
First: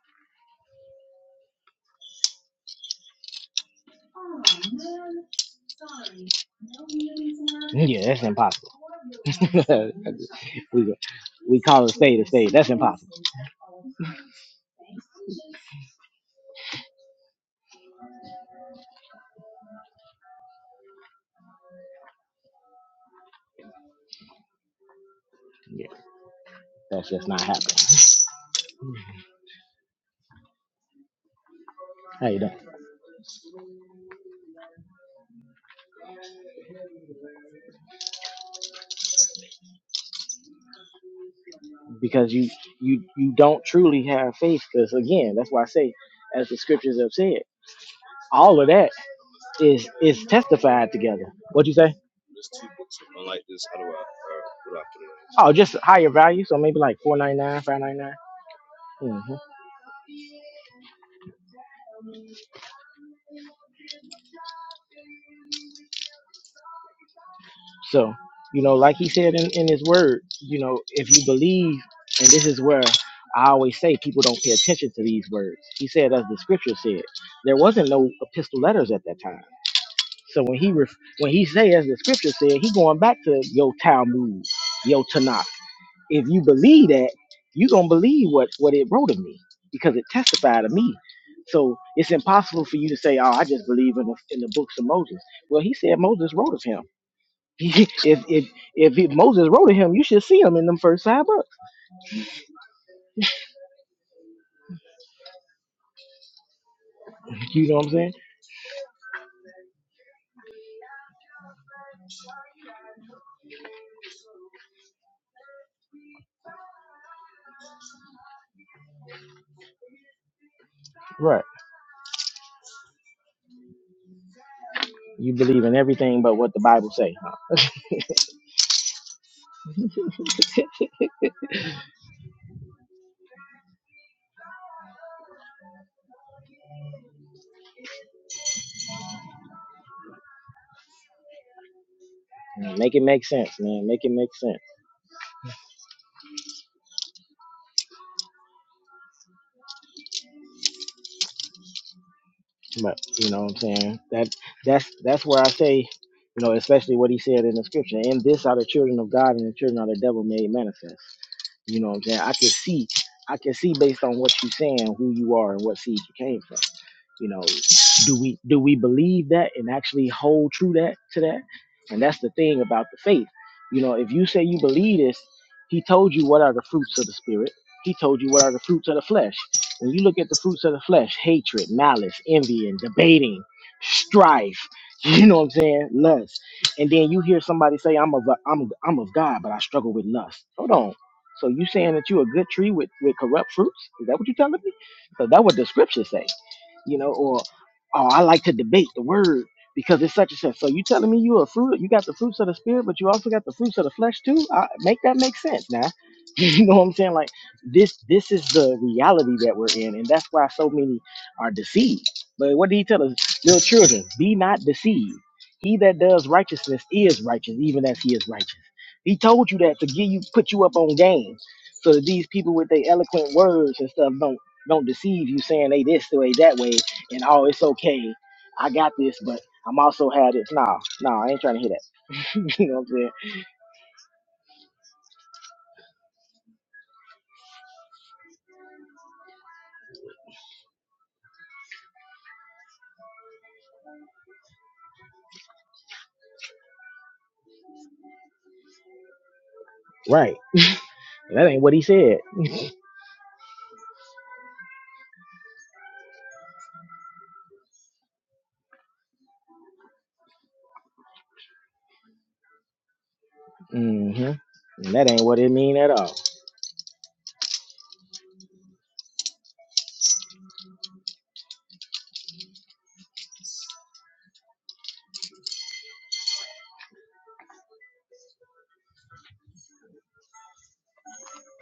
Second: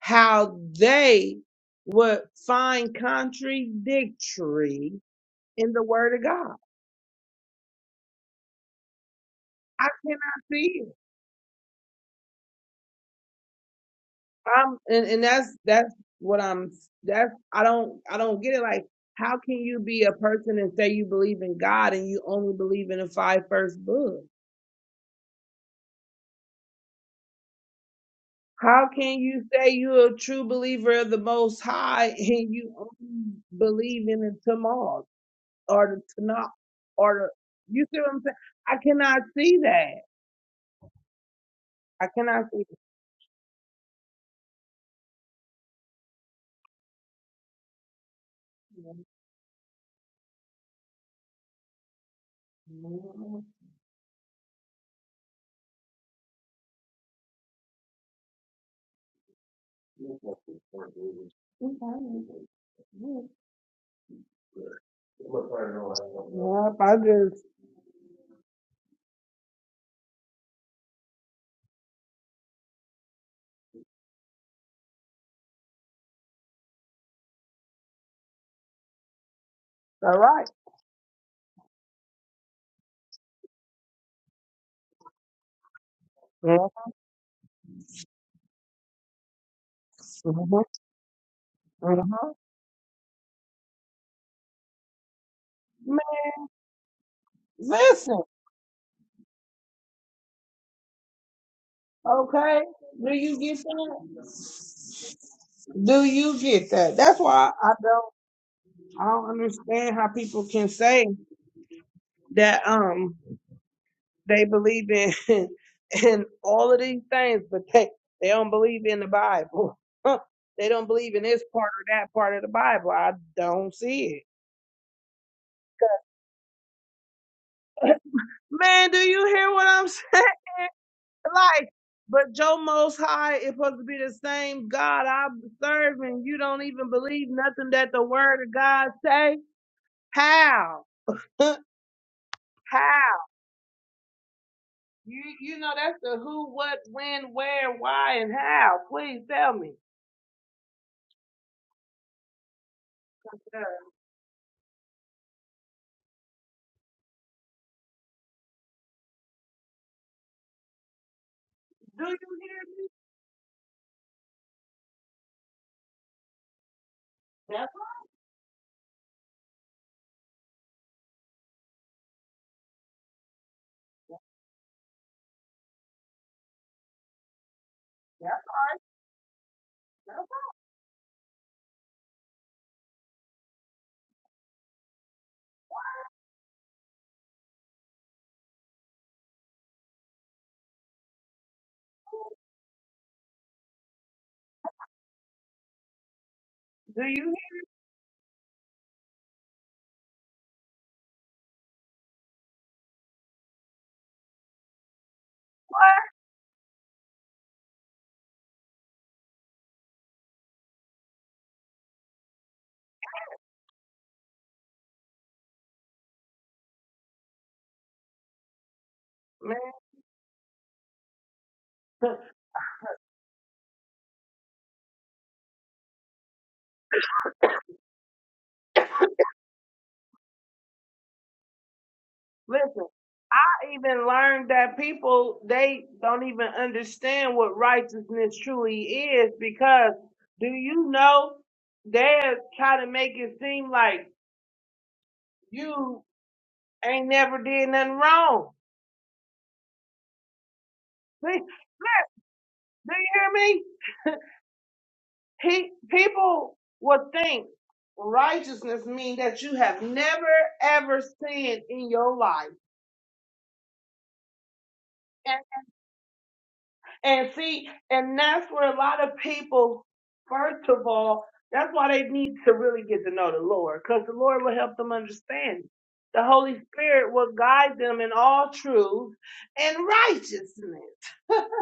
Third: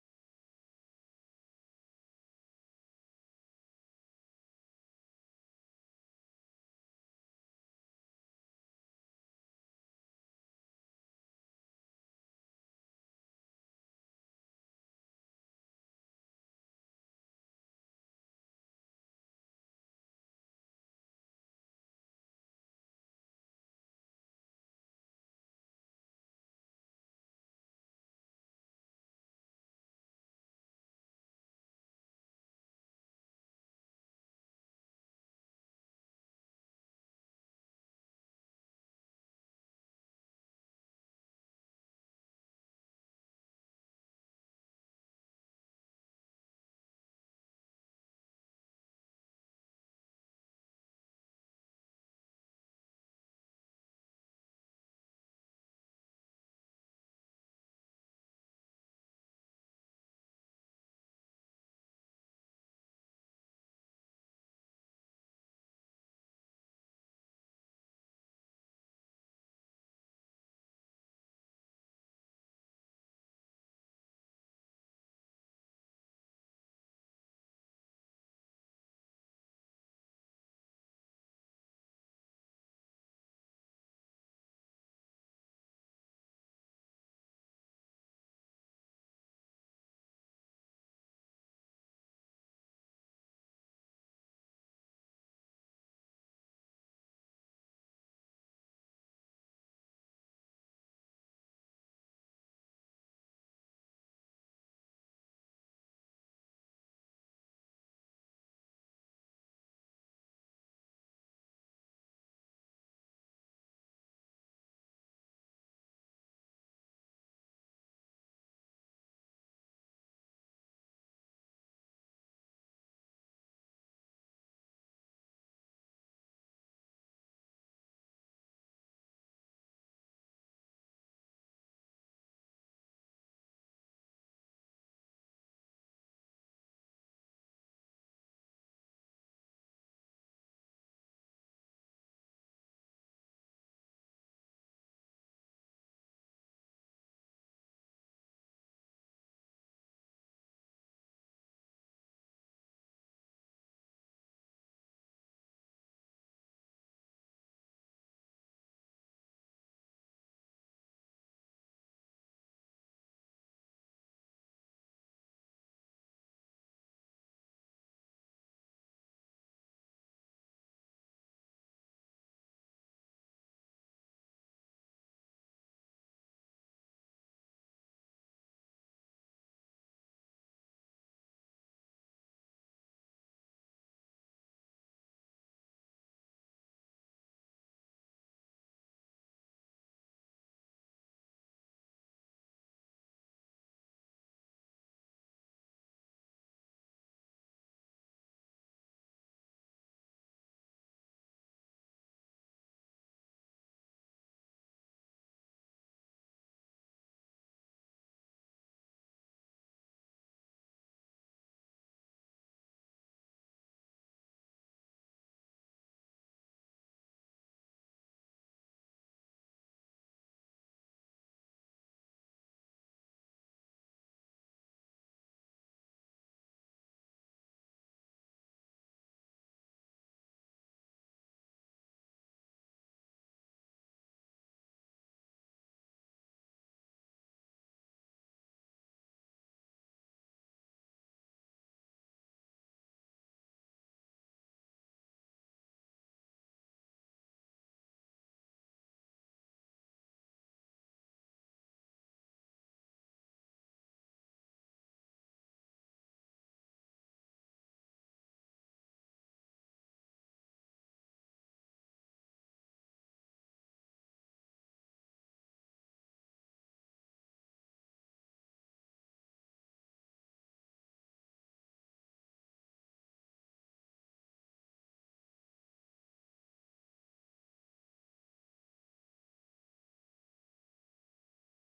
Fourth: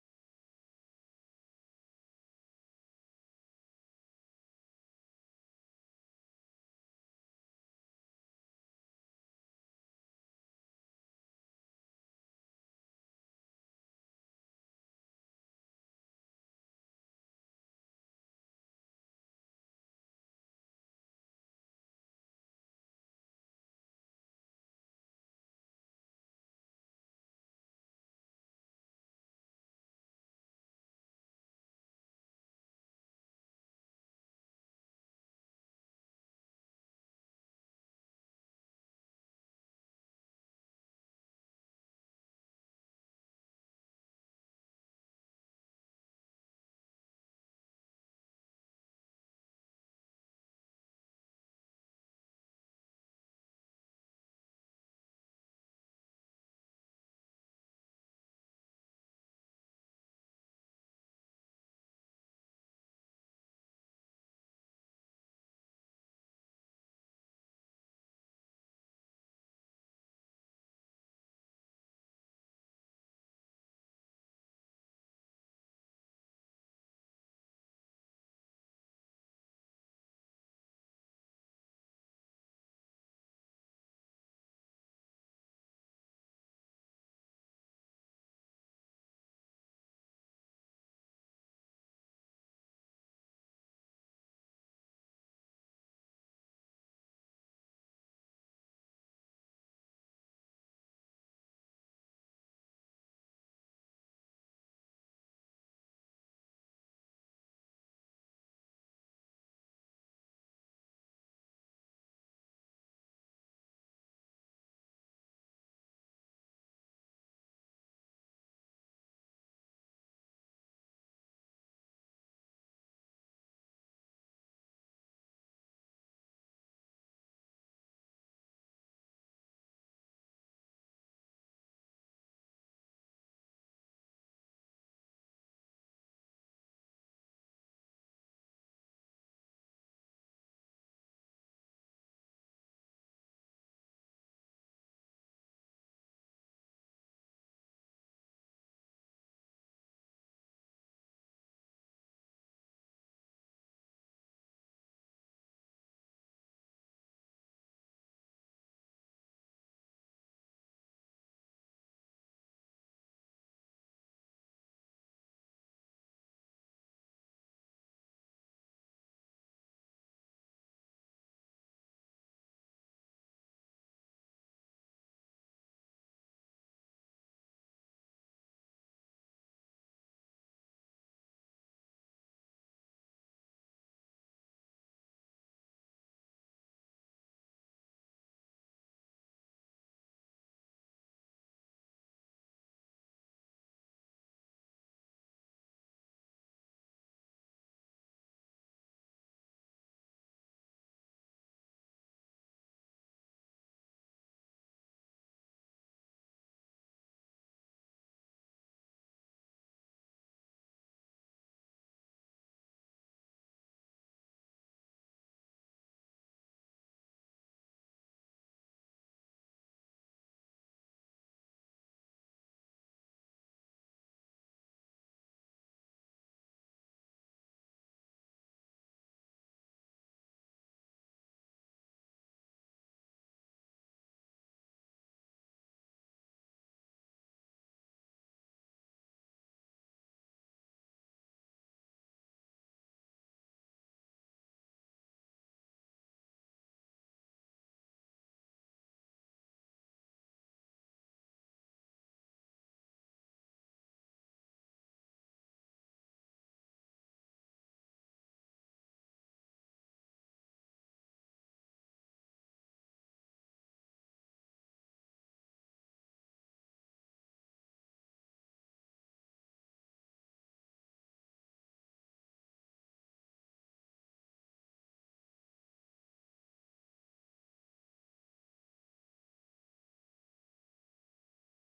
Speaker 3: how they would find contradictory in the word of God.
Speaker 2: Yeah, that's impossible.
Speaker 3: I cannot see it.
Speaker 2: we we call it state a state. That's impossible.
Speaker 3: I'm and, and that's that's what I'm that's I don't I don't get it. Like how can you be a person and say you believe in God and you only believe in the five first books?
Speaker 2: Yeah, that's just not happening.
Speaker 3: How can you say you're a true believer of the Most High
Speaker 2: How you
Speaker 3: and
Speaker 2: doing?
Speaker 3: you only believe in the Tamar or the Tanakh or the, you see what I'm saying? I cannot see that. I
Speaker 2: Because
Speaker 3: cannot
Speaker 2: you
Speaker 3: see that.
Speaker 2: you you don't truly have faith. Because again, that's why I say, as the scriptures have said, all of that is is testified together. What you say? Oh, just higher value. So maybe like four ninety nine, five ninety nine. Mm-hmm.
Speaker 3: Yep, I just,
Speaker 2: So you know, like he said in in his word, you know, if you believe, and this is where. I always say people don't pay attention to these words. He said, as the scripture said, there wasn't no epistle letters at that time
Speaker 3: all
Speaker 2: So
Speaker 3: right.
Speaker 2: when he ref- when he say as the scripture said, he going back to your Talmud, your Tanakh. If you
Speaker 3: Mm-hmm,
Speaker 2: believe that, you gonna believe what what it wrote of me because it testified of me. So it's
Speaker 3: mm-hmm.
Speaker 2: impossible for you to say, "Oh, I just believe in the in the books of Moses." Well, he said
Speaker 3: Man,
Speaker 2: Moses wrote of him. if
Speaker 3: listen,
Speaker 2: if if it, Moses wrote of him, you should see him in them first five books.
Speaker 3: okay? Do you get that? Do you get that? That's why
Speaker 2: You
Speaker 3: I
Speaker 2: know what I'm
Speaker 3: don't.
Speaker 2: saying?
Speaker 3: I don't understand how people can say that um they believe in in all of these things, but they they don't believe in the Bible. they don't believe in this
Speaker 2: Right.
Speaker 3: part or that part of the Bible. I don't see it.
Speaker 2: You believe in everything but what the Bible say. Huh?
Speaker 3: Man, do you hear what I'm saying? Like, but Joe Most High is supposed to be the same God I'm serving. You don't even believe nothing that the Word of God say. How? how?
Speaker 2: Make it make sense, man. Make it make sense.
Speaker 3: You you know that's the who, what, when, where, why, and how. Please tell me.
Speaker 2: But you know what I'm
Speaker 3: Uh,
Speaker 2: saying? That that's that's where I say, you know, especially what he said in the scripture, and this are the children of God and the children of the devil made manifest. You know what I'm
Speaker 3: do you hear
Speaker 2: saying? I can
Speaker 3: me?
Speaker 2: see I can see based on what you're saying who you are and what seed you came from you know
Speaker 3: That's
Speaker 2: do we do we believe that and actually hold true that to that and that's the thing about the faith you know if you say you believe this he told you what are the fruits of the spirit he told you
Speaker 3: that's
Speaker 2: what are the fruits of the flesh when you look
Speaker 3: that's.
Speaker 2: at the fruits of the flesh hatred malice envy and debating strife you know what i'm saying lust and then you hear somebody say i'm of i'm, I'm of god but i struggle with lust hold on so you saying that you a good tree with, with corrupt fruits is that what you're telling me because that what the scriptures say you
Speaker 3: Do
Speaker 2: know,
Speaker 3: you hear
Speaker 2: or oh, I like to debate the word because it's such and such. So you telling me you a fruit, you got the fruits of the spirit, but you also got the fruits of the flesh too. I, make that make sense now. you know what I'm saying? Like this, this is the reality that we're in, and that's why so many are deceived. But what did he tell us, little children? Be not deceived. He that does righteousness is righteous, even as he is righteous. He told
Speaker 3: what,
Speaker 2: you that to get you, put you up on game, so that
Speaker 3: man?
Speaker 2: these people with their eloquent words and stuff don't don't deceive you saying they this way, that way, and oh, it's okay. I got this, but I'm also had this. Nah, nah, I ain't trying to hear that. you know what
Speaker 3: Listen,
Speaker 2: I'm saying?
Speaker 3: I even learned that people they don't even understand what righteousness truly is because do you know they try to make it seem like you ain't never did nothing wrong.
Speaker 2: Right.
Speaker 3: See,
Speaker 2: That ain't what he said.
Speaker 3: do you hear me? He, people would think righteousness means that you have never ever sinned in your life.
Speaker 2: hmm That ain't what
Speaker 3: And,
Speaker 2: it mean at all.
Speaker 3: and see, and that's where a lot of people, first of all, that's why they need to really get to know the Lord, because the Lord will help them understand. The Holy Spirit will guide them in all truth and righteousness.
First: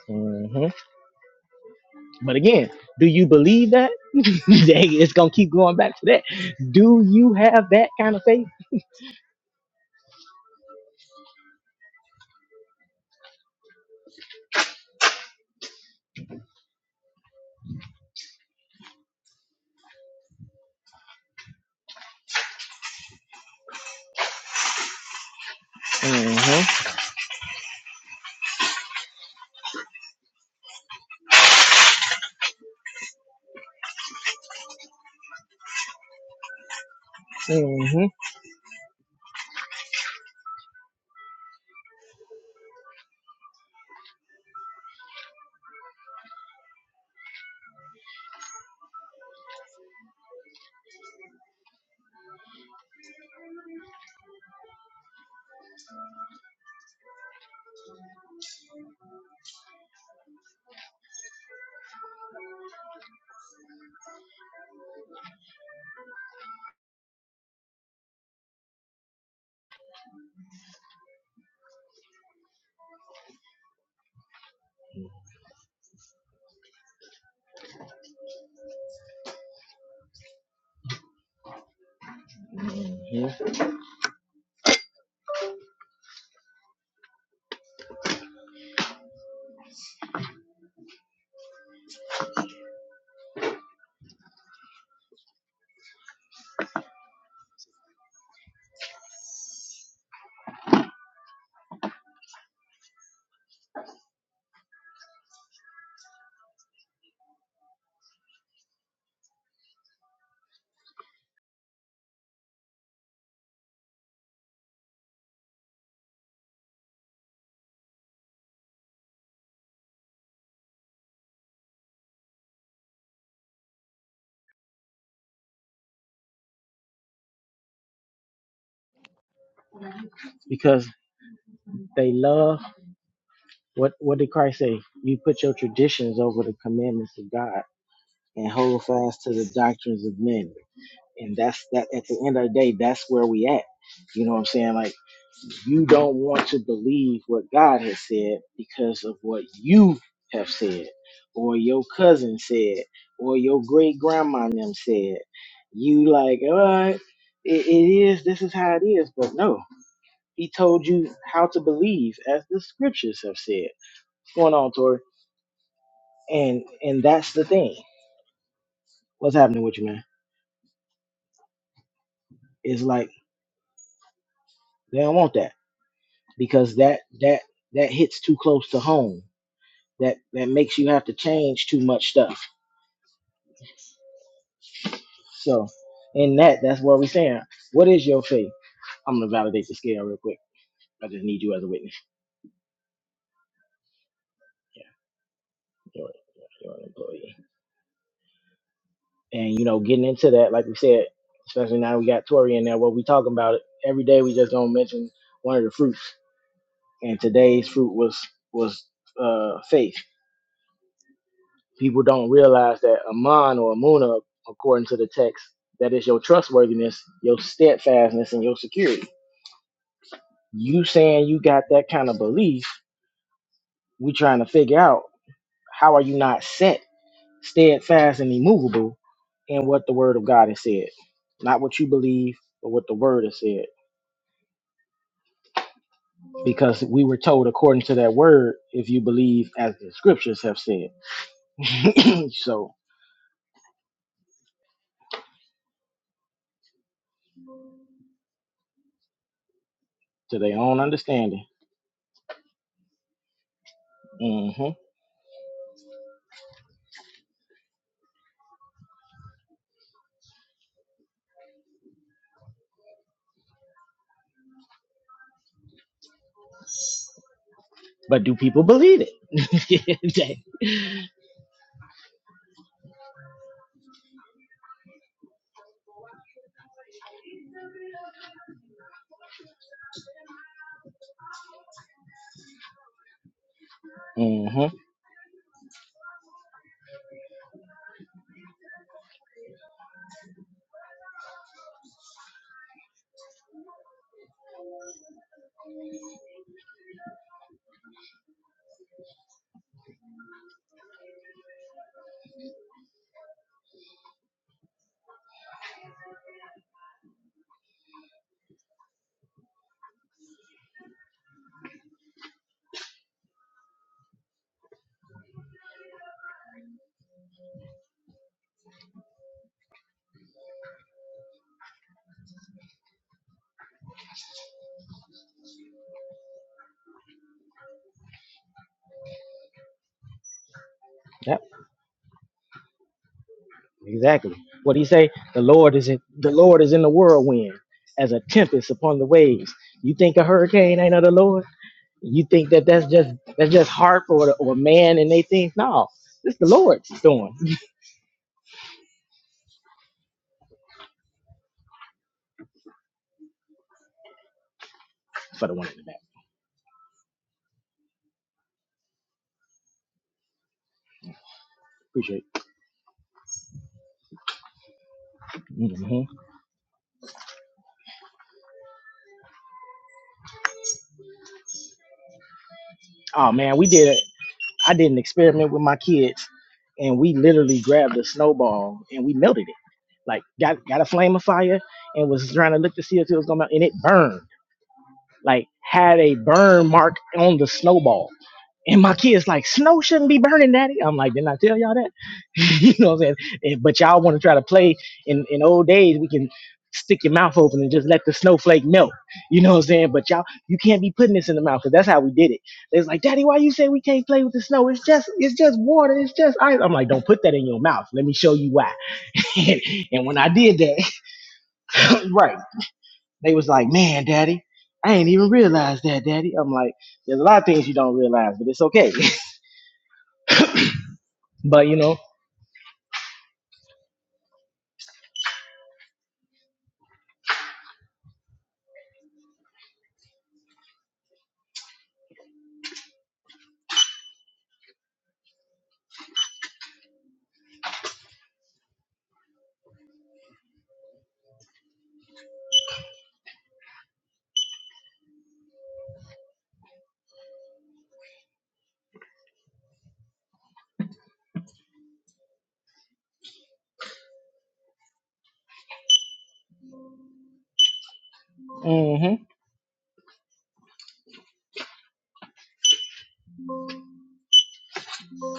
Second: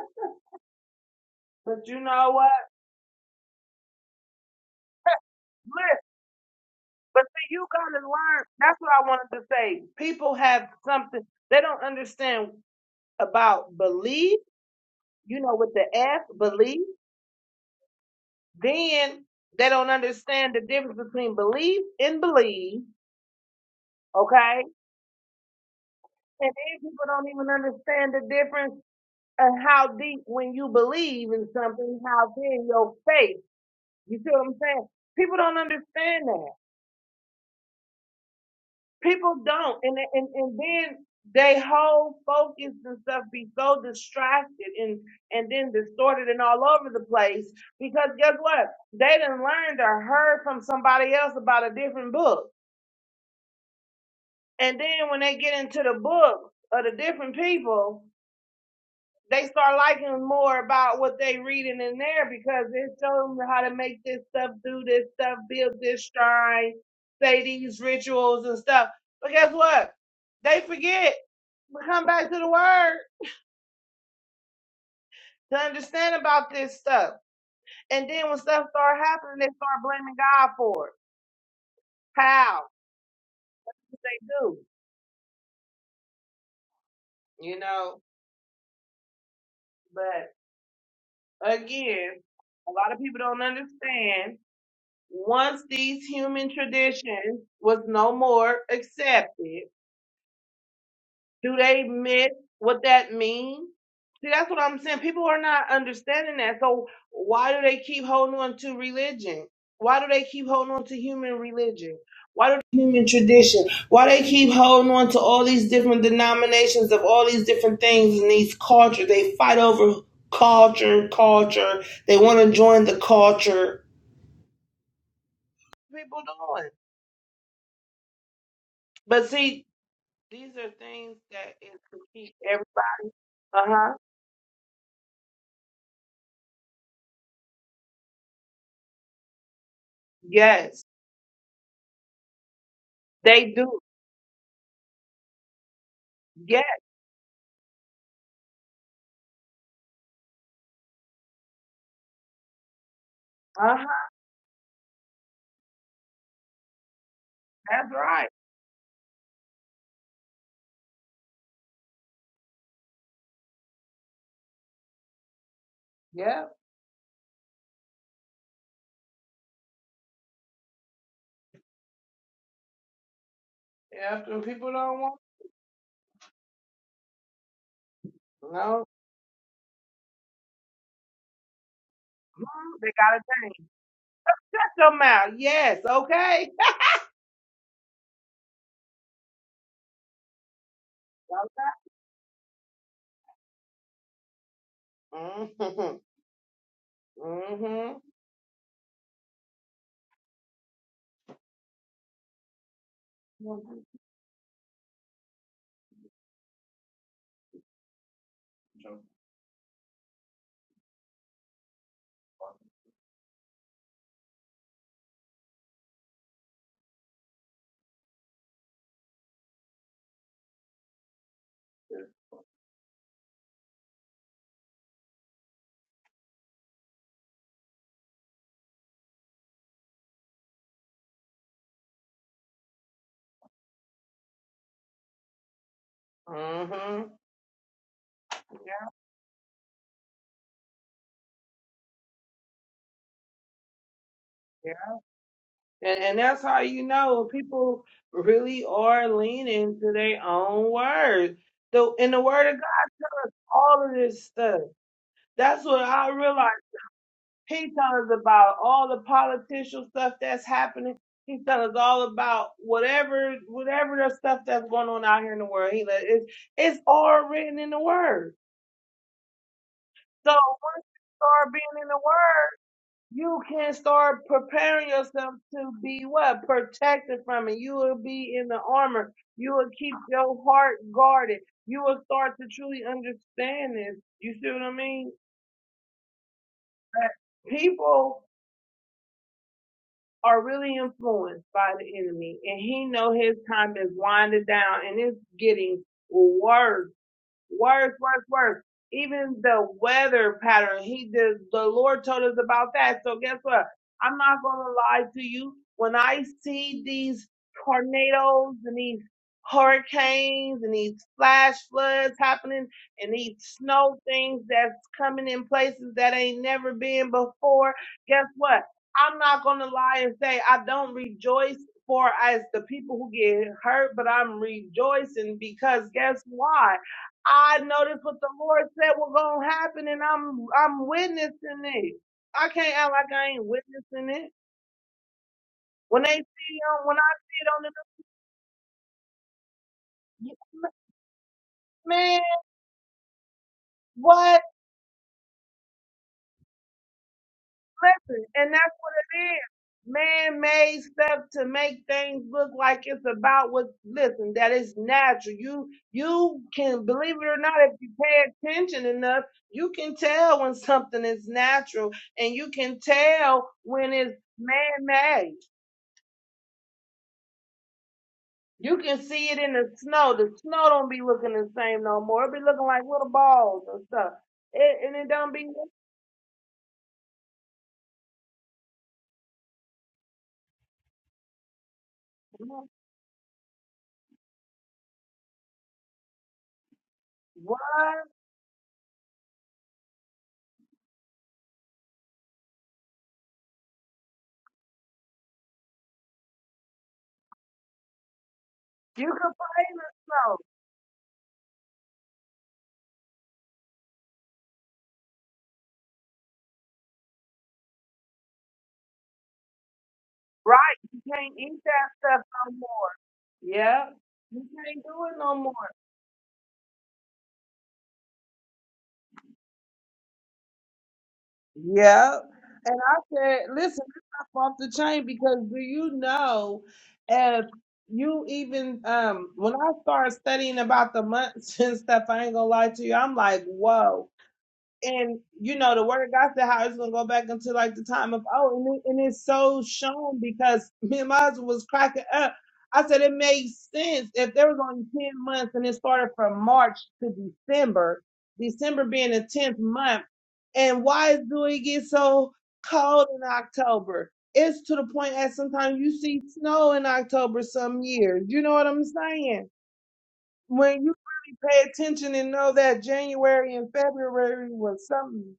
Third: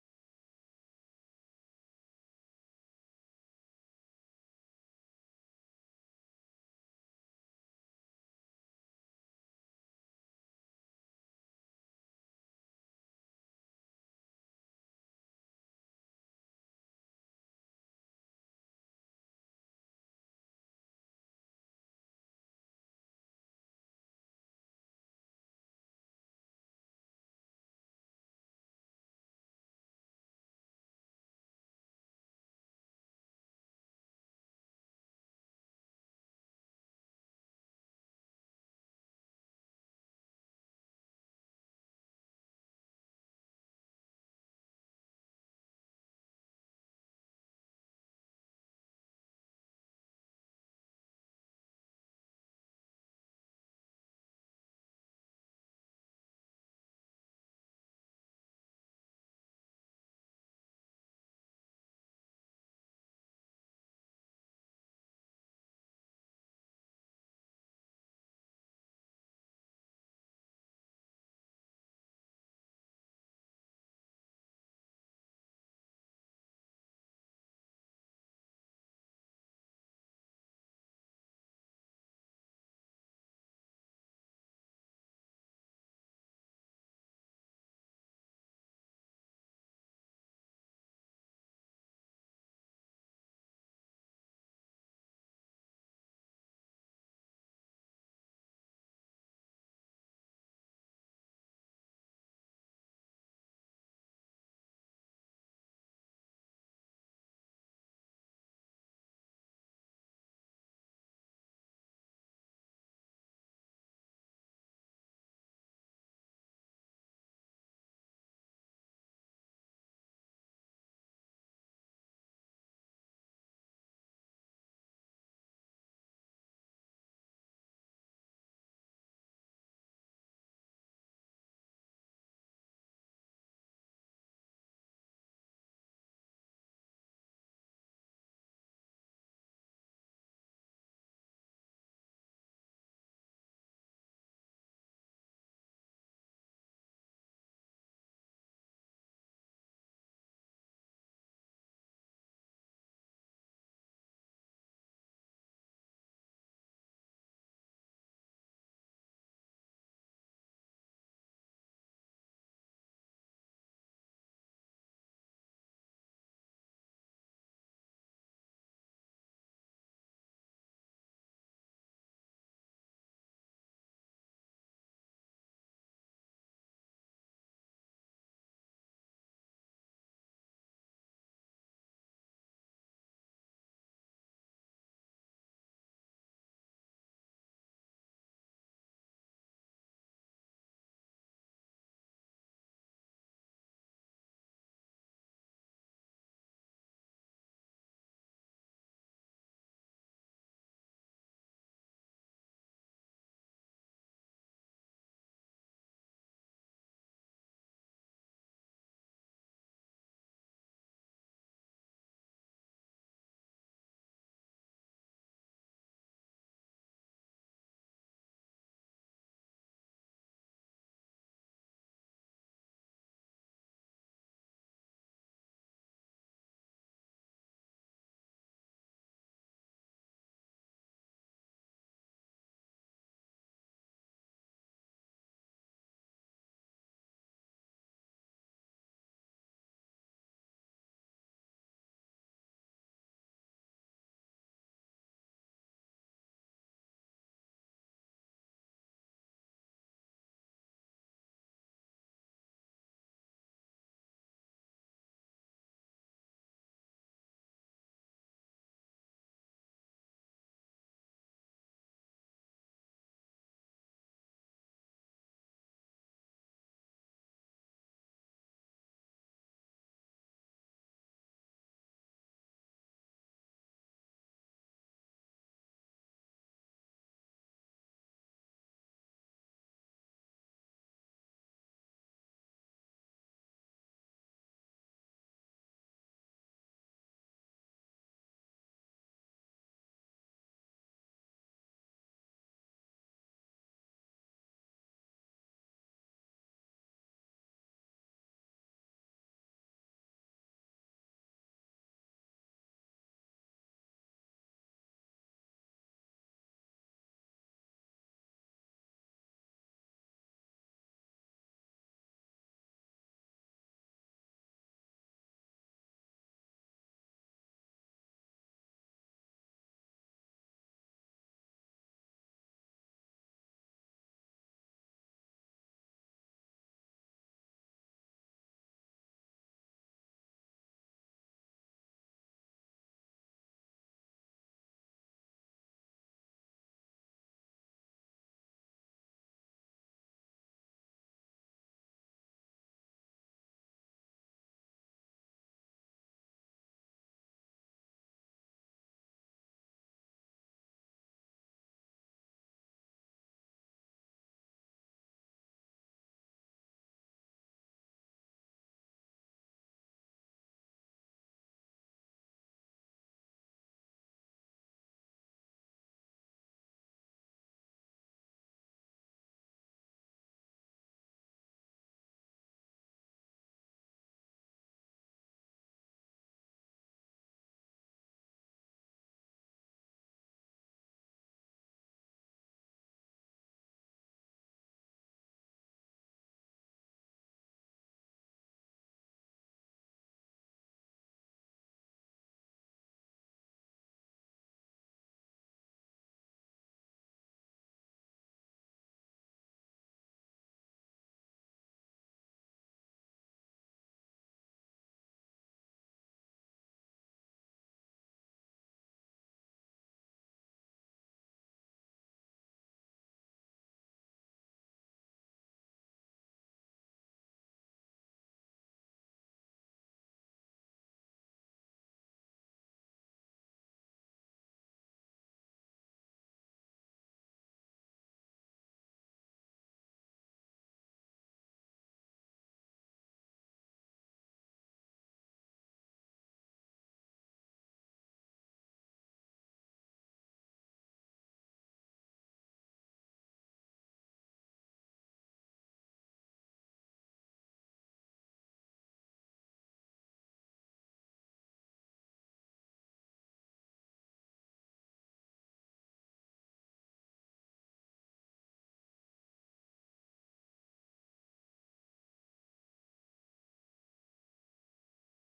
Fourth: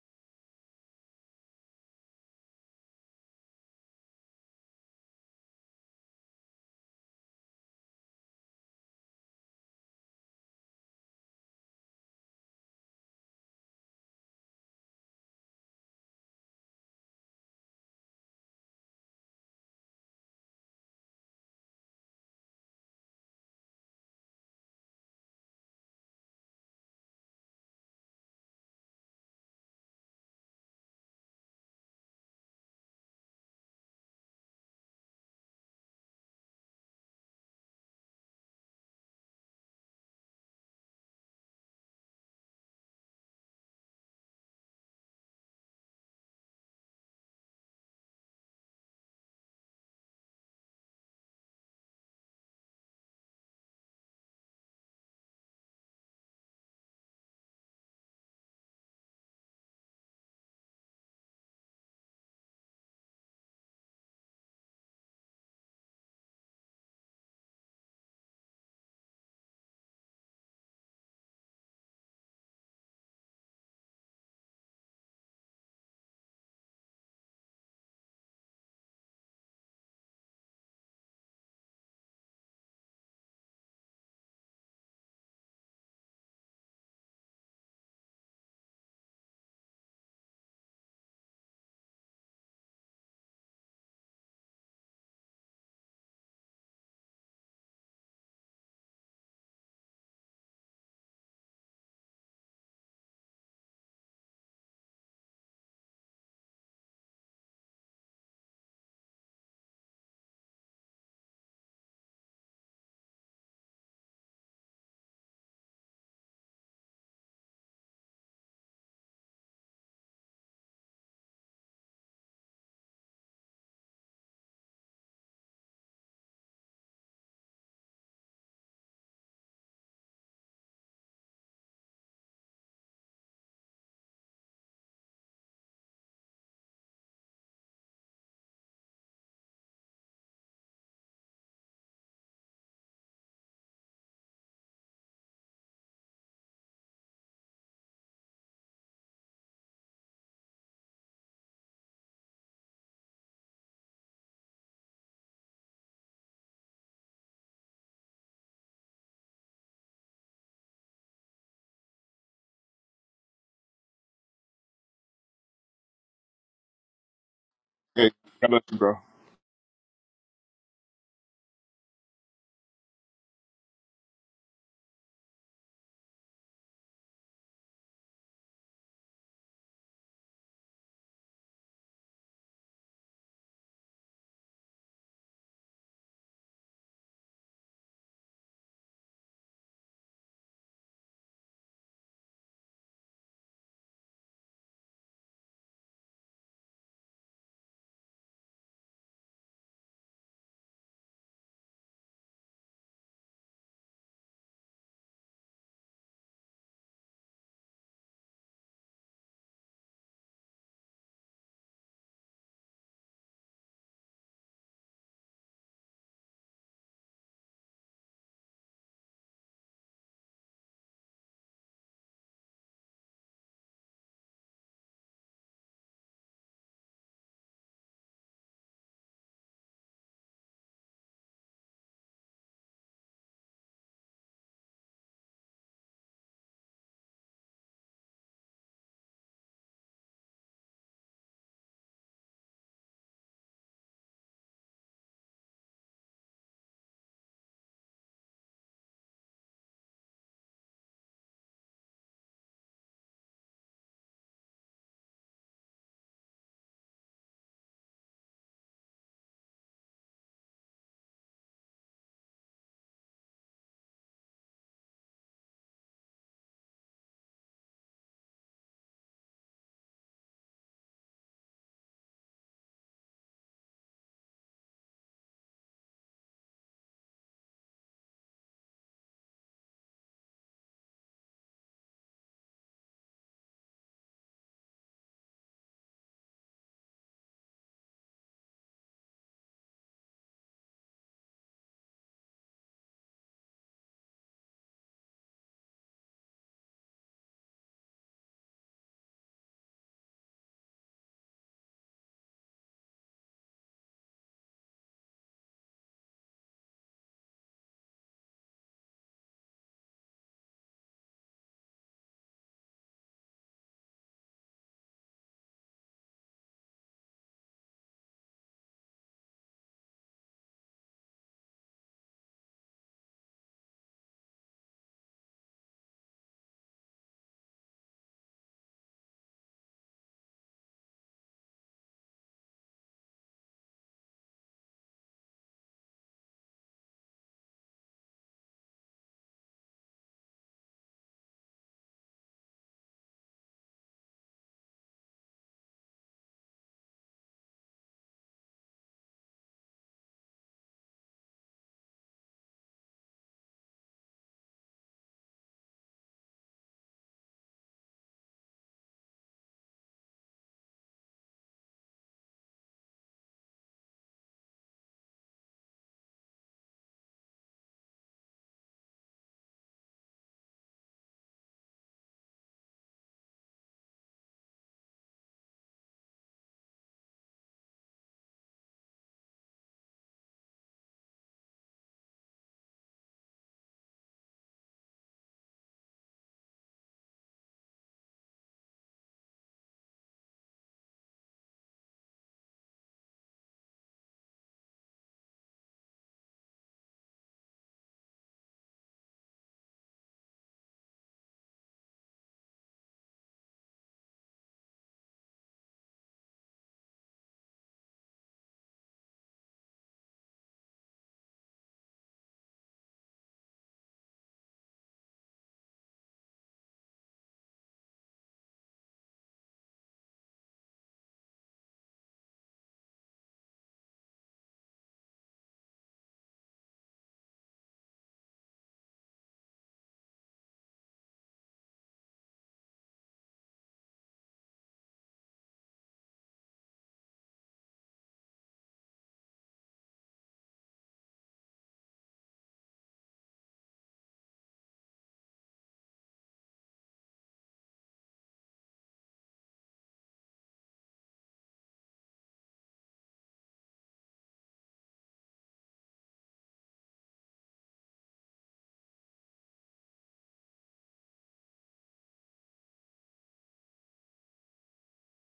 Speaker 2: hmm
Speaker 3: But you know
Speaker 2: But
Speaker 3: what?
Speaker 2: again, do you believe that? Dang, it's gonna keep going back
Speaker 3: Listen,
Speaker 2: to that. Do
Speaker 3: but
Speaker 2: you
Speaker 3: see,
Speaker 2: have
Speaker 3: you
Speaker 2: that
Speaker 3: gotta
Speaker 2: kind of
Speaker 3: learn.
Speaker 2: faith?
Speaker 3: That's what I wanted to say. People have something they don't understand. about belief, you know, with the F, belief, then they don't understand the difference between belief and believe, okay? And
Speaker 2: hmm
Speaker 3: then people don't even understand the difference of how deep when you believe in something, how then your faith. You see what I'm saying? People don't understand that.
Speaker 2: hmm
Speaker 3: People don't, and and and then they whole focus and stuff be so distracted and and then distorted and all over the place because guess what? They done learned or heard from somebody else about a different book, and then when they get into the book of the different people they start liking more about what they reading in there because it shows them how to make this stuff, do this stuff, build this shrine, say these rituals and stuff. But guess what? They forget. But come back to the word to understand about this stuff. And then when stuff start happening, they start blaming God for it. How?
Speaker 2: hmm
Speaker 3: They do, you know. But again, a lot of people don't understand once these human traditions was no more accepted, do they miss what that means? See, that's what I'm saying. People are not understanding that. So why do they keep holding on to religion? Why do they keep holding on to human religion? Why do human tradition? Why they keep holding on to all these different denominations of all these different things in these cultures? They fight over culture, culture. They want to join the culture. People doing. But see, These are
Speaker 2: Because
Speaker 3: things that is to
Speaker 2: they
Speaker 3: keep
Speaker 2: love
Speaker 3: everybody. Uh
Speaker 2: what
Speaker 3: huh.
Speaker 2: what did Christ say? You put your traditions over the commandments of God. and hold fast to the doctrines of men.
Speaker 3: Yes,
Speaker 2: And that's that at the end of the day, that's where we
Speaker 3: they
Speaker 2: at.
Speaker 3: do.
Speaker 2: You know what I'm saying? Like you don't want to
Speaker 3: Yes.
Speaker 2: believe what God has said because of what you have said, or your cousin said, or your
Speaker 3: Uh
Speaker 2: great
Speaker 3: huh.
Speaker 2: grandma and them said. You like, all right, it, it
Speaker 3: That's
Speaker 2: is,
Speaker 3: right.
Speaker 2: this is how it is. But no, he told you how to believe as the scriptures have said. What's going on, Tori?
Speaker 3: Yeah.
Speaker 2: And and that's the thing.
Speaker 4: Hey, God bless you, bro.
Speaker 2: What's happening with you, man? It's like
Speaker 3: After people
Speaker 2: They
Speaker 3: don't
Speaker 2: don't
Speaker 3: want
Speaker 2: want that because that that that hits too close to
Speaker 3: no,
Speaker 2: home. That that makes you have to change too much stuff.
Speaker 3: hmm, they gotta change. Shut your mouth.
Speaker 2: So
Speaker 3: Yes.
Speaker 2: in
Speaker 3: Okay.
Speaker 2: that, that's what we're saying. What is your faith? I'm gonna validate the scale real quick. I just need you as a witness. Yeah,
Speaker 3: Mhm.
Speaker 2: you're, you're an employee. And you know, getting into that, like we said, especially now we got Tori in there. What we talking about
Speaker 3: Mhm.
Speaker 2: every day? We just gonna mention one of the fruits. And today's fruit was was uh, faith. people don't realize that Aman or Amuna, according to the text, that is your trustworthiness, your steadfastness, and your security. You saying you got that kind of belief, we trying to figure out how are you not set, steadfast, and immovable in what the word of God has said. Not what you believe, but what the word has said. Because we
Speaker 3: Mhm.
Speaker 2: were told according to that word, if you believe as the scriptures have said. so
Speaker 3: Yeah. And and that's how you know people really are leaning to their
Speaker 2: to their
Speaker 3: own
Speaker 2: own
Speaker 3: words.
Speaker 2: understanding.
Speaker 3: The in the word of God, all of this stuff.
Speaker 2: Mm-hmm.
Speaker 3: That's what I realized. He telling us about all the political stuff that's happening. He's telling us all about whatever whatever the stuff that's going on out here in the world. He let it's it's all written in the
Speaker 2: But do
Speaker 3: word.
Speaker 2: people believe
Speaker 3: So
Speaker 2: it?
Speaker 3: once you start being in the word, you can start preparing yourself to be what? Protected from it. You will be in the armor. You will keep your heart guarded. You will start to truly understand this. You see what
Speaker 2: hmm
Speaker 3: I mean? People are really influenced by the enemy and he know his time is winding down and it's getting worse Worse, worse, worse. Even the weather pattern, he the, the Lord told us about that. So guess what? I'm not gonna lie to you. When I see these tornadoes and these hurricanes and these flash floods happening and these snow things that's coming in places that ain't never been before, guess what? I'm not gonna lie and say I don't rejoice for as the people who get hurt, but I'm rejoicing because guess why? I know what the Lord said was gonna happen, and I'm I'm
Speaker 2: Yep,
Speaker 3: witnessing it. I can't act like I ain't witnessing it.
Speaker 2: exactly. What do you say? The Lord is in
Speaker 3: When they
Speaker 2: the
Speaker 3: see
Speaker 2: Lord is in
Speaker 3: um,
Speaker 2: the
Speaker 3: when I see it
Speaker 2: whirlwind
Speaker 3: on
Speaker 2: as a tempest upon the waves. You think a
Speaker 3: the
Speaker 2: hurricane ain't of the Lord?
Speaker 3: man,
Speaker 2: You think that that's just that's just harp or
Speaker 3: what?
Speaker 2: or man and they think no, it's the Lord's doing.
Speaker 3: Listen, and that's what it is. Man-made stuff to make things look like it's about what. Listen, that is natural.
Speaker 2: For the one
Speaker 3: You
Speaker 2: in the back,
Speaker 3: you can believe it or not, if you pay attention enough, you can tell when something is natural,
Speaker 2: appreciate.
Speaker 3: and you can tell when it's man-made.
Speaker 2: it. hmm
Speaker 3: You can see it in the snow. The snow don't be looking the same no more. It be looking like little
Speaker 2: Oh man,
Speaker 3: balls
Speaker 2: we
Speaker 3: and
Speaker 2: did it.
Speaker 3: stuff.
Speaker 2: I
Speaker 3: It,
Speaker 2: did
Speaker 3: and
Speaker 2: an
Speaker 3: it don't be
Speaker 2: experiment with my kids, and we literally grabbed a snowball and we melted it. Like got got a flame of fire and was trying to
Speaker 3: what
Speaker 2: look to see if it was gonna melt, and it burned. Like had a burn mark on the snowball. And my kids like, snow shouldn't be burning, daddy. I'm like, didn't I tell y'all that? you know what I'm saying? And- but y'all want to try to play in, in old days, we can stick your mouth open and just let the snowflake melt.
Speaker 3: you can
Speaker 2: You know what I'm
Speaker 3: play in
Speaker 2: saying?
Speaker 3: the
Speaker 2: But y'all,
Speaker 3: snow,
Speaker 2: you can't be putting this in the mouth because that's how we did it. It's like, daddy, why you say we can't play with the snow? It's just, it's just water. It's just ice. I'm like, don't put that in your mouth. Let me show you why. and and when I did
Speaker 3: right?
Speaker 2: that,
Speaker 3: You can't eat that stuff
Speaker 2: right,
Speaker 3: no
Speaker 2: they was
Speaker 3: more.
Speaker 2: like,
Speaker 3: Yeah,
Speaker 2: man,
Speaker 3: you
Speaker 2: daddy,
Speaker 3: can't do
Speaker 2: I ain't
Speaker 3: it
Speaker 2: even
Speaker 3: no more.
Speaker 2: realized that, daddy. I'm like, there's a lot of things you don't realize, but it's okay. but you know,
Speaker 3: Yeah. And I said, listen, this stuff off the chain because do you know if you even um when I started studying about the months and stuff, I ain't gonna lie to you, I'm like, whoa. and you know the word of God said how it's gonna go back into like the time of oh and, it, and it's so shown because me and my husband was cracking up. I said it makes sense if there was only ten months and it started from March to December, December being the tenth month, and why do it get so cold in October? It's to the point that sometimes you see snow in October some years. You know what I'm
Speaker 2: hmm
Speaker 3: saying? When you really pay attention and know that January and February was something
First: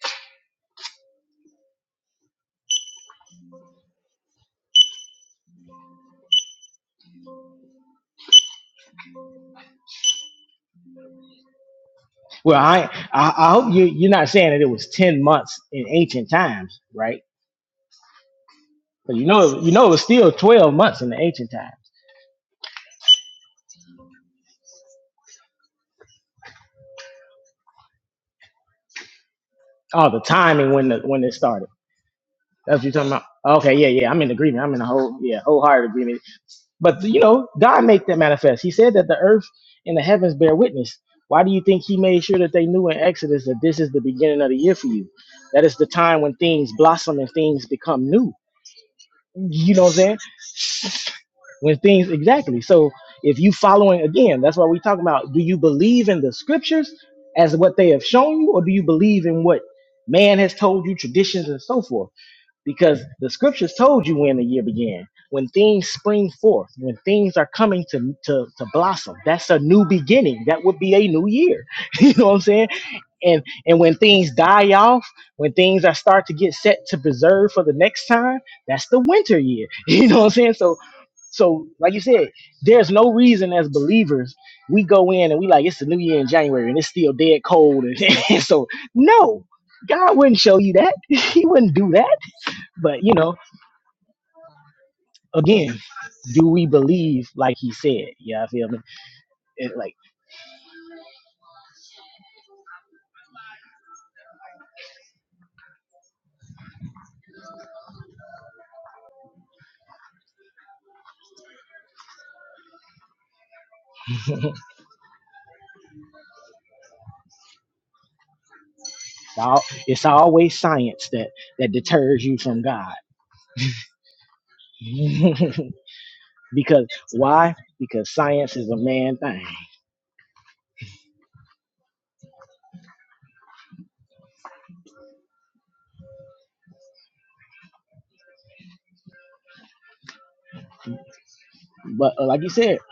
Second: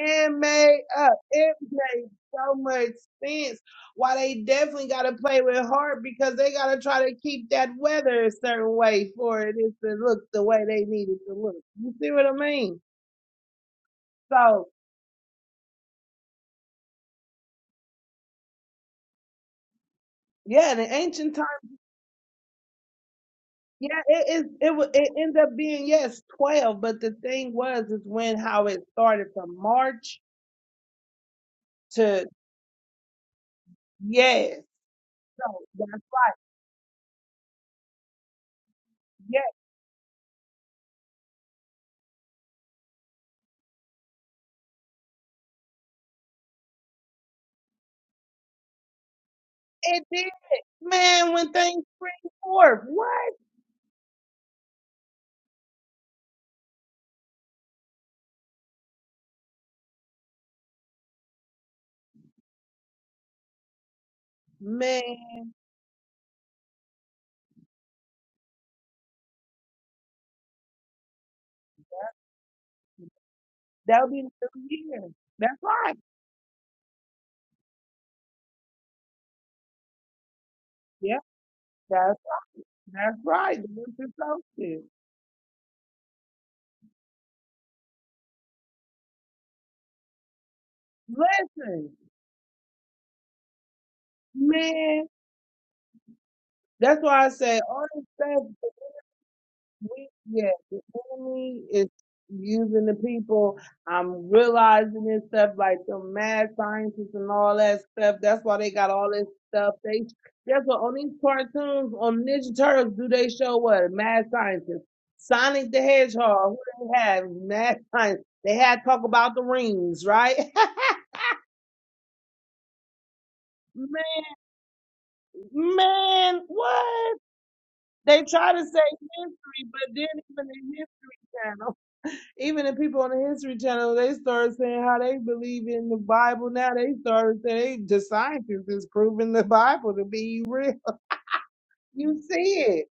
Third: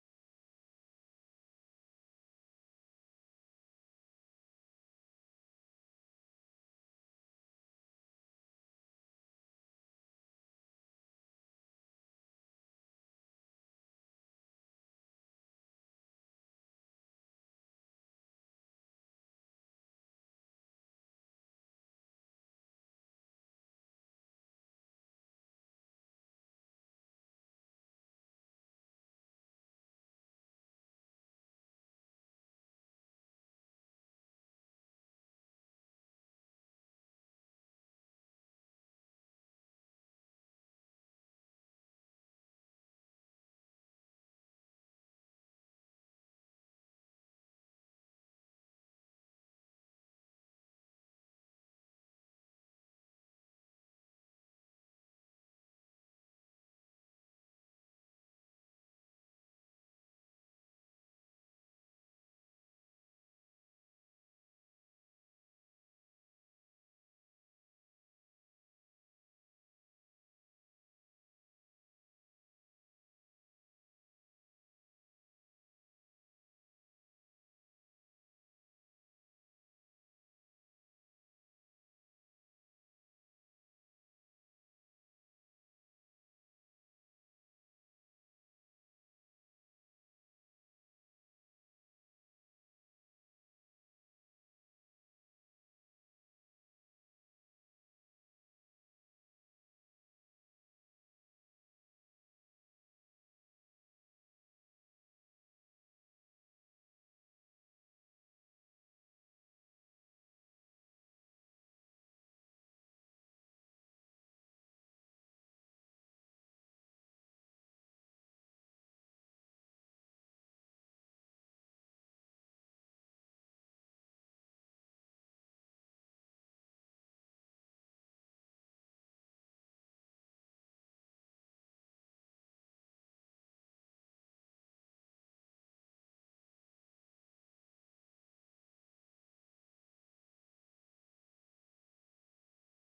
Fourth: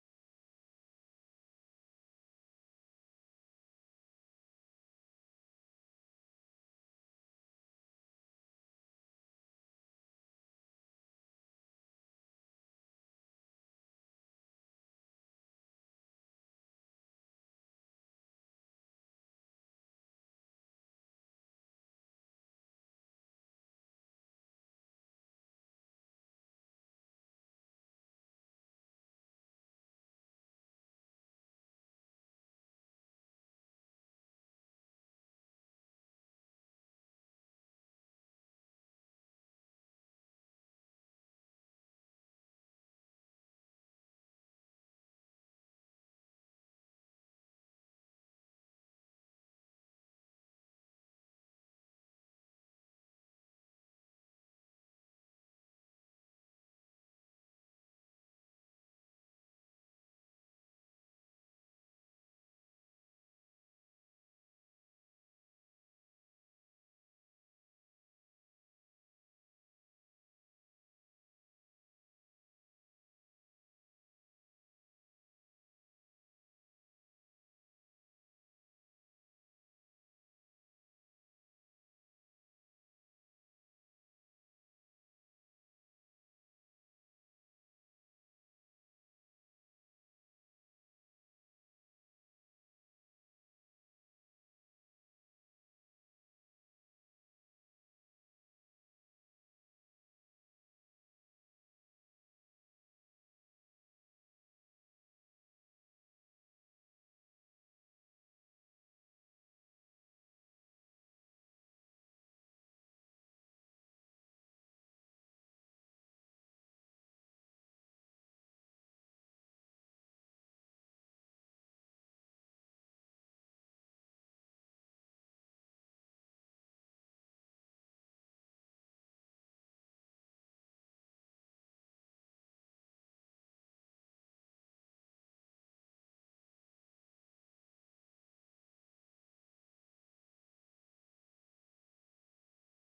Speaker 3: man made up, it made so much sense. Why they definitely got to play with heart because they got to try to keep that weather a certain way for it is to look the way they need it to look. You see what I
Speaker 2: Well,
Speaker 3: mean?
Speaker 2: I, I I hope you you're not saying that
Speaker 3: So
Speaker 2: it was ten months in ancient times, right? But you know you know it was still twelve
Speaker 3: yeah, the
Speaker 2: months in the
Speaker 3: ancient times,
Speaker 2: ancient times.
Speaker 3: yeah, it is. It wa- it ended up being yes twelve, but the thing was is when how it started from
Speaker 2: Oh,
Speaker 3: March
Speaker 2: the timing when the when it started.
Speaker 3: to
Speaker 2: That's what you're talking about. Okay, yeah, yeah. I'm in
Speaker 3: yes.
Speaker 2: agreement. I'm in a whole yeah
Speaker 3: So
Speaker 2: wholehearted
Speaker 3: that's
Speaker 2: agreement. But you know, God made that manifest. He said that the
Speaker 3: yeah,
Speaker 2: earth and the heavens bear witness. Why do you think He made sure that they knew in Exodus that this is the beginning of the year for you? That is the time when things blossom and things become new. You know what I'm
Speaker 3: It
Speaker 2: saying?
Speaker 3: did. Man, when
Speaker 2: when
Speaker 3: things
Speaker 2: things
Speaker 3: spring
Speaker 2: exactly
Speaker 3: forth.
Speaker 2: so
Speaker 3: What?
Speaker 2: if you following again that's why we talking about do you believe in the scriptures as what they have shown you or do you believe in what man has told you traditions and so forth because the scriptures told you when the year
Speaker 3: Man,
Speaker 2: began when things spring forth when things are coming to to, to blossom that's a new beginning that would be a new year you know what i'm saying and and when
Speaker 3: that'll be
Speaker 2: things
Speaker 3: the new
Speaker 2: die
Speaker 3: year.
Speaker 2: off when
Speaker 3: That's
Speaker 2: things are
Speaker 3: right.
Speaker 2: start to get set to preserve for the next time that's the winter year you know what i'm saying so
Speaker 3: Yep,
Speaker 2: so, like you
Speaker 3: that's
Speaker 2: said, there's no
Speaker 3: that's
Speaker 2: reason
Speaker 3: right.
Speaker 2: as
Speaker 3: The winter
Speaker 2: believers we
Speaker 3: solstice.
Speaker 2: go in and we like it's the new year in January and it's still dead cold. And, and so, no, God wouldn't show you that. He wouldn't do
Speaker 3: Listen,
Speaker 2: that. But you know,
Speaker 3: man,
Speaker 2: again, do we
Speaker 3: that's why
Speaker 2: believe
Speaker 3: I
Speaker 2: like
Speaker 3: say
Speaker 2: He
Speaker 3: all this
Speaker 2: said?
Speaker 3: stuff
Speaker 2: Yeah, I feel me. It, like
Speaker 3: we, yeah, the enemy is using the people. I'm realizing this stuff like the mad scientists and all that stuff. That's why they got all this stuff. They that's what on these cartoons on Ninja Turtles do they show what mad scientists. Sonic the Hedgehog, who they had mad science. They had talk about
Speaker 2: it's,
Speaker 3: the
Speaker 2: all, it's
Speaker 3: rings, right?
Speaker 2: always science that that deters you from God.
Speaker 3: man, man,
Speaker 2: because
Speaker 3: what?
Speaker 2: why? Because
Speaker 3: They try
Speaker 2: science
Speaker 3: to
Speaker 2: is a
Speaker 3: say
Speaker 2: man thing.
Speaker 3: history, but then even in history. Even the people on the History Channel, they started saying how they believe in the Bible. Now they started saying the scientists is proving the Bible to be real.
Speaker 2: But
Speaker 3: You
Speaker 2: uh,
Speaker 3: see
Speaker 2: like you said,
Speaker 3: it.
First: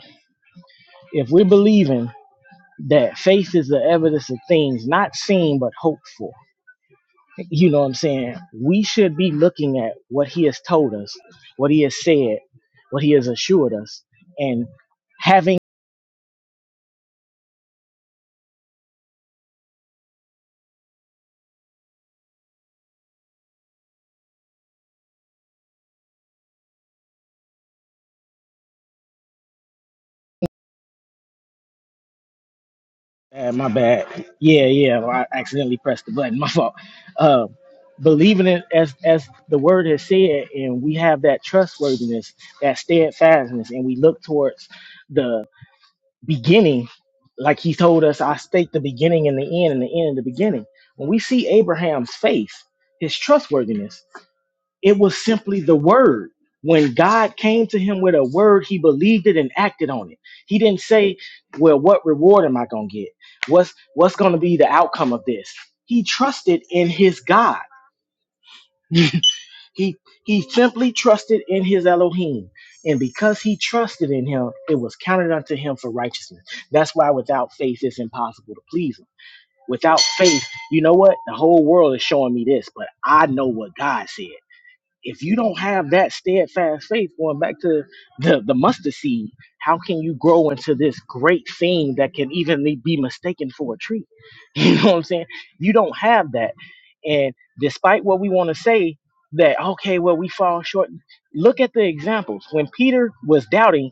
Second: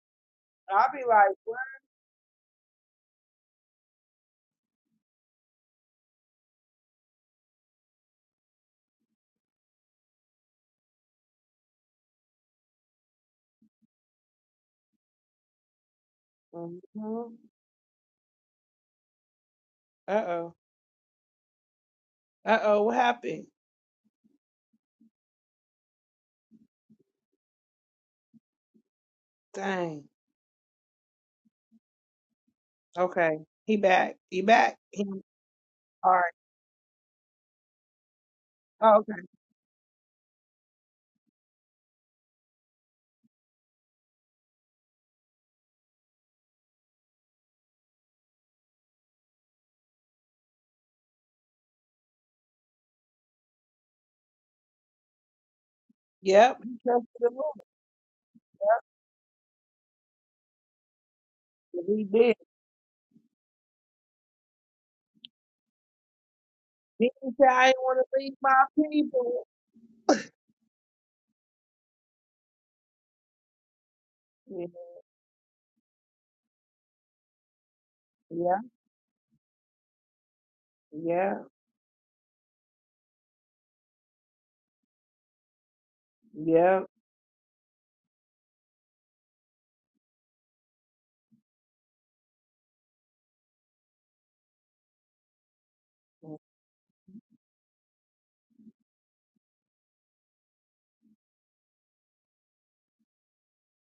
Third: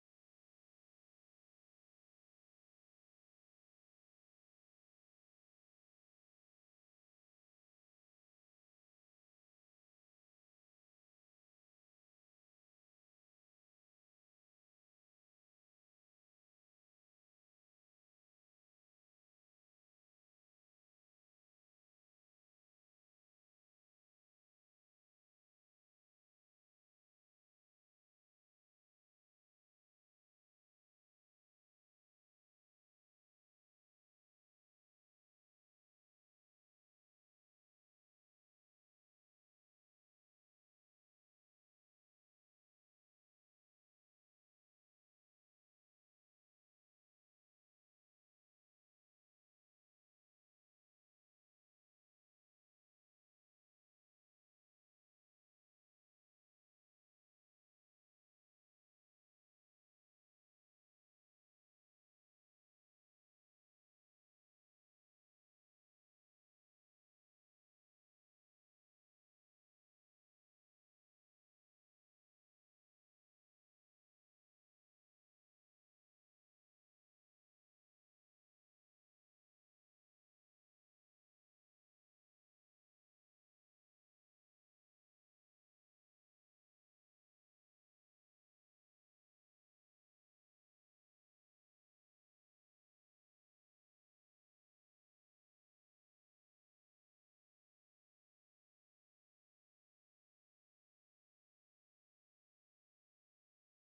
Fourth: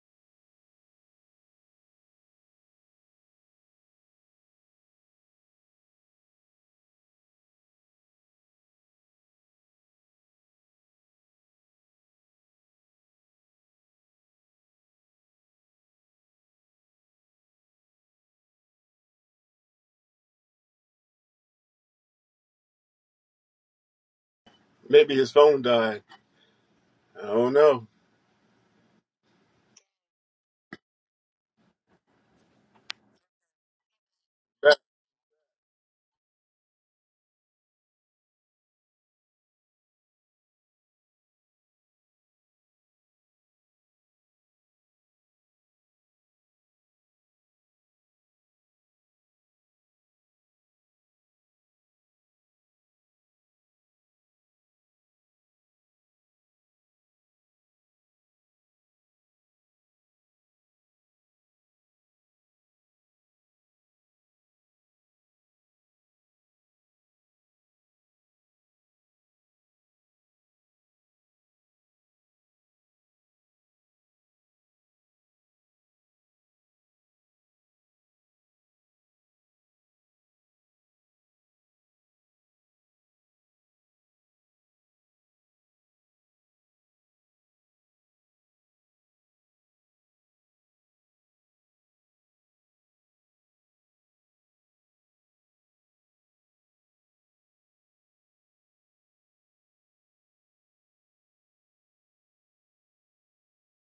Speaker 3: I'll be
Speaker 2: if
Speaker 3: like,
Speaker 2: we're believing that faith is the evidence of things not seen but hoped for. You know what I'm saying? We should be looking at what he has told us, what he has said, what he has assured us, and having.
Speaker 3: what? hmm Uh oh. Uh oh. What happened?
Speaker 4: Maybe his phone died. I don't know.
Speaker 3: Dang. Okay.
Speaker 2: Uh, my
Speaker 3: He
Speaker 2: bad.
Speaker 3: back. He
Speaker 2: Yeah,
Speaker 4: That-
Speaker 3: back.
Speaker 2: yeah.
Speaker 3: He,
Speaker 2: I accidentally pressed the
Speaker 3: all right.
Speaker 2: button. My fault. Uh, believing it as
Speaker 3: Oh, okay.
Speaker 2: as the word has said, and we have that trustworthiness, that steadfastness, and we look towards the. beginning, like he told us, I state the beginning and the end and the end and the beginning. When we see Abraham's faith, his trustworthiness, it was simply the word.
Speaker 3: Yep. He
Speaker 2: When
Speaker 3: trusted the
Speaker 2: God came
Speaker 3: Lord.
Speaker 2: to him with a word, he believed it and acted on it. He didn't say, Well, what
Speaker 3: He did.
Speaker 2: reward am I gonna get? What's what's gonna be the outcome of this? He trusted in
Speaker 3: He
Speaker 2: his
Speaker 3: didn't say,
Speaker 2: God.
Speaker 3: I didn't want to leave my people.
Speaker 2: He he simply trusted in his Elohim, and because he trusted in him,
Speaker 3: Yeah.
Speaker 2: it was counted unto him for righteousness. That's why without faith it's impossible
Speaker 3: Yeah.
Speaker 2: to please him. Without faith, you know what? The
Speaker 3: Yeah.
Speaker 2: whole world is showing me this, but I know what God said if you don't have that
Speaker 3: Yeah.
Speaker 2: steadfast faith going back to the, the mustard seed how can you grow into this great thing that can even be mistaken for a tree you know what i'm saying you don't have that and despite what we want to say that okay well we fall short look at the examples when peter was doubting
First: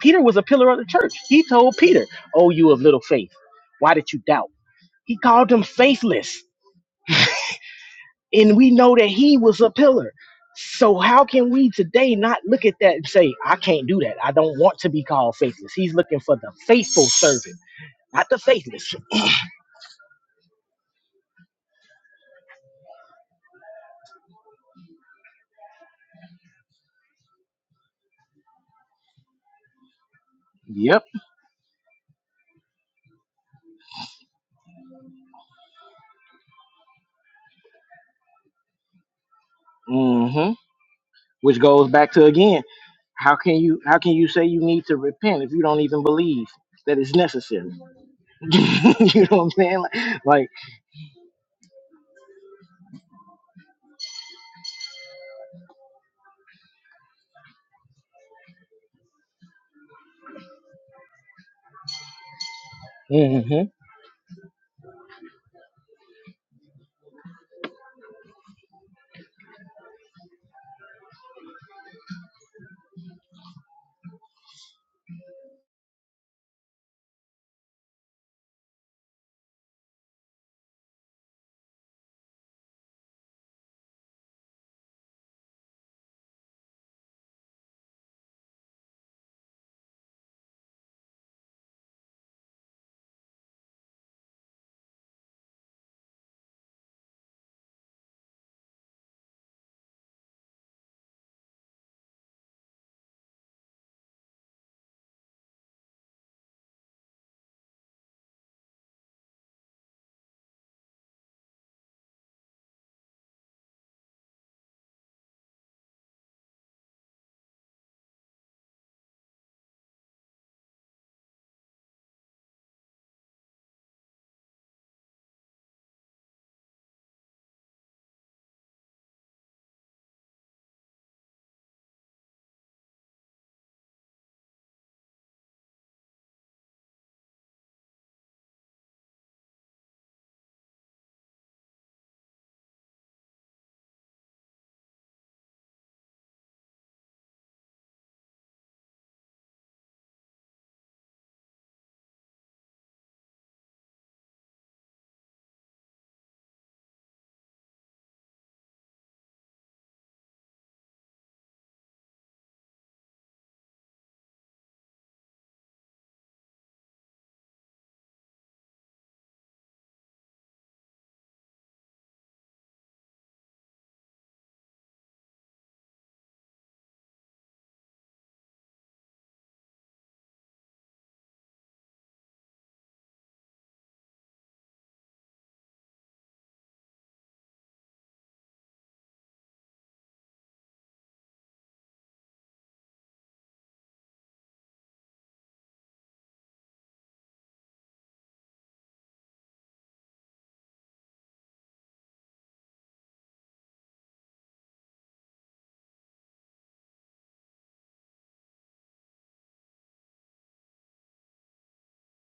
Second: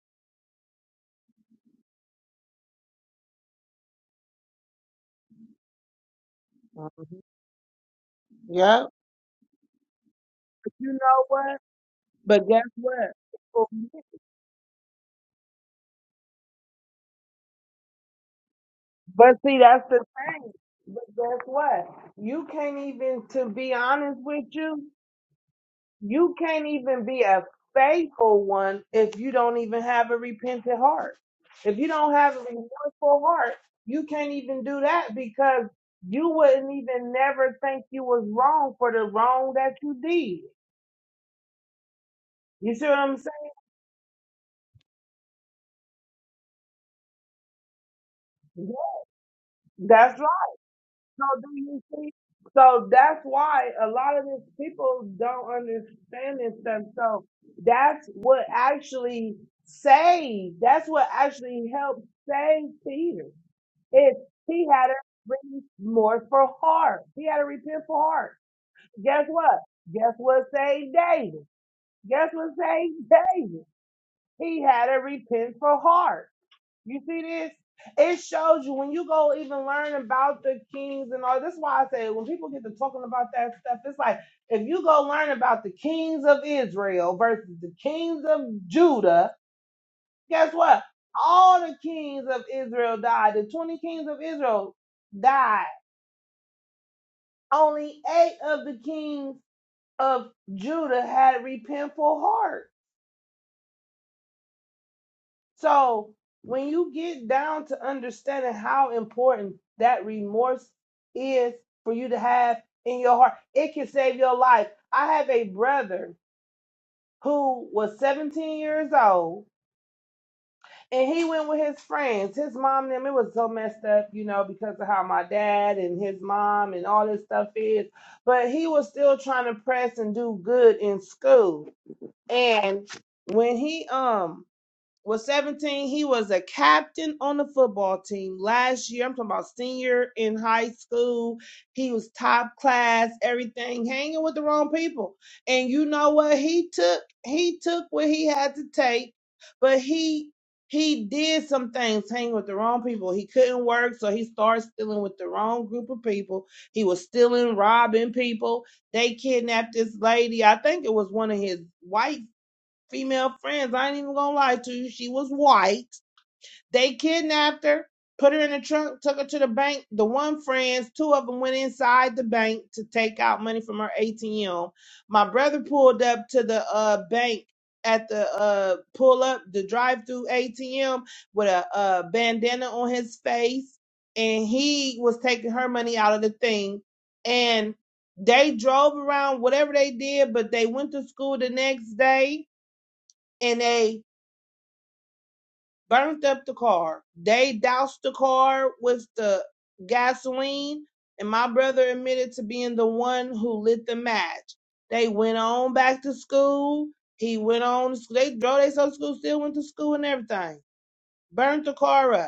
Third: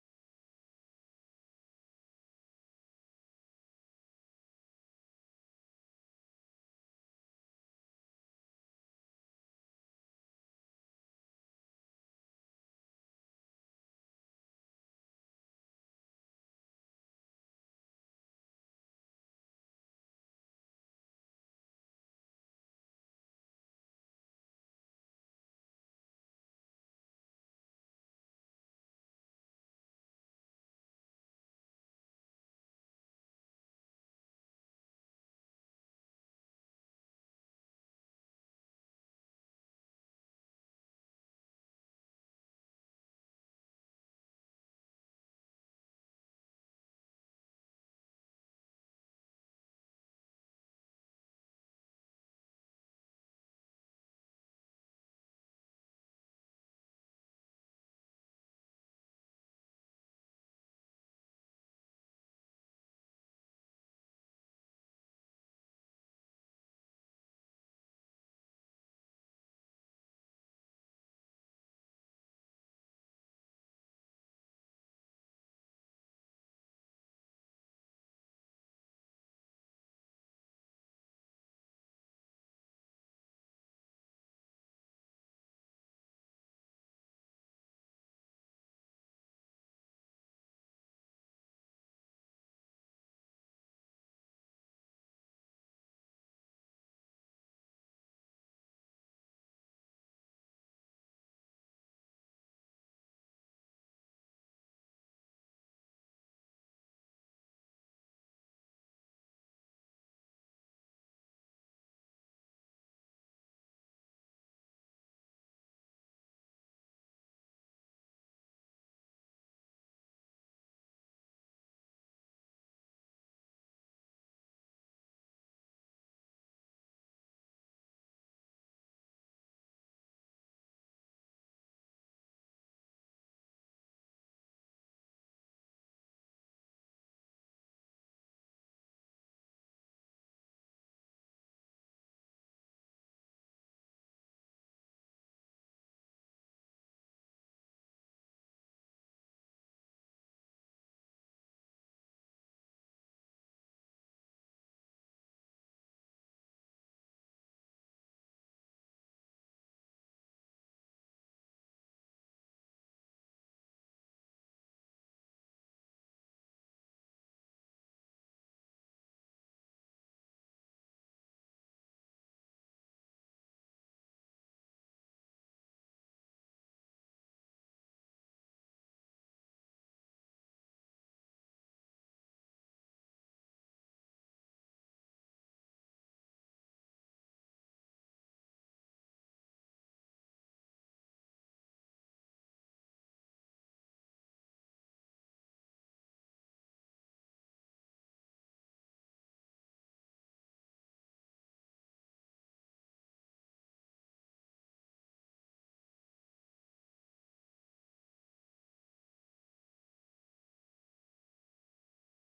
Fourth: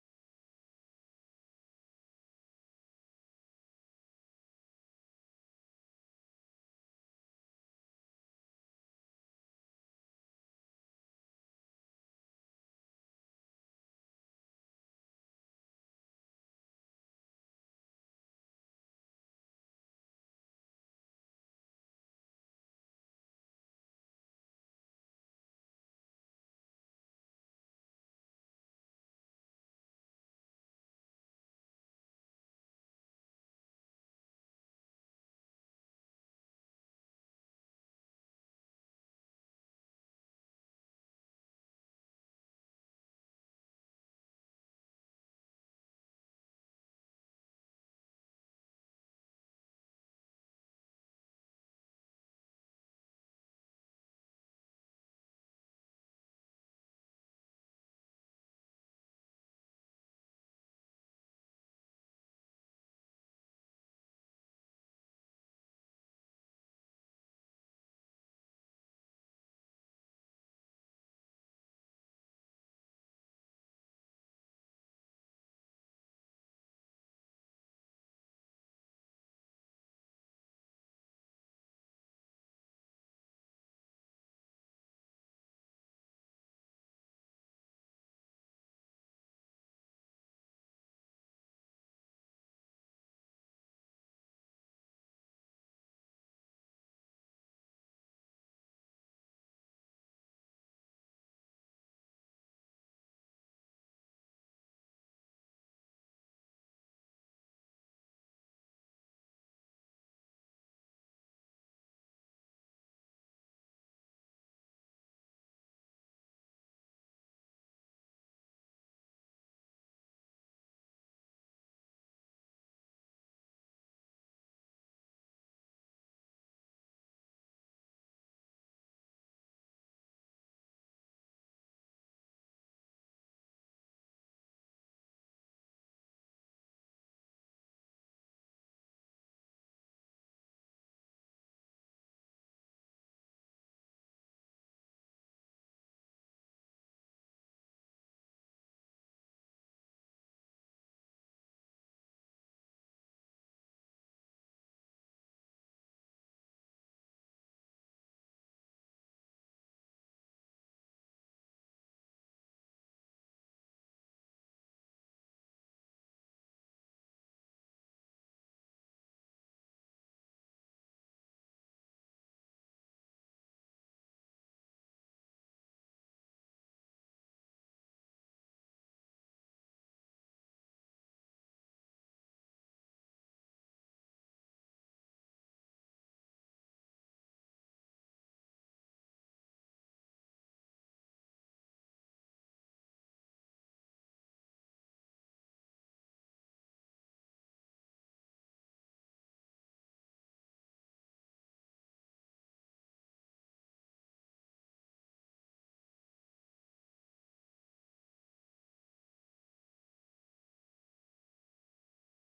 Speaker 2: peter was a pillar of the church he told peter oh you of little faith why did you doubt he called him faithless
Speaker 3: Mhm.
Speaker 2: and we
Speaker 3: Yeah.
Speaker 2: know that he was a pillar.
Speaker 3: But you
Speaker 2: So
Speaker 3: know
Speaker 2: how
Speaker 3: what?
Speaker 2: can we today not
Speaker 3: But guess
Speaker 2: look at that and say, I
Speaker 3: what?
Speaker 2: can't do that. I don't want to be called faithless. He's looking for the faithful servant, not the faithless.
Speaker 3: But see, that's the thing. But guess what? You can't even, to be honest with you, you can't even be a faithful one if you don't even have a repentant
Speaker 2: Yep.
Speaker 3: heart. If you don't have a remorseful heart, you can't even do that because you wouldn't even never think you was wrong for the wrong that you did.
Speaker 2: hmm Which goes back to again,
Speaker 3: You see what I'm saying?
Speaker 2: how can you how can you say you need to repent if you don't even believe that it's necessary?
Speaker 3: Yeah,
Speaker 2: you know what I'm saying? Like,
Speaker 3: That's
Speaker 2: like
Speaker 3: So do you see? So that's why a lot of these people don't understand this stuff. So that's what actually saved. That's what actually helped save Peter.
Speaker 2: hmm
Speaker 3: Is he had to repent more for heart. He had to repent for heart. Guess what? Guess what saved David? Guess what saved David? He had to repent for heart. You see this? It shows you when you go even learn about the kings and all. This is why I say when people get to talking about that stuff, it's like if you go learn about the kings of Israel versus the kings of Judah, guess what? All the kings of Israel died. The 20 kings of Israel died. Only eight of the kings of Judah had repentful hearts. So when you get down to understanding how important that remorse is for you to have in your heart, it can save your life. I have a brother who was 17 years old and he went with his friends. His mom and them, it was so messed up, you know, because of how my dad and his mom and all this stuff is. But he was still trying to press and do good in school. And when he um was 17. He was a captain on the football team last year. I'm talking about senior in high school. He was top class, everything, hanging with the wrong people. And you know what? He took he took what he had to take, but he he did some things hanging with the wrong people. He couldn't work, so he started stealing with the wrong group of people. He was stealing, robbing people. They kidnapped this lady. I think it was one of his white female friends. I ain't even gonna lie to you. She was white. They kidnapped her, put her in the trunk, took her to the bank. The one friends, two of them went inside the bank to take out money from her ATM. My brother pulled up to the uh bank at the uh pull up the drive through ATM with a uh bandana on his face and he was taking her money out of the thing and they drove around whatever they did but they went to school the next day and they burnt up the car. They doused the car with the gasoline, and my brother admitted to being the one who lit the match. They went on back to school. He went on. to sc- They drove themselves to school, still went to school and everything. Burnt the car up.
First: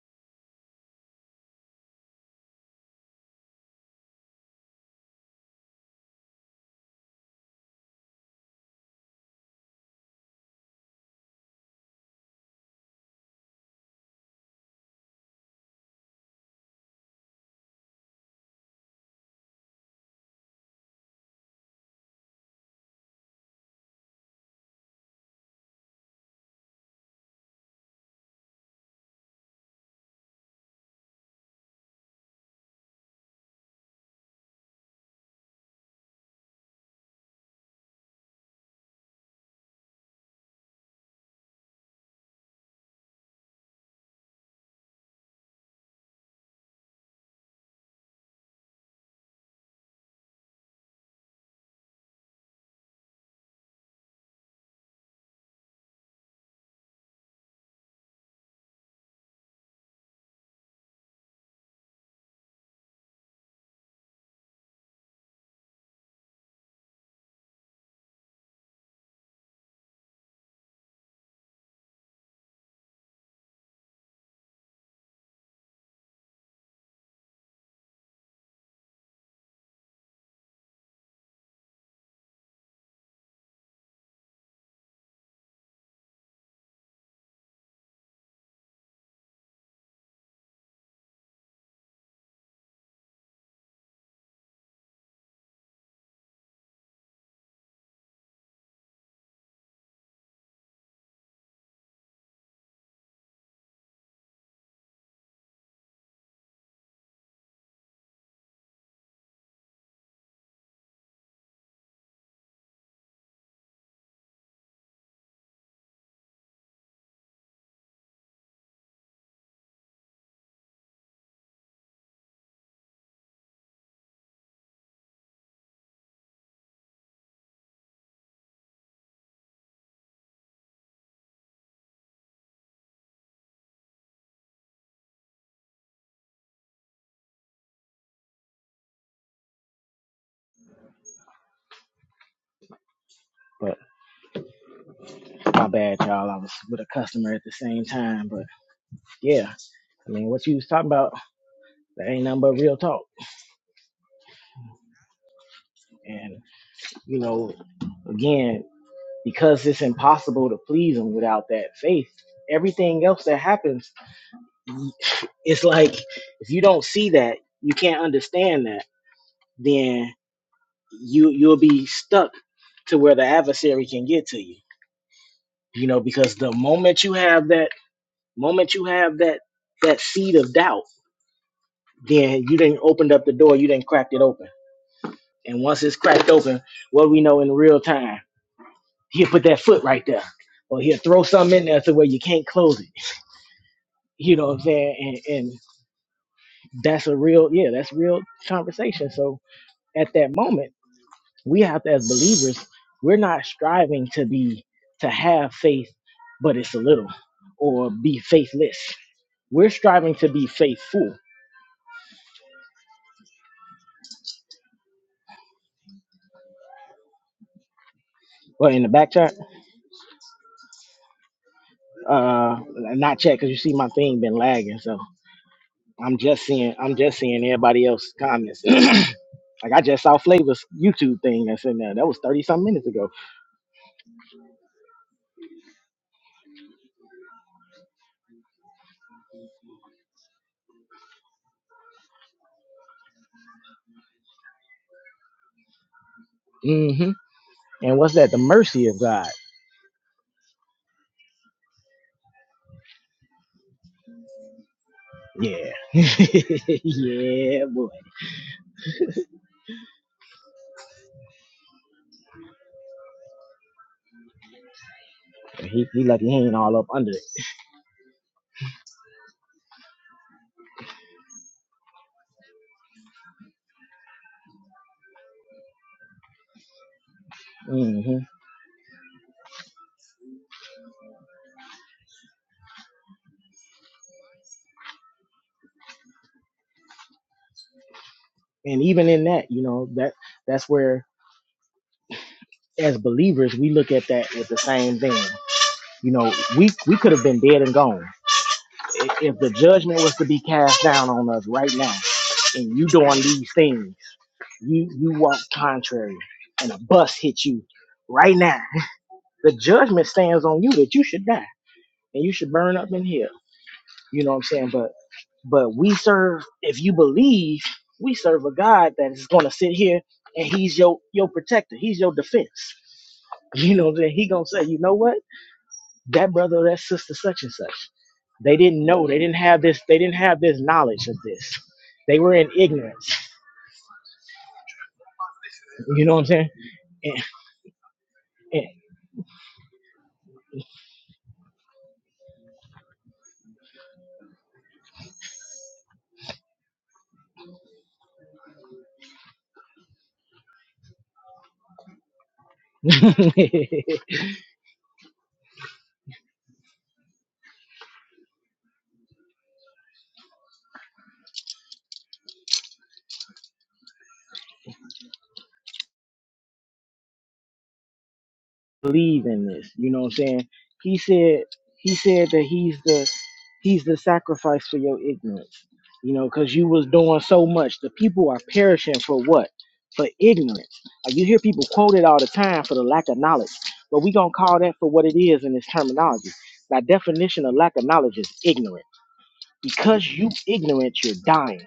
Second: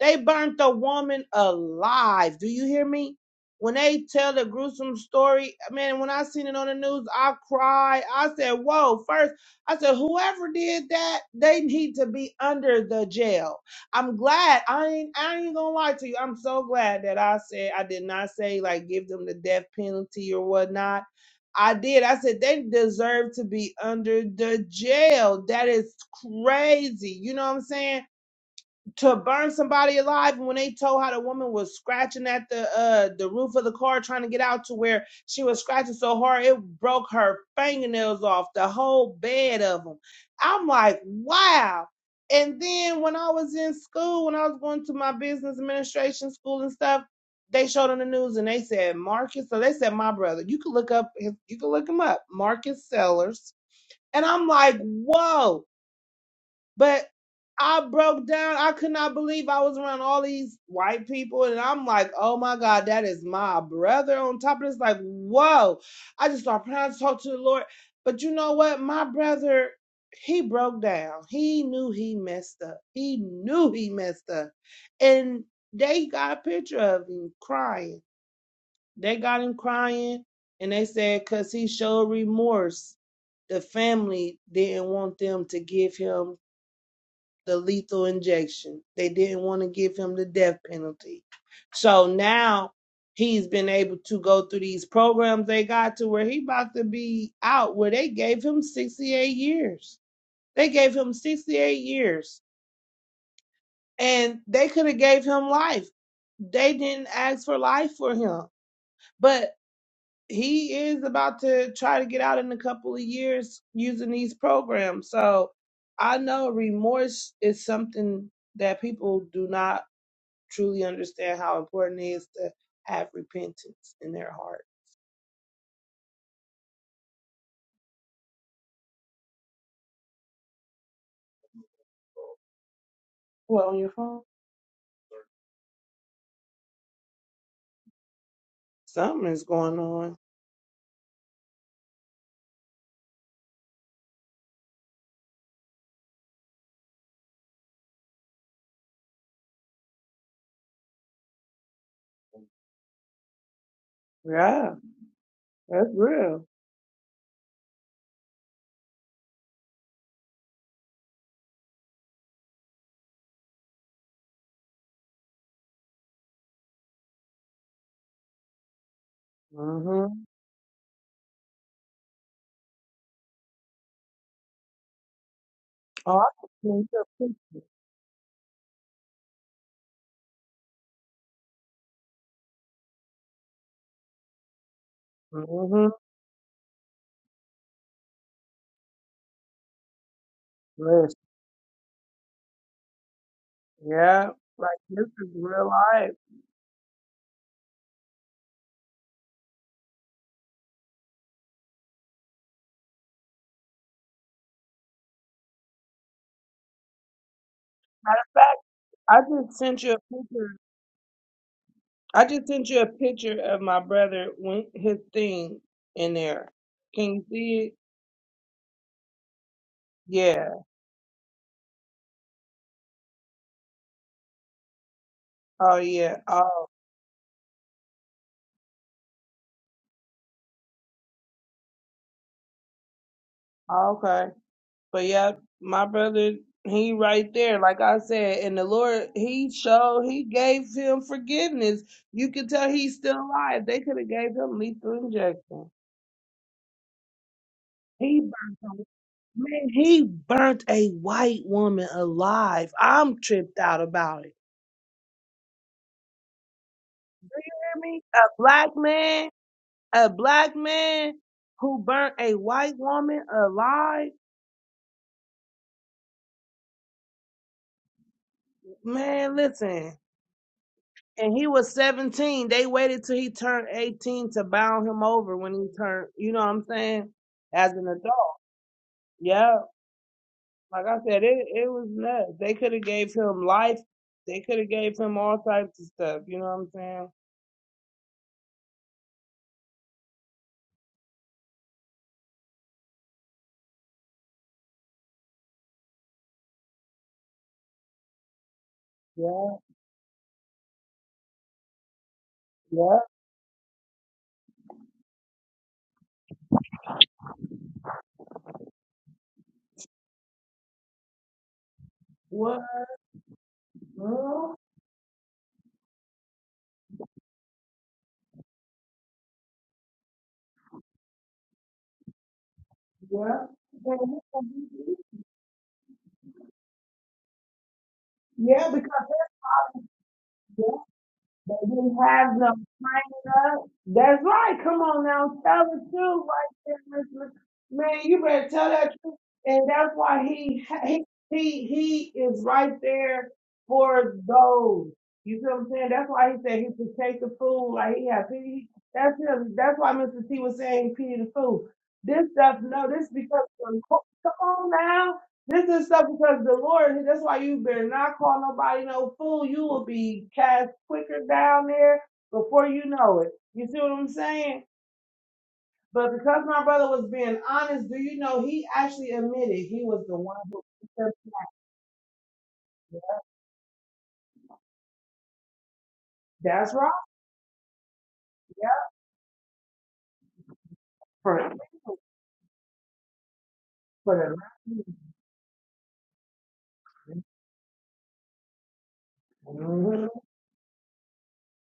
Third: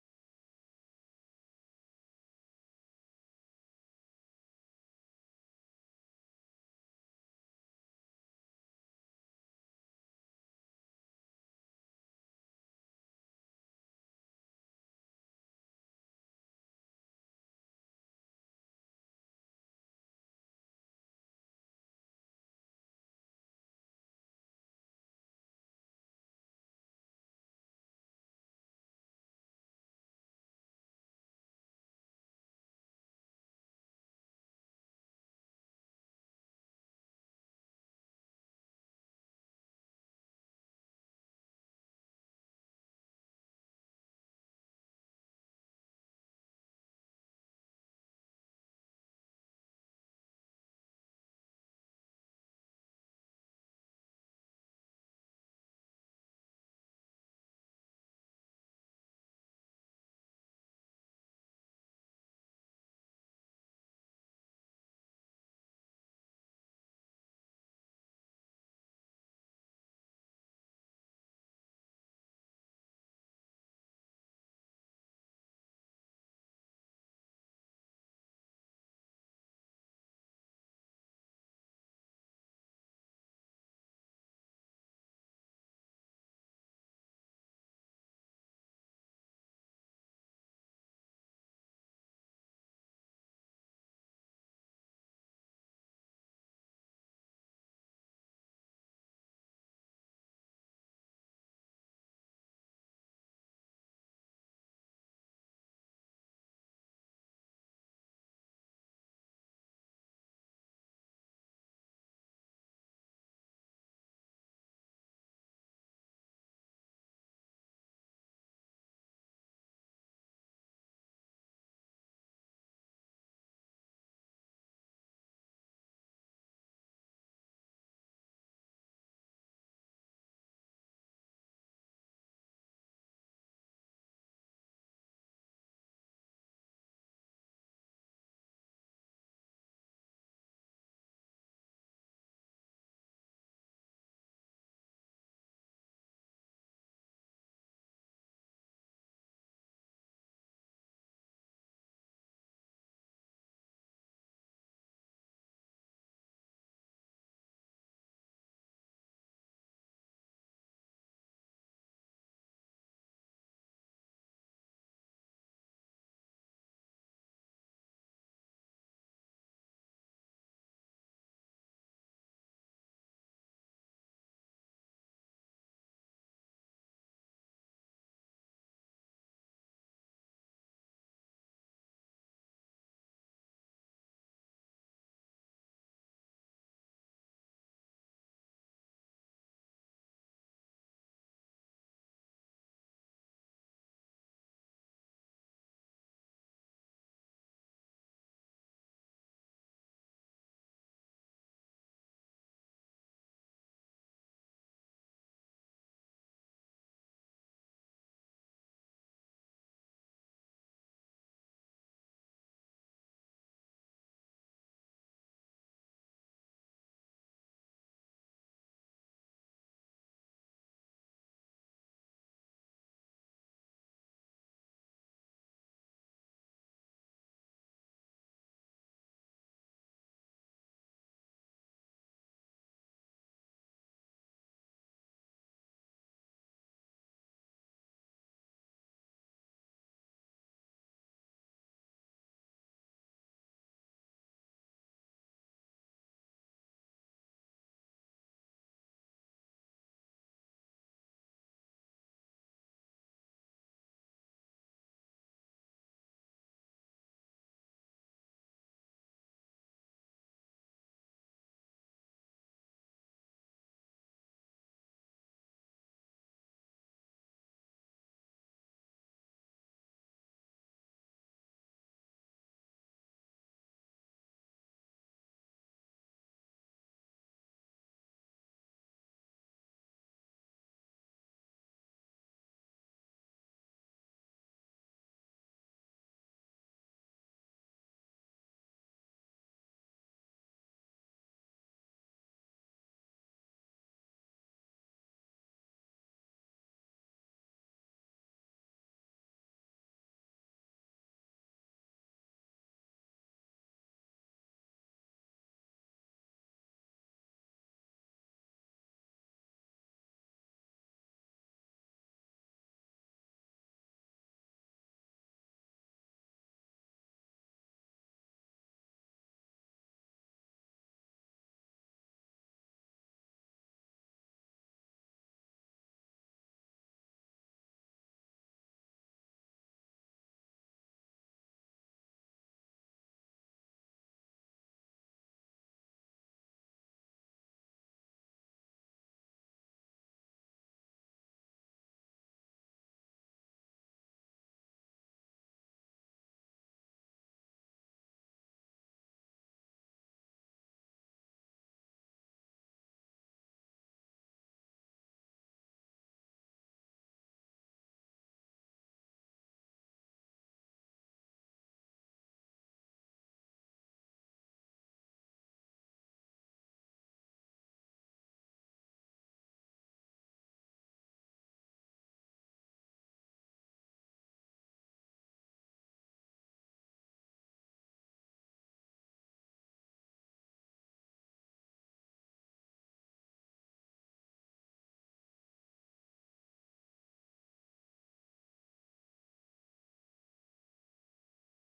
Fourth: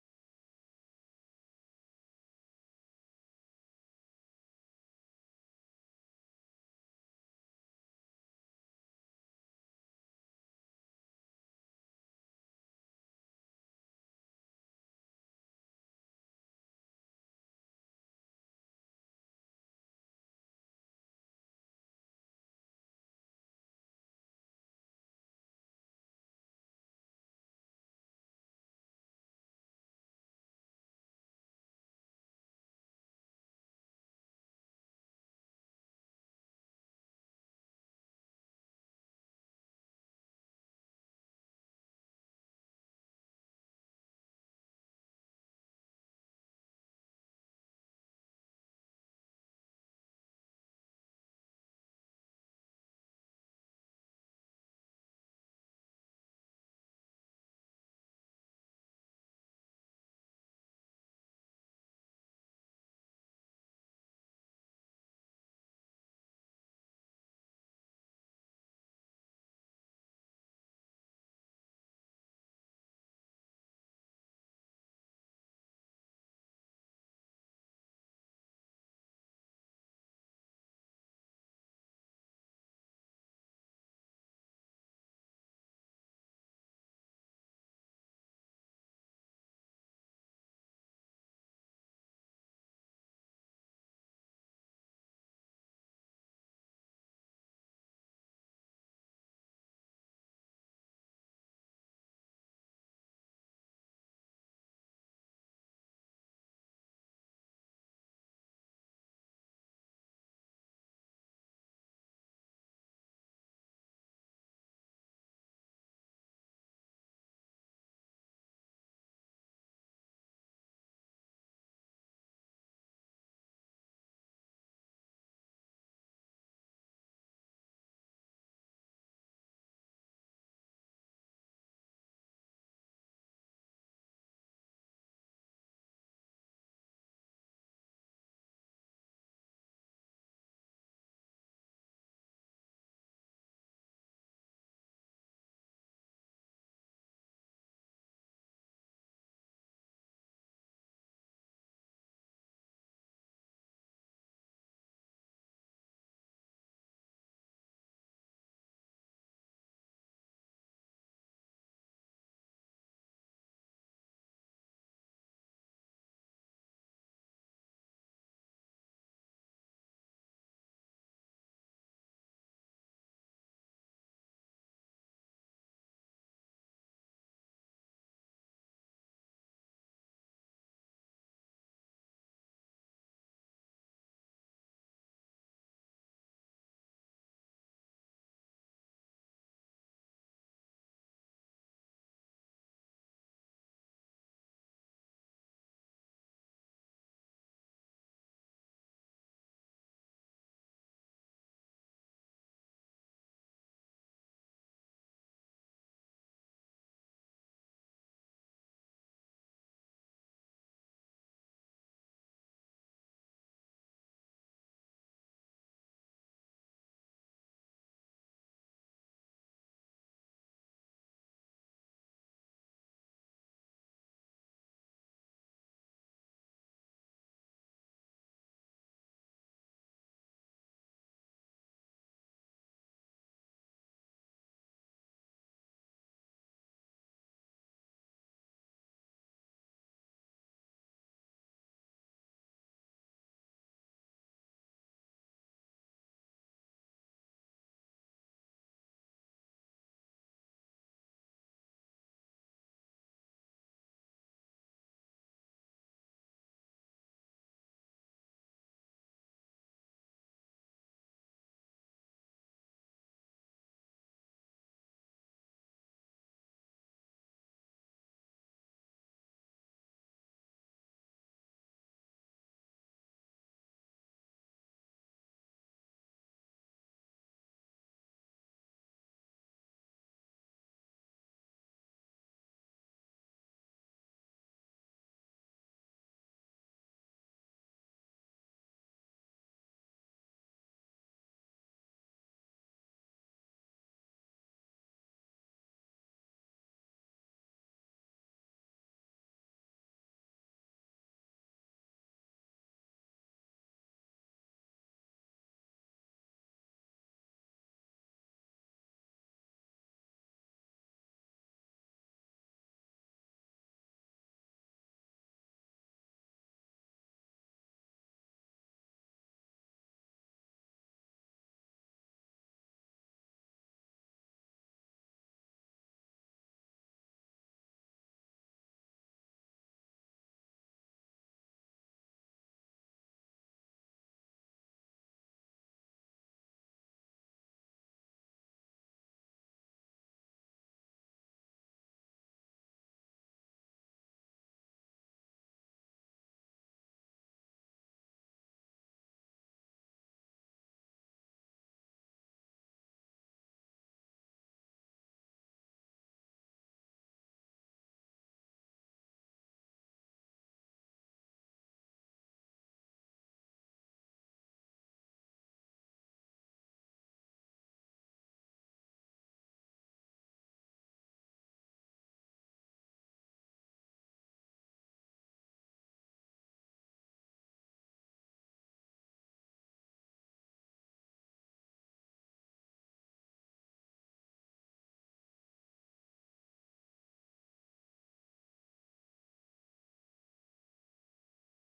Speaker 3: They burnt the woman alive. Do you hear me? When they tell the gruesome story, man, when I seen it on the news, I cried. I said, Whoa, first, I said, whoever did that, they need to be under the jail. I'm glad. I ain't I ain't gonna lie to you. I'm so glad that I said I did not say like give them the death penalty or whatnot. I did. I said they deserve to be under the jail. That is crazy. You know what I'm saying? to burn somebody alive and when they told how the woman was scratching at the uh the roof of the car trying to get out to where she was scratching so hard it broke her fingernails off the whole bed of them i'm like wow and then when i was in school when i was going to my business administration school and stuff they showed on the news and they said marcus so they said my brother you could look up his, you could look him up marcus sellers and i'm like whoa but I broke down. I could not believe I was around all these white people. And I'm like, oh my God, that is my brother on top of this. Like, whoa. I just started praying to talk to the Lord. But you know what? My brother, he broke down. He knew he messed up. He knew he messed up. And they got a picture of him crying. They got him crying. And they said, because he showed remorse, the family didn't want them to give him the lethal injection. They didn't want to give him the death penalty. So now he's been able to go through these programs they got to where he about to be out where they gave him 68 years. They gave him 68 years and they could have gave him life. They didn't ask for life for him. But he is about to try to get out in a couple of years using these programs. So I know remorse is something that people do not truly understand how important it is to have repentance in their heart. What on your phone? Something is going on.
Speaker 2: but my bad, y'all. I was with a customer at the same time. But yeah, I mean what you was talking about, that ain't nothing but real talk.
Speaker 3: Yeah, that's real.
Speaker 2: You know, again, because it's impossible to please him without that faith. Everything else that happens, it's like if you don't see that, you can't understand that, then
Speaker 3: Mm-hmm.
Speaker 2: you you'll be stuck to where the adversary can get to you. You know,
Speaker 3: Oh, I
Speaker 2: because the
Speaker 3: can see
Speaker 2: moment
Speaker 3: your
Speaker 2: you have
Speaker 3: picture.
Speaker 2: that moment you have that that seed of doubt, then you didn't opened up the door, you didn't cracked it open. And once
Speaker 3: Mm-hmm.
Speaker 2: it's cracked open, what we know in real time? he'll put that foot right there, or he'll
Speaker 3: Listen,
Speaker 2: throw something in there to where you can't close it.
Speaker 3: yeah,
Speaker 2: You know what I'm
Speaker 3: like
Speaker 2: saying?
Speaker 3: this is
Speaker 2: And, and
Speaker 3: real life. In
Speaker 2: that's a real, yeah, that's real conversation. So at that moment, we have to, as believers, we're not striving to be to have faith, but it's a little, or be
Speaker 3: fact,
Speaker 2: faithless.
Speaker 3: I just
Speaker 2: We're
Speaker 3: sent you a
Speaker 2: striving to be
Speaker 3: picture.
Speaker 2: faithful.
Speaker 3: I just sent you a picture of my brother when his thing in there. Can you see it?
Speaker 2: Well, in the back chart,
Speaker 3: Yeah.
Speaker 2: uh, not check because you see my thing been lagging, so
Speaker 3: Oh yeah.
Speaker 2: I'm just
Speaker 3: Oh,
Speaker 2: seeing I'm just seeing everybody else's comments. Like I just saw Flavor's YouTube thing that's in there. That was thirty some minutes ago.
Speaker 3: okay. But yeah, my brother, he right there, like I said, and the Lord, he showed, he gave him forgiveness. You can tell he's still alive. They could have gave him lethal injection.
Speaker 2: hmm And what's
Speaker 3: He
Speaker 2: that? The
Speaker 3: burnt a,
Speaker 2: mercy of God.
Speaker 3: man, he burnt a white woman alive. I'm tripped out about it.
Speaker 2: Yeah. yeah,
Speaker 3: Hear
Speaker 2: boy.
Speaker 3: me? A black man, a black man who burnt a white woman alive.
Speaker 2: He, he lucky he ain't all up under it.
Speaker 3: Man, listen. and he was 17. They waited till he turned 18 to bound him over when he turned, you know what I'm saying, as an
Speaker 2: hmm
Speaker 3: adult. Yeah, like I said, it, it was nuts. They could have gave him life. They could have gave him all types of stuff. You know what I'm saying?
Speaker 2: And even in that, you know, that that's where as believers we look at that with the same thing. You know, we we could have been dead and gone I- if
Speaker 3: Yeah,
Speaker 2: the judgment was to be cast down on us right now, and you
Speaker 3: yeah.
Speaker 2: doing these things, you you walk contrary, and a bus hit you right now. the judgment stands on you that you should die and you should
Speaker 3: What?
Speaker 2: burn up in hell. You know what I'm
Speaker 3: Girl,
Speaker 2: saying? But but we serve if you believe, we serve a God that is gonna sit here and he's your your protector, he's your defense.
Speaker 3: yeah.
Speaker 2: You know what I'm saying? He gonna say, you know what? That brother or that sister such and such. They
Speaker 3: Yeah,
Speaker 2: didn't
Speaker 3: because,
Speaker 2: know, they didn't have this, they didn't have this
Speaker 3: yeah.
Speaker 2: knowledge of
Speaker 3: They
Speaker 2: this.
Speaker 3: didn't
Speaker 2: They were
Speaker 3: have
Speaker 2: in
Speaker 3: no
Speaker 2: ignorance.
Speaker 3: training up. That's right. Come on now, tell the
Speaker 2: You know
Speaker 3: truth
Speaker 2: what
Speaker 3: right there, Miss
Speaker 2: I'm
Speaker 3: Ma- Man, you better tell that truth. And that's why he he he he is right there for those. You feel what I'm saying? That's why he said he could take the food like he had pity. That's him. That's why Mr. T was saying pity the food. This stuff, no, this because
Speaker 2: saying?
Speaker 3: come on now. This is stuff because the Lord, that's why you better not call nobody no fool. You will be cast quicker down there before you know it. You see what I'm saying? But because my brother was being honest, do you know he actually
Speaker 2: believe in
Speaker 3: admitted
Speaker 2: this.
Speaker 3: he
Speaker 2: You know
Speaker 3: was the
Speaker 2: what I'm
Speaker 3: one
Speaker 2: saying?
Speaker 3: who
Speaker 2: He said he said that he's the he's the sacrifice for your ignorance. You know, because you
Speaker 3: that's
Speaker 2: was
Speaker 3: right.
Speaker 2: doing so much. The people are
Speaker 3: Yeah.
Speaker 2: perishing for what? For ignorance. Like you hear
Speaker 3: For,
Speaker 2: people quoted all the time for the lack of knowledge, but we
Speaker 3: for
Speaker 2: gonna
Speaker 3: the
Speaker 2: call that for what it is in this terminology. By definition, a lack of knowledge is ignorant.
Speaker 3: Mhm.
Speaker 2: Because you ignorant, you're dying,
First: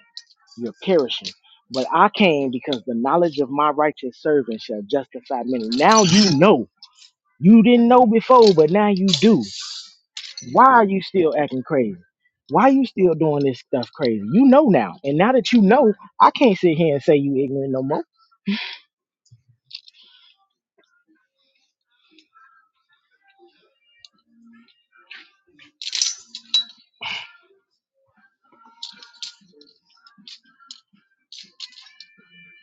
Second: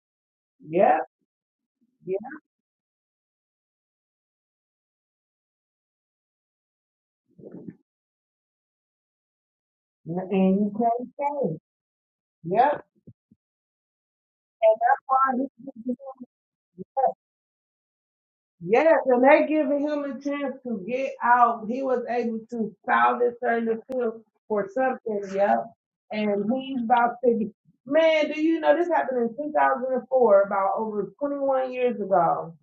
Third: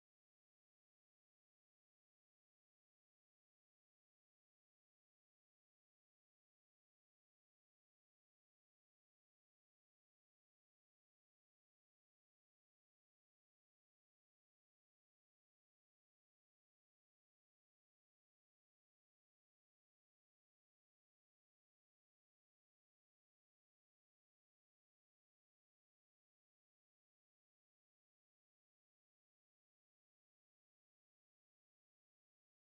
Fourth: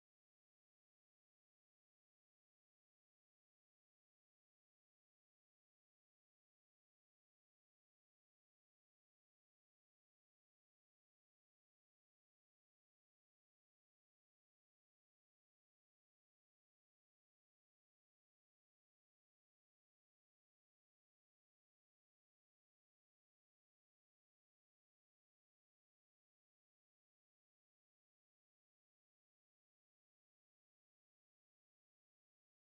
Speaker 2: you're
Speaker 3: Yep. Yeah.
Speaker 2: perishing. But I came because the knowledge of my righteous servant shall justify many. Now you know you didn't know before, but now you do.
Speaker 3: And
Speaker 2: Why
Speaker 3: you
Speaker 2: are you
Speaker 3: can't
Speaker 2: still
Speaker 3: say.
Speaker 2: acting crazy? Why you
Speaker 3: Yep.
Speaker 2: still doing this stuff crazy? You know now. And now that you know, I can't sit here and say you ignorant no more.
Speaker 3: Yes, and they giving him a chance to get out. He was able to file this certain appeal for something, yeah. And he's about to be, man, do you know this happened in 2004, about over 21 years ago.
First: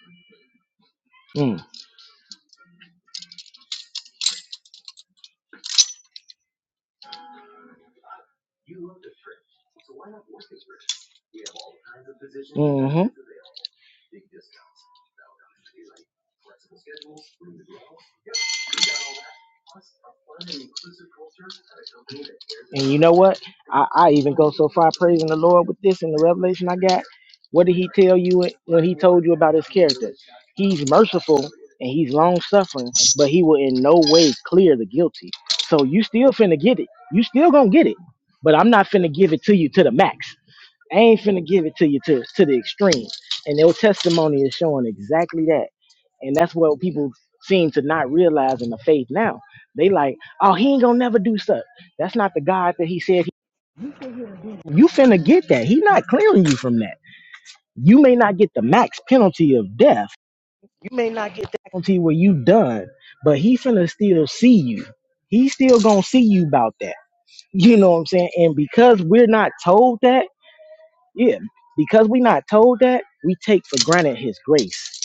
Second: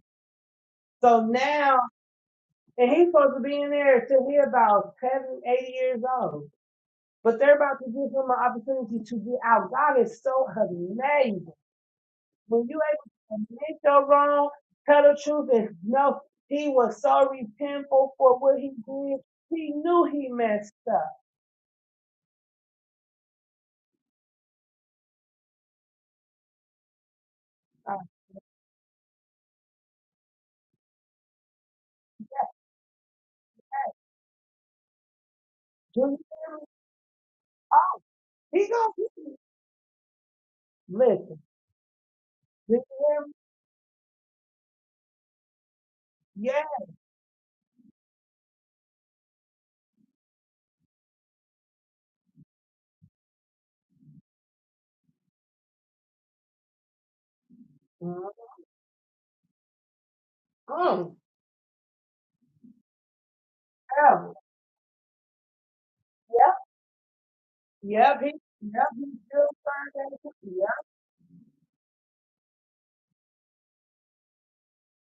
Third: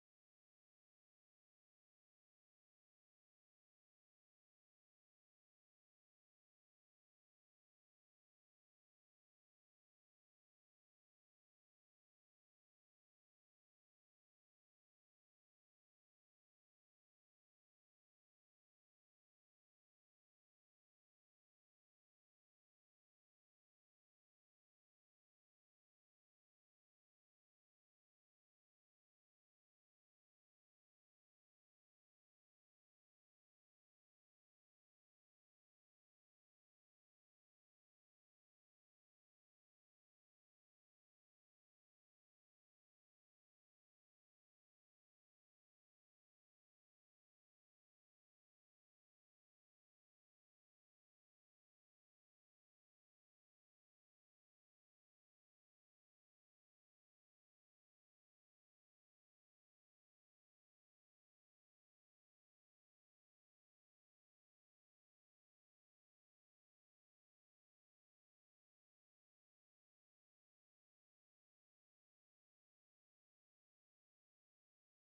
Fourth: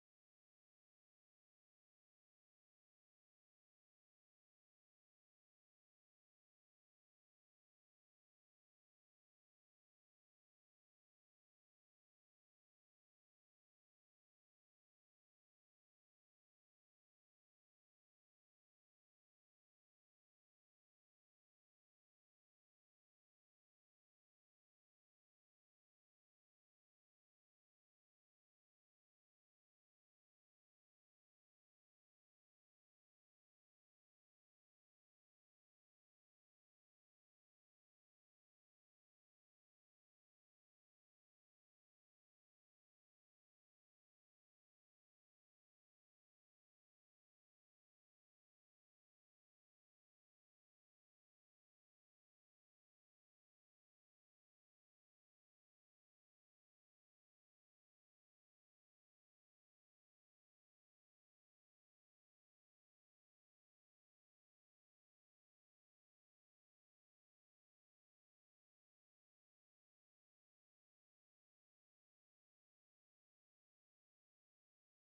Speaker 3: So
Speaker 2: Mm.
Speaker 3: now, and he's supposed to be in there till he about seven, eight years old. But they're about to give him an opportunity to get out. God is so amazing. When you
Speaker 2: Mm-hmm.
Speaker 3: able to admit your wrong, tell the truth, and no, he was so repentful for what he did. He knew he messed up.
Speaker 2: And you know what? I, I even go so far praising the Lord with this and the revelation I got. What did he
Speaker 3: Uh,
Speaker 2: tell you when he told you about his character? He's merciful and he's long suffering, but he will in no way clear the guilty. So you
Speaker 3: do
Speaker 2: still finna get it. You still gonna get it.
Speaker 3: oh,
Speaker 2: But
Speaker 3: he
Speaker 2: I'm not
Speaker 3: gonna
Speaker 2: finna give
Speaker 3: be-
Speaker 2: it to you to the max. I ain't
Speaker 3: listen.
Speaker 2: finna give it to you to, to the
Speaker 3: Did you
Speaker 2: extreme.
Speaker 3: hear me?
Speaker 2: And their testimony is showing exactly that. And that's
Speaker 3: Yeah.
Speaker 2: what people seem to not realize in the faith now. They like, oh, he ain't gonna never do such. That's not the God that he said. you finna get that. He not clearing you from that. You may not get the max penalty of death. You may
Speaker 3: Mm,
Speaker 2: not get the penalty where you done, but he finna still
Speaker 3: ever.
Speaker 2: see you. He still gonna see you about that. You know what I'm
Speaker 3: Yep,
Speaker 2: saying?
Speaker 3: he,
Speaker 2: And
Speaker 3: yep,
Speaker 2: because
Speaker 3: he
Speaker 2: we're
Speaker 3: still
Speaker 2: not
Speaker 3: turned
Speaker 2: told
Speaker 3: that.
Speaker 2: that,
Speaker 3: Yep.
Speaker 2: Yeah, because we not told that, we take for granted his grace.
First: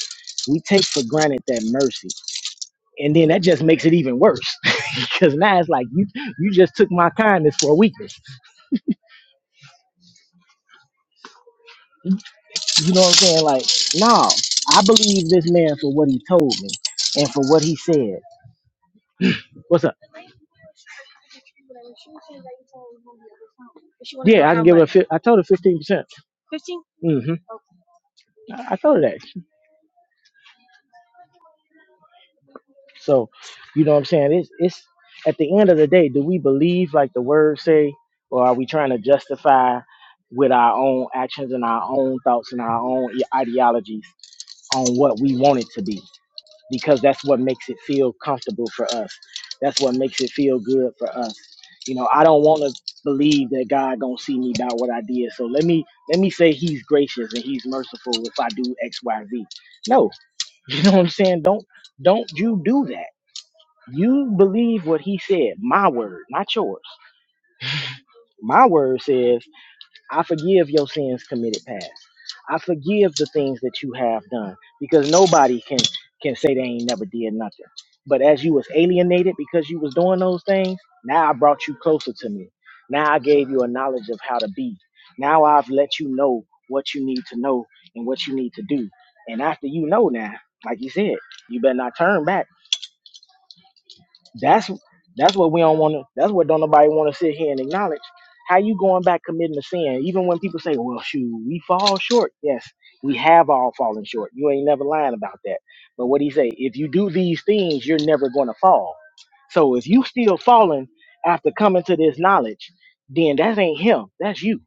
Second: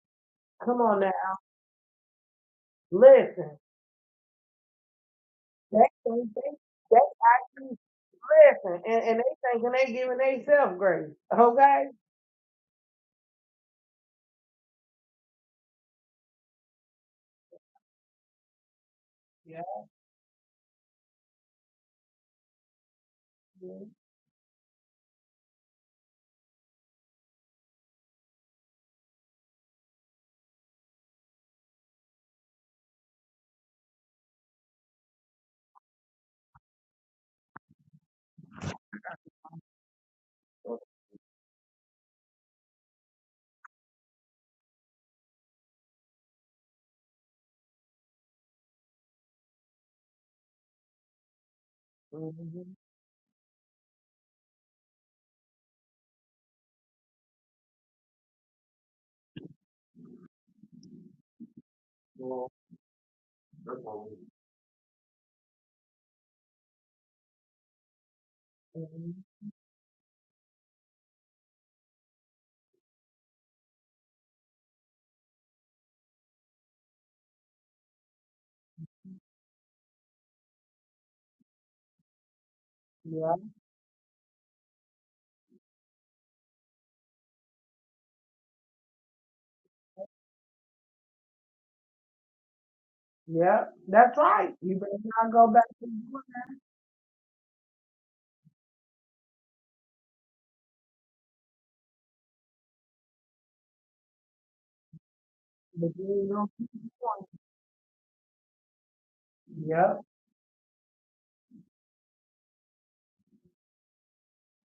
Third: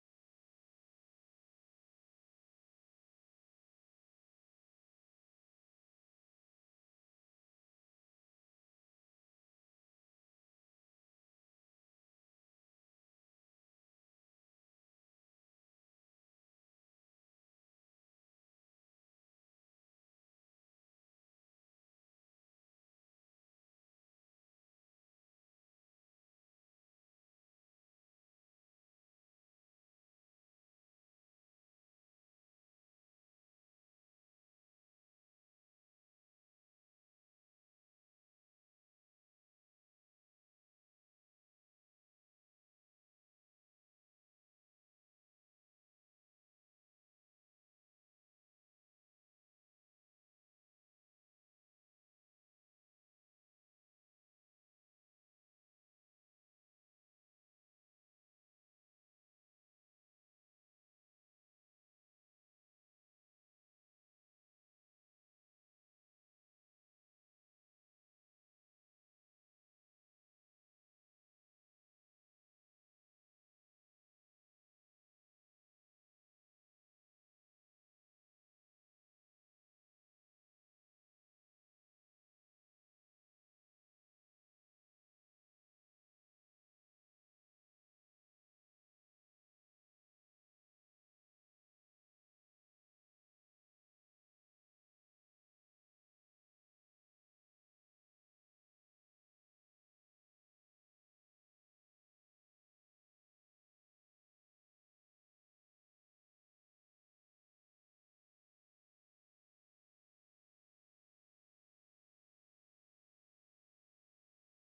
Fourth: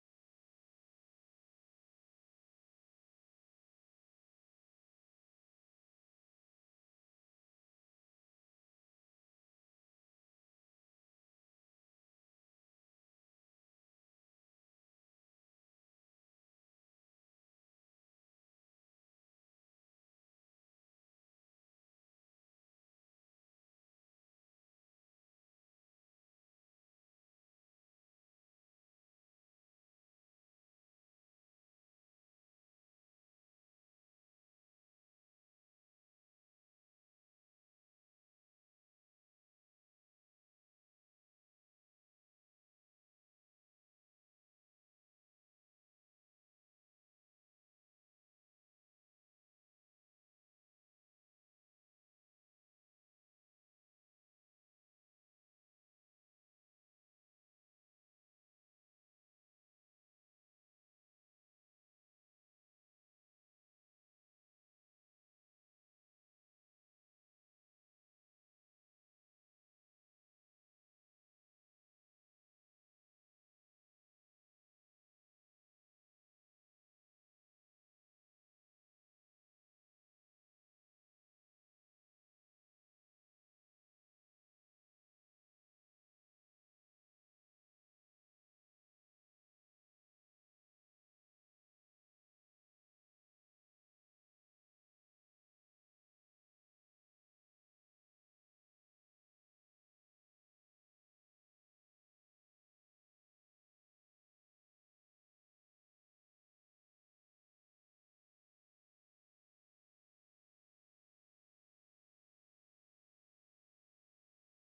Speaker 2: We
Speaker 3: Come
Speaker 2: take
Speaker 3: on
Speaker 2: for
Speaker 3: now.
Speaker 2: granted that mercy. And then that
Speaker 3: Listen.
Speaker 2: just makes it even worse. because now it's like
Speaker 3: They,
Speaker 2: you
Speaker 3: think
Speaker 2: you
Speaker 3: they,
Speaker 2: just took
Speaker 3: they
Speaker 2: my kindness for
Speaker 3: actually
Speaker 2: weakness.
Speaker 3: listen, and, and they thinking they giving themselves grace. Okay?
Speaker 2: You know what I'm saying? Like, no, I believe this man for what he told me and for what he said.
Speaker 3: Yeah.
Speaker 2: What's up? Yeah, I can give her. fif- I told her fifteen percent. hmm I I told her that. So, you know what I'm saying? It's it's at the end of the day, do we believe like the words say, or are we trying to justify with our own actions and our own thoughts and our own i- ideologies on what we want it to be? Because that's what makes it feel comfortable for us. That's what makes it feel good for us. You know, I don't want to believe that God gonna see me about what I did. So let me let me say He's gracious and He's merciful if I do X, Y, Z. No, you know what I'm saying? Don't don't you do that
Speaker 3: Mhm.
Speaker 2: you believe what he said, my word, not yours. My word
Speaker 3: Mhm.
Speaker 2: says, I forgive your sins committed past. I forgive the things that you have done because nobody can can say they ain't never did nothing. But as you was alienated because you was doing those things, now I brought you closer to me. Now I
Speaker 3: Yeah,
Speaker 2: gave you a knowledge of how to be. Now I've let you know what you need to know and what you need to do. And after you know now, like you said, you better not turn back
Speaker 3: yeah, that's right.
Speaker 2: That's
Speaker 3: You better not
Speaker 2: that's
Speaker 3: go
Speaker 2: what we
Speaker 3: back to
Speaker 2: don't want to.
Speaker 3: the point,
Speaker 2: That's what don't nobody want to sit here and acknowledge. How you going back committing a sin? Even when people say, "Well, shoot, we fall short." Yes, we have all fallen short. You ain't never lying about that.
Speaker 3: but you
Speaker 2: But what he
Speaker 3: ain't no
Speaker 2: say? If you do
Speaker 3: point.
Speaker 2: these things, you're never going to fall. So if
Speaker 3: Yeah,
Speaker 2: you still falling after coming to this knowledge, then that ain't him. That's you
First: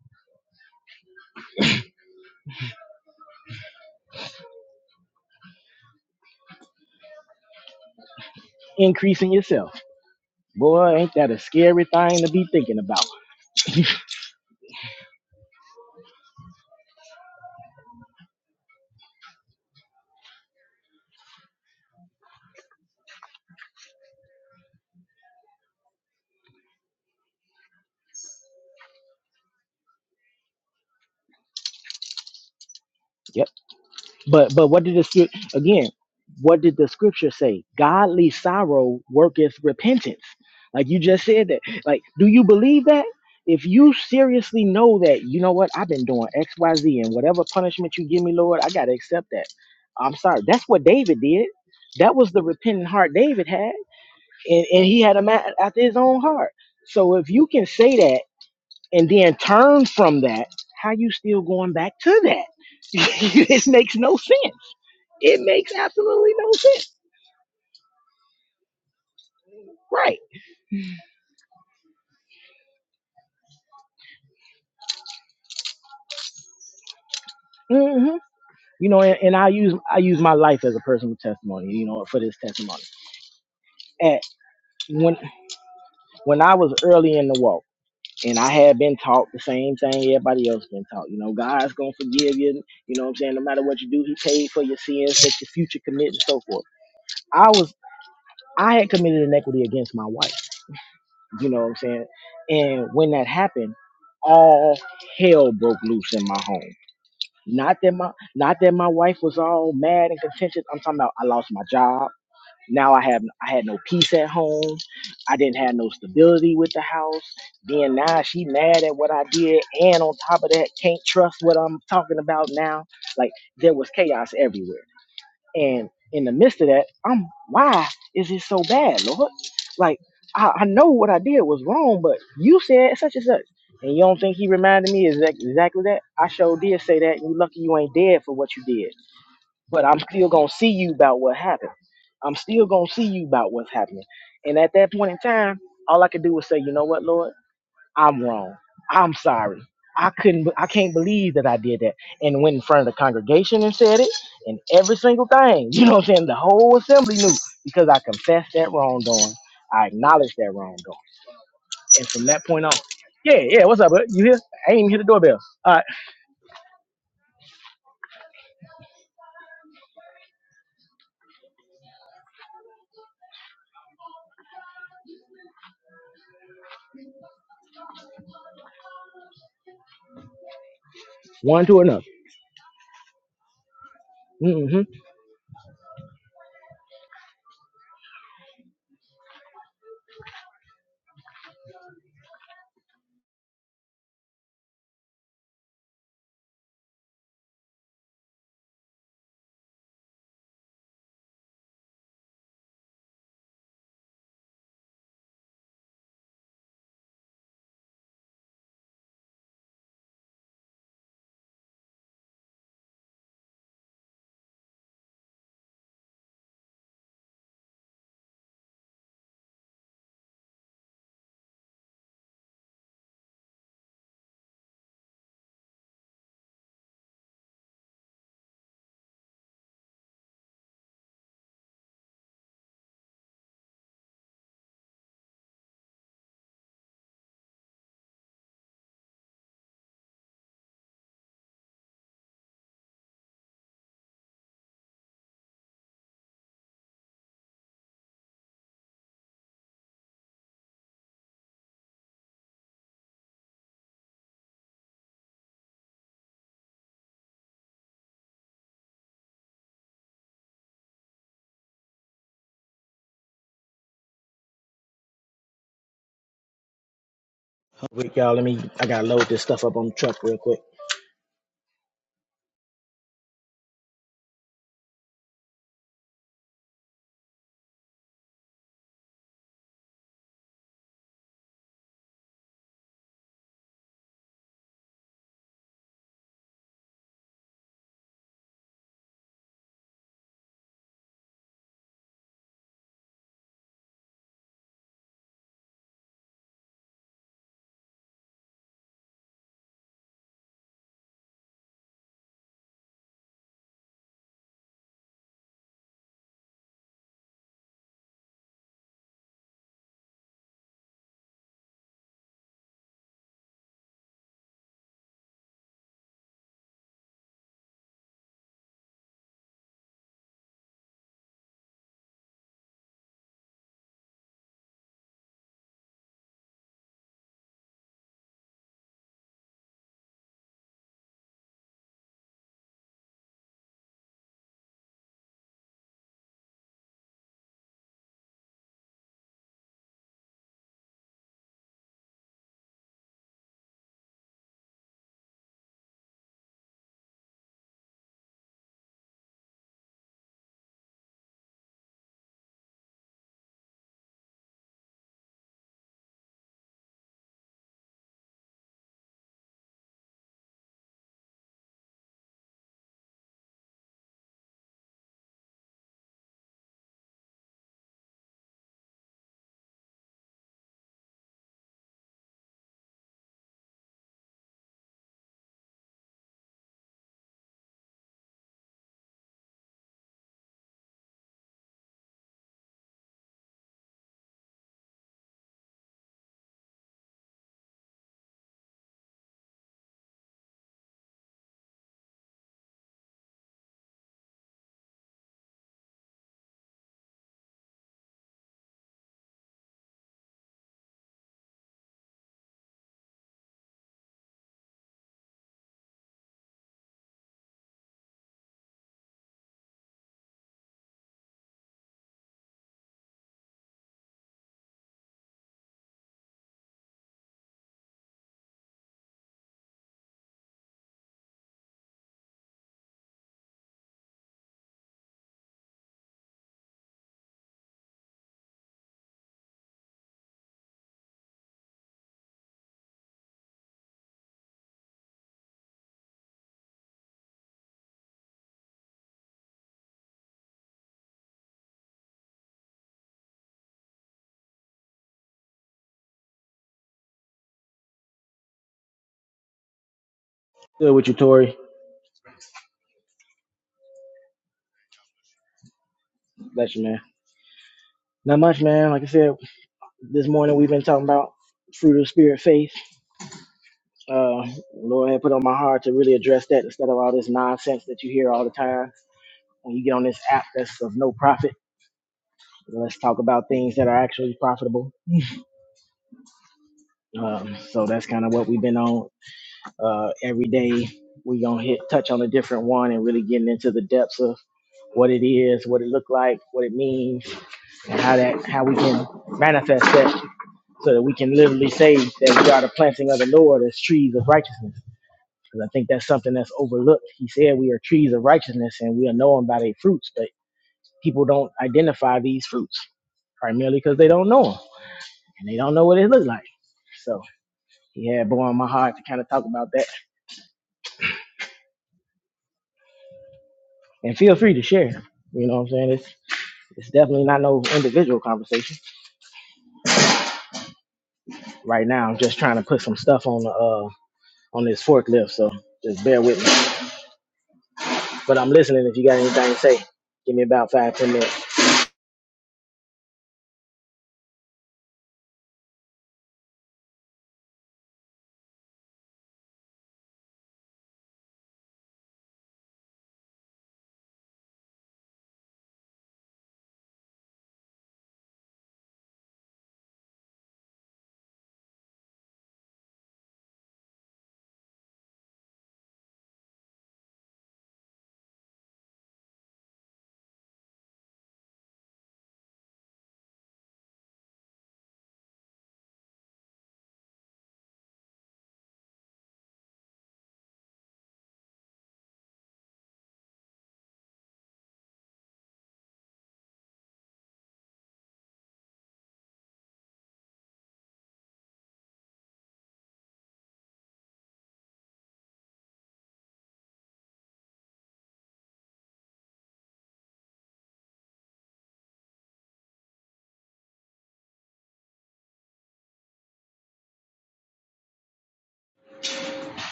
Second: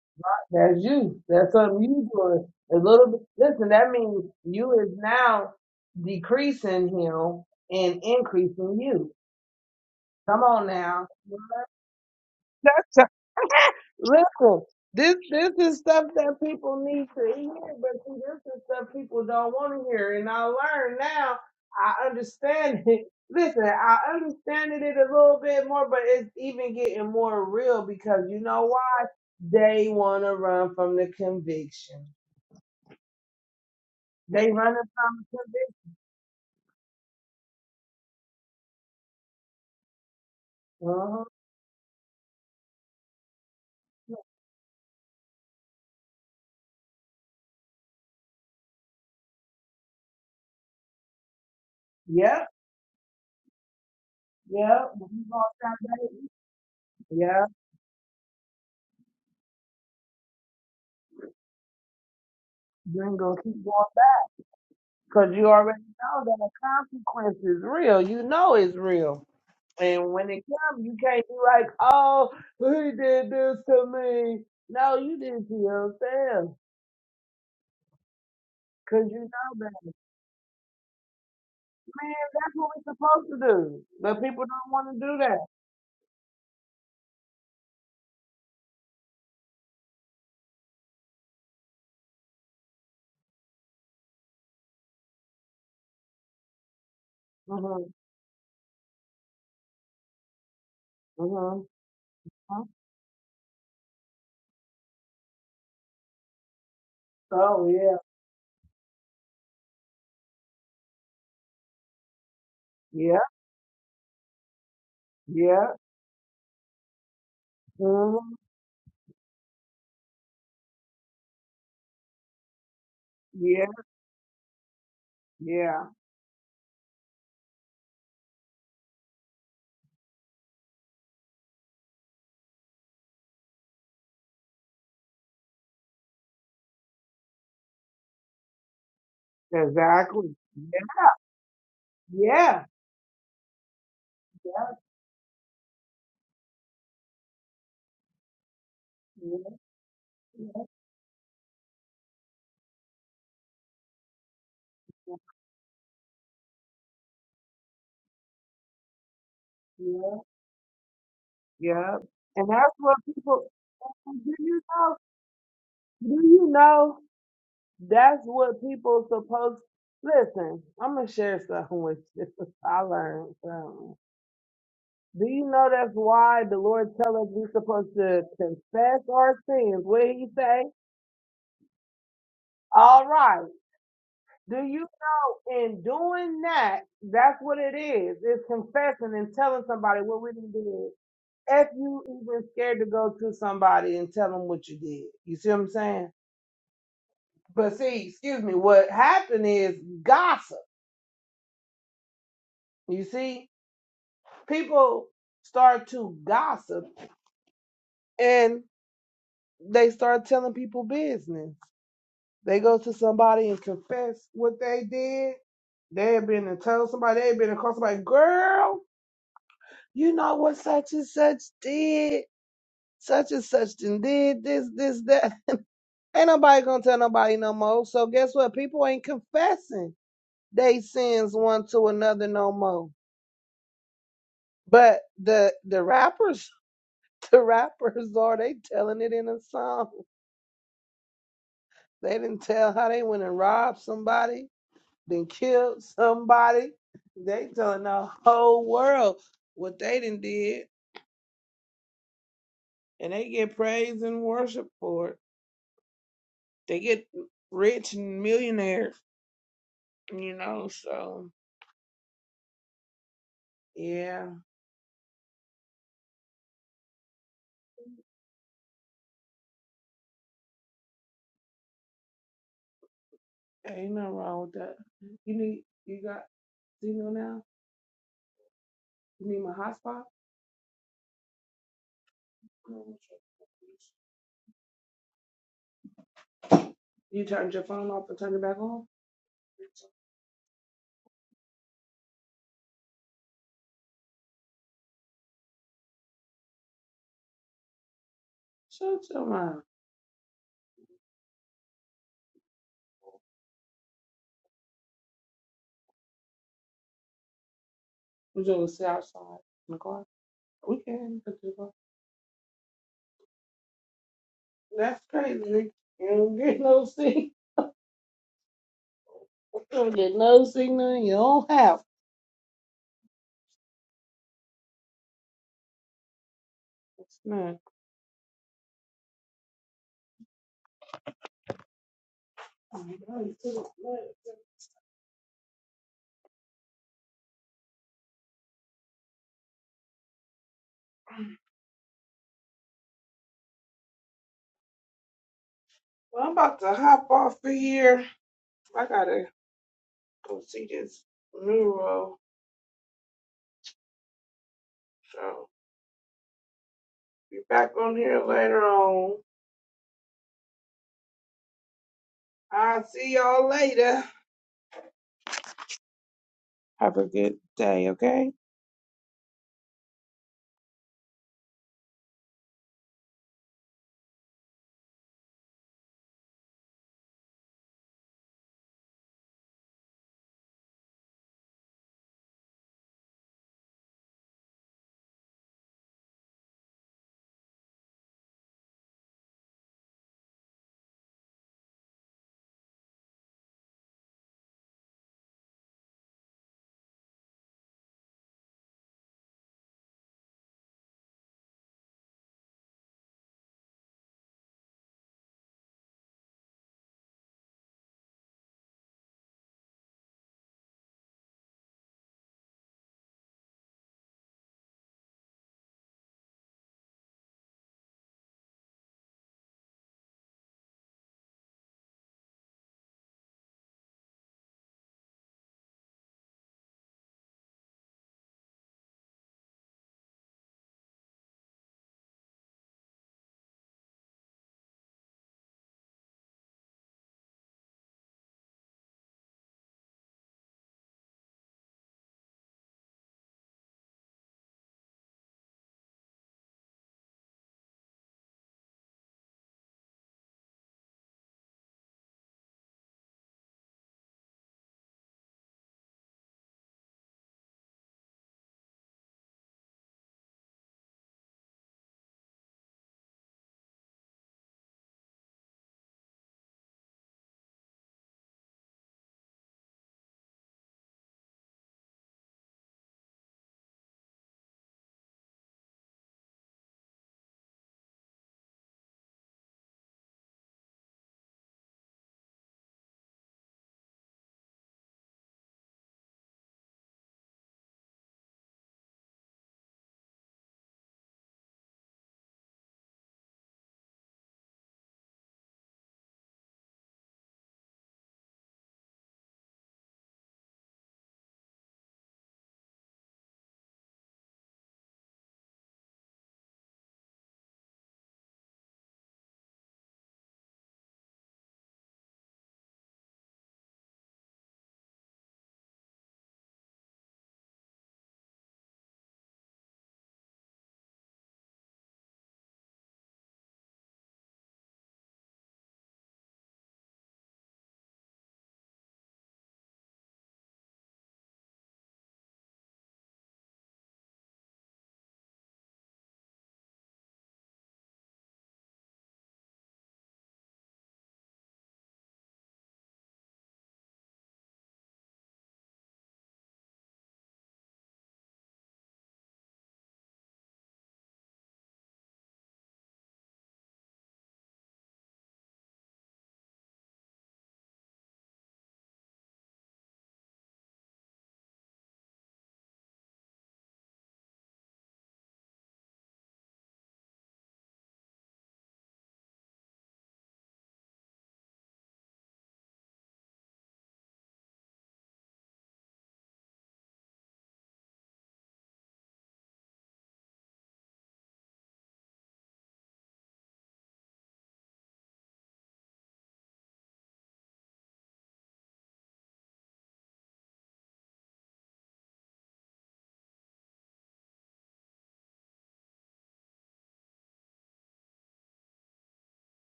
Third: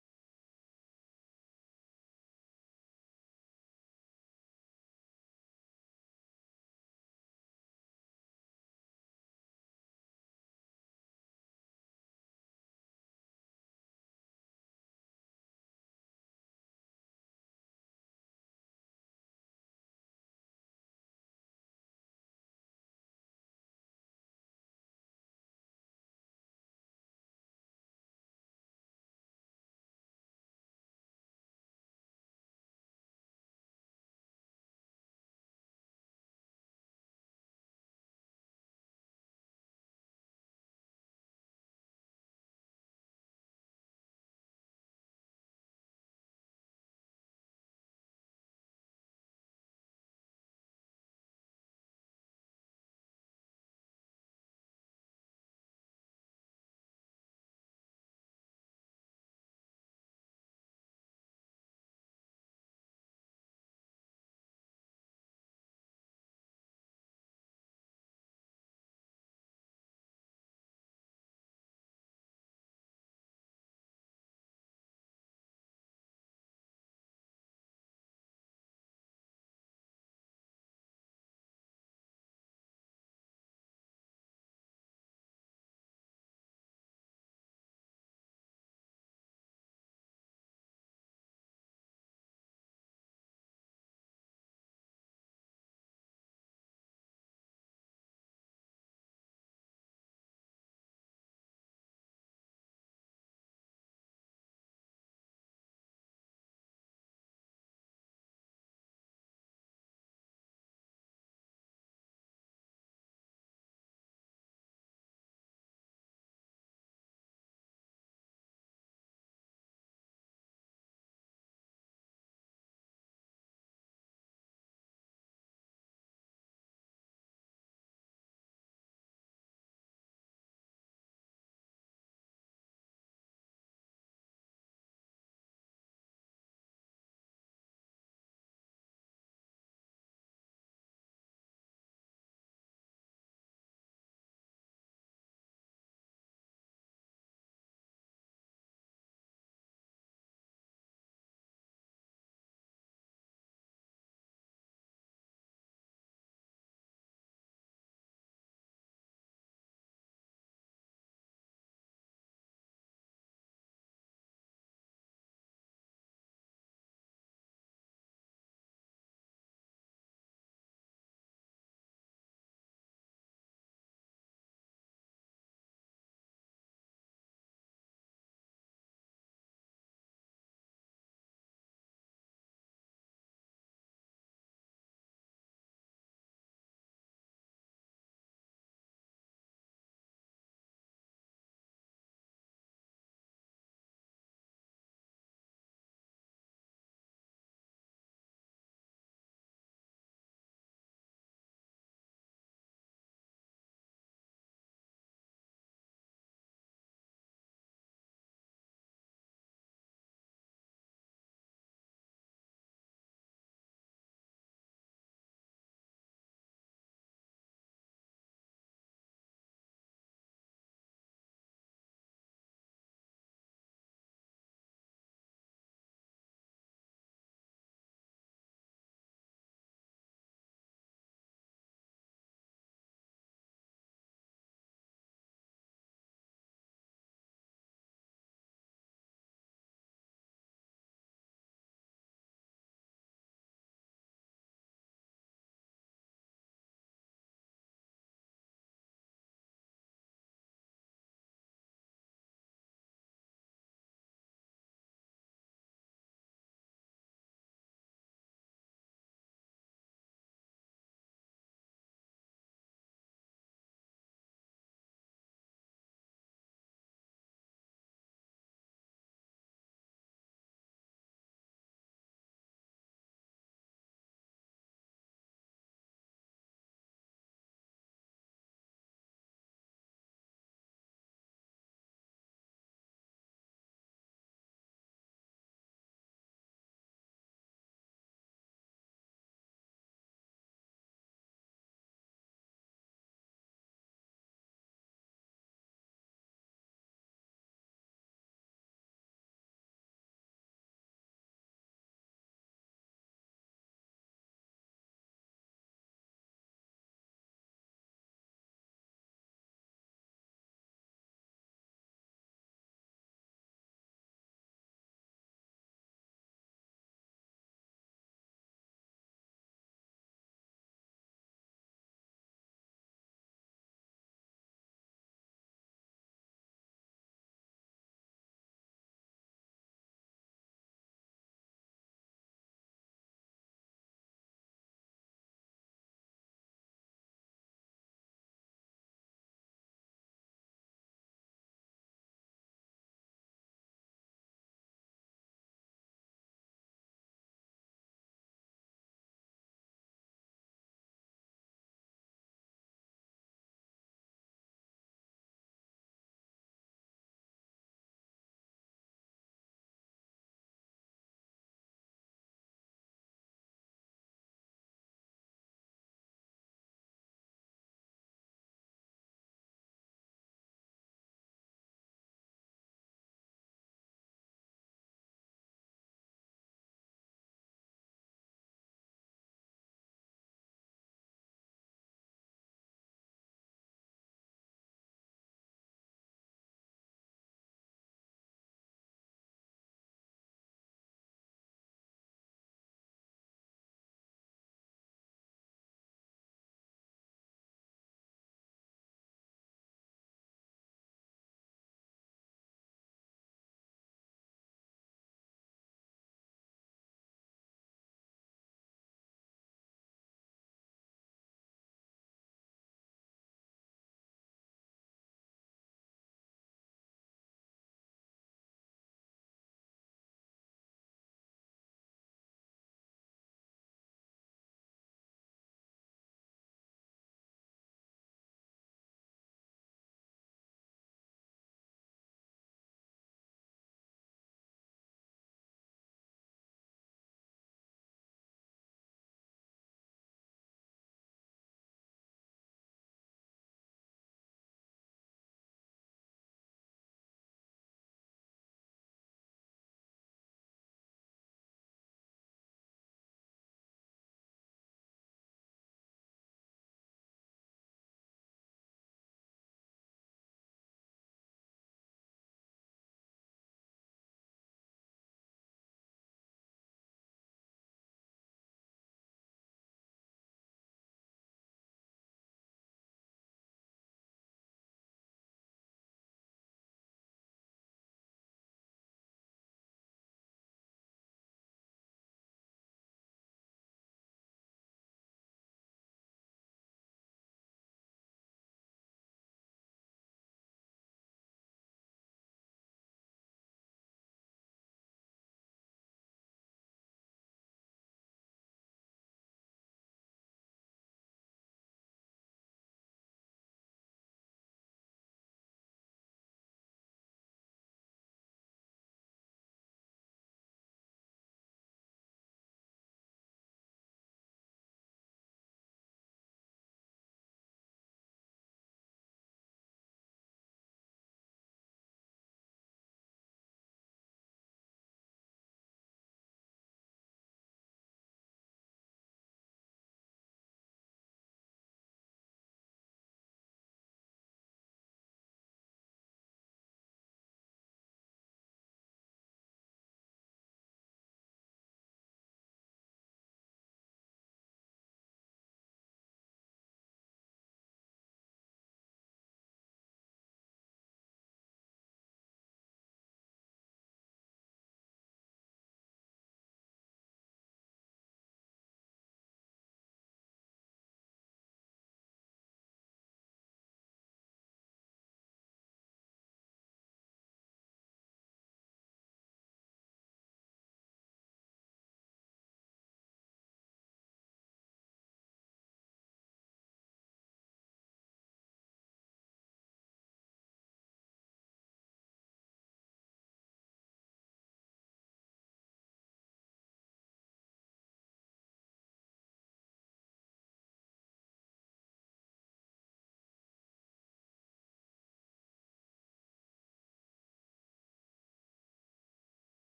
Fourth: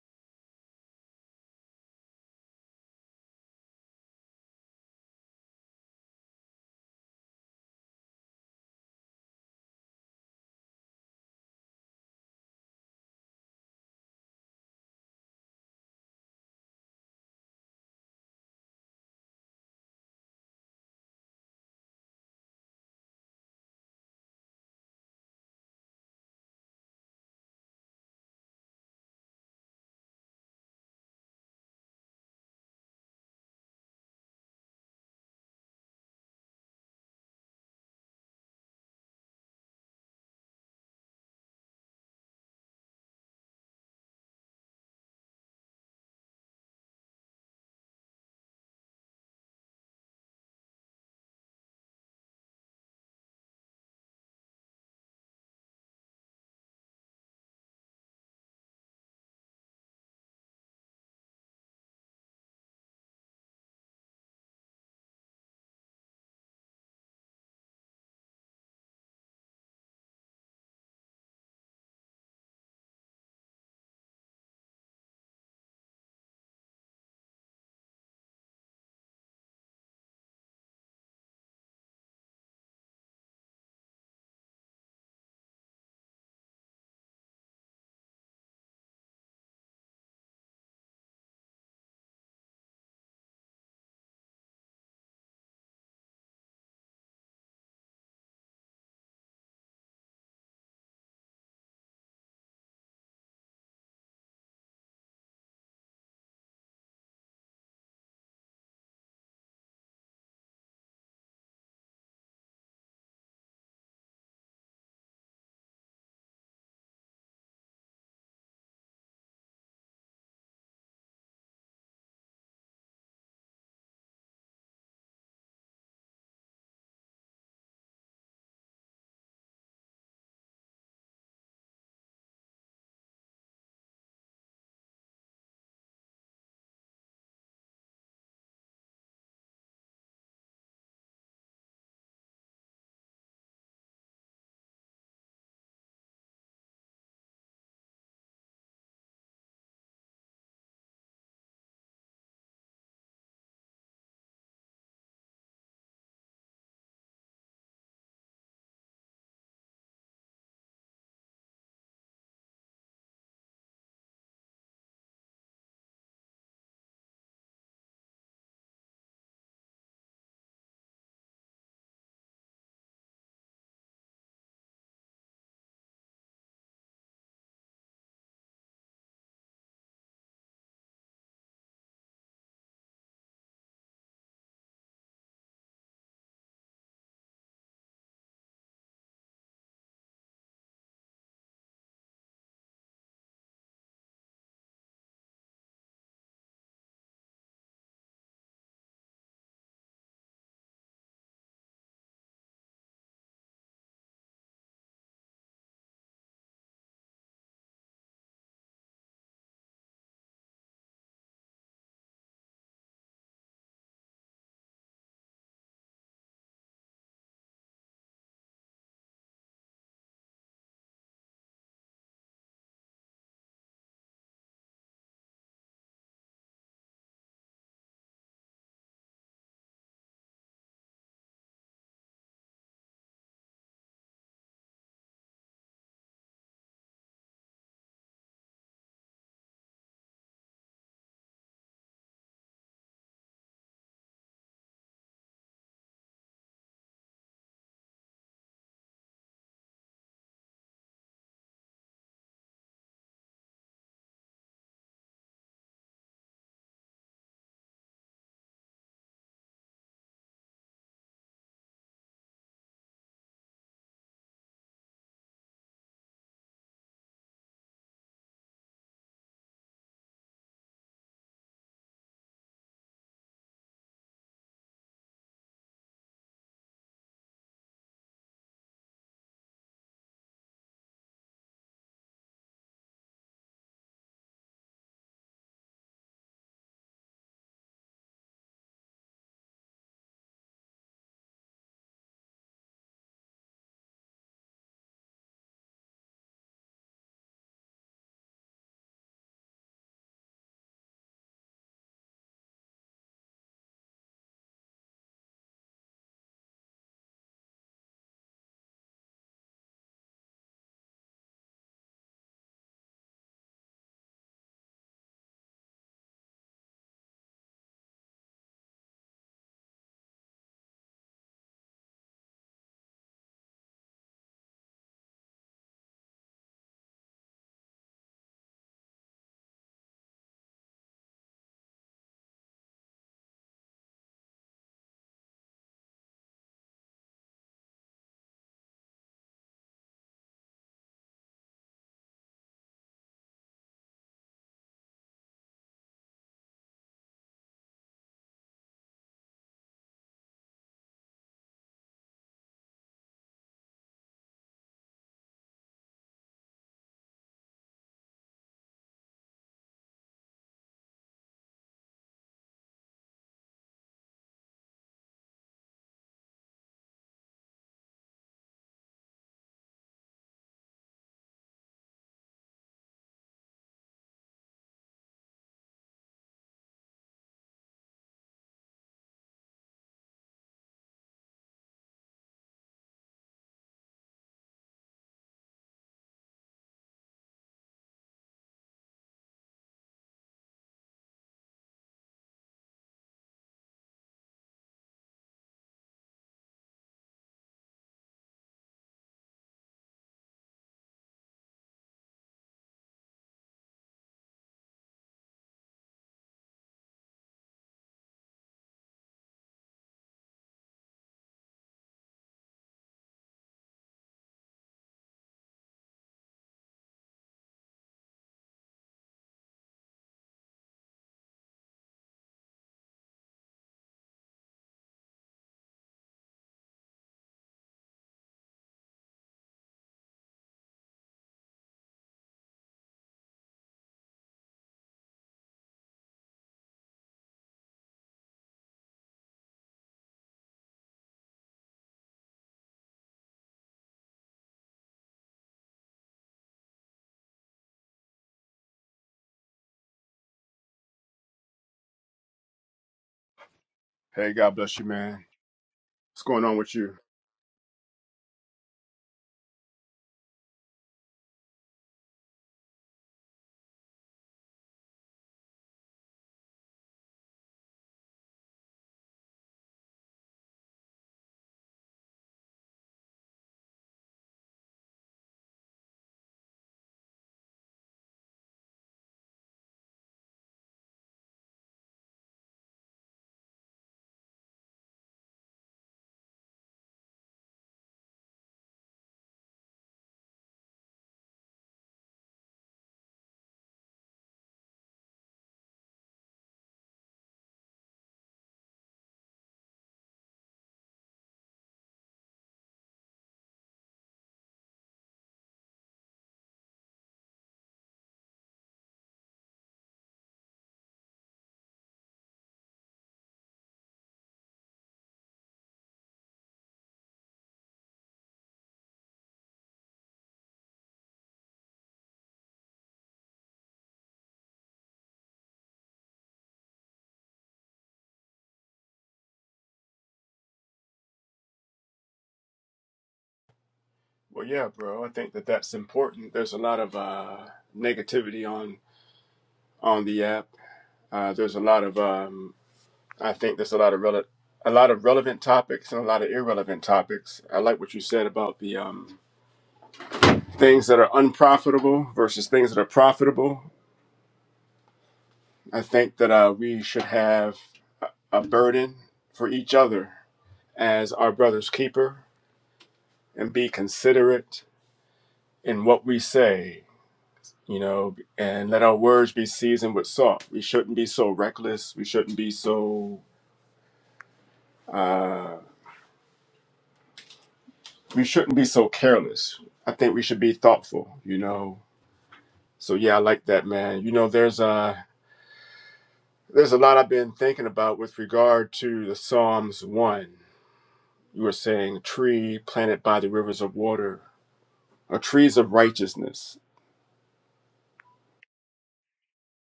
Speaker 3: that's you. That's something you doing. A little bit. Listen, that means you is now decreasing him and increasing you.
Speaker 2: increasing yourself.
Speaker 3: Come on
Speaker 2: Boy,
Speaker 3: now.
Speaker 2: ain't that a scary thing to be thinking
Speaker 3: That's.
Speaker 2: about?
Speaker 3: Listen, this this is stuff that people need to hear, but see, this is stuff people don't want to hear. And I learned now, I understand it. Listen, I understand it a little bit more, but it's even getting more real because you know why? They want to run from the conviction.
Speaker 2: Yep.
Speaker 3: They
Speaker 2: But but
Speaker 3: running
Speaker 2: what did the
Speaker 3: from
Speaker 2: scrip-
Speaker 3: the conviction.
Speaker 2: again? What did the scripture say? Godly sorrow worketh repentance. Like you
Speaker 3: Uh-huh.
Speaker 2: just said that. Like, do you believe that? If you seriously know that, you know what, I've been doing X, Y, Z, and whatever punishment you give me, Lord, I gotta accept that. I'm sorry. That's what David did. That was the
Speaker 3: Yep,
Speaker 2: repentant heart David had, and, and
Speaker 3: yep.
Speaker 2: he
Speaker 3: We
Speaker 2: had
Speaker 3: gonna
Speaker 2: a man
Speaker 3: stop
Speaker 2: after his
Speaker 3: that.
Speaker 2: own heart. So if you
Speaker 3: Yep,
Speaker 2: can say that and then turn from that, how you still going back to that?
Speaker 3: you ain't gonna keep
Speaker 2: this
Speaker 3: going
Speaker 2: makes
Speaker 3: back
Speaker 2: no sense
Speaker 3: because
Speaker 2: it
Speaker 3: you
Speaker 2: makes
Speaker 3: already know
Speaker 2: absolutely
Speaker 3: that the
Speaker 2: no sense.
Speaker 3: consequence is real. You know it's real. And
Speaker 2: Right.
Speaker 3: when it comes, you can't be like, oh, he did this to me. No, you did it to yourself.
Speaker 2: hmm You know,
Speaker 3: Cause
Speaker 2: and,
Speaker 3: you
Speaker 2: and I
Speaker 3: know that.
Speaker 2: use I use my life as a personal testimony. You know,
Speaker 3: Man,
Speaker 2: for this
Speaker 3: that's what
Speaker 2: testimony.
Speaker 3: we're supposed to do. But
Speaker 2: At
Speaker 3: people don't want to
Speaker 2: when
Speaker 3: do that.
Speaker 2: when I was early in the walk, and I had been taught the same thing everybody else been taught. You know, God's gonna forgive you. You know, what I'm saying no matter what you do, He paid for your sins that your future commit and so forth. I was
Speaker 3: Mm-hmm.
Speaker 2: I had committed inequity against my wife. You know
Speaker 3: Mm-hmm.
Speaker 2: what I'm saying?
Speaker 3: huh?
Speaker 2: And when that happened, all hell broke loose in my home
Speaker 3: So
Speaker 2: Not that
Speaker 3: yeah.
Speaker 2: my not that my wife was all mad and contentious. I'm talking about I lost my job. Now I
Speaker 3: Yeah.
Speaker 2: have I had no peace at home. I didn't have
Speaker 3: Yeah.
Speaker 2: no stability with the house. Then
Speaker 3: mm
Speaker 2: now
Speaker 3: hmm
Speaker 2: she mad at what I did, and on top of that, can't trust what I'm talking about now. Like
Speaker 3: Yeah.
Speaker 2: there was chaos everywhere.
Speaker 3: Yeah.
Speaker 2: And in the midst of that, I'm why is it so bad, Lord? Like I, I know what I did was wrong, but you said such and such. And you don't think he reminded me exact, exactly that? I sure did say that, and you lucky you ain't dead for what you did. But I'm still
Speaker 3: Exactly.
Speaker 2: gonna see
Speaker 3: Yeah.
Speaker 2: you about what happened. I'm
Speaker 3: Yeah.
Speaker 2: still gonna see you about what's happening. And at that point in time, all I could do was say, you know what, Lord? I'm wrong. I'm
Speaker 3: Yeah.
Speaker 2: sorry. I couldn't.
Speaker 3: Yeah.
Speaker 2: I can't believe that I did that, and went in front of the congregation and said it, and every single thing. You know what I'm saying? The whole assembly knew because I confessed that wrongdoing. I
Speaker 3: Yeah. Yeah.
Speaker 2: acknowledged that wrongdoing,
Speaker 3: yeah.
Speaker 2: and from that
Speaker 3: And
Speaker 2: point
Speaker 3: that's
Speaker 2: on,
Speaker 3: what
Speaker 2: yeah,
Speaker 3: people
Speaker 2: yeah. What's up? bud? You
Speaker 3: do
Speaker 2: here?
Speaker 3: you
Speaker 2: I ain't even
Speaker 3: know?
Speaker 2: hit the doorbell. All right,
Speaker 3: Do you know? That's what people supposed listen, I'm gonna share something with you. I learned something. Do you know that's why the Lord tell us we supposed to confess our sins? What he say?
Speaker 2: one to another.
Speaker 3: All right. Do
Speaker 2: Mm-hmm.
Speaker 3: you know in doing that, that's what it is. It's confessing and telling somebody what we done did. If you even scared to go to somebody and tell them what you did. You see what I'm saying? But see, excuse me, what happened is gossip. You see? people start to gossip and they start telling people business. They go to somebody and confess what they did. They have been and told somebody, they have been and called somebody, girl, you know what such and such did. Such and such done did this, this, that. ain't nobody gonna tell nobody no more. So guess what? People ain't confessing they sins one to another no more. But the the rappers, the rappers are they telling it in a song. They didn't tell how they went and robbed somebody, then killed somebody. They telling the whole world what they done did, and they get praise and worship for it. They get rich and millionaires, you know. So yeah,
Speaker 2: Wait, y'all. Let me. I gotta load this stuff up on the truck real quick.
Speaker 3: ain't nothing wrong with that. You need you got you know now. You need my hotspot. You turned your phone off and turned it back on. Shut your mouth. We just gonna sit outside in the car. We can. That's crazy. You don't get no signal. You don't get no signal. You don't have. It's not. Well, I'm about to hop off of here. I gotta go see this neuro. So be back on here later on. I'll see y'all later. Have a good day, okay?
Speaker 2: Good with you, Tori.
Speaker 4: Hey, God bless you, man. What's going on with
Speaker 2: Bless you,
Speaker 4: you?
Speaker 2: man. Not much, man. Like I said, this morning we've been talking about fruit of the spirit, faith Uh, Lord had put on my heart to really address that instead of all this nonsense that you hear all the time when you get on this app that's of no profit. So Let's talk about things that are actually profitable. Um, so that's kind of what we've been on uh, every We're gonna hit touch on a different one and really getting into the depths of what it is, what it looked like, what it means, and how that how we can manifest that so that we can literally say that we are the planting of the Lord as trees of righteousness. Because I think that's something that's overlooked. He said we are trees of righteousness and we are known by their fruits, but people don't identify these fruits primarily because they don't know them and they don't know what it looks like. So he had born on my heart to kind of talk about that. And feel free to share. You know what I'm saying? It's it's definitely not no individual conversation right now. I'm just trying to put some stuff on the uh on this forklift, so just bear with me. But I'm listening. If you got anything to say, give me about five ten minutes.
Speaker 4: Well, yeah, bro. I think that that's important. There's a lot of uh, negativity on on the app. Uh, there's a lot of um, I think there's a lot of rele- a lot of relevant topics and a lot of irrelevant topics. I like what you said about the um, things that are unprofitable versus things that are profitable. I think that uh, we should have a burden for each other as our brother's keeper and be considerate in what we say, you know, and let our words be seasoned with salt. We shouldn't be so reckless. We shouldn't be so uh, we shouldn't be so careless. I think we should be thoughtful, you know. So yeah, I like that, man. You know, there's a there's a lot I've been thinking about with regard to the Psalms one. You were saying tree planted by the rivers of water, or trees of righteousness.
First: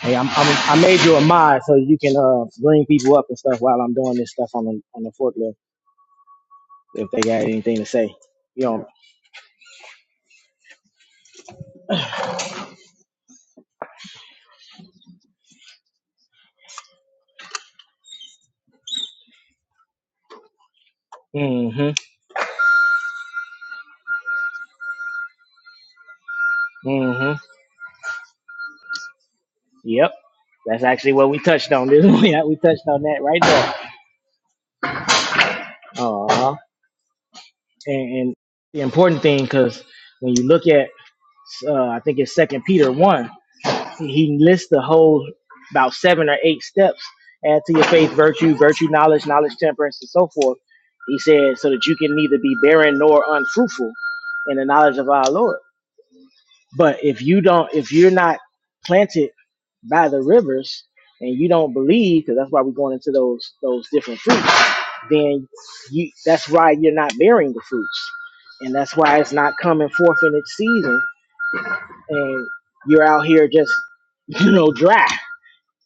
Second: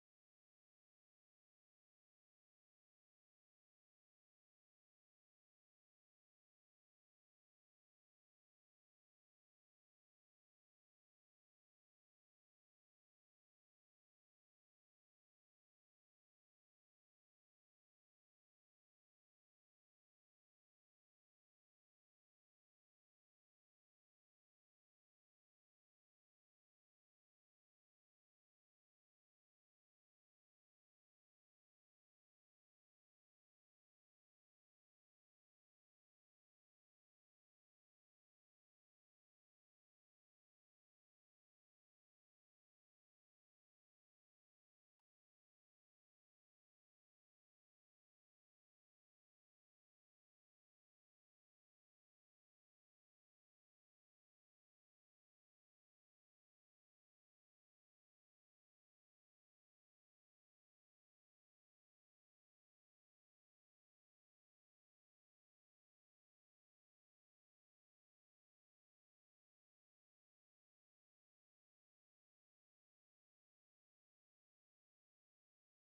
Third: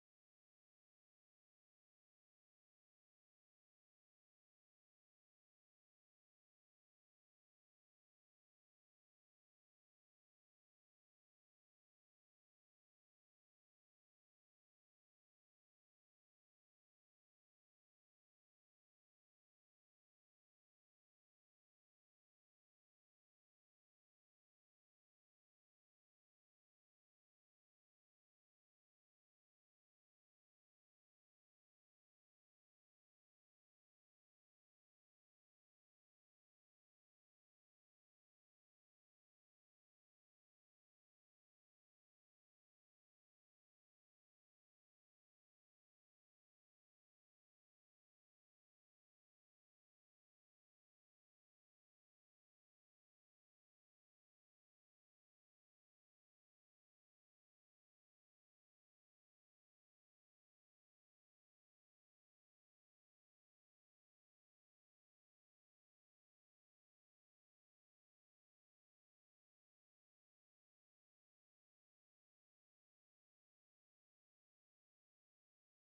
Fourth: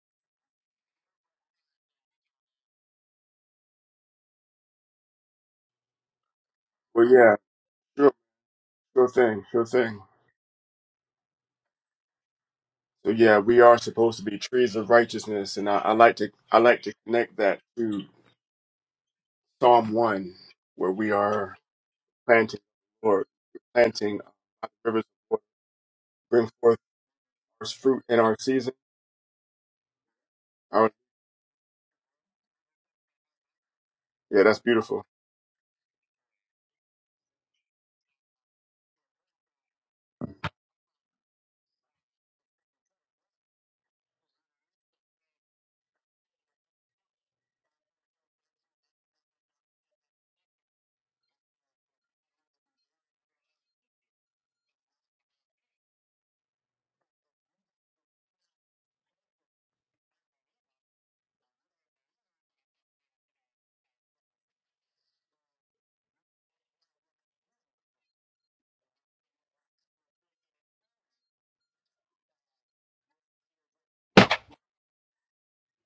Speaker 2: Hey, I'm, I'm I made you a mod so you can uh bring people up and stuff while I'm doing this stuff on the on the forklift if
Speaker 4: Well,
Speaker 2: they
Speaker 4: yeah,
Speaker 2: got anything to say.
Speaker 4: sure,
Speaker 2: You know.
Speaker 4: sure thing, sure thing. So yeah, we are supposed to be trees of righteousness, and I, I like to I like to connect that to Psalm one, where we are
Speaker 2: Mm-hmm.
Speaker 4: planting or planting by the rivers of water, bring forth
Speaker 2: Mm-hmm.
Speaker 4: our fruit in our season.
Speaker 2: Yep. That's
Speaker 4: Our,
Speaker 2: actually what we touched on. This yeah, we touched on that right there.
Speaker 4: yeah, that's beautiful.
Speaker 2: Uh and, and the important thing because when you look at uh, I think it's Second Peter one. he lists the whole about seven or eight steps add to your faith virtue virtue knowledge knowledge temperance and so forth he said so that you can neither be barren nor unfruitful in the knowledge of our lord but if you don't if you're not planted by the rivers and you don't believe because that's why we're going into those those different fruits then you that's why you're not bearing the fruits and that's why it's not coming forth in its season and you're out here just you know dry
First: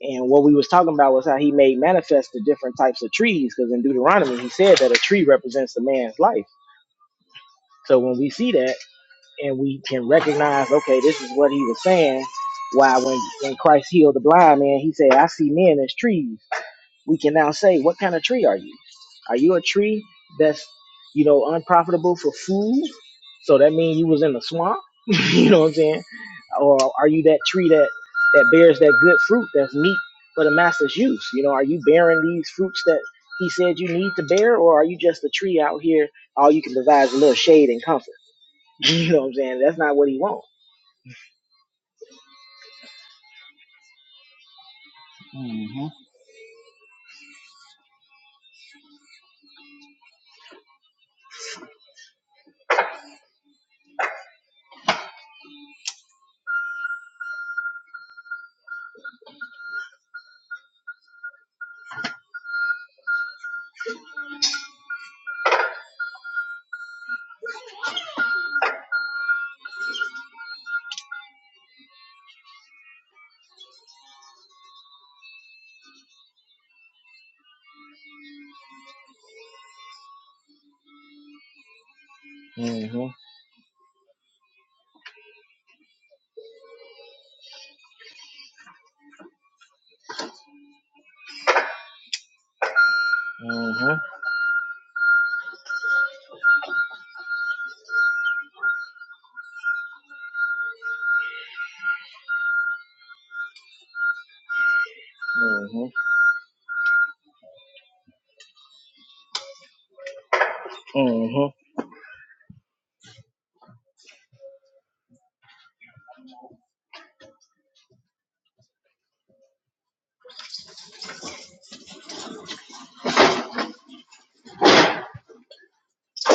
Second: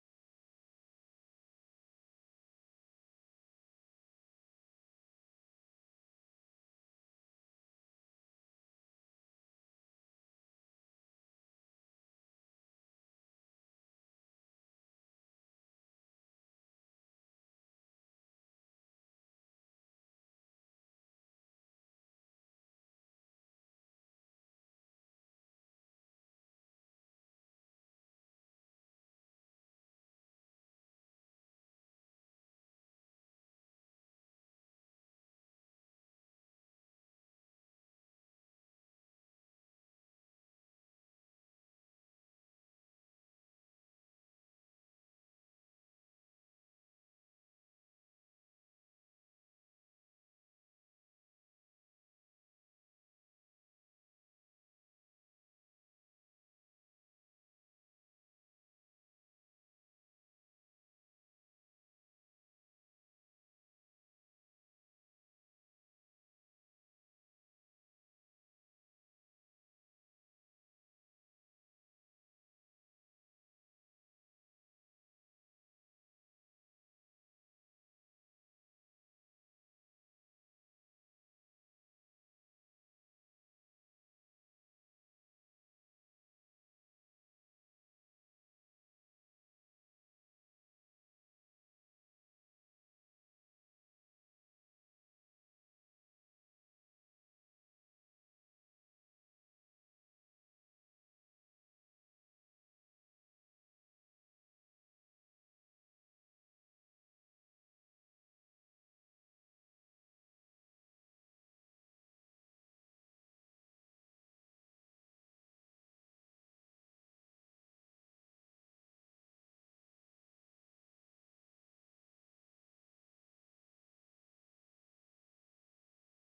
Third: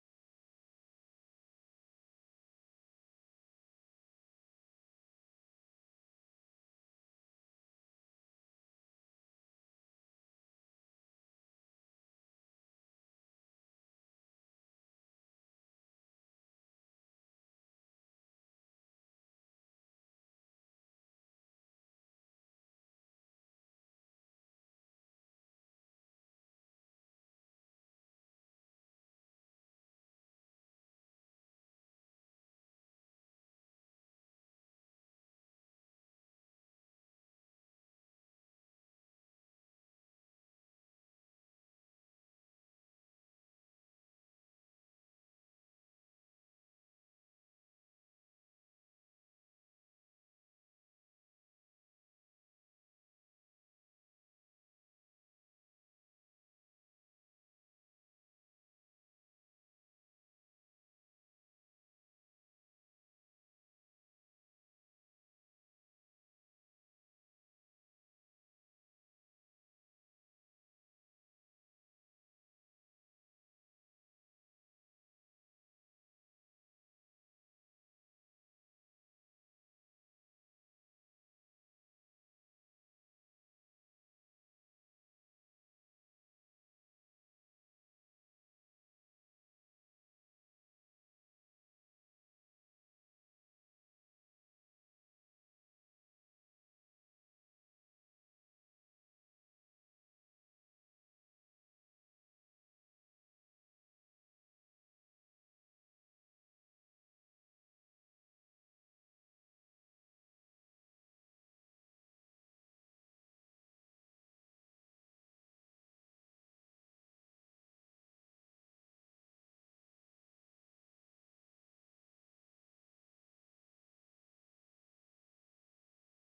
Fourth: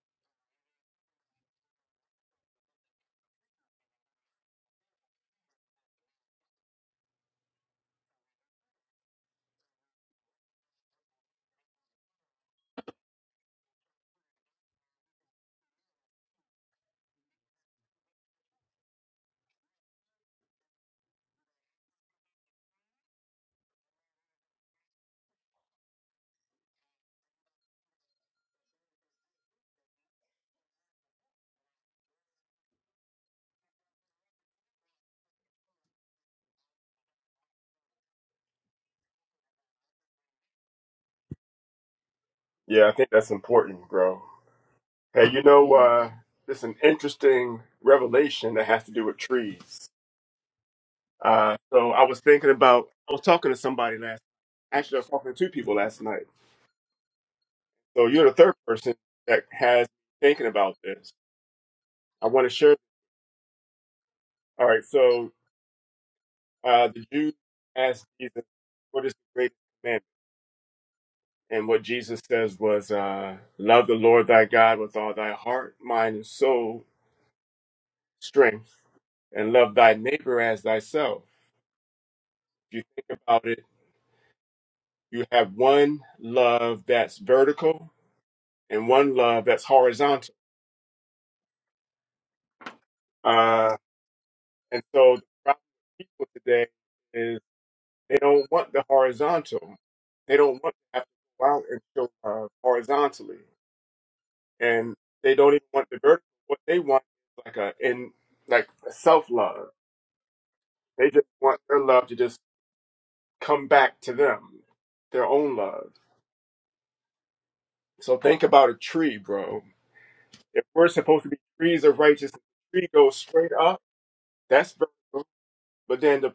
Speaker 2: and what we was talking about was how he made manifest the different types of trees, because in Deuteronomy he said that a tree represents the man's life. So when we see that and we can recognize, okay, this is what he was saying. Why when when Christ healed the blind man, he said, "I see men as trees." we can now say, what kind of tree are you? Are you a tree that's, you know, unprofitable for food? So that means you was in the swamp? you know what I'm saying? Or are you that tree that that bears that good fruit that's meat for the master's use? You know, are you bearing these fruits that he said you need to bear, or are you just a tree out here? All you can provide is a little shade and comfort. You know what I'm saying? That's not what he wants.
Speaker 4: Yeah, I think that's important, bro. Hey, you know, uh, there's an interesting revelation that has to do with trees. Uh, so I was thinking about I was talking to somebody last. Actually, I was talking to two people last night So you're the third person that has me thinking about this. I want to share. All right. So uh, the Jews asked Jesus, "What is the greatest commandment?" And what Jesus says was, uh, "Love the Lord thy God with all thy heart, mind, and soul, strength, and love thy neighbor as thyself." If you
Speaker 2: Mm-hmm.
Speaker 4: think about it, you have one love that's vertical and one love that's horizontal. Uh,
Speaker 2: Mm-hmm.
Speaker 4: and so the problem with people today is. They don't want the horizontal. They don't want to have to go out and show uh, horizontally, and they don't even want the vertical. What they want is like a in like self love. They just
Speaker 2: Mm-hmm.
Speaker 4: want their love to just come back to them, their own love. So think about a tree, bro. If we're supposed to be trees of righteousness, the tree goes straight up. That's vertical, but then the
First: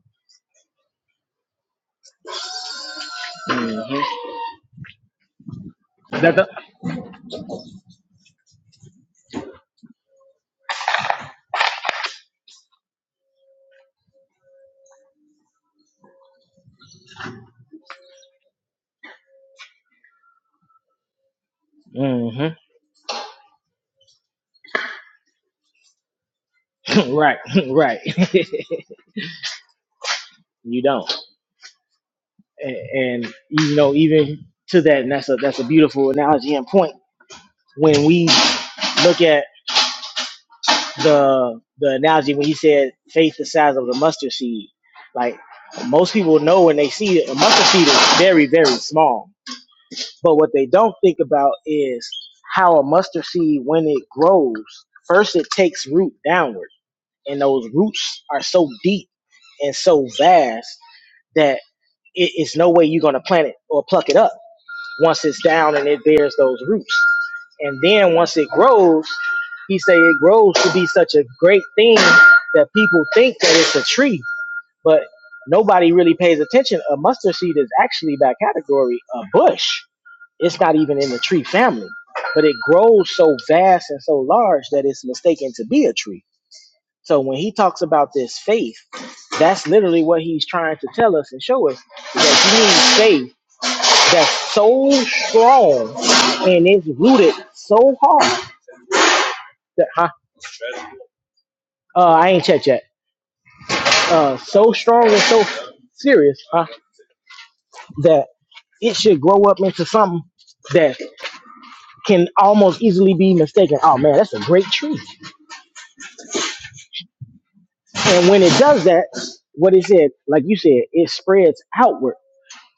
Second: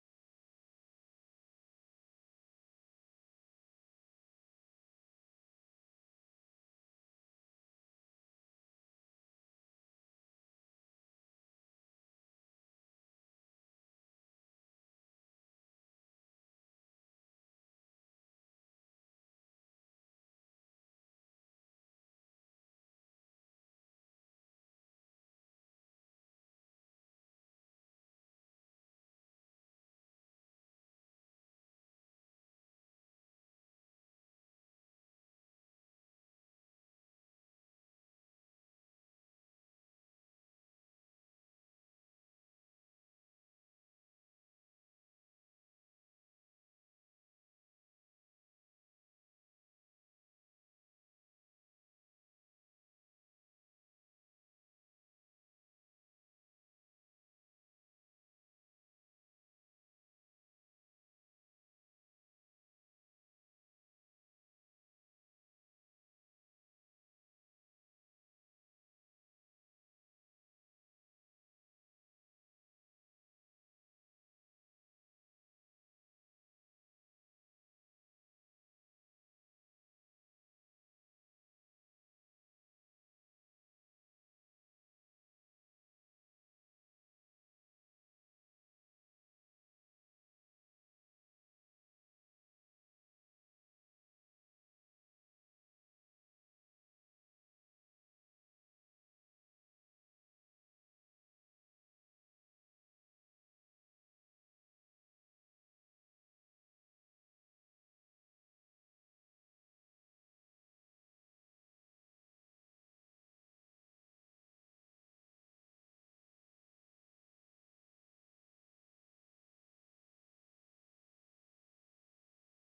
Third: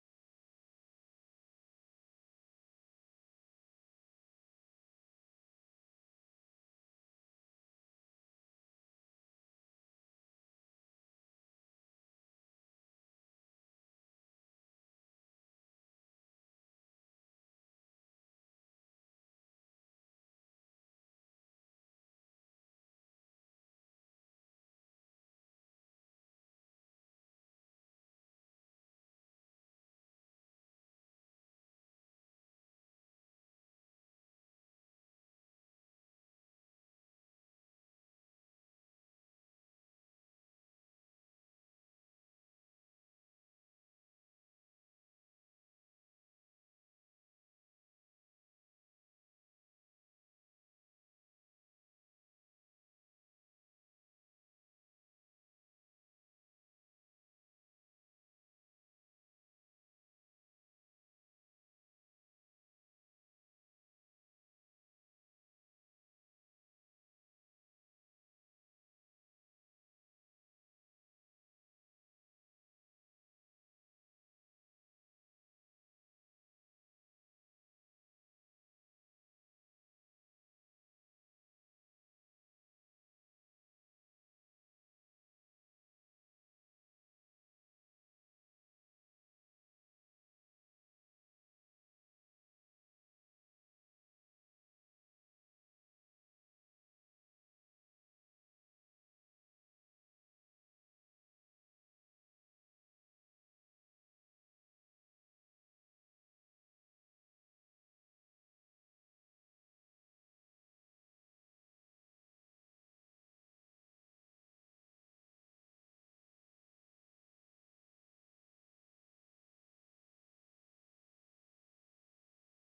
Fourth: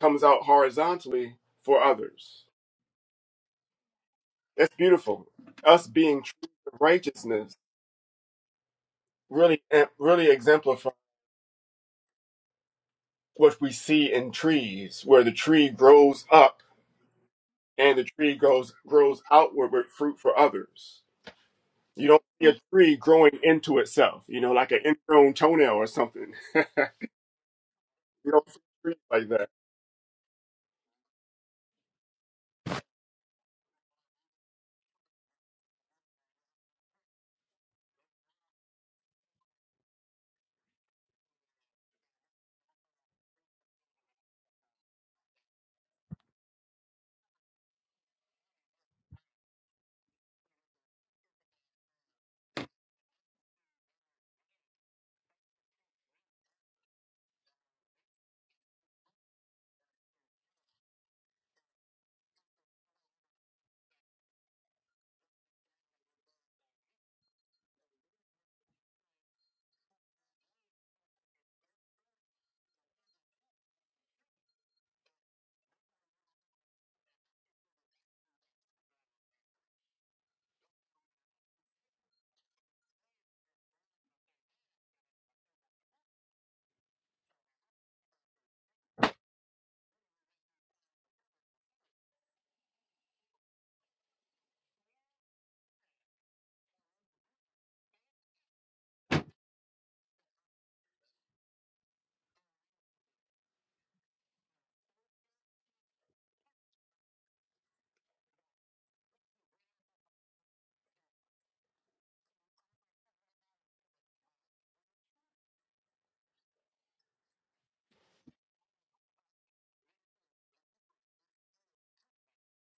Speaker 4: comes out horizontally for others.
Speaker 2: Mm-hmm. Mm-hmm.
Speaker 4: That's beautiful. Us being
Speaker 2: That the.
Speaker 4: trees of righteousness really really exemplifies what we see in trees where the tree grows up and the tree grows grows outward with fruit for others you don't
Speaker 2: Mm-hmm.
Speaker 4: see a tree growing into itself you know like an ingrown toenail or something
Speaker 2: right, right.
Speaker 4: you don't see trees like that
Speaker 2: you don't, and, and you know even to that, and that's a that's a beautiful analogy and point. When we look at the the analogy when he said faith the size of the mustard seed, like most people know when they see it, a mustard seed is very very small. But what they don't think about is how a mustard seed when it grows, first it takes root downward, and those roots are so deep and so vast that. it, it's no way you're going to plant it or pluck it up once it's down and it bears those roots. And then once it grows, he say it grows to be such a great thing that people think that it's a tree, but nobody really pays attention. A mustard seed is actually by category a bush. It's not even in the tree family, but it grows so vast and so large that it's mistaken to be a tree. So when he talks about this faith, that's literally what he's trying to tell us and show us is that you need faith that's so strong and it's rooted so hard that huh, uh, I ain't checked yet. Uh, so strong and so serious huh, that it should grow up into something that can almost easily be mistaken. Oh man, that's a great tree. And when it does that, what it said, like you said, it spreads outward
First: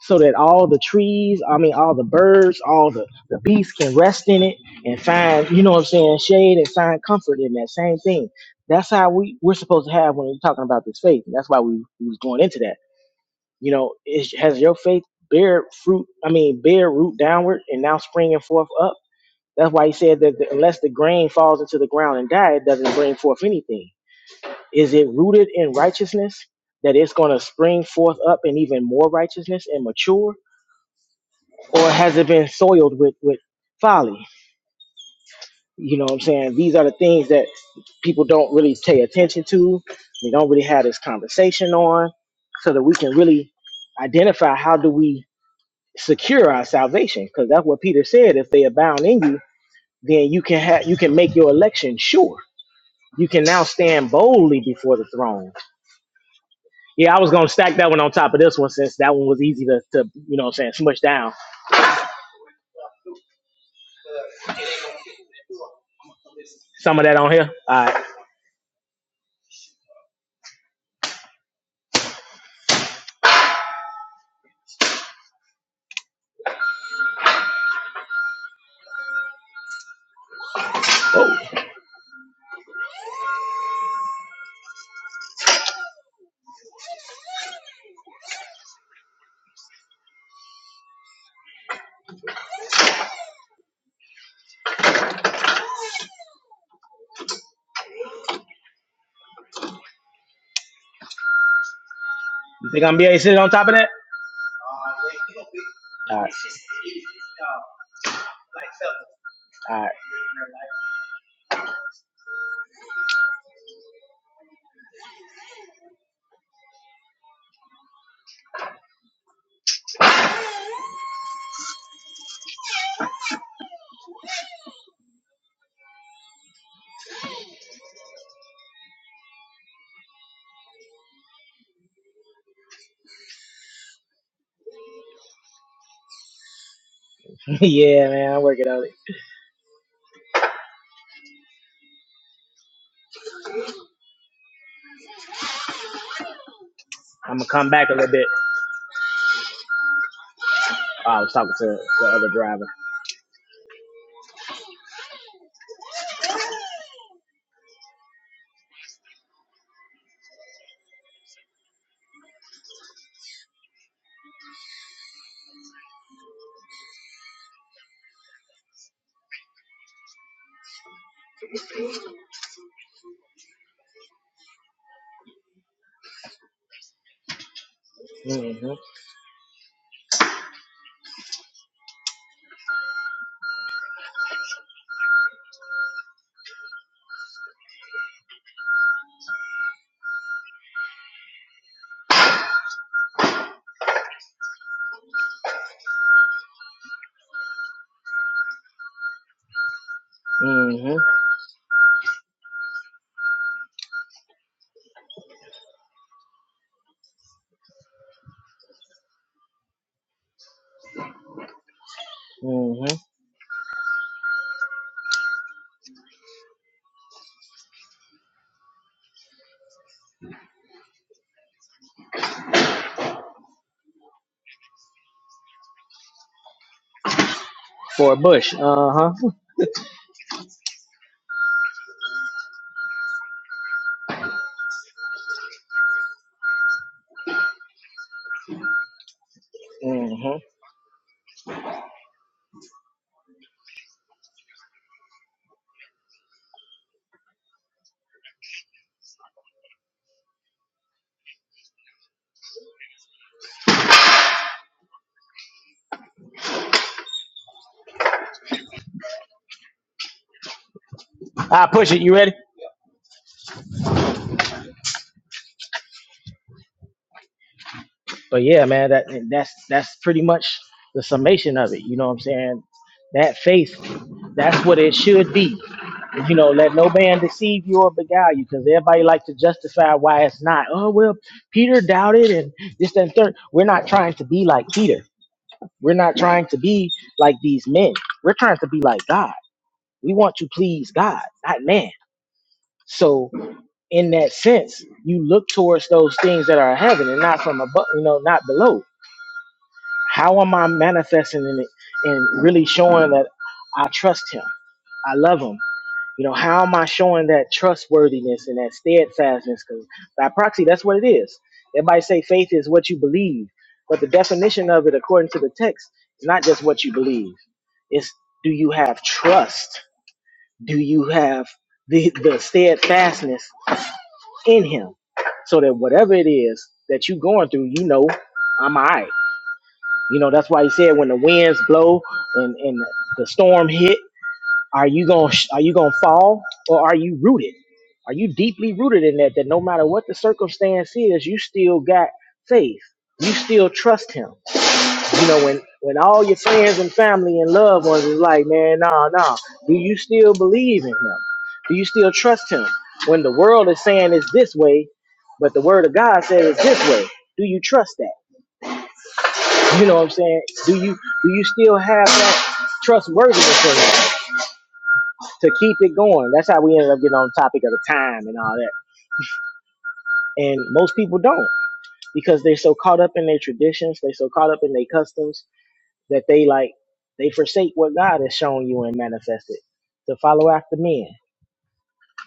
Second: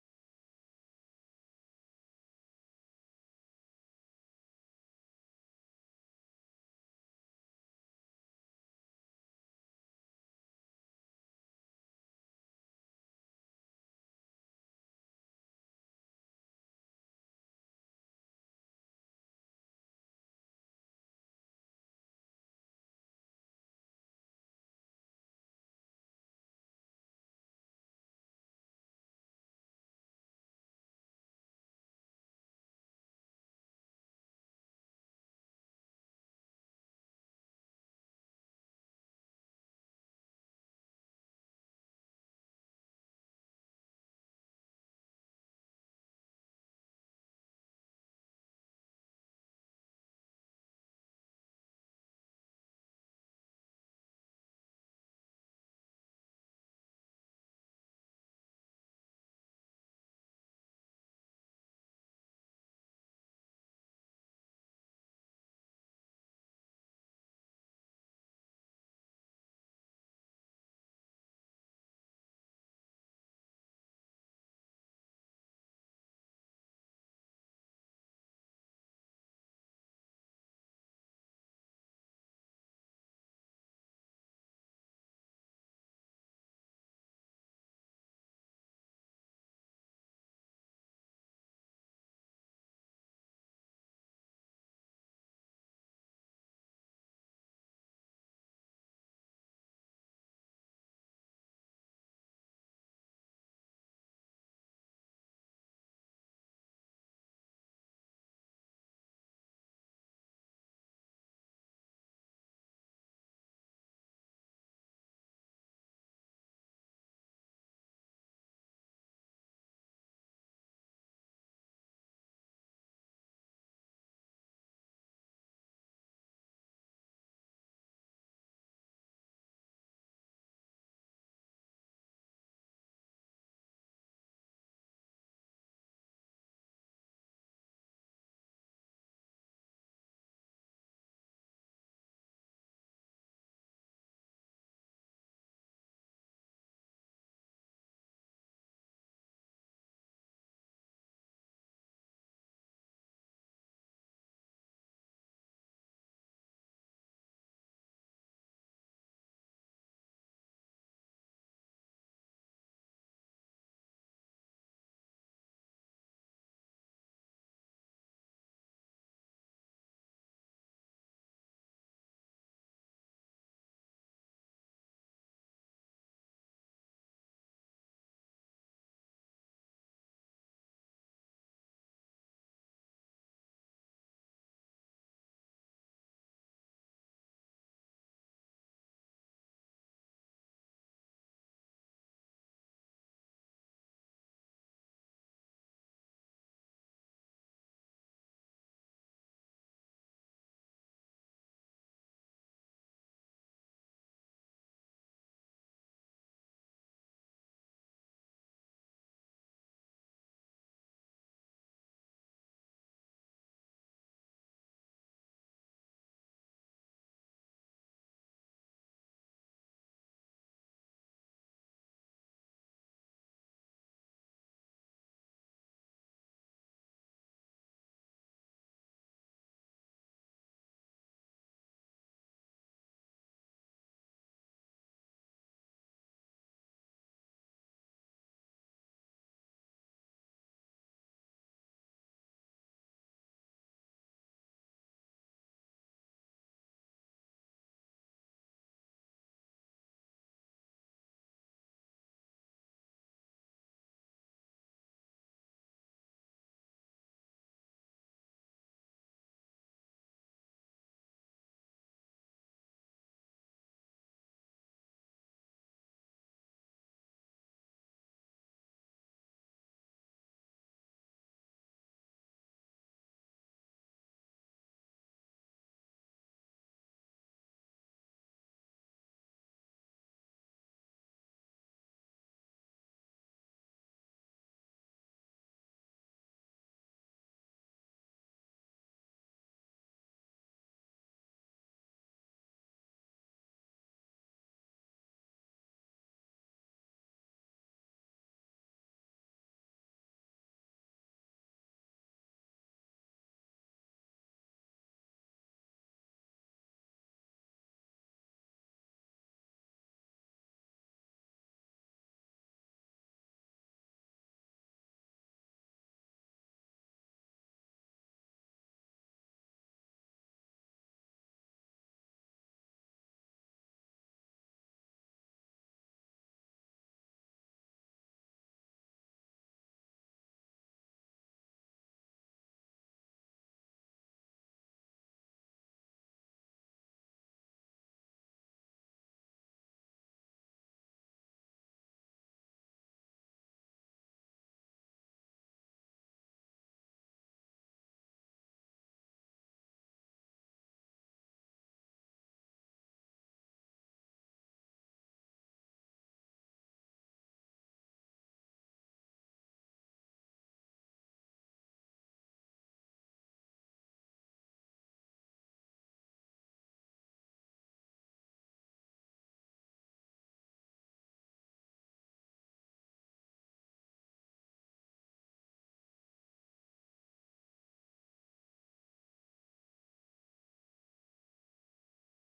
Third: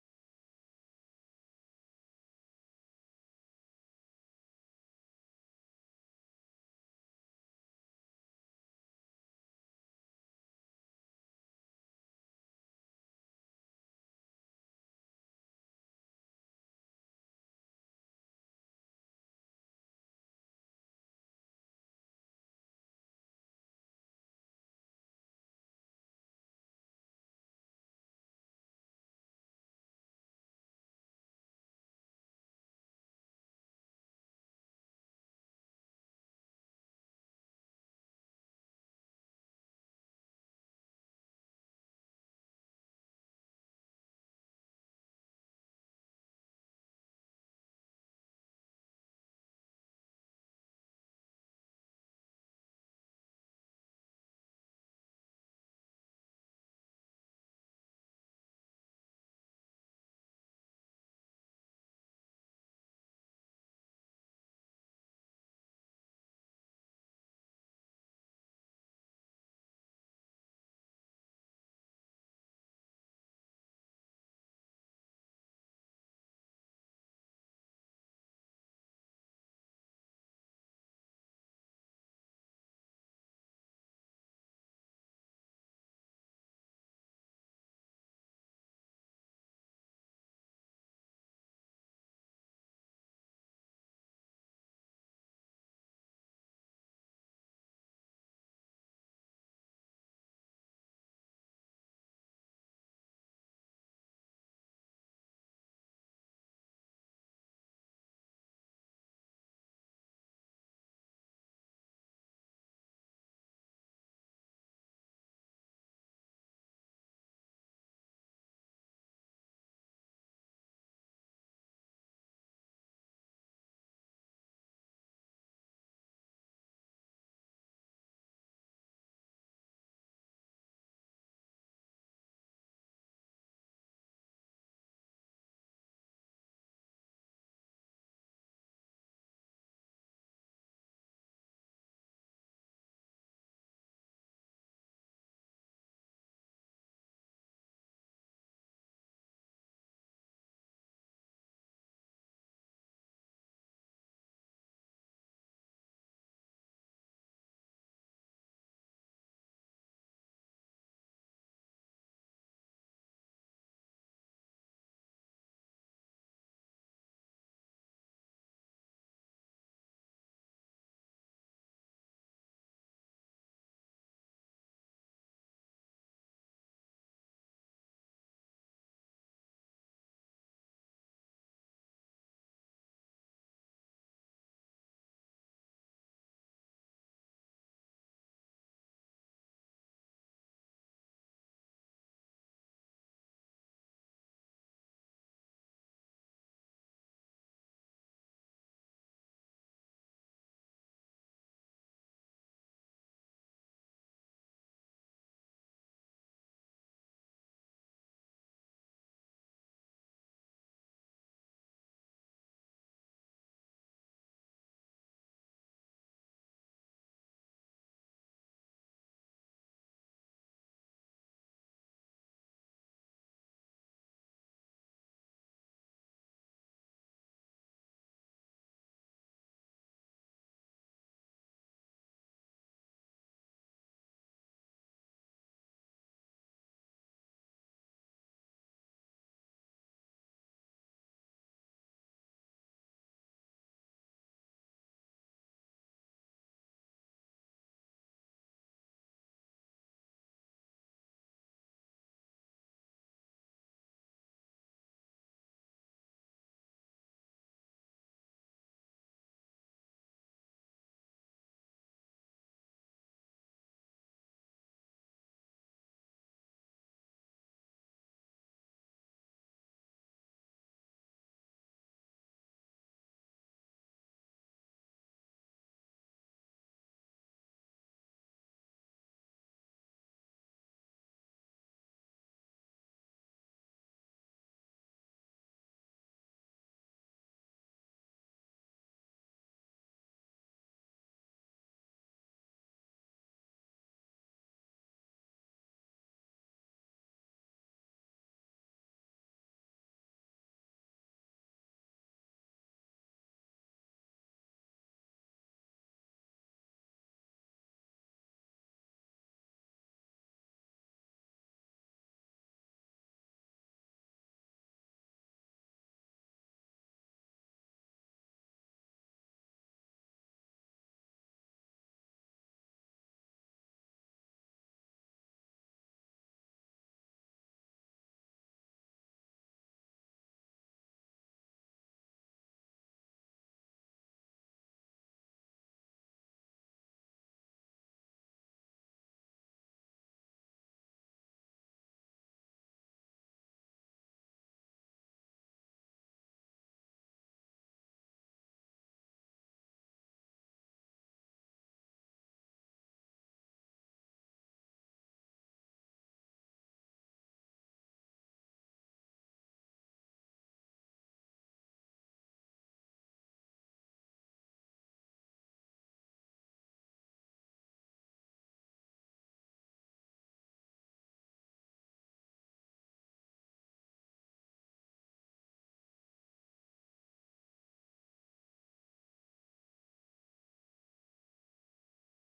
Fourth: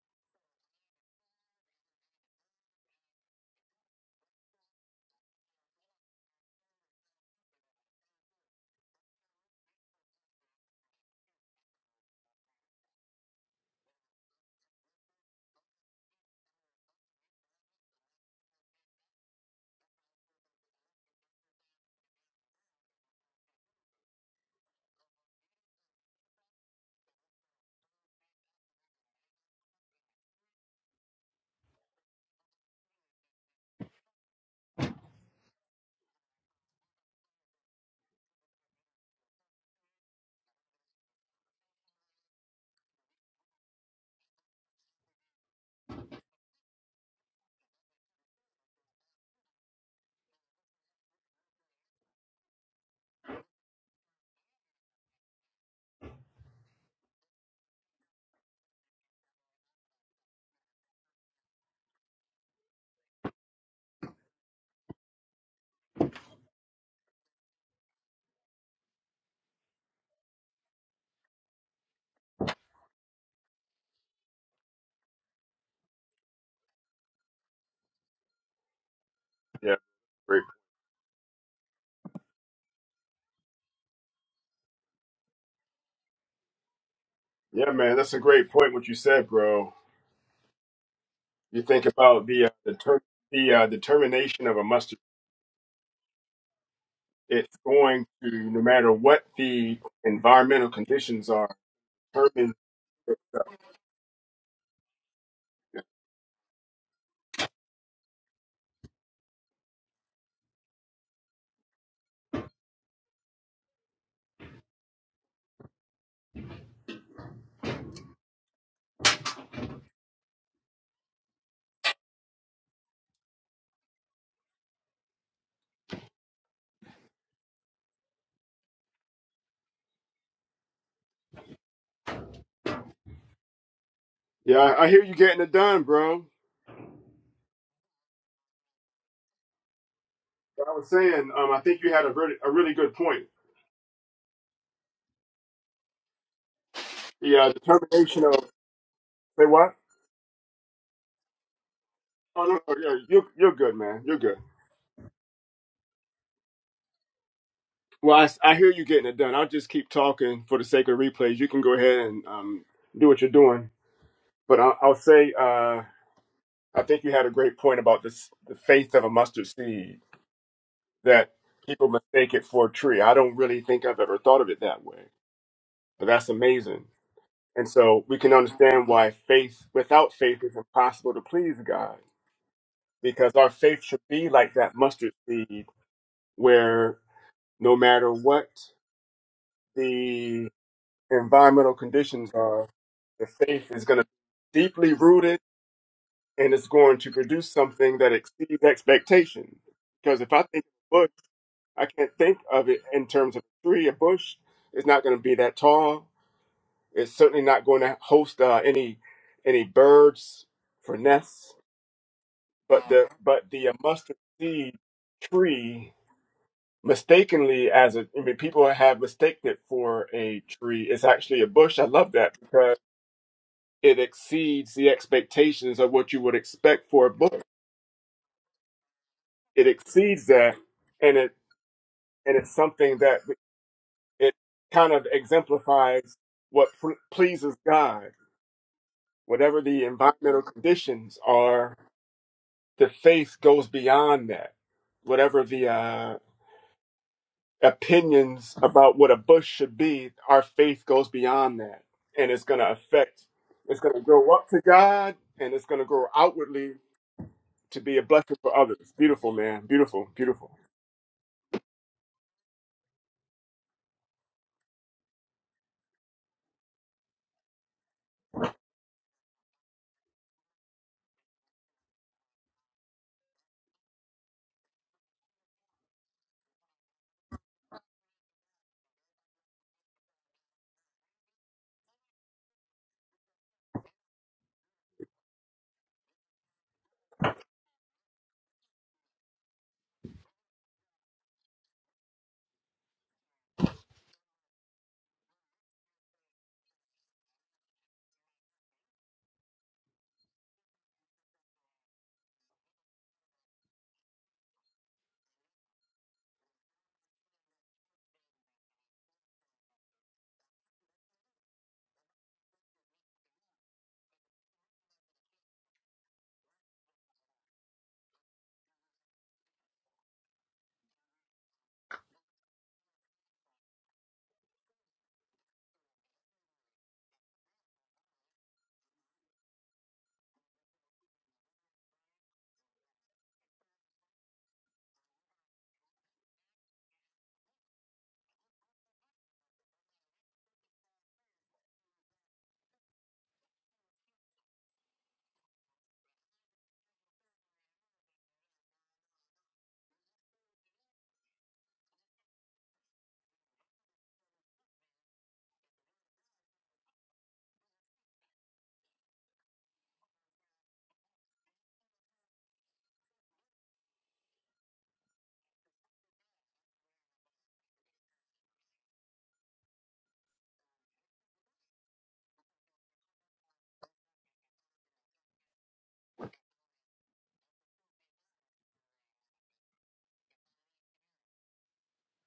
Speaker 2: so that all the trees, I mean, all the birds, all the, the beasts can rest in it and find, you know what I'm saying, shade and find comfort in that same thing. That's how we, we're supposed to have when we're talking about this faith. And that's why we, we was going into that. You know, is, has your faith bear fruit, I mean, bear root downward and now springing forth up? That's why he said that the, unless the grain falls into the ground and die, it doesn't bring forth anything. Is it rooted in righteousness that it's going to spring forth up in even more righteousness and mature? or has it been soiled with with folly you know what i'm saying these are the things that people don't really pay attention to we don't really have this conversation on so that we can really identify how do we secure our salvation because that's what peter said if they abound in you then you can have you can make your election sure you can now stand boldly before the throne yeah i was gonna stack that one on top of this one since that one was easy to, to you know what i'm saying smush down some of that on here all right
Speaker 4: yeah great. yeah man that's a great point what you said bro you think about the uh, the, ter- the uh, determination of a mustard it's going to no matter what the environmental conditions are determine
Speaker 2: you think i'm gonna be able to sit on top of that All right. All right.
Speaker 4: yeah, I I hear you getting it done, bro.
Speaker 2: yeah, man, I'm working on it.
Speaker 4: I was saying, um, I think you had a really, a really good point.
Speaker 2: I'm gonna
Speaker 4: Yeah, The uh,
Speaker 2: come back a little
Speaker 4: determination
Speaker 2: bit.
Speaker 4: of say what?
Speaker 2: Oh, I was talking to the other
Speaker 4: Oh no,
Speaker 2: driver.
Speaker 4: no, yeah, you're you're good, man. You're good. Well, I, s- I hear you getting it done. I'll just keep talking for the sake of replays. You can go ahead and um, do what you're doing, but I, I'll say uh, I think you had a great point about this the faith of a mustard seed that people mistake it for a tree. I don't really think I've ever thought of it that way, but that's amazing. And so we can understand
Speaker 2: Mm-hmm.
Speaker 4: why faith without faith is impossible to please God because our faith should be like that mustard seed where no matter what the environmental conditions are, the faith is going to be deeply rooted and it's going to produce something that exceeds expectation. Because if I think of a bush,
Speaker 2: Mm-hmm.
Speaker 4: I can't think of it in terms of a tree. A bush is not going to be that tall. It's certainly not going to host uh, any any birds for nests. But
Speaker 2: Mm-hmm.
Speaker 4: the but the uh, mustard seed tree mistakenly as a I mean people have mistaken it for a tree. It's actually a bush. I love that because it exceeds the expectations of what you would expect for a bush.
Speaker 2: For a bush. Uh-huh.
Speaker 4: It exceeds that and it and it's something that it kind of exemplifies what pl- pleases God. Whatever the environmental
Speaker 2: Mm-hmm.
Speaker 4: conditions are, the faith goes beyond that. Whatever the uh opinions about what a bush should be, our faith goes beyond that. And it's going to affect, it's going to grow up to God and it's going to grow outwardly to be a blessing for others. Beautiful, man. Beautiful, beautiful.
Speaker 2: I push it. You ready? but yeah, man, that and that's that's pretty much the summation of it. You know what I'm saying? That faith, that's what it should be. You know, let no man deceive you or beguile you, because everybody like to justify why it's not. Oh well, Peter doubted and this that, and third. We're not trying to be like Peter. We're not trying to be like these men. We're trying to be like God. We want to please God, not man. So in that sense, you look towards those things that are in heaven and not from above, you know, not below how am I manifesting in it and really showing that I trust him? I love him. You know, how am I showing that trustworthiness and that steadfastness? Because by proxy, that's what it is. Everybody say faith is what you believe, but the definition of it, according to the text, is not just what you believe. It's do you have trust? Do you have the, the steadfastness in him? So that whatever it is that you're going through, you know, I'm all right. You know, that's why he said when the winds blow and, and the storm hit, are you going to are you going to fall or are you rooted? Are you deeply rooted in that that no matter what the circumstance is, you still got faith. You still trust him. You know, when when all your friends and family and loved ones is like, "Man, no, nah, no." Nah. Do you still believe in him? Do you still trust him? When the world is saying it's this way, but the word of God says it's this way. Do you trust that? You know what I'm saying? Do you do you still have that trustworthiness in you to keep it going? That's how we ended up getting on the topic of the time and all that. And most people don't because they're so caught up in their traditions, they're so caught up in their customs that they like they forsake what God has shown you and manifested to follow after men.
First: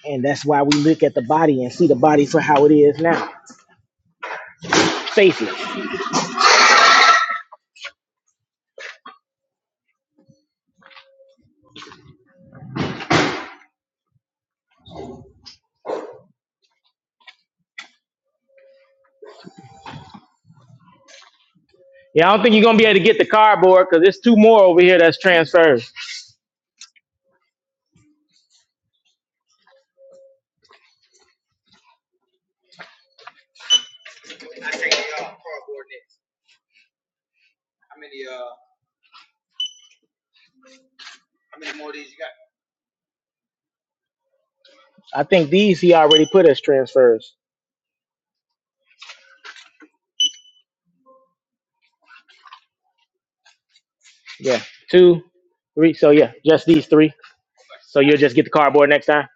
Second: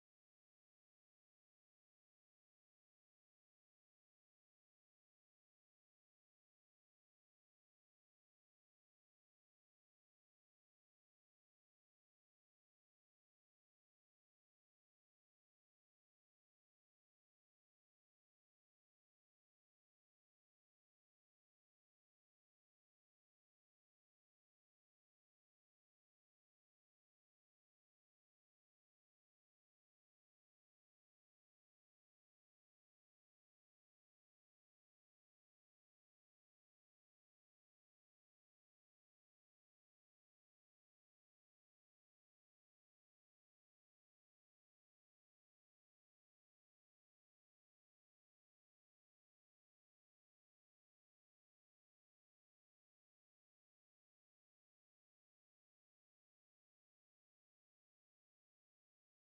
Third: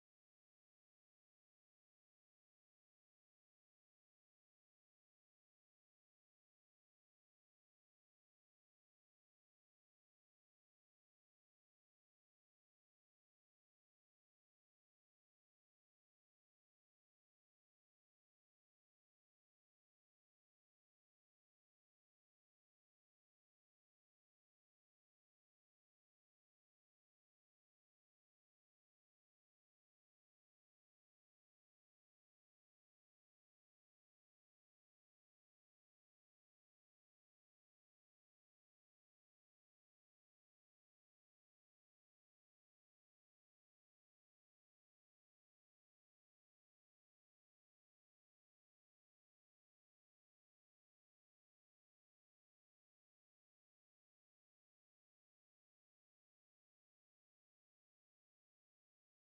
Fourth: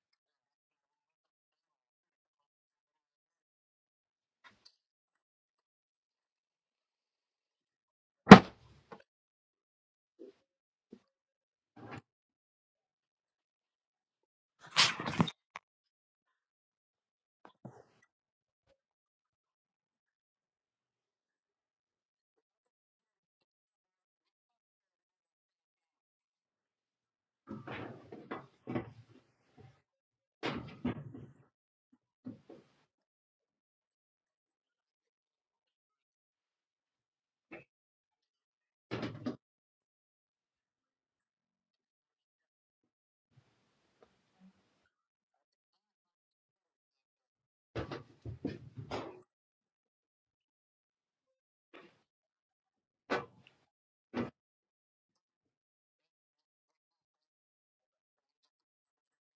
Speaker 2: And that's why we look at the body and see the body for how it is now. Faithless. Yeah, I don't think transfers. I think these he already put as transfers. Yeah. Two, three. So yeah, just these three. So you'll just get the cardboard next time.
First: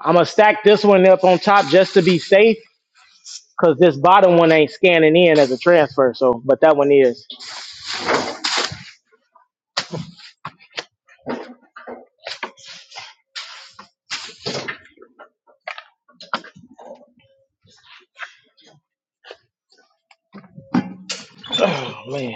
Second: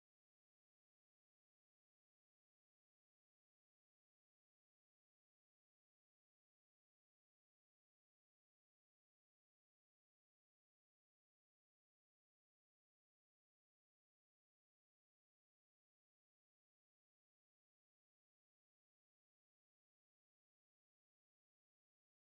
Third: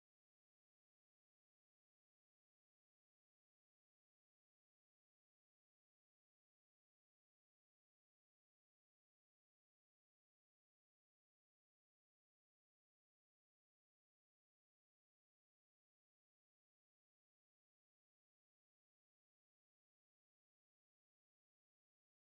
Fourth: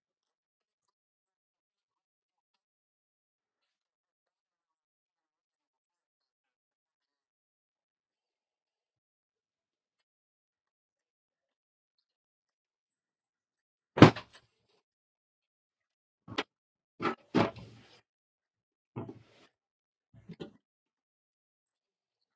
Speaker 2: I'm gonna stack this one up on top just to be safe, cause this bottom one ain't scanning in as a transfer. So, but that one is. Oh man,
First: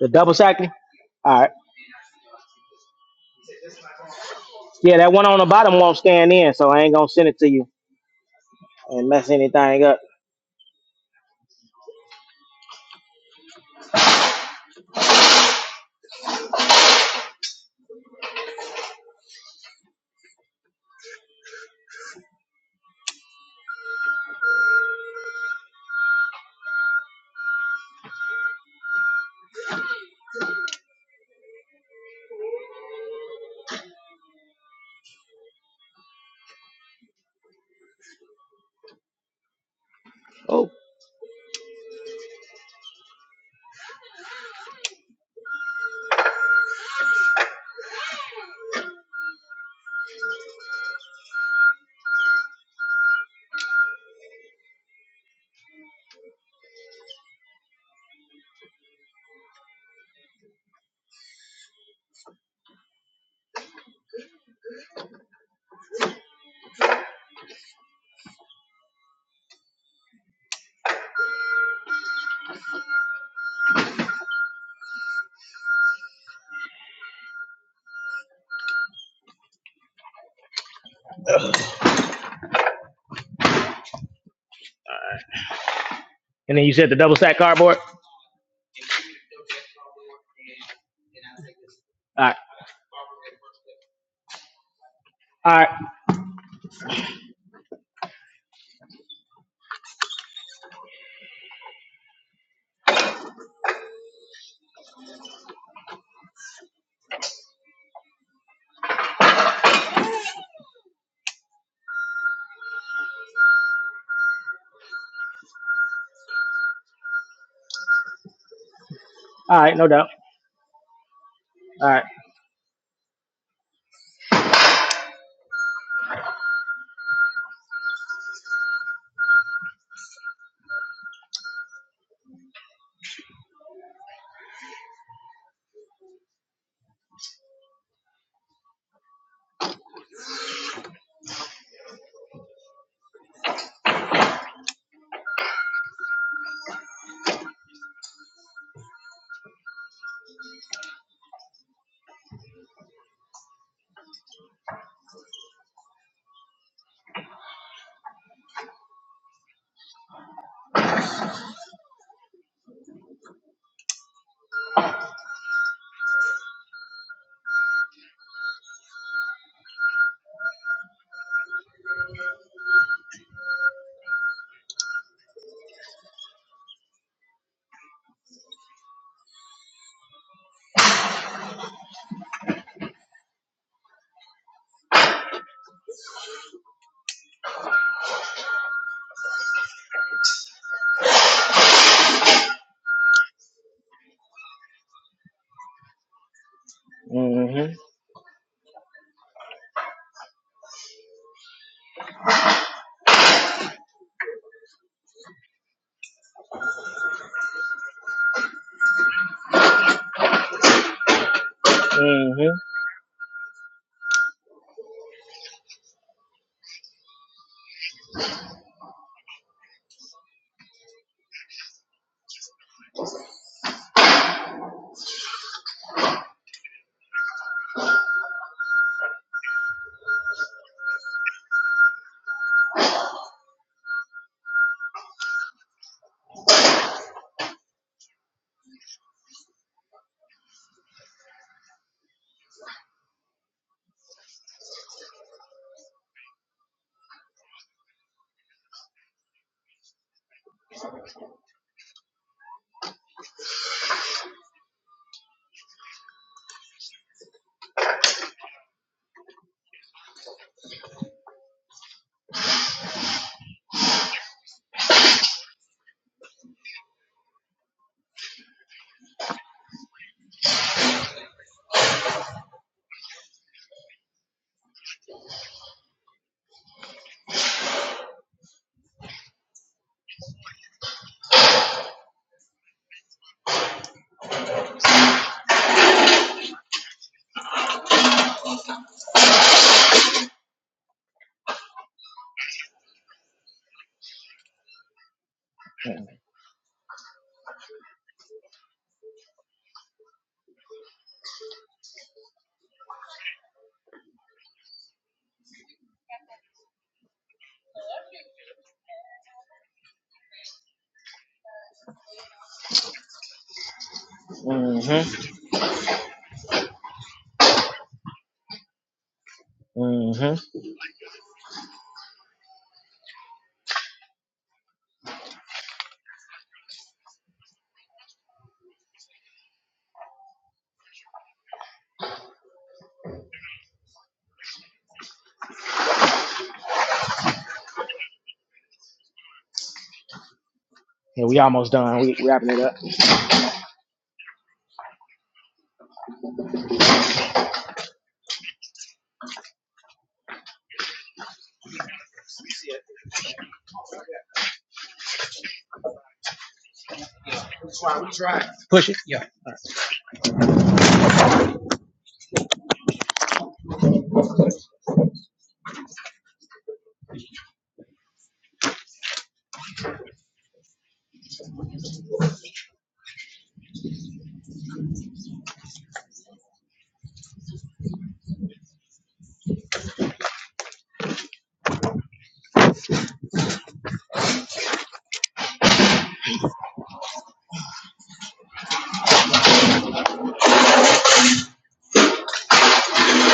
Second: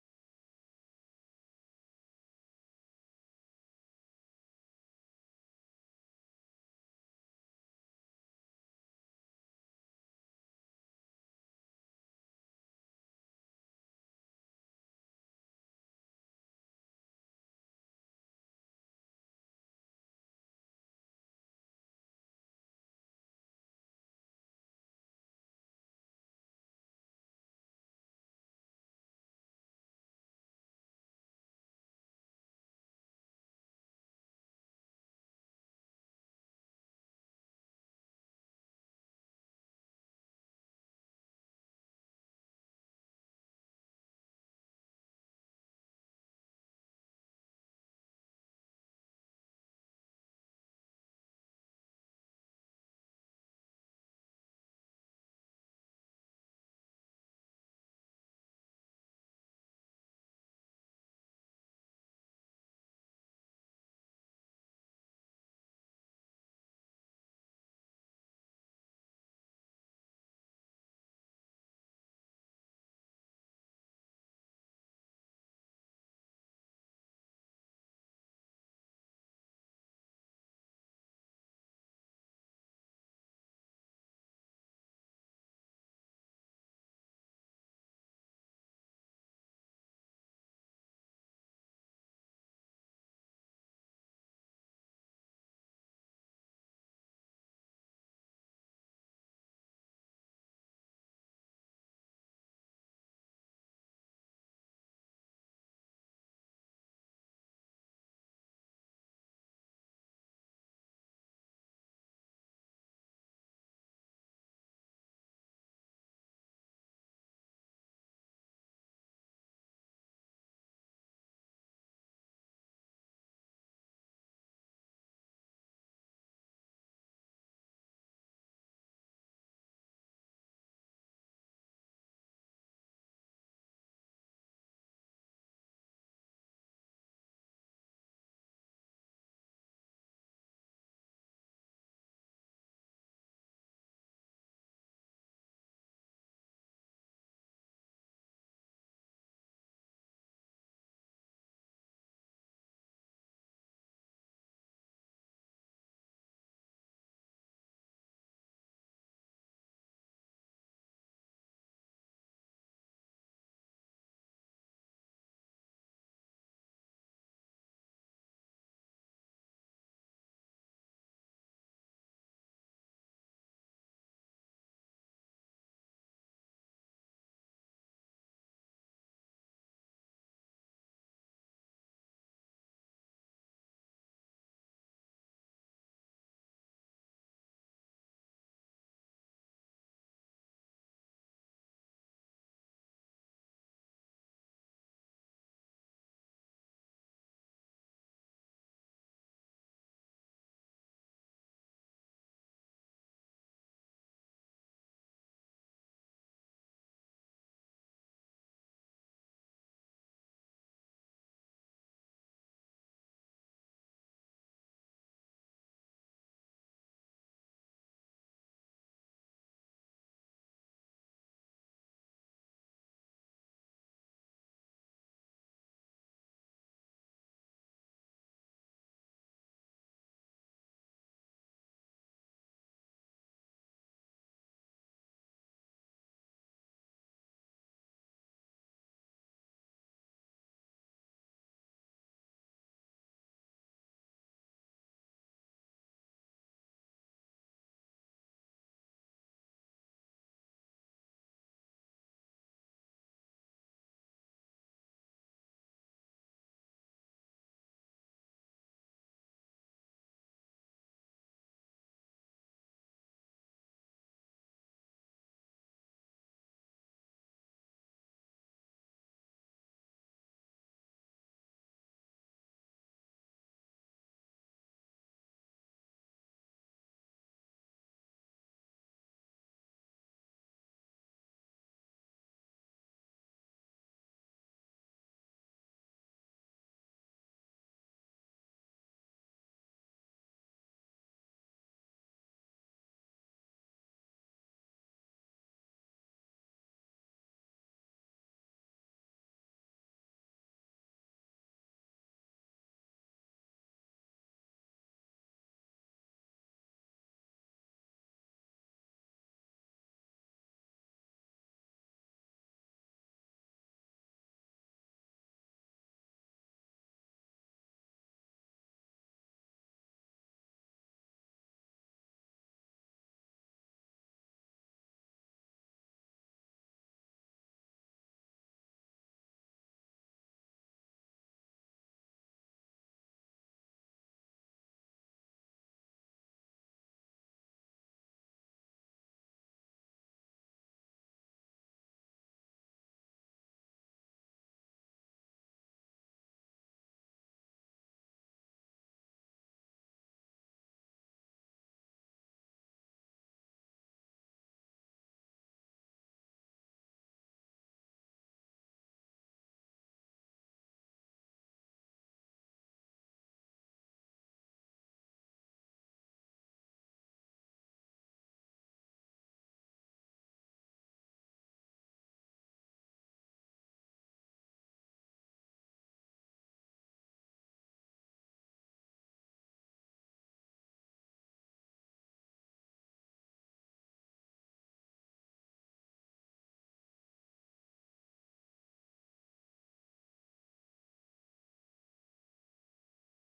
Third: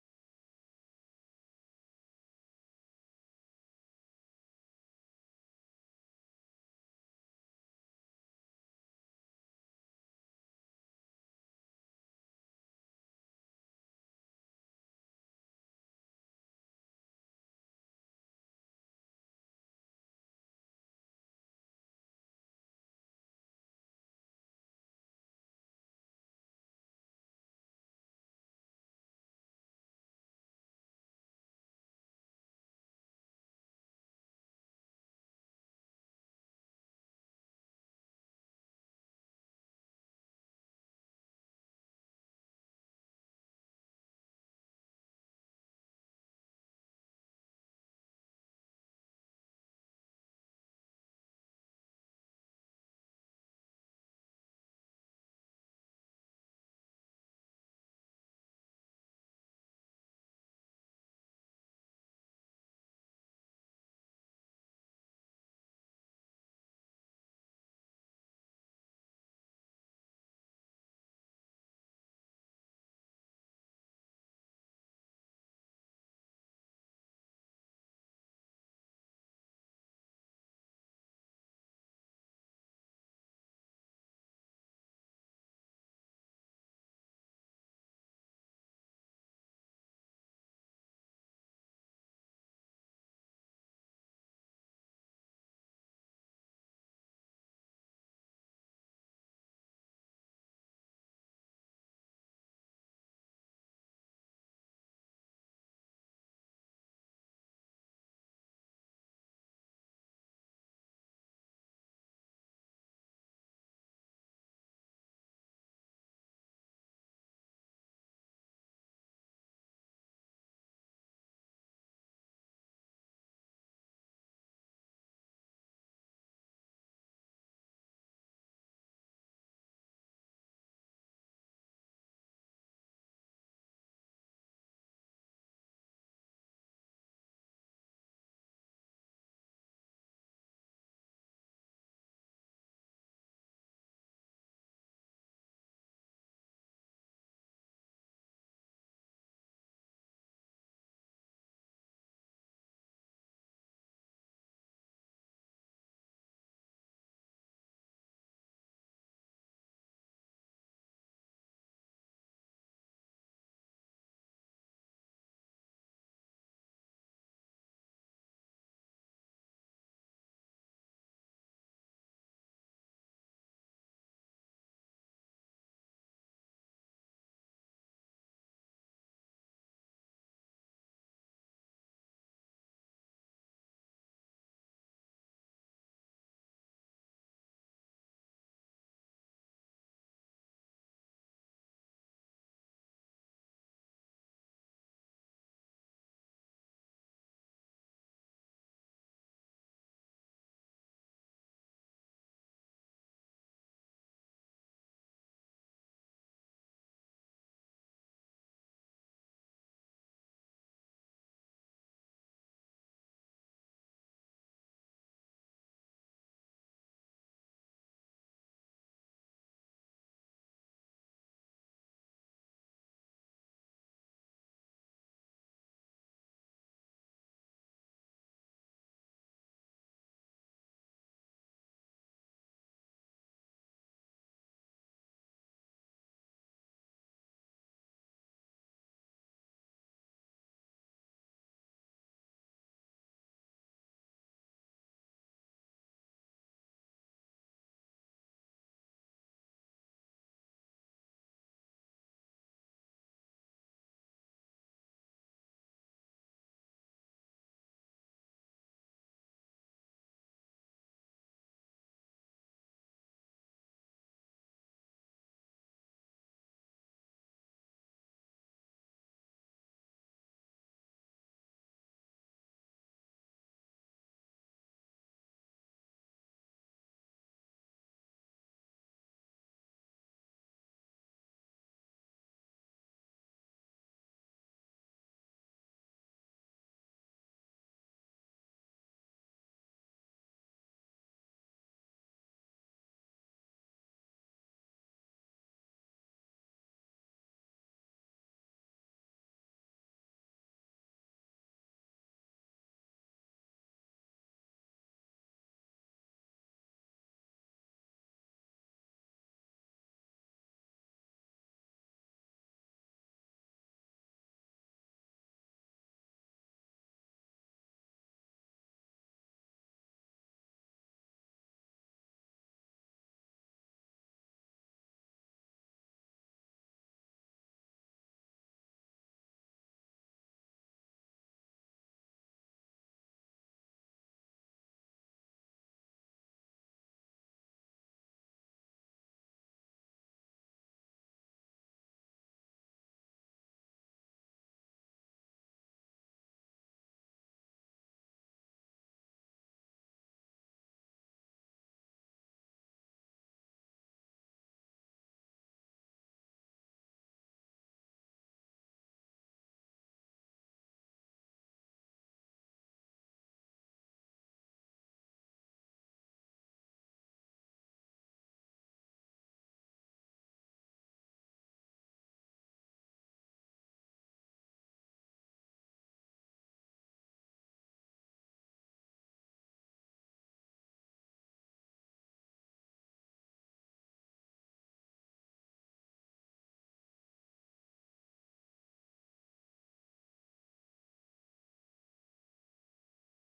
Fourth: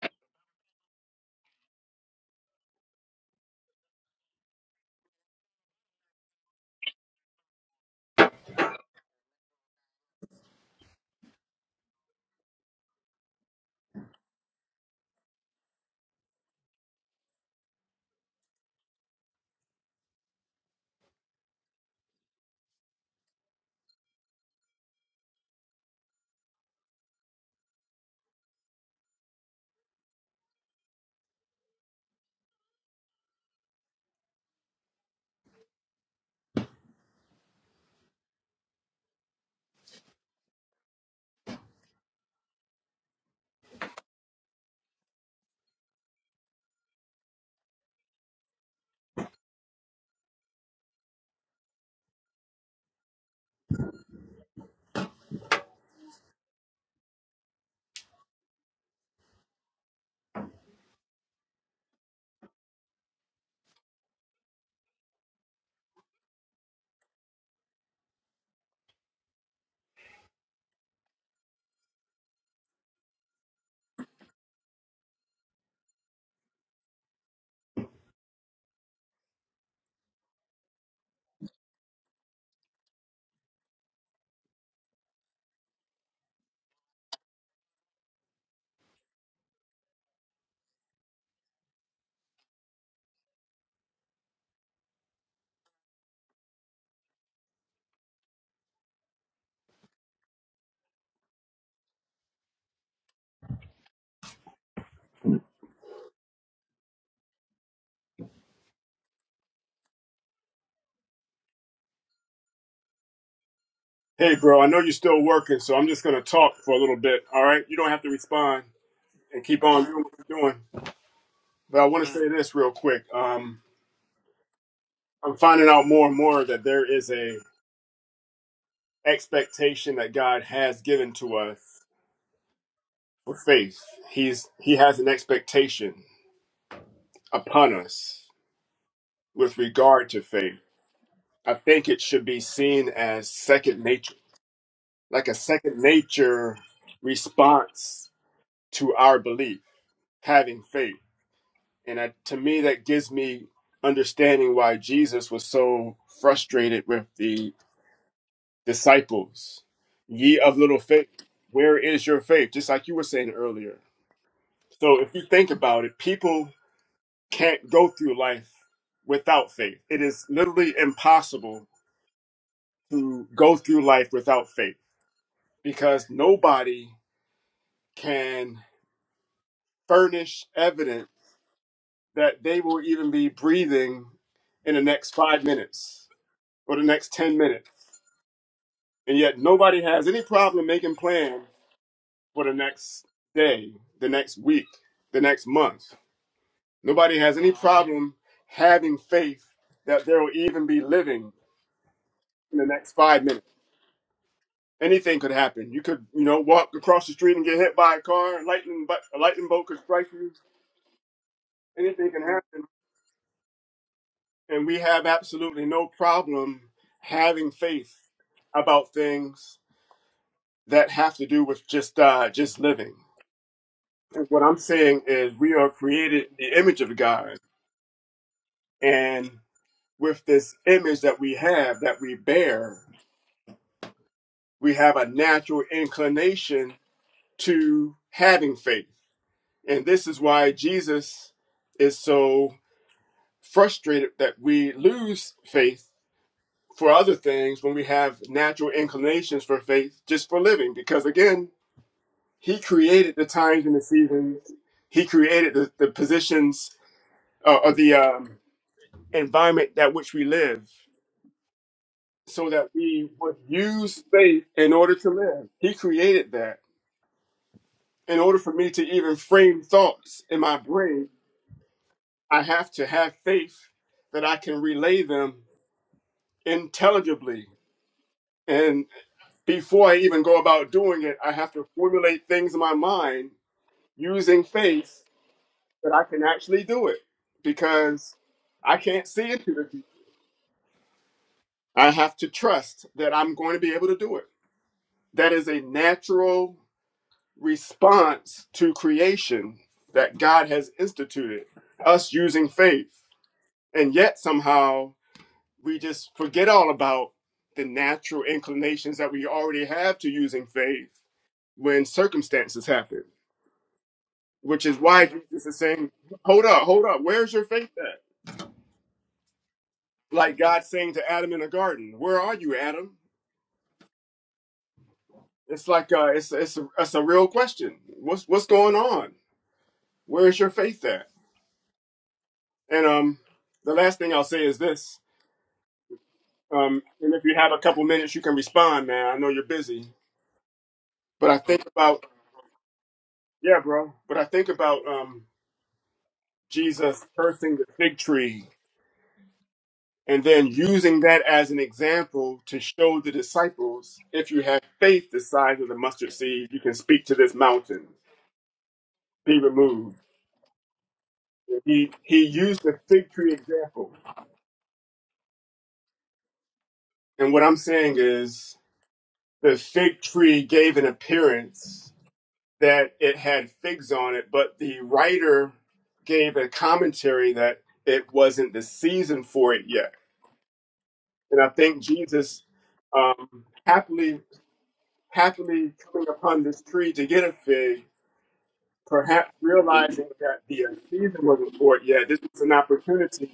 Speaker 2: the double stacking. All right, yeah, that one on the bottom won't scan in, so I ain't gonna send it to you and mess anything up. And then you said the double stack cardboard. All right, all right,
Speaker 4: Hey, bro, I know you're still working, so I'm just going to talk for a little bit. All right. You don't have to respond and
Speaker 2: all
Speaker 4: keep
Speaker 2: right,
Speaker 4: on
Speaker 2: no
Speaker 4: doing
Speaker 2: doubt.
Speaker 4: what you're doing. But I
Speaker 2: All right.
Speaker 4: want to say this real quick. Um, I'm finding out more and more that there is a expectation that God has given to us for faith. He's he has an expectation upon us with regard to faith, I think it should be seen as second nature, like a second nature response to our belief, having faith. And I, to me, that gives me understanding why Jesus was so frustrated with the disciples. Ye of little faith, where is your faith? Just like you were saying earlier. So if you think about it, people can't go through life without faith. It is literally impossible to go through life without faith because nobody can furnish evidence that they will even be breathing in the next five minutes or the next 10 minutes. And yet nobody has any problem making plans for the next day, the next week, the next month. Nobody has any
Speaker 2: Mhm,
Speaker 4: problem having faith that there will even be living in the next five minutes. anything could happen. You could, you know, walk across the street and get hit by a car. Lightning, but a lightning bolt could strike you. Anything can
Speaker 2: mhm,
Speaker 4: happen, and we have absolutely no problem having faith about things that have to do with just uh, just living. And what I'm saying is, we are created in the image of God, and with this image that we have, that we bear, we have a natural inclination to having faith. And this is why Jesus is so frustrated that we lose faith for other things when we have natural inclinations for faith just for living. Because again, He created the times and the seasons, He created the, the positions uh, or the um, environment that which we live so that we would use faith in order to live. He created that. In order for me to even frame thoughts in my brain, I have to have faith that I can relay them intelligibly and. before I even go about doing it, I have to formulate things in my mind using faith that I can actually do it because I can't see into the future. I have to trust that I'm going to be able to do it. That is a natural response to creation that God has instituted, us using faith. And yet somehow we just forget all about the natural inclinations that we already have to using faith when circumstances happen which is why
Speaker 2: mhm,
Speaker 4: Jesus is saying, Hold up, hold up, where's your faith at? Like
Speaker 2: mhm.
Speaker 4: God saying to Adam in the garden, Where are you, Adam? It's like uh it's it's a, it's a real question. What's what's going on? Where is your faith at? And um the last thing I'll say is this. Um and if you have a couple minutes you can respond, man. I know you're busy.
Speaker 2: Yeah,
Speaker 4: But
Speaker 2: we
Speaker 4: I think
Speaker 2: almost done.
Speaker 4: about
Speaker 2: We wrapping it up.
Speaker 4: yeah, bro. But I think about um Jesus cursing the fig tree and then using that as an example to show the disciples if you have faith the size of the mustard seed you can speak to this mountain be removed he he used the fig tree example and what i'm saying is the fig tree gave an appearance that it had figs on it but the writer gave a commentary that it wasn't the season for it yet and i think jesus um, happily happily coming upon this tree to get a fig, perhaps realizing that the uh, season wasn't short yet, this was an opportunity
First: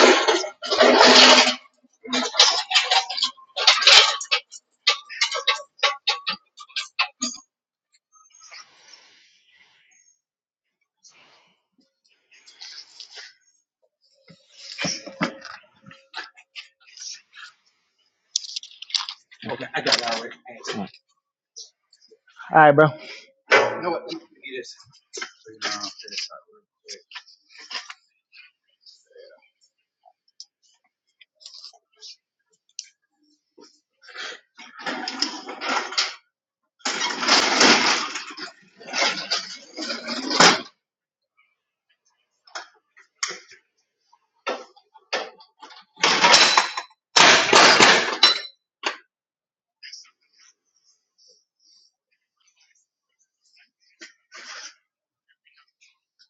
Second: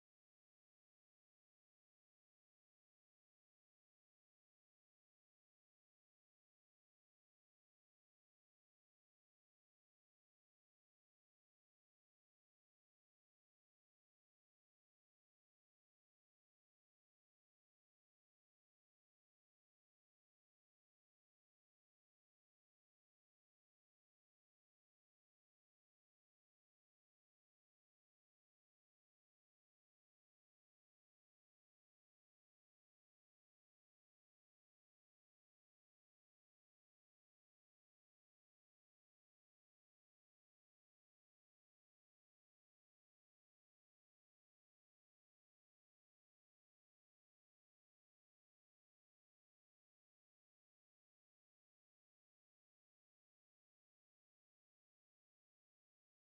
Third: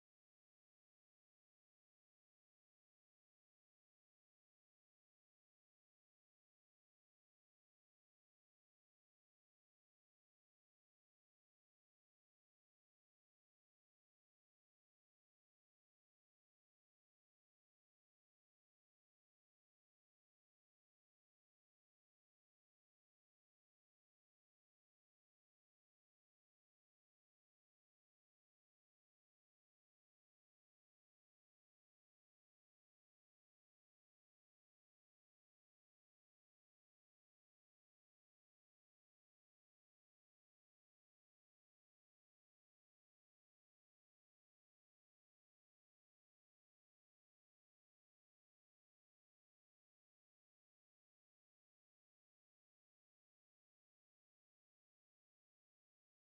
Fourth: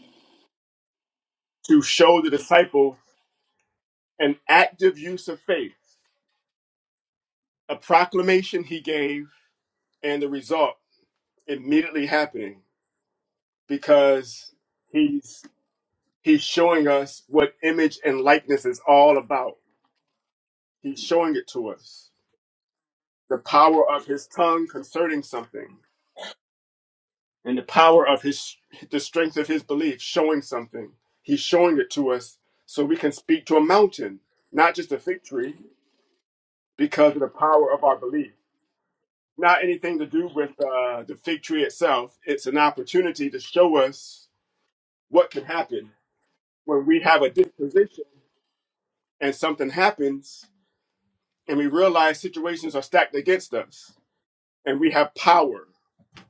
Speaker 4: to show the disciples an active use of faith, a proclamation he gave, and the result immediately happening because he's he's showing us what image and likeness is all about. He's showing it to us.
Speaker 2: All right, bro.
Speaker 4: The power of his tongue concerning something and the power of his the strength of his belief showing something he's showing it to us so we can speak to a mountain not just a fig tree because of the power of our belief not anything to do with uh, the fig tree itself it's an opportunity to show us what can happen when we have a disposition and something happens and we realize situations are stacked against us and we have power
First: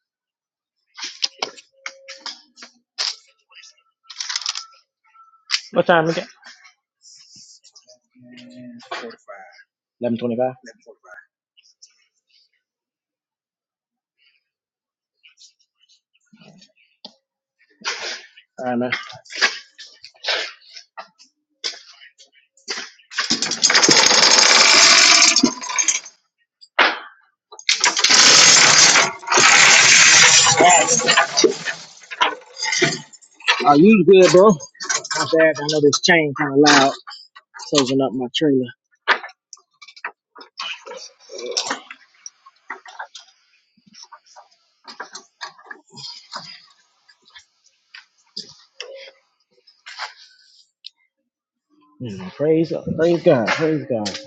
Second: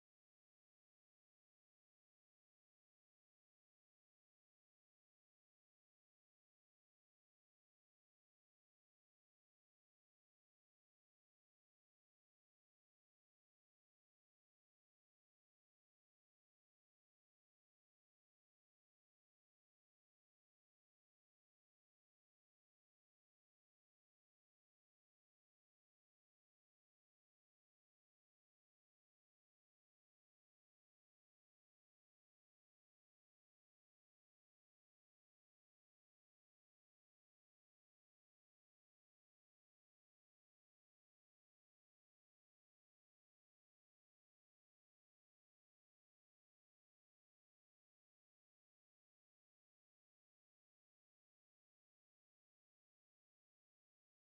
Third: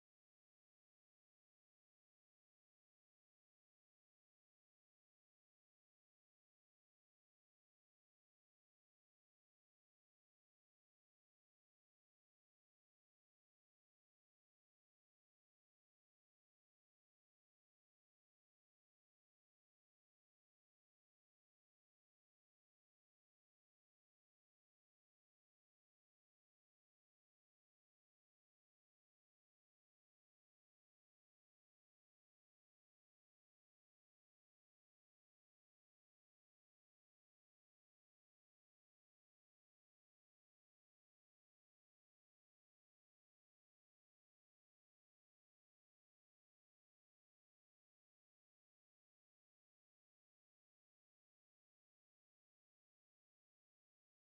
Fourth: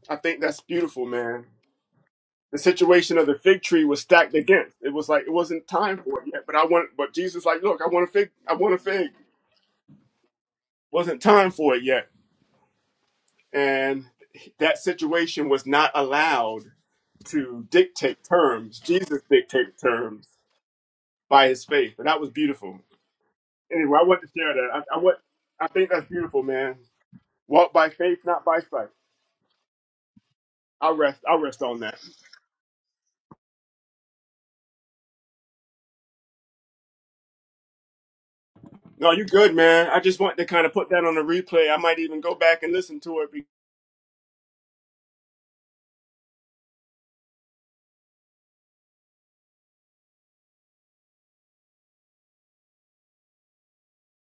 Speaker 4: i think that's beautiful man the situation of the fig tree was stacked against. It was like it wasn't
Speaker 2: What
Speaker 4: time
Speaker 2: time is
Speaker 4: for
Speaker 2: it?
Speaker 4: it yet. But I want but Jesus like, look, I want a fig I want a fig.
Speaker 2: Eleven twenty-five.
Speaker 4: Wasn't time for it yet. And that situation was not allowed to dictate
Speaker 2: All right,
Speaker 4: terms.
Speaker 2: man.
Speaker 4: Jesus dictated terms by his faith. And that was beautiful. Anyway, I want to share that. I, I want I think that's beautiful, man. Walk by faith, not by sight. I'll rest. I'll rest on that.
Speaker 2: Are you good, bro? My bad. I know this chain kind of loud, soaking up my trailer.
Speaker 4: No, you good, man. I just want to kind of put that on the replay. I might even go back and listen to it. Be-
Speaker 2: Mm, praise, praise God, praise God.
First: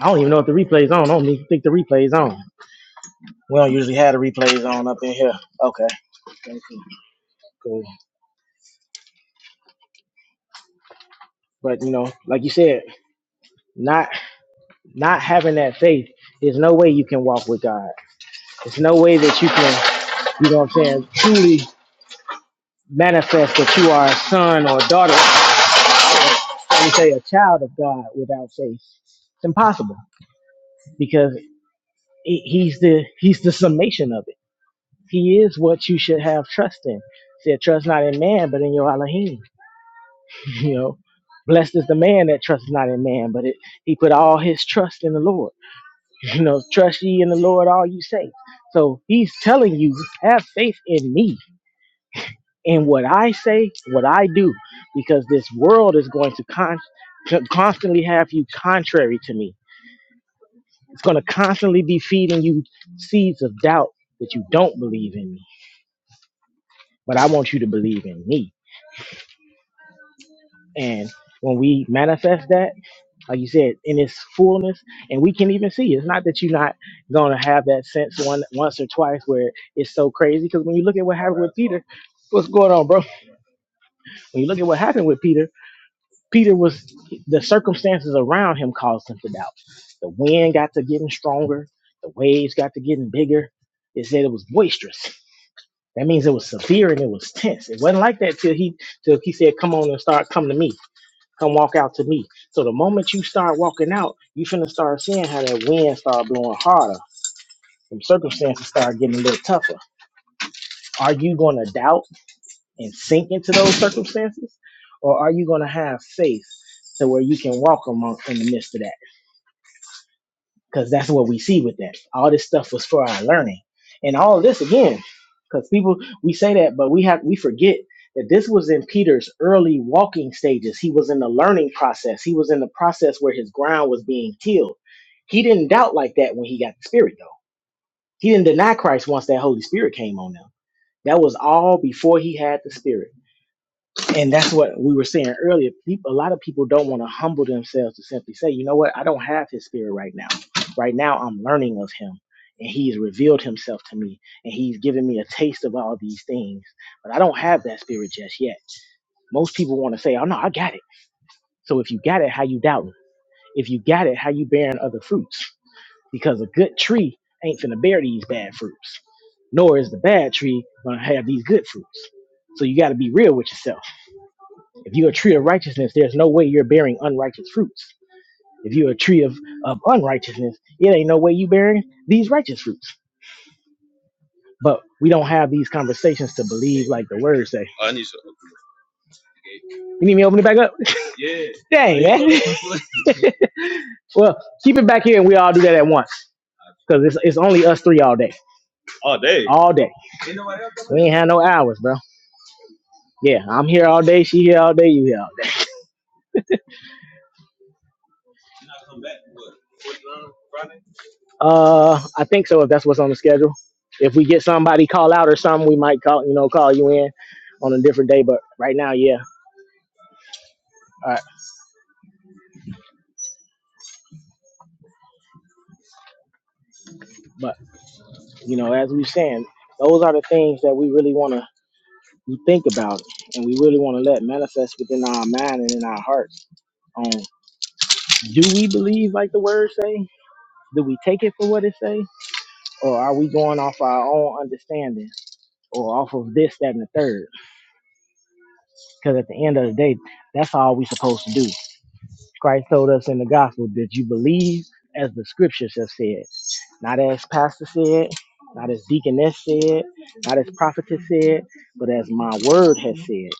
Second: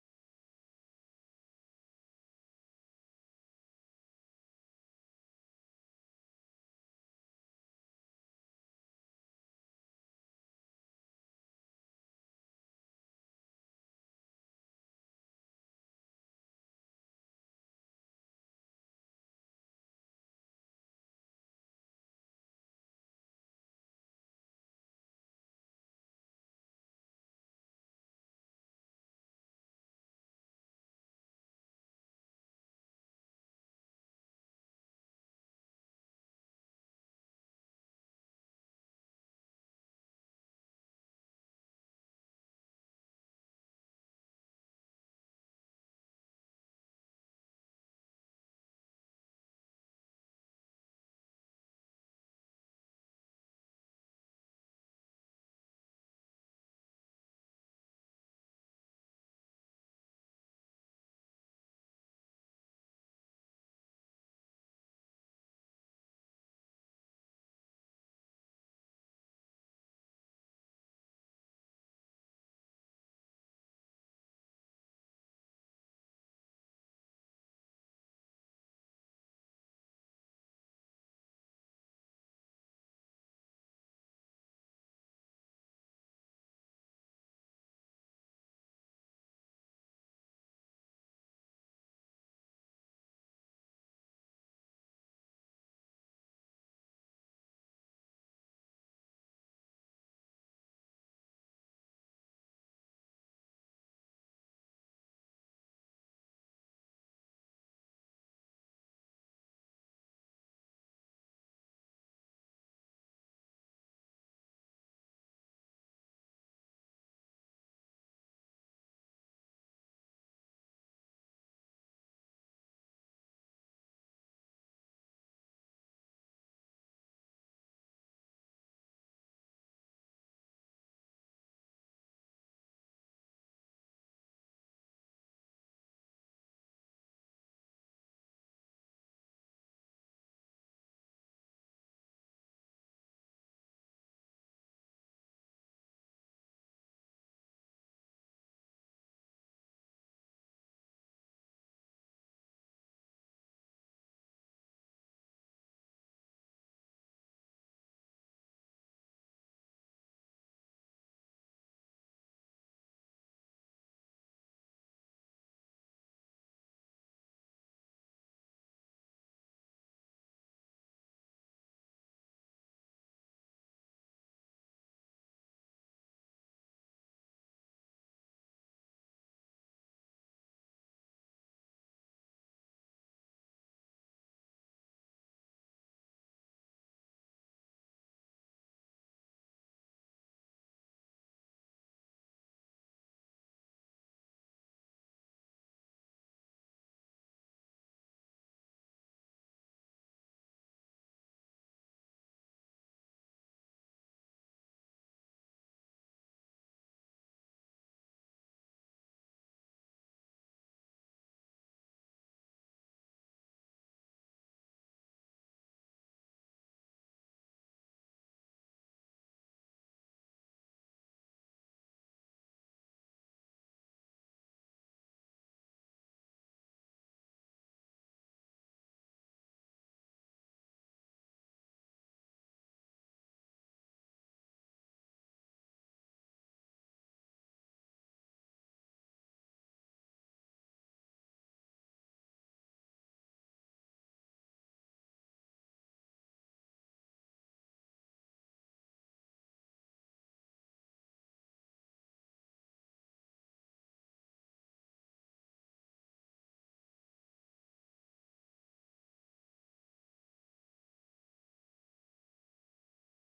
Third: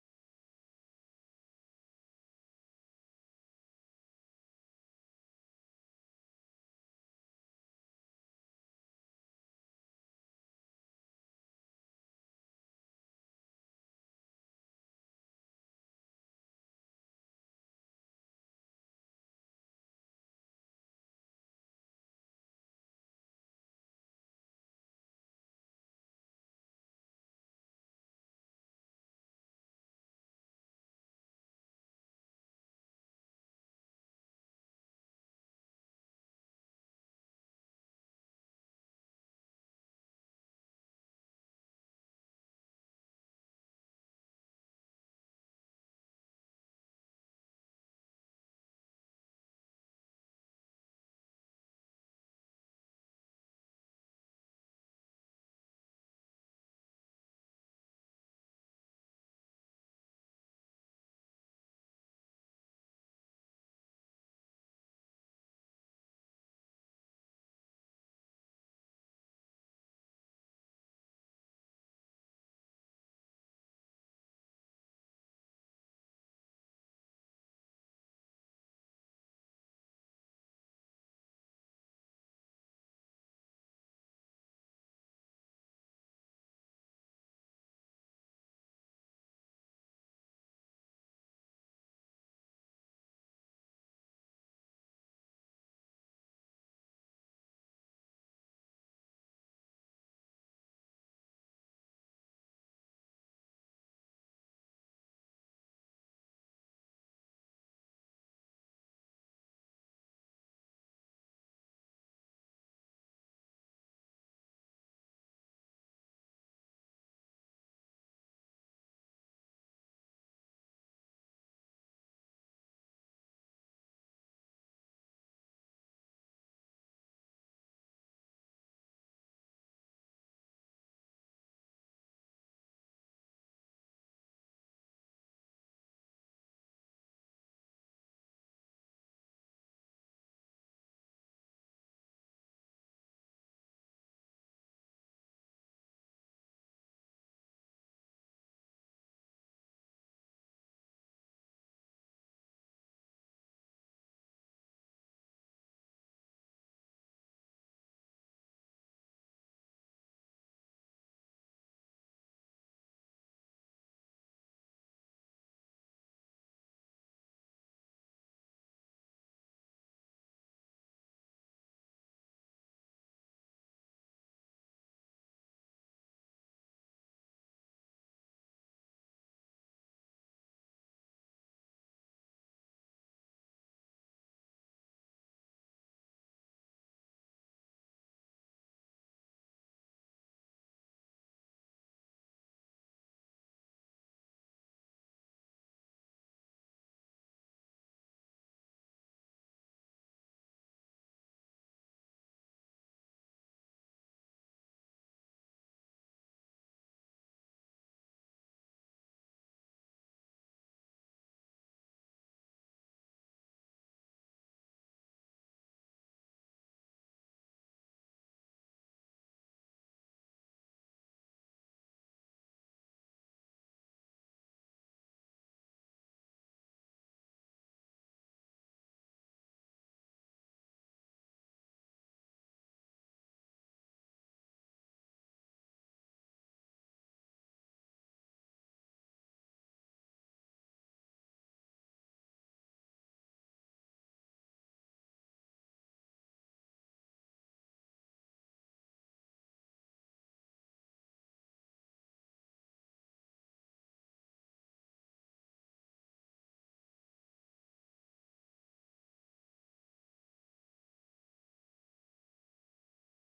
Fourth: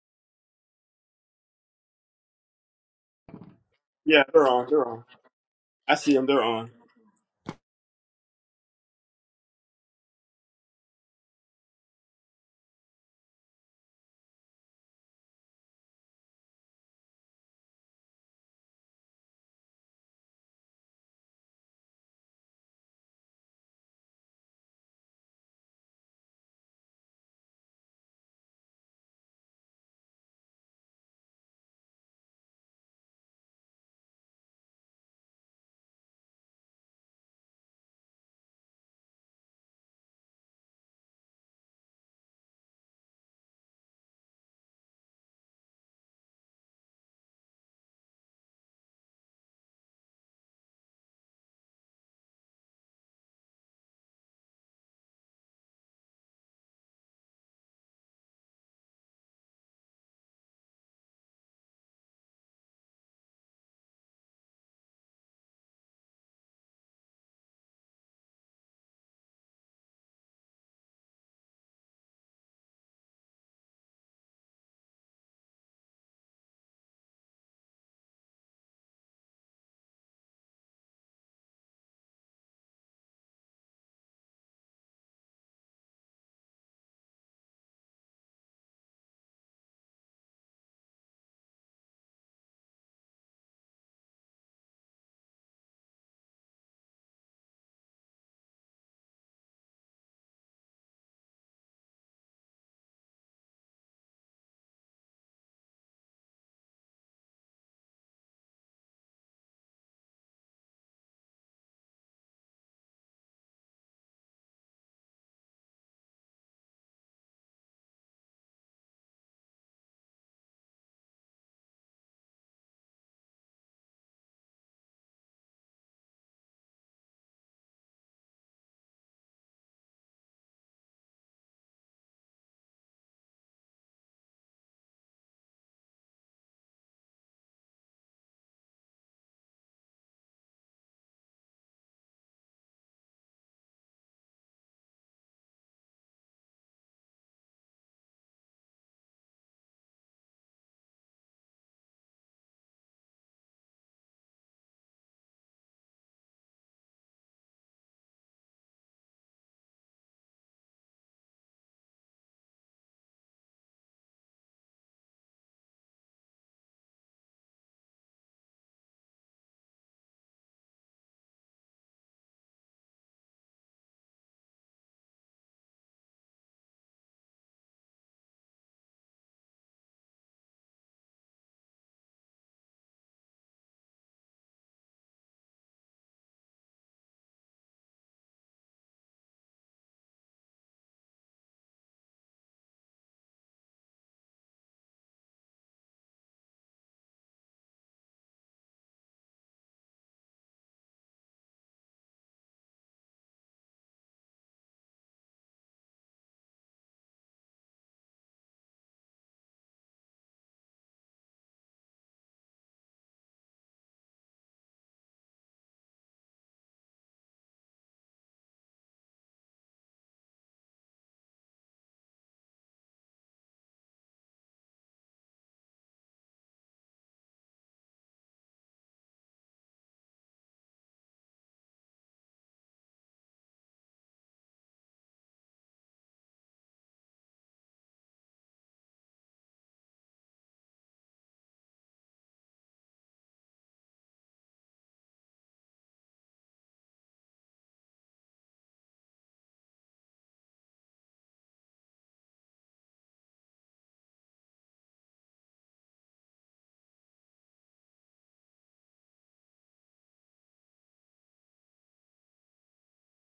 Speaker 2: I don't even know if the replay's on. I don't even think the replay's on. We don't usually have the
Speaker 4: yeah, they're on.
Speaker 2: replays
Speaker 4: They're
Speaker 2: on up
Speaker 4: on.
Speaker 2: in here. Okay,
Speaker 4: I see them. They're
Speaker 2: okay,
Speaker 4: on.
Speaker 2: cool, cool. But you know, like you said, not not having that faith is no way you can walk with God. It's no way that you can, you know, what I'm saying, truly manifest that you are a son or a daughter, let me say, a child of God without faith. It's impossible because. he's the he's the summation of it. He is what you should have trust in. He said, trust not in man, but in your Elohim. You know, blessed is the man that trusts not in man, but it, he put all his trust in the Lord. You know, trust ye in the Lord all you say. So he's telling you, have faith in me in what I say, what I do, because this world is going to con- to constantly have you contrary to me. It's going to constantly be feeding you seeds of doubt that you don't believe in me but I want you to believe in me. And when we manifest that, like you said, in its fullness, and we can even see, it's not that you're not gonna have that sense one once or twice where it's so crazy. Because when you look at what happened with Peter, what's going on, bro? When you look at what happened with Peter, Peter was the circumstances around him caused him to doubt. The wind got to getting stronger, the waves got to getting bigger. It said it was boisterous. That means it was severe and it was tense. It wasn't like that till he till he said, "Come on and start, come to me." Come walk out to me. So the moment you start walking out, you finna start seeing how that wind start blowing harder. Some circumstances start getting a little tougher. Are you gonna doubt and sink into those circumstances? Or are you gonna have faith to where you can walk among in the midst of that? because that's what we see with that. All this stuff was for our learning, and all this again, because people we say that, but we have we forget that this was in Peter's early walking stages. He was in the learning process. He was in the process where his ground was being tilled. He didn't doubt like that when he got the Spirit, though. He didn't deny Christ once that Holy Spirit came on him. That was all before he had the Spirit and that's what we were saying earlier. People, a lot of people don't want to humble themselves to simply say, you know what, I don't have his spirit right now. Right now, I'm learning of him, and he's revealed himself to me, and he's given me a taste of all these things. But I don't have that spirit just yet. Most people want to say, oh no, I got it. So if you got it, how you doubting? If you got it, how you bearing other fruits? Because a good tree ain't finna bear these bad fruits, nor is the bad tree gonna have these good fruits. So you got to be real with yourself if you're a tree of righteousness, there's no way you're bearing unrighteous fruits. If you're a tree of, of unrighteousness, it ain't no way you bearing these righteous fruits. But we don't have these conversations to believe like the words say. You need me to open it back up? Dang, man. well, keep it back here and we all do that at once. Because it's, it's only us three all day. All day. Ain't nobody else coming? We ain't had no hours, bro. Yeah, I'm here all day. She here all day. You here Uh, I think so. If that's what's on the schedule, if we get somebody call out or something, we might call you know call you in on a different day. But right now, yeah. All right. But you know, as we saying, those are the things that we really want to think about, and we really want to let manifest within our mind and in our hearts. On do we believe like the word say? Do we take it for what it say, or are we going off our own understanding or off of this, that, and the third? Because at the end of the day, that's all we supposed to do. Christ told us in the gospel that you believe as the scriptures have said, not as pastor said, not as deaconess said, not as prophetess said, but as my word has said.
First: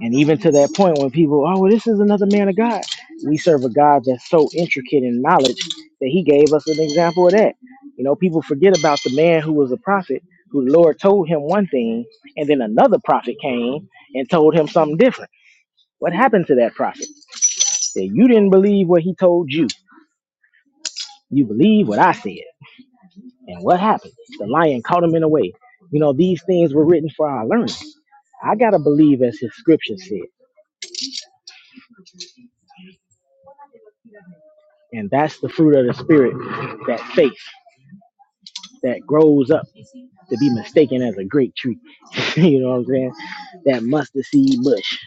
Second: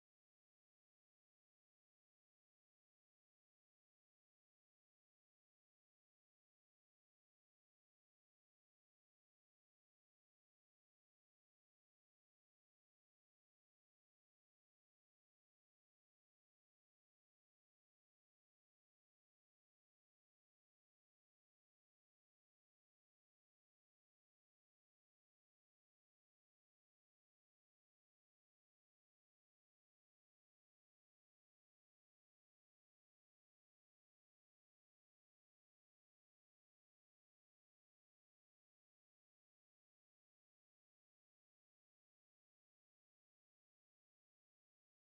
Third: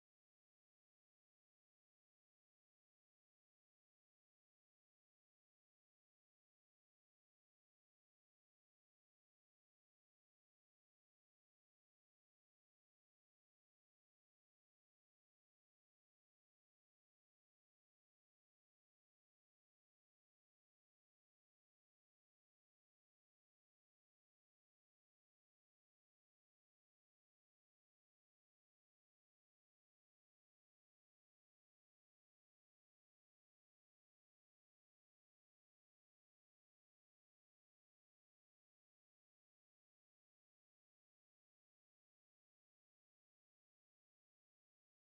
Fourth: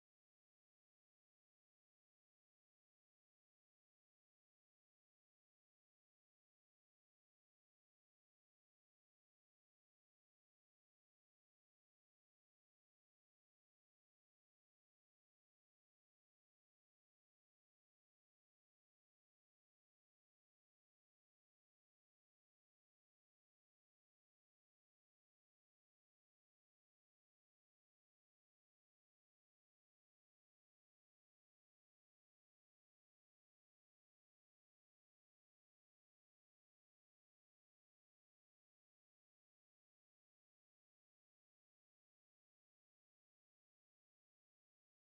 Speaker 2: And even to that point, when people, oh, well, this is another man of God, we serve a God that's so intricate in knowledge that he gave us an example of that. You know, people forget about the man who was a prophet, who the Lord told him one thing, and then another prophet came and told him something different. What happened to that prophet? That you didn't believe what he told you You believe what I said. And what happened? The lion caught him in a way. You know, these things were written for our learning. I got to believe as his scripture said. And that's the fruit of the spirit, that faith that grows up to be mistaken as a great tree. you know what I'm saying? That mustard seed bush.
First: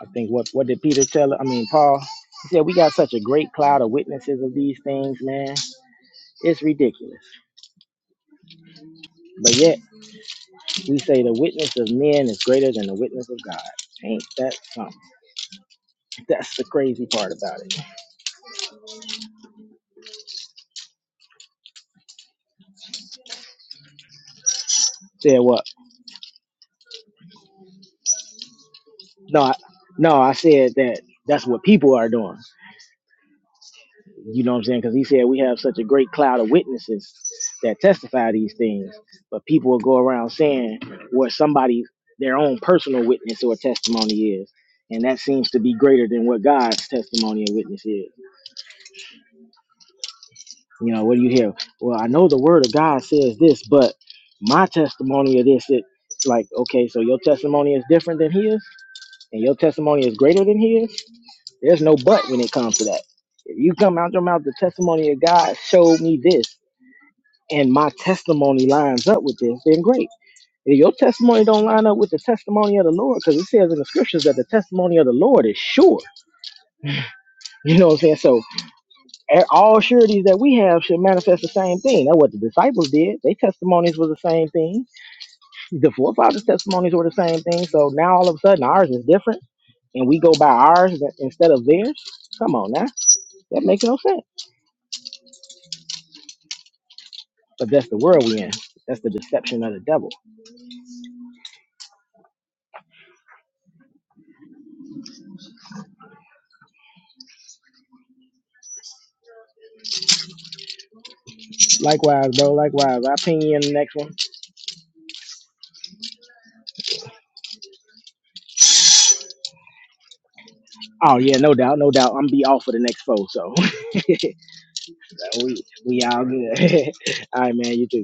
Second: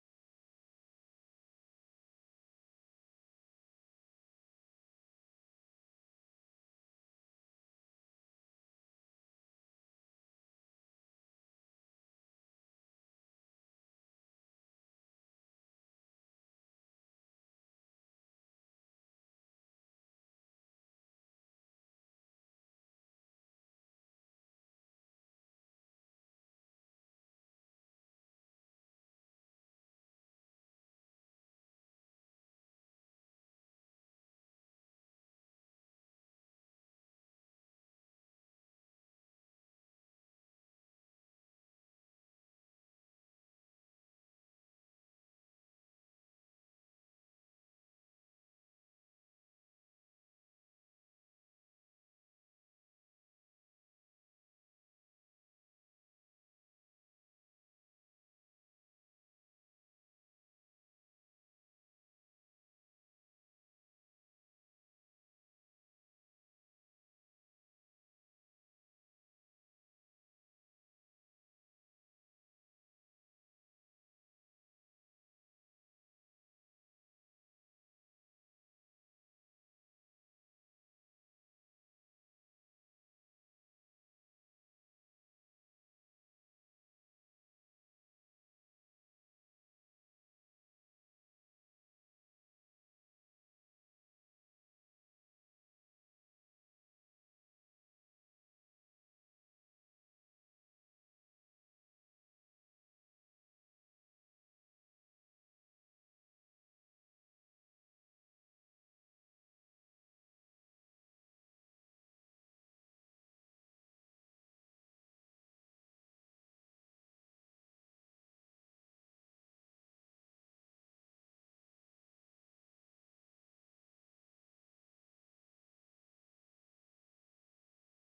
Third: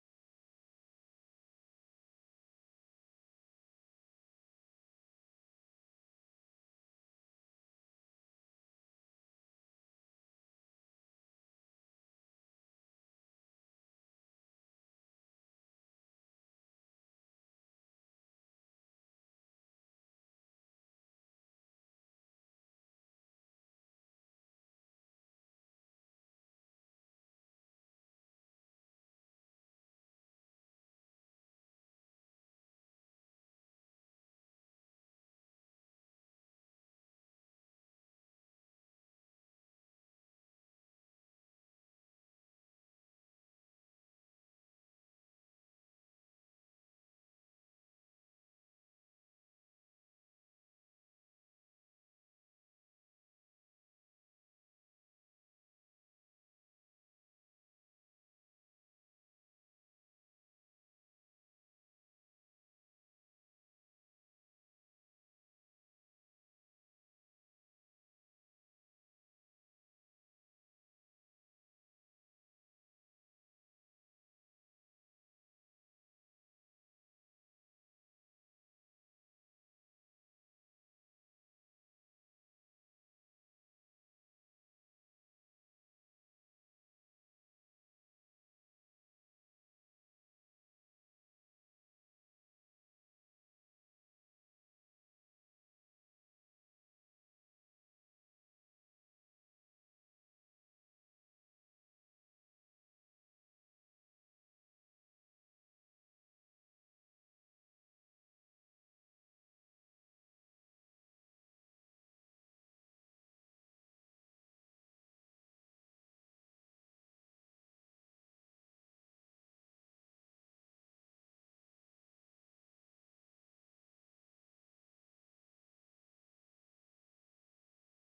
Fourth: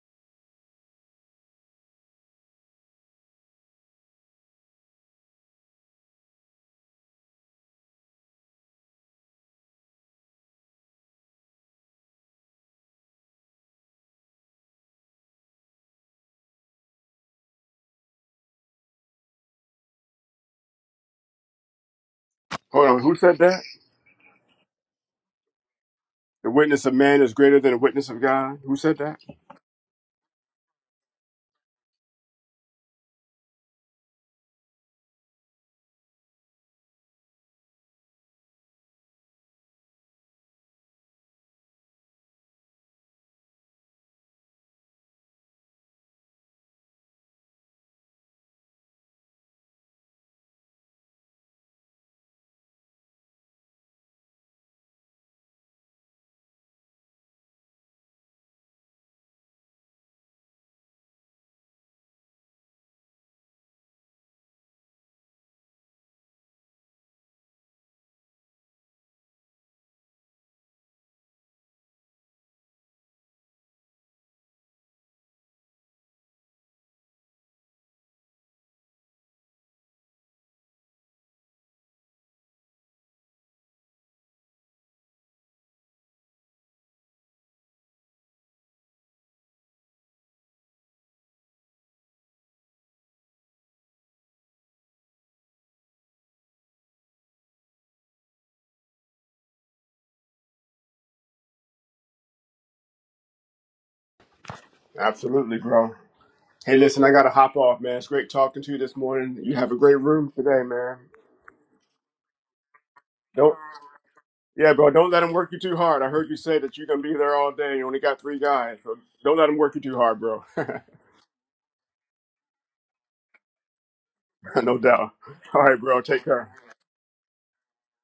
Speaker 2: I think what what did Peter tell? I mean Paul. He said we got such a great cloud of witnesses of these things, man. It's ridiculous. But yet we say the witness of men is greater than the witness of God. Ain't that something? That's the crazy part about it.
Speaker 4: Hold on, who said that?
Speaker 2: Said what?
Speaker 4: The witness of man is greater than the witness of God. Who said that?
Speaker 2: No, I, no, I said that that's what people are doing. You know what I'm saying? Because he said we have such a great cloud of witnesses that testify these things, but people will go around saying what somebody their own personal witness or testimony is. And that seems to be greater than what God's testimony and witness is. You know, what do you hear? Well, I know the word of God says this, but my testimony of this, it, like, okay, so your testimony is different than his, and your testimony is greater than his There's no but when it comes to that. If you come out your mouth, the testimony of God showed me this, and my testimony lines up with this, then great. If your testimony don't line up with the testimony of the Lord, because it says in the scriptures that the testimony of the Lord is sure. You know what I'm saying? So a- all sureties that we have should manifest the same thing. That's what the disciples did. Their testimonies were the same thing. The forefathers' testimonies were the same thing. So now all of a sudden ours is different, and we go by ours instead of theirs. Come on now, that makes no sense. But that's the world we in. That's the deception of the devil.
Speaker 4: Absolutely, bro. Hey, listen, I gotta hop off, man. It's great talking to you this morning. You have a great room today, man.
Speaker 2: Likewise, bro. Likewise. I'll ping you
Speaker 4: Don't,
Speaker 2: in the next one.
Speaker 4: yeah, bro. Don't let them work you too hard. I heard you say that you're gonna be there all day. You only got three guys, so don't let them work you too hard, bro.
Speaker 2: Oh yeah, no doubt, no doubt. I'm be off for the next four, so
Speaker 4: no doubt.
Speaker 2: we
Speaker 4: All right, bro.
Speaker 2: we all
Speaker 4: Take care.
Speaker 2: good. all right, man. You too.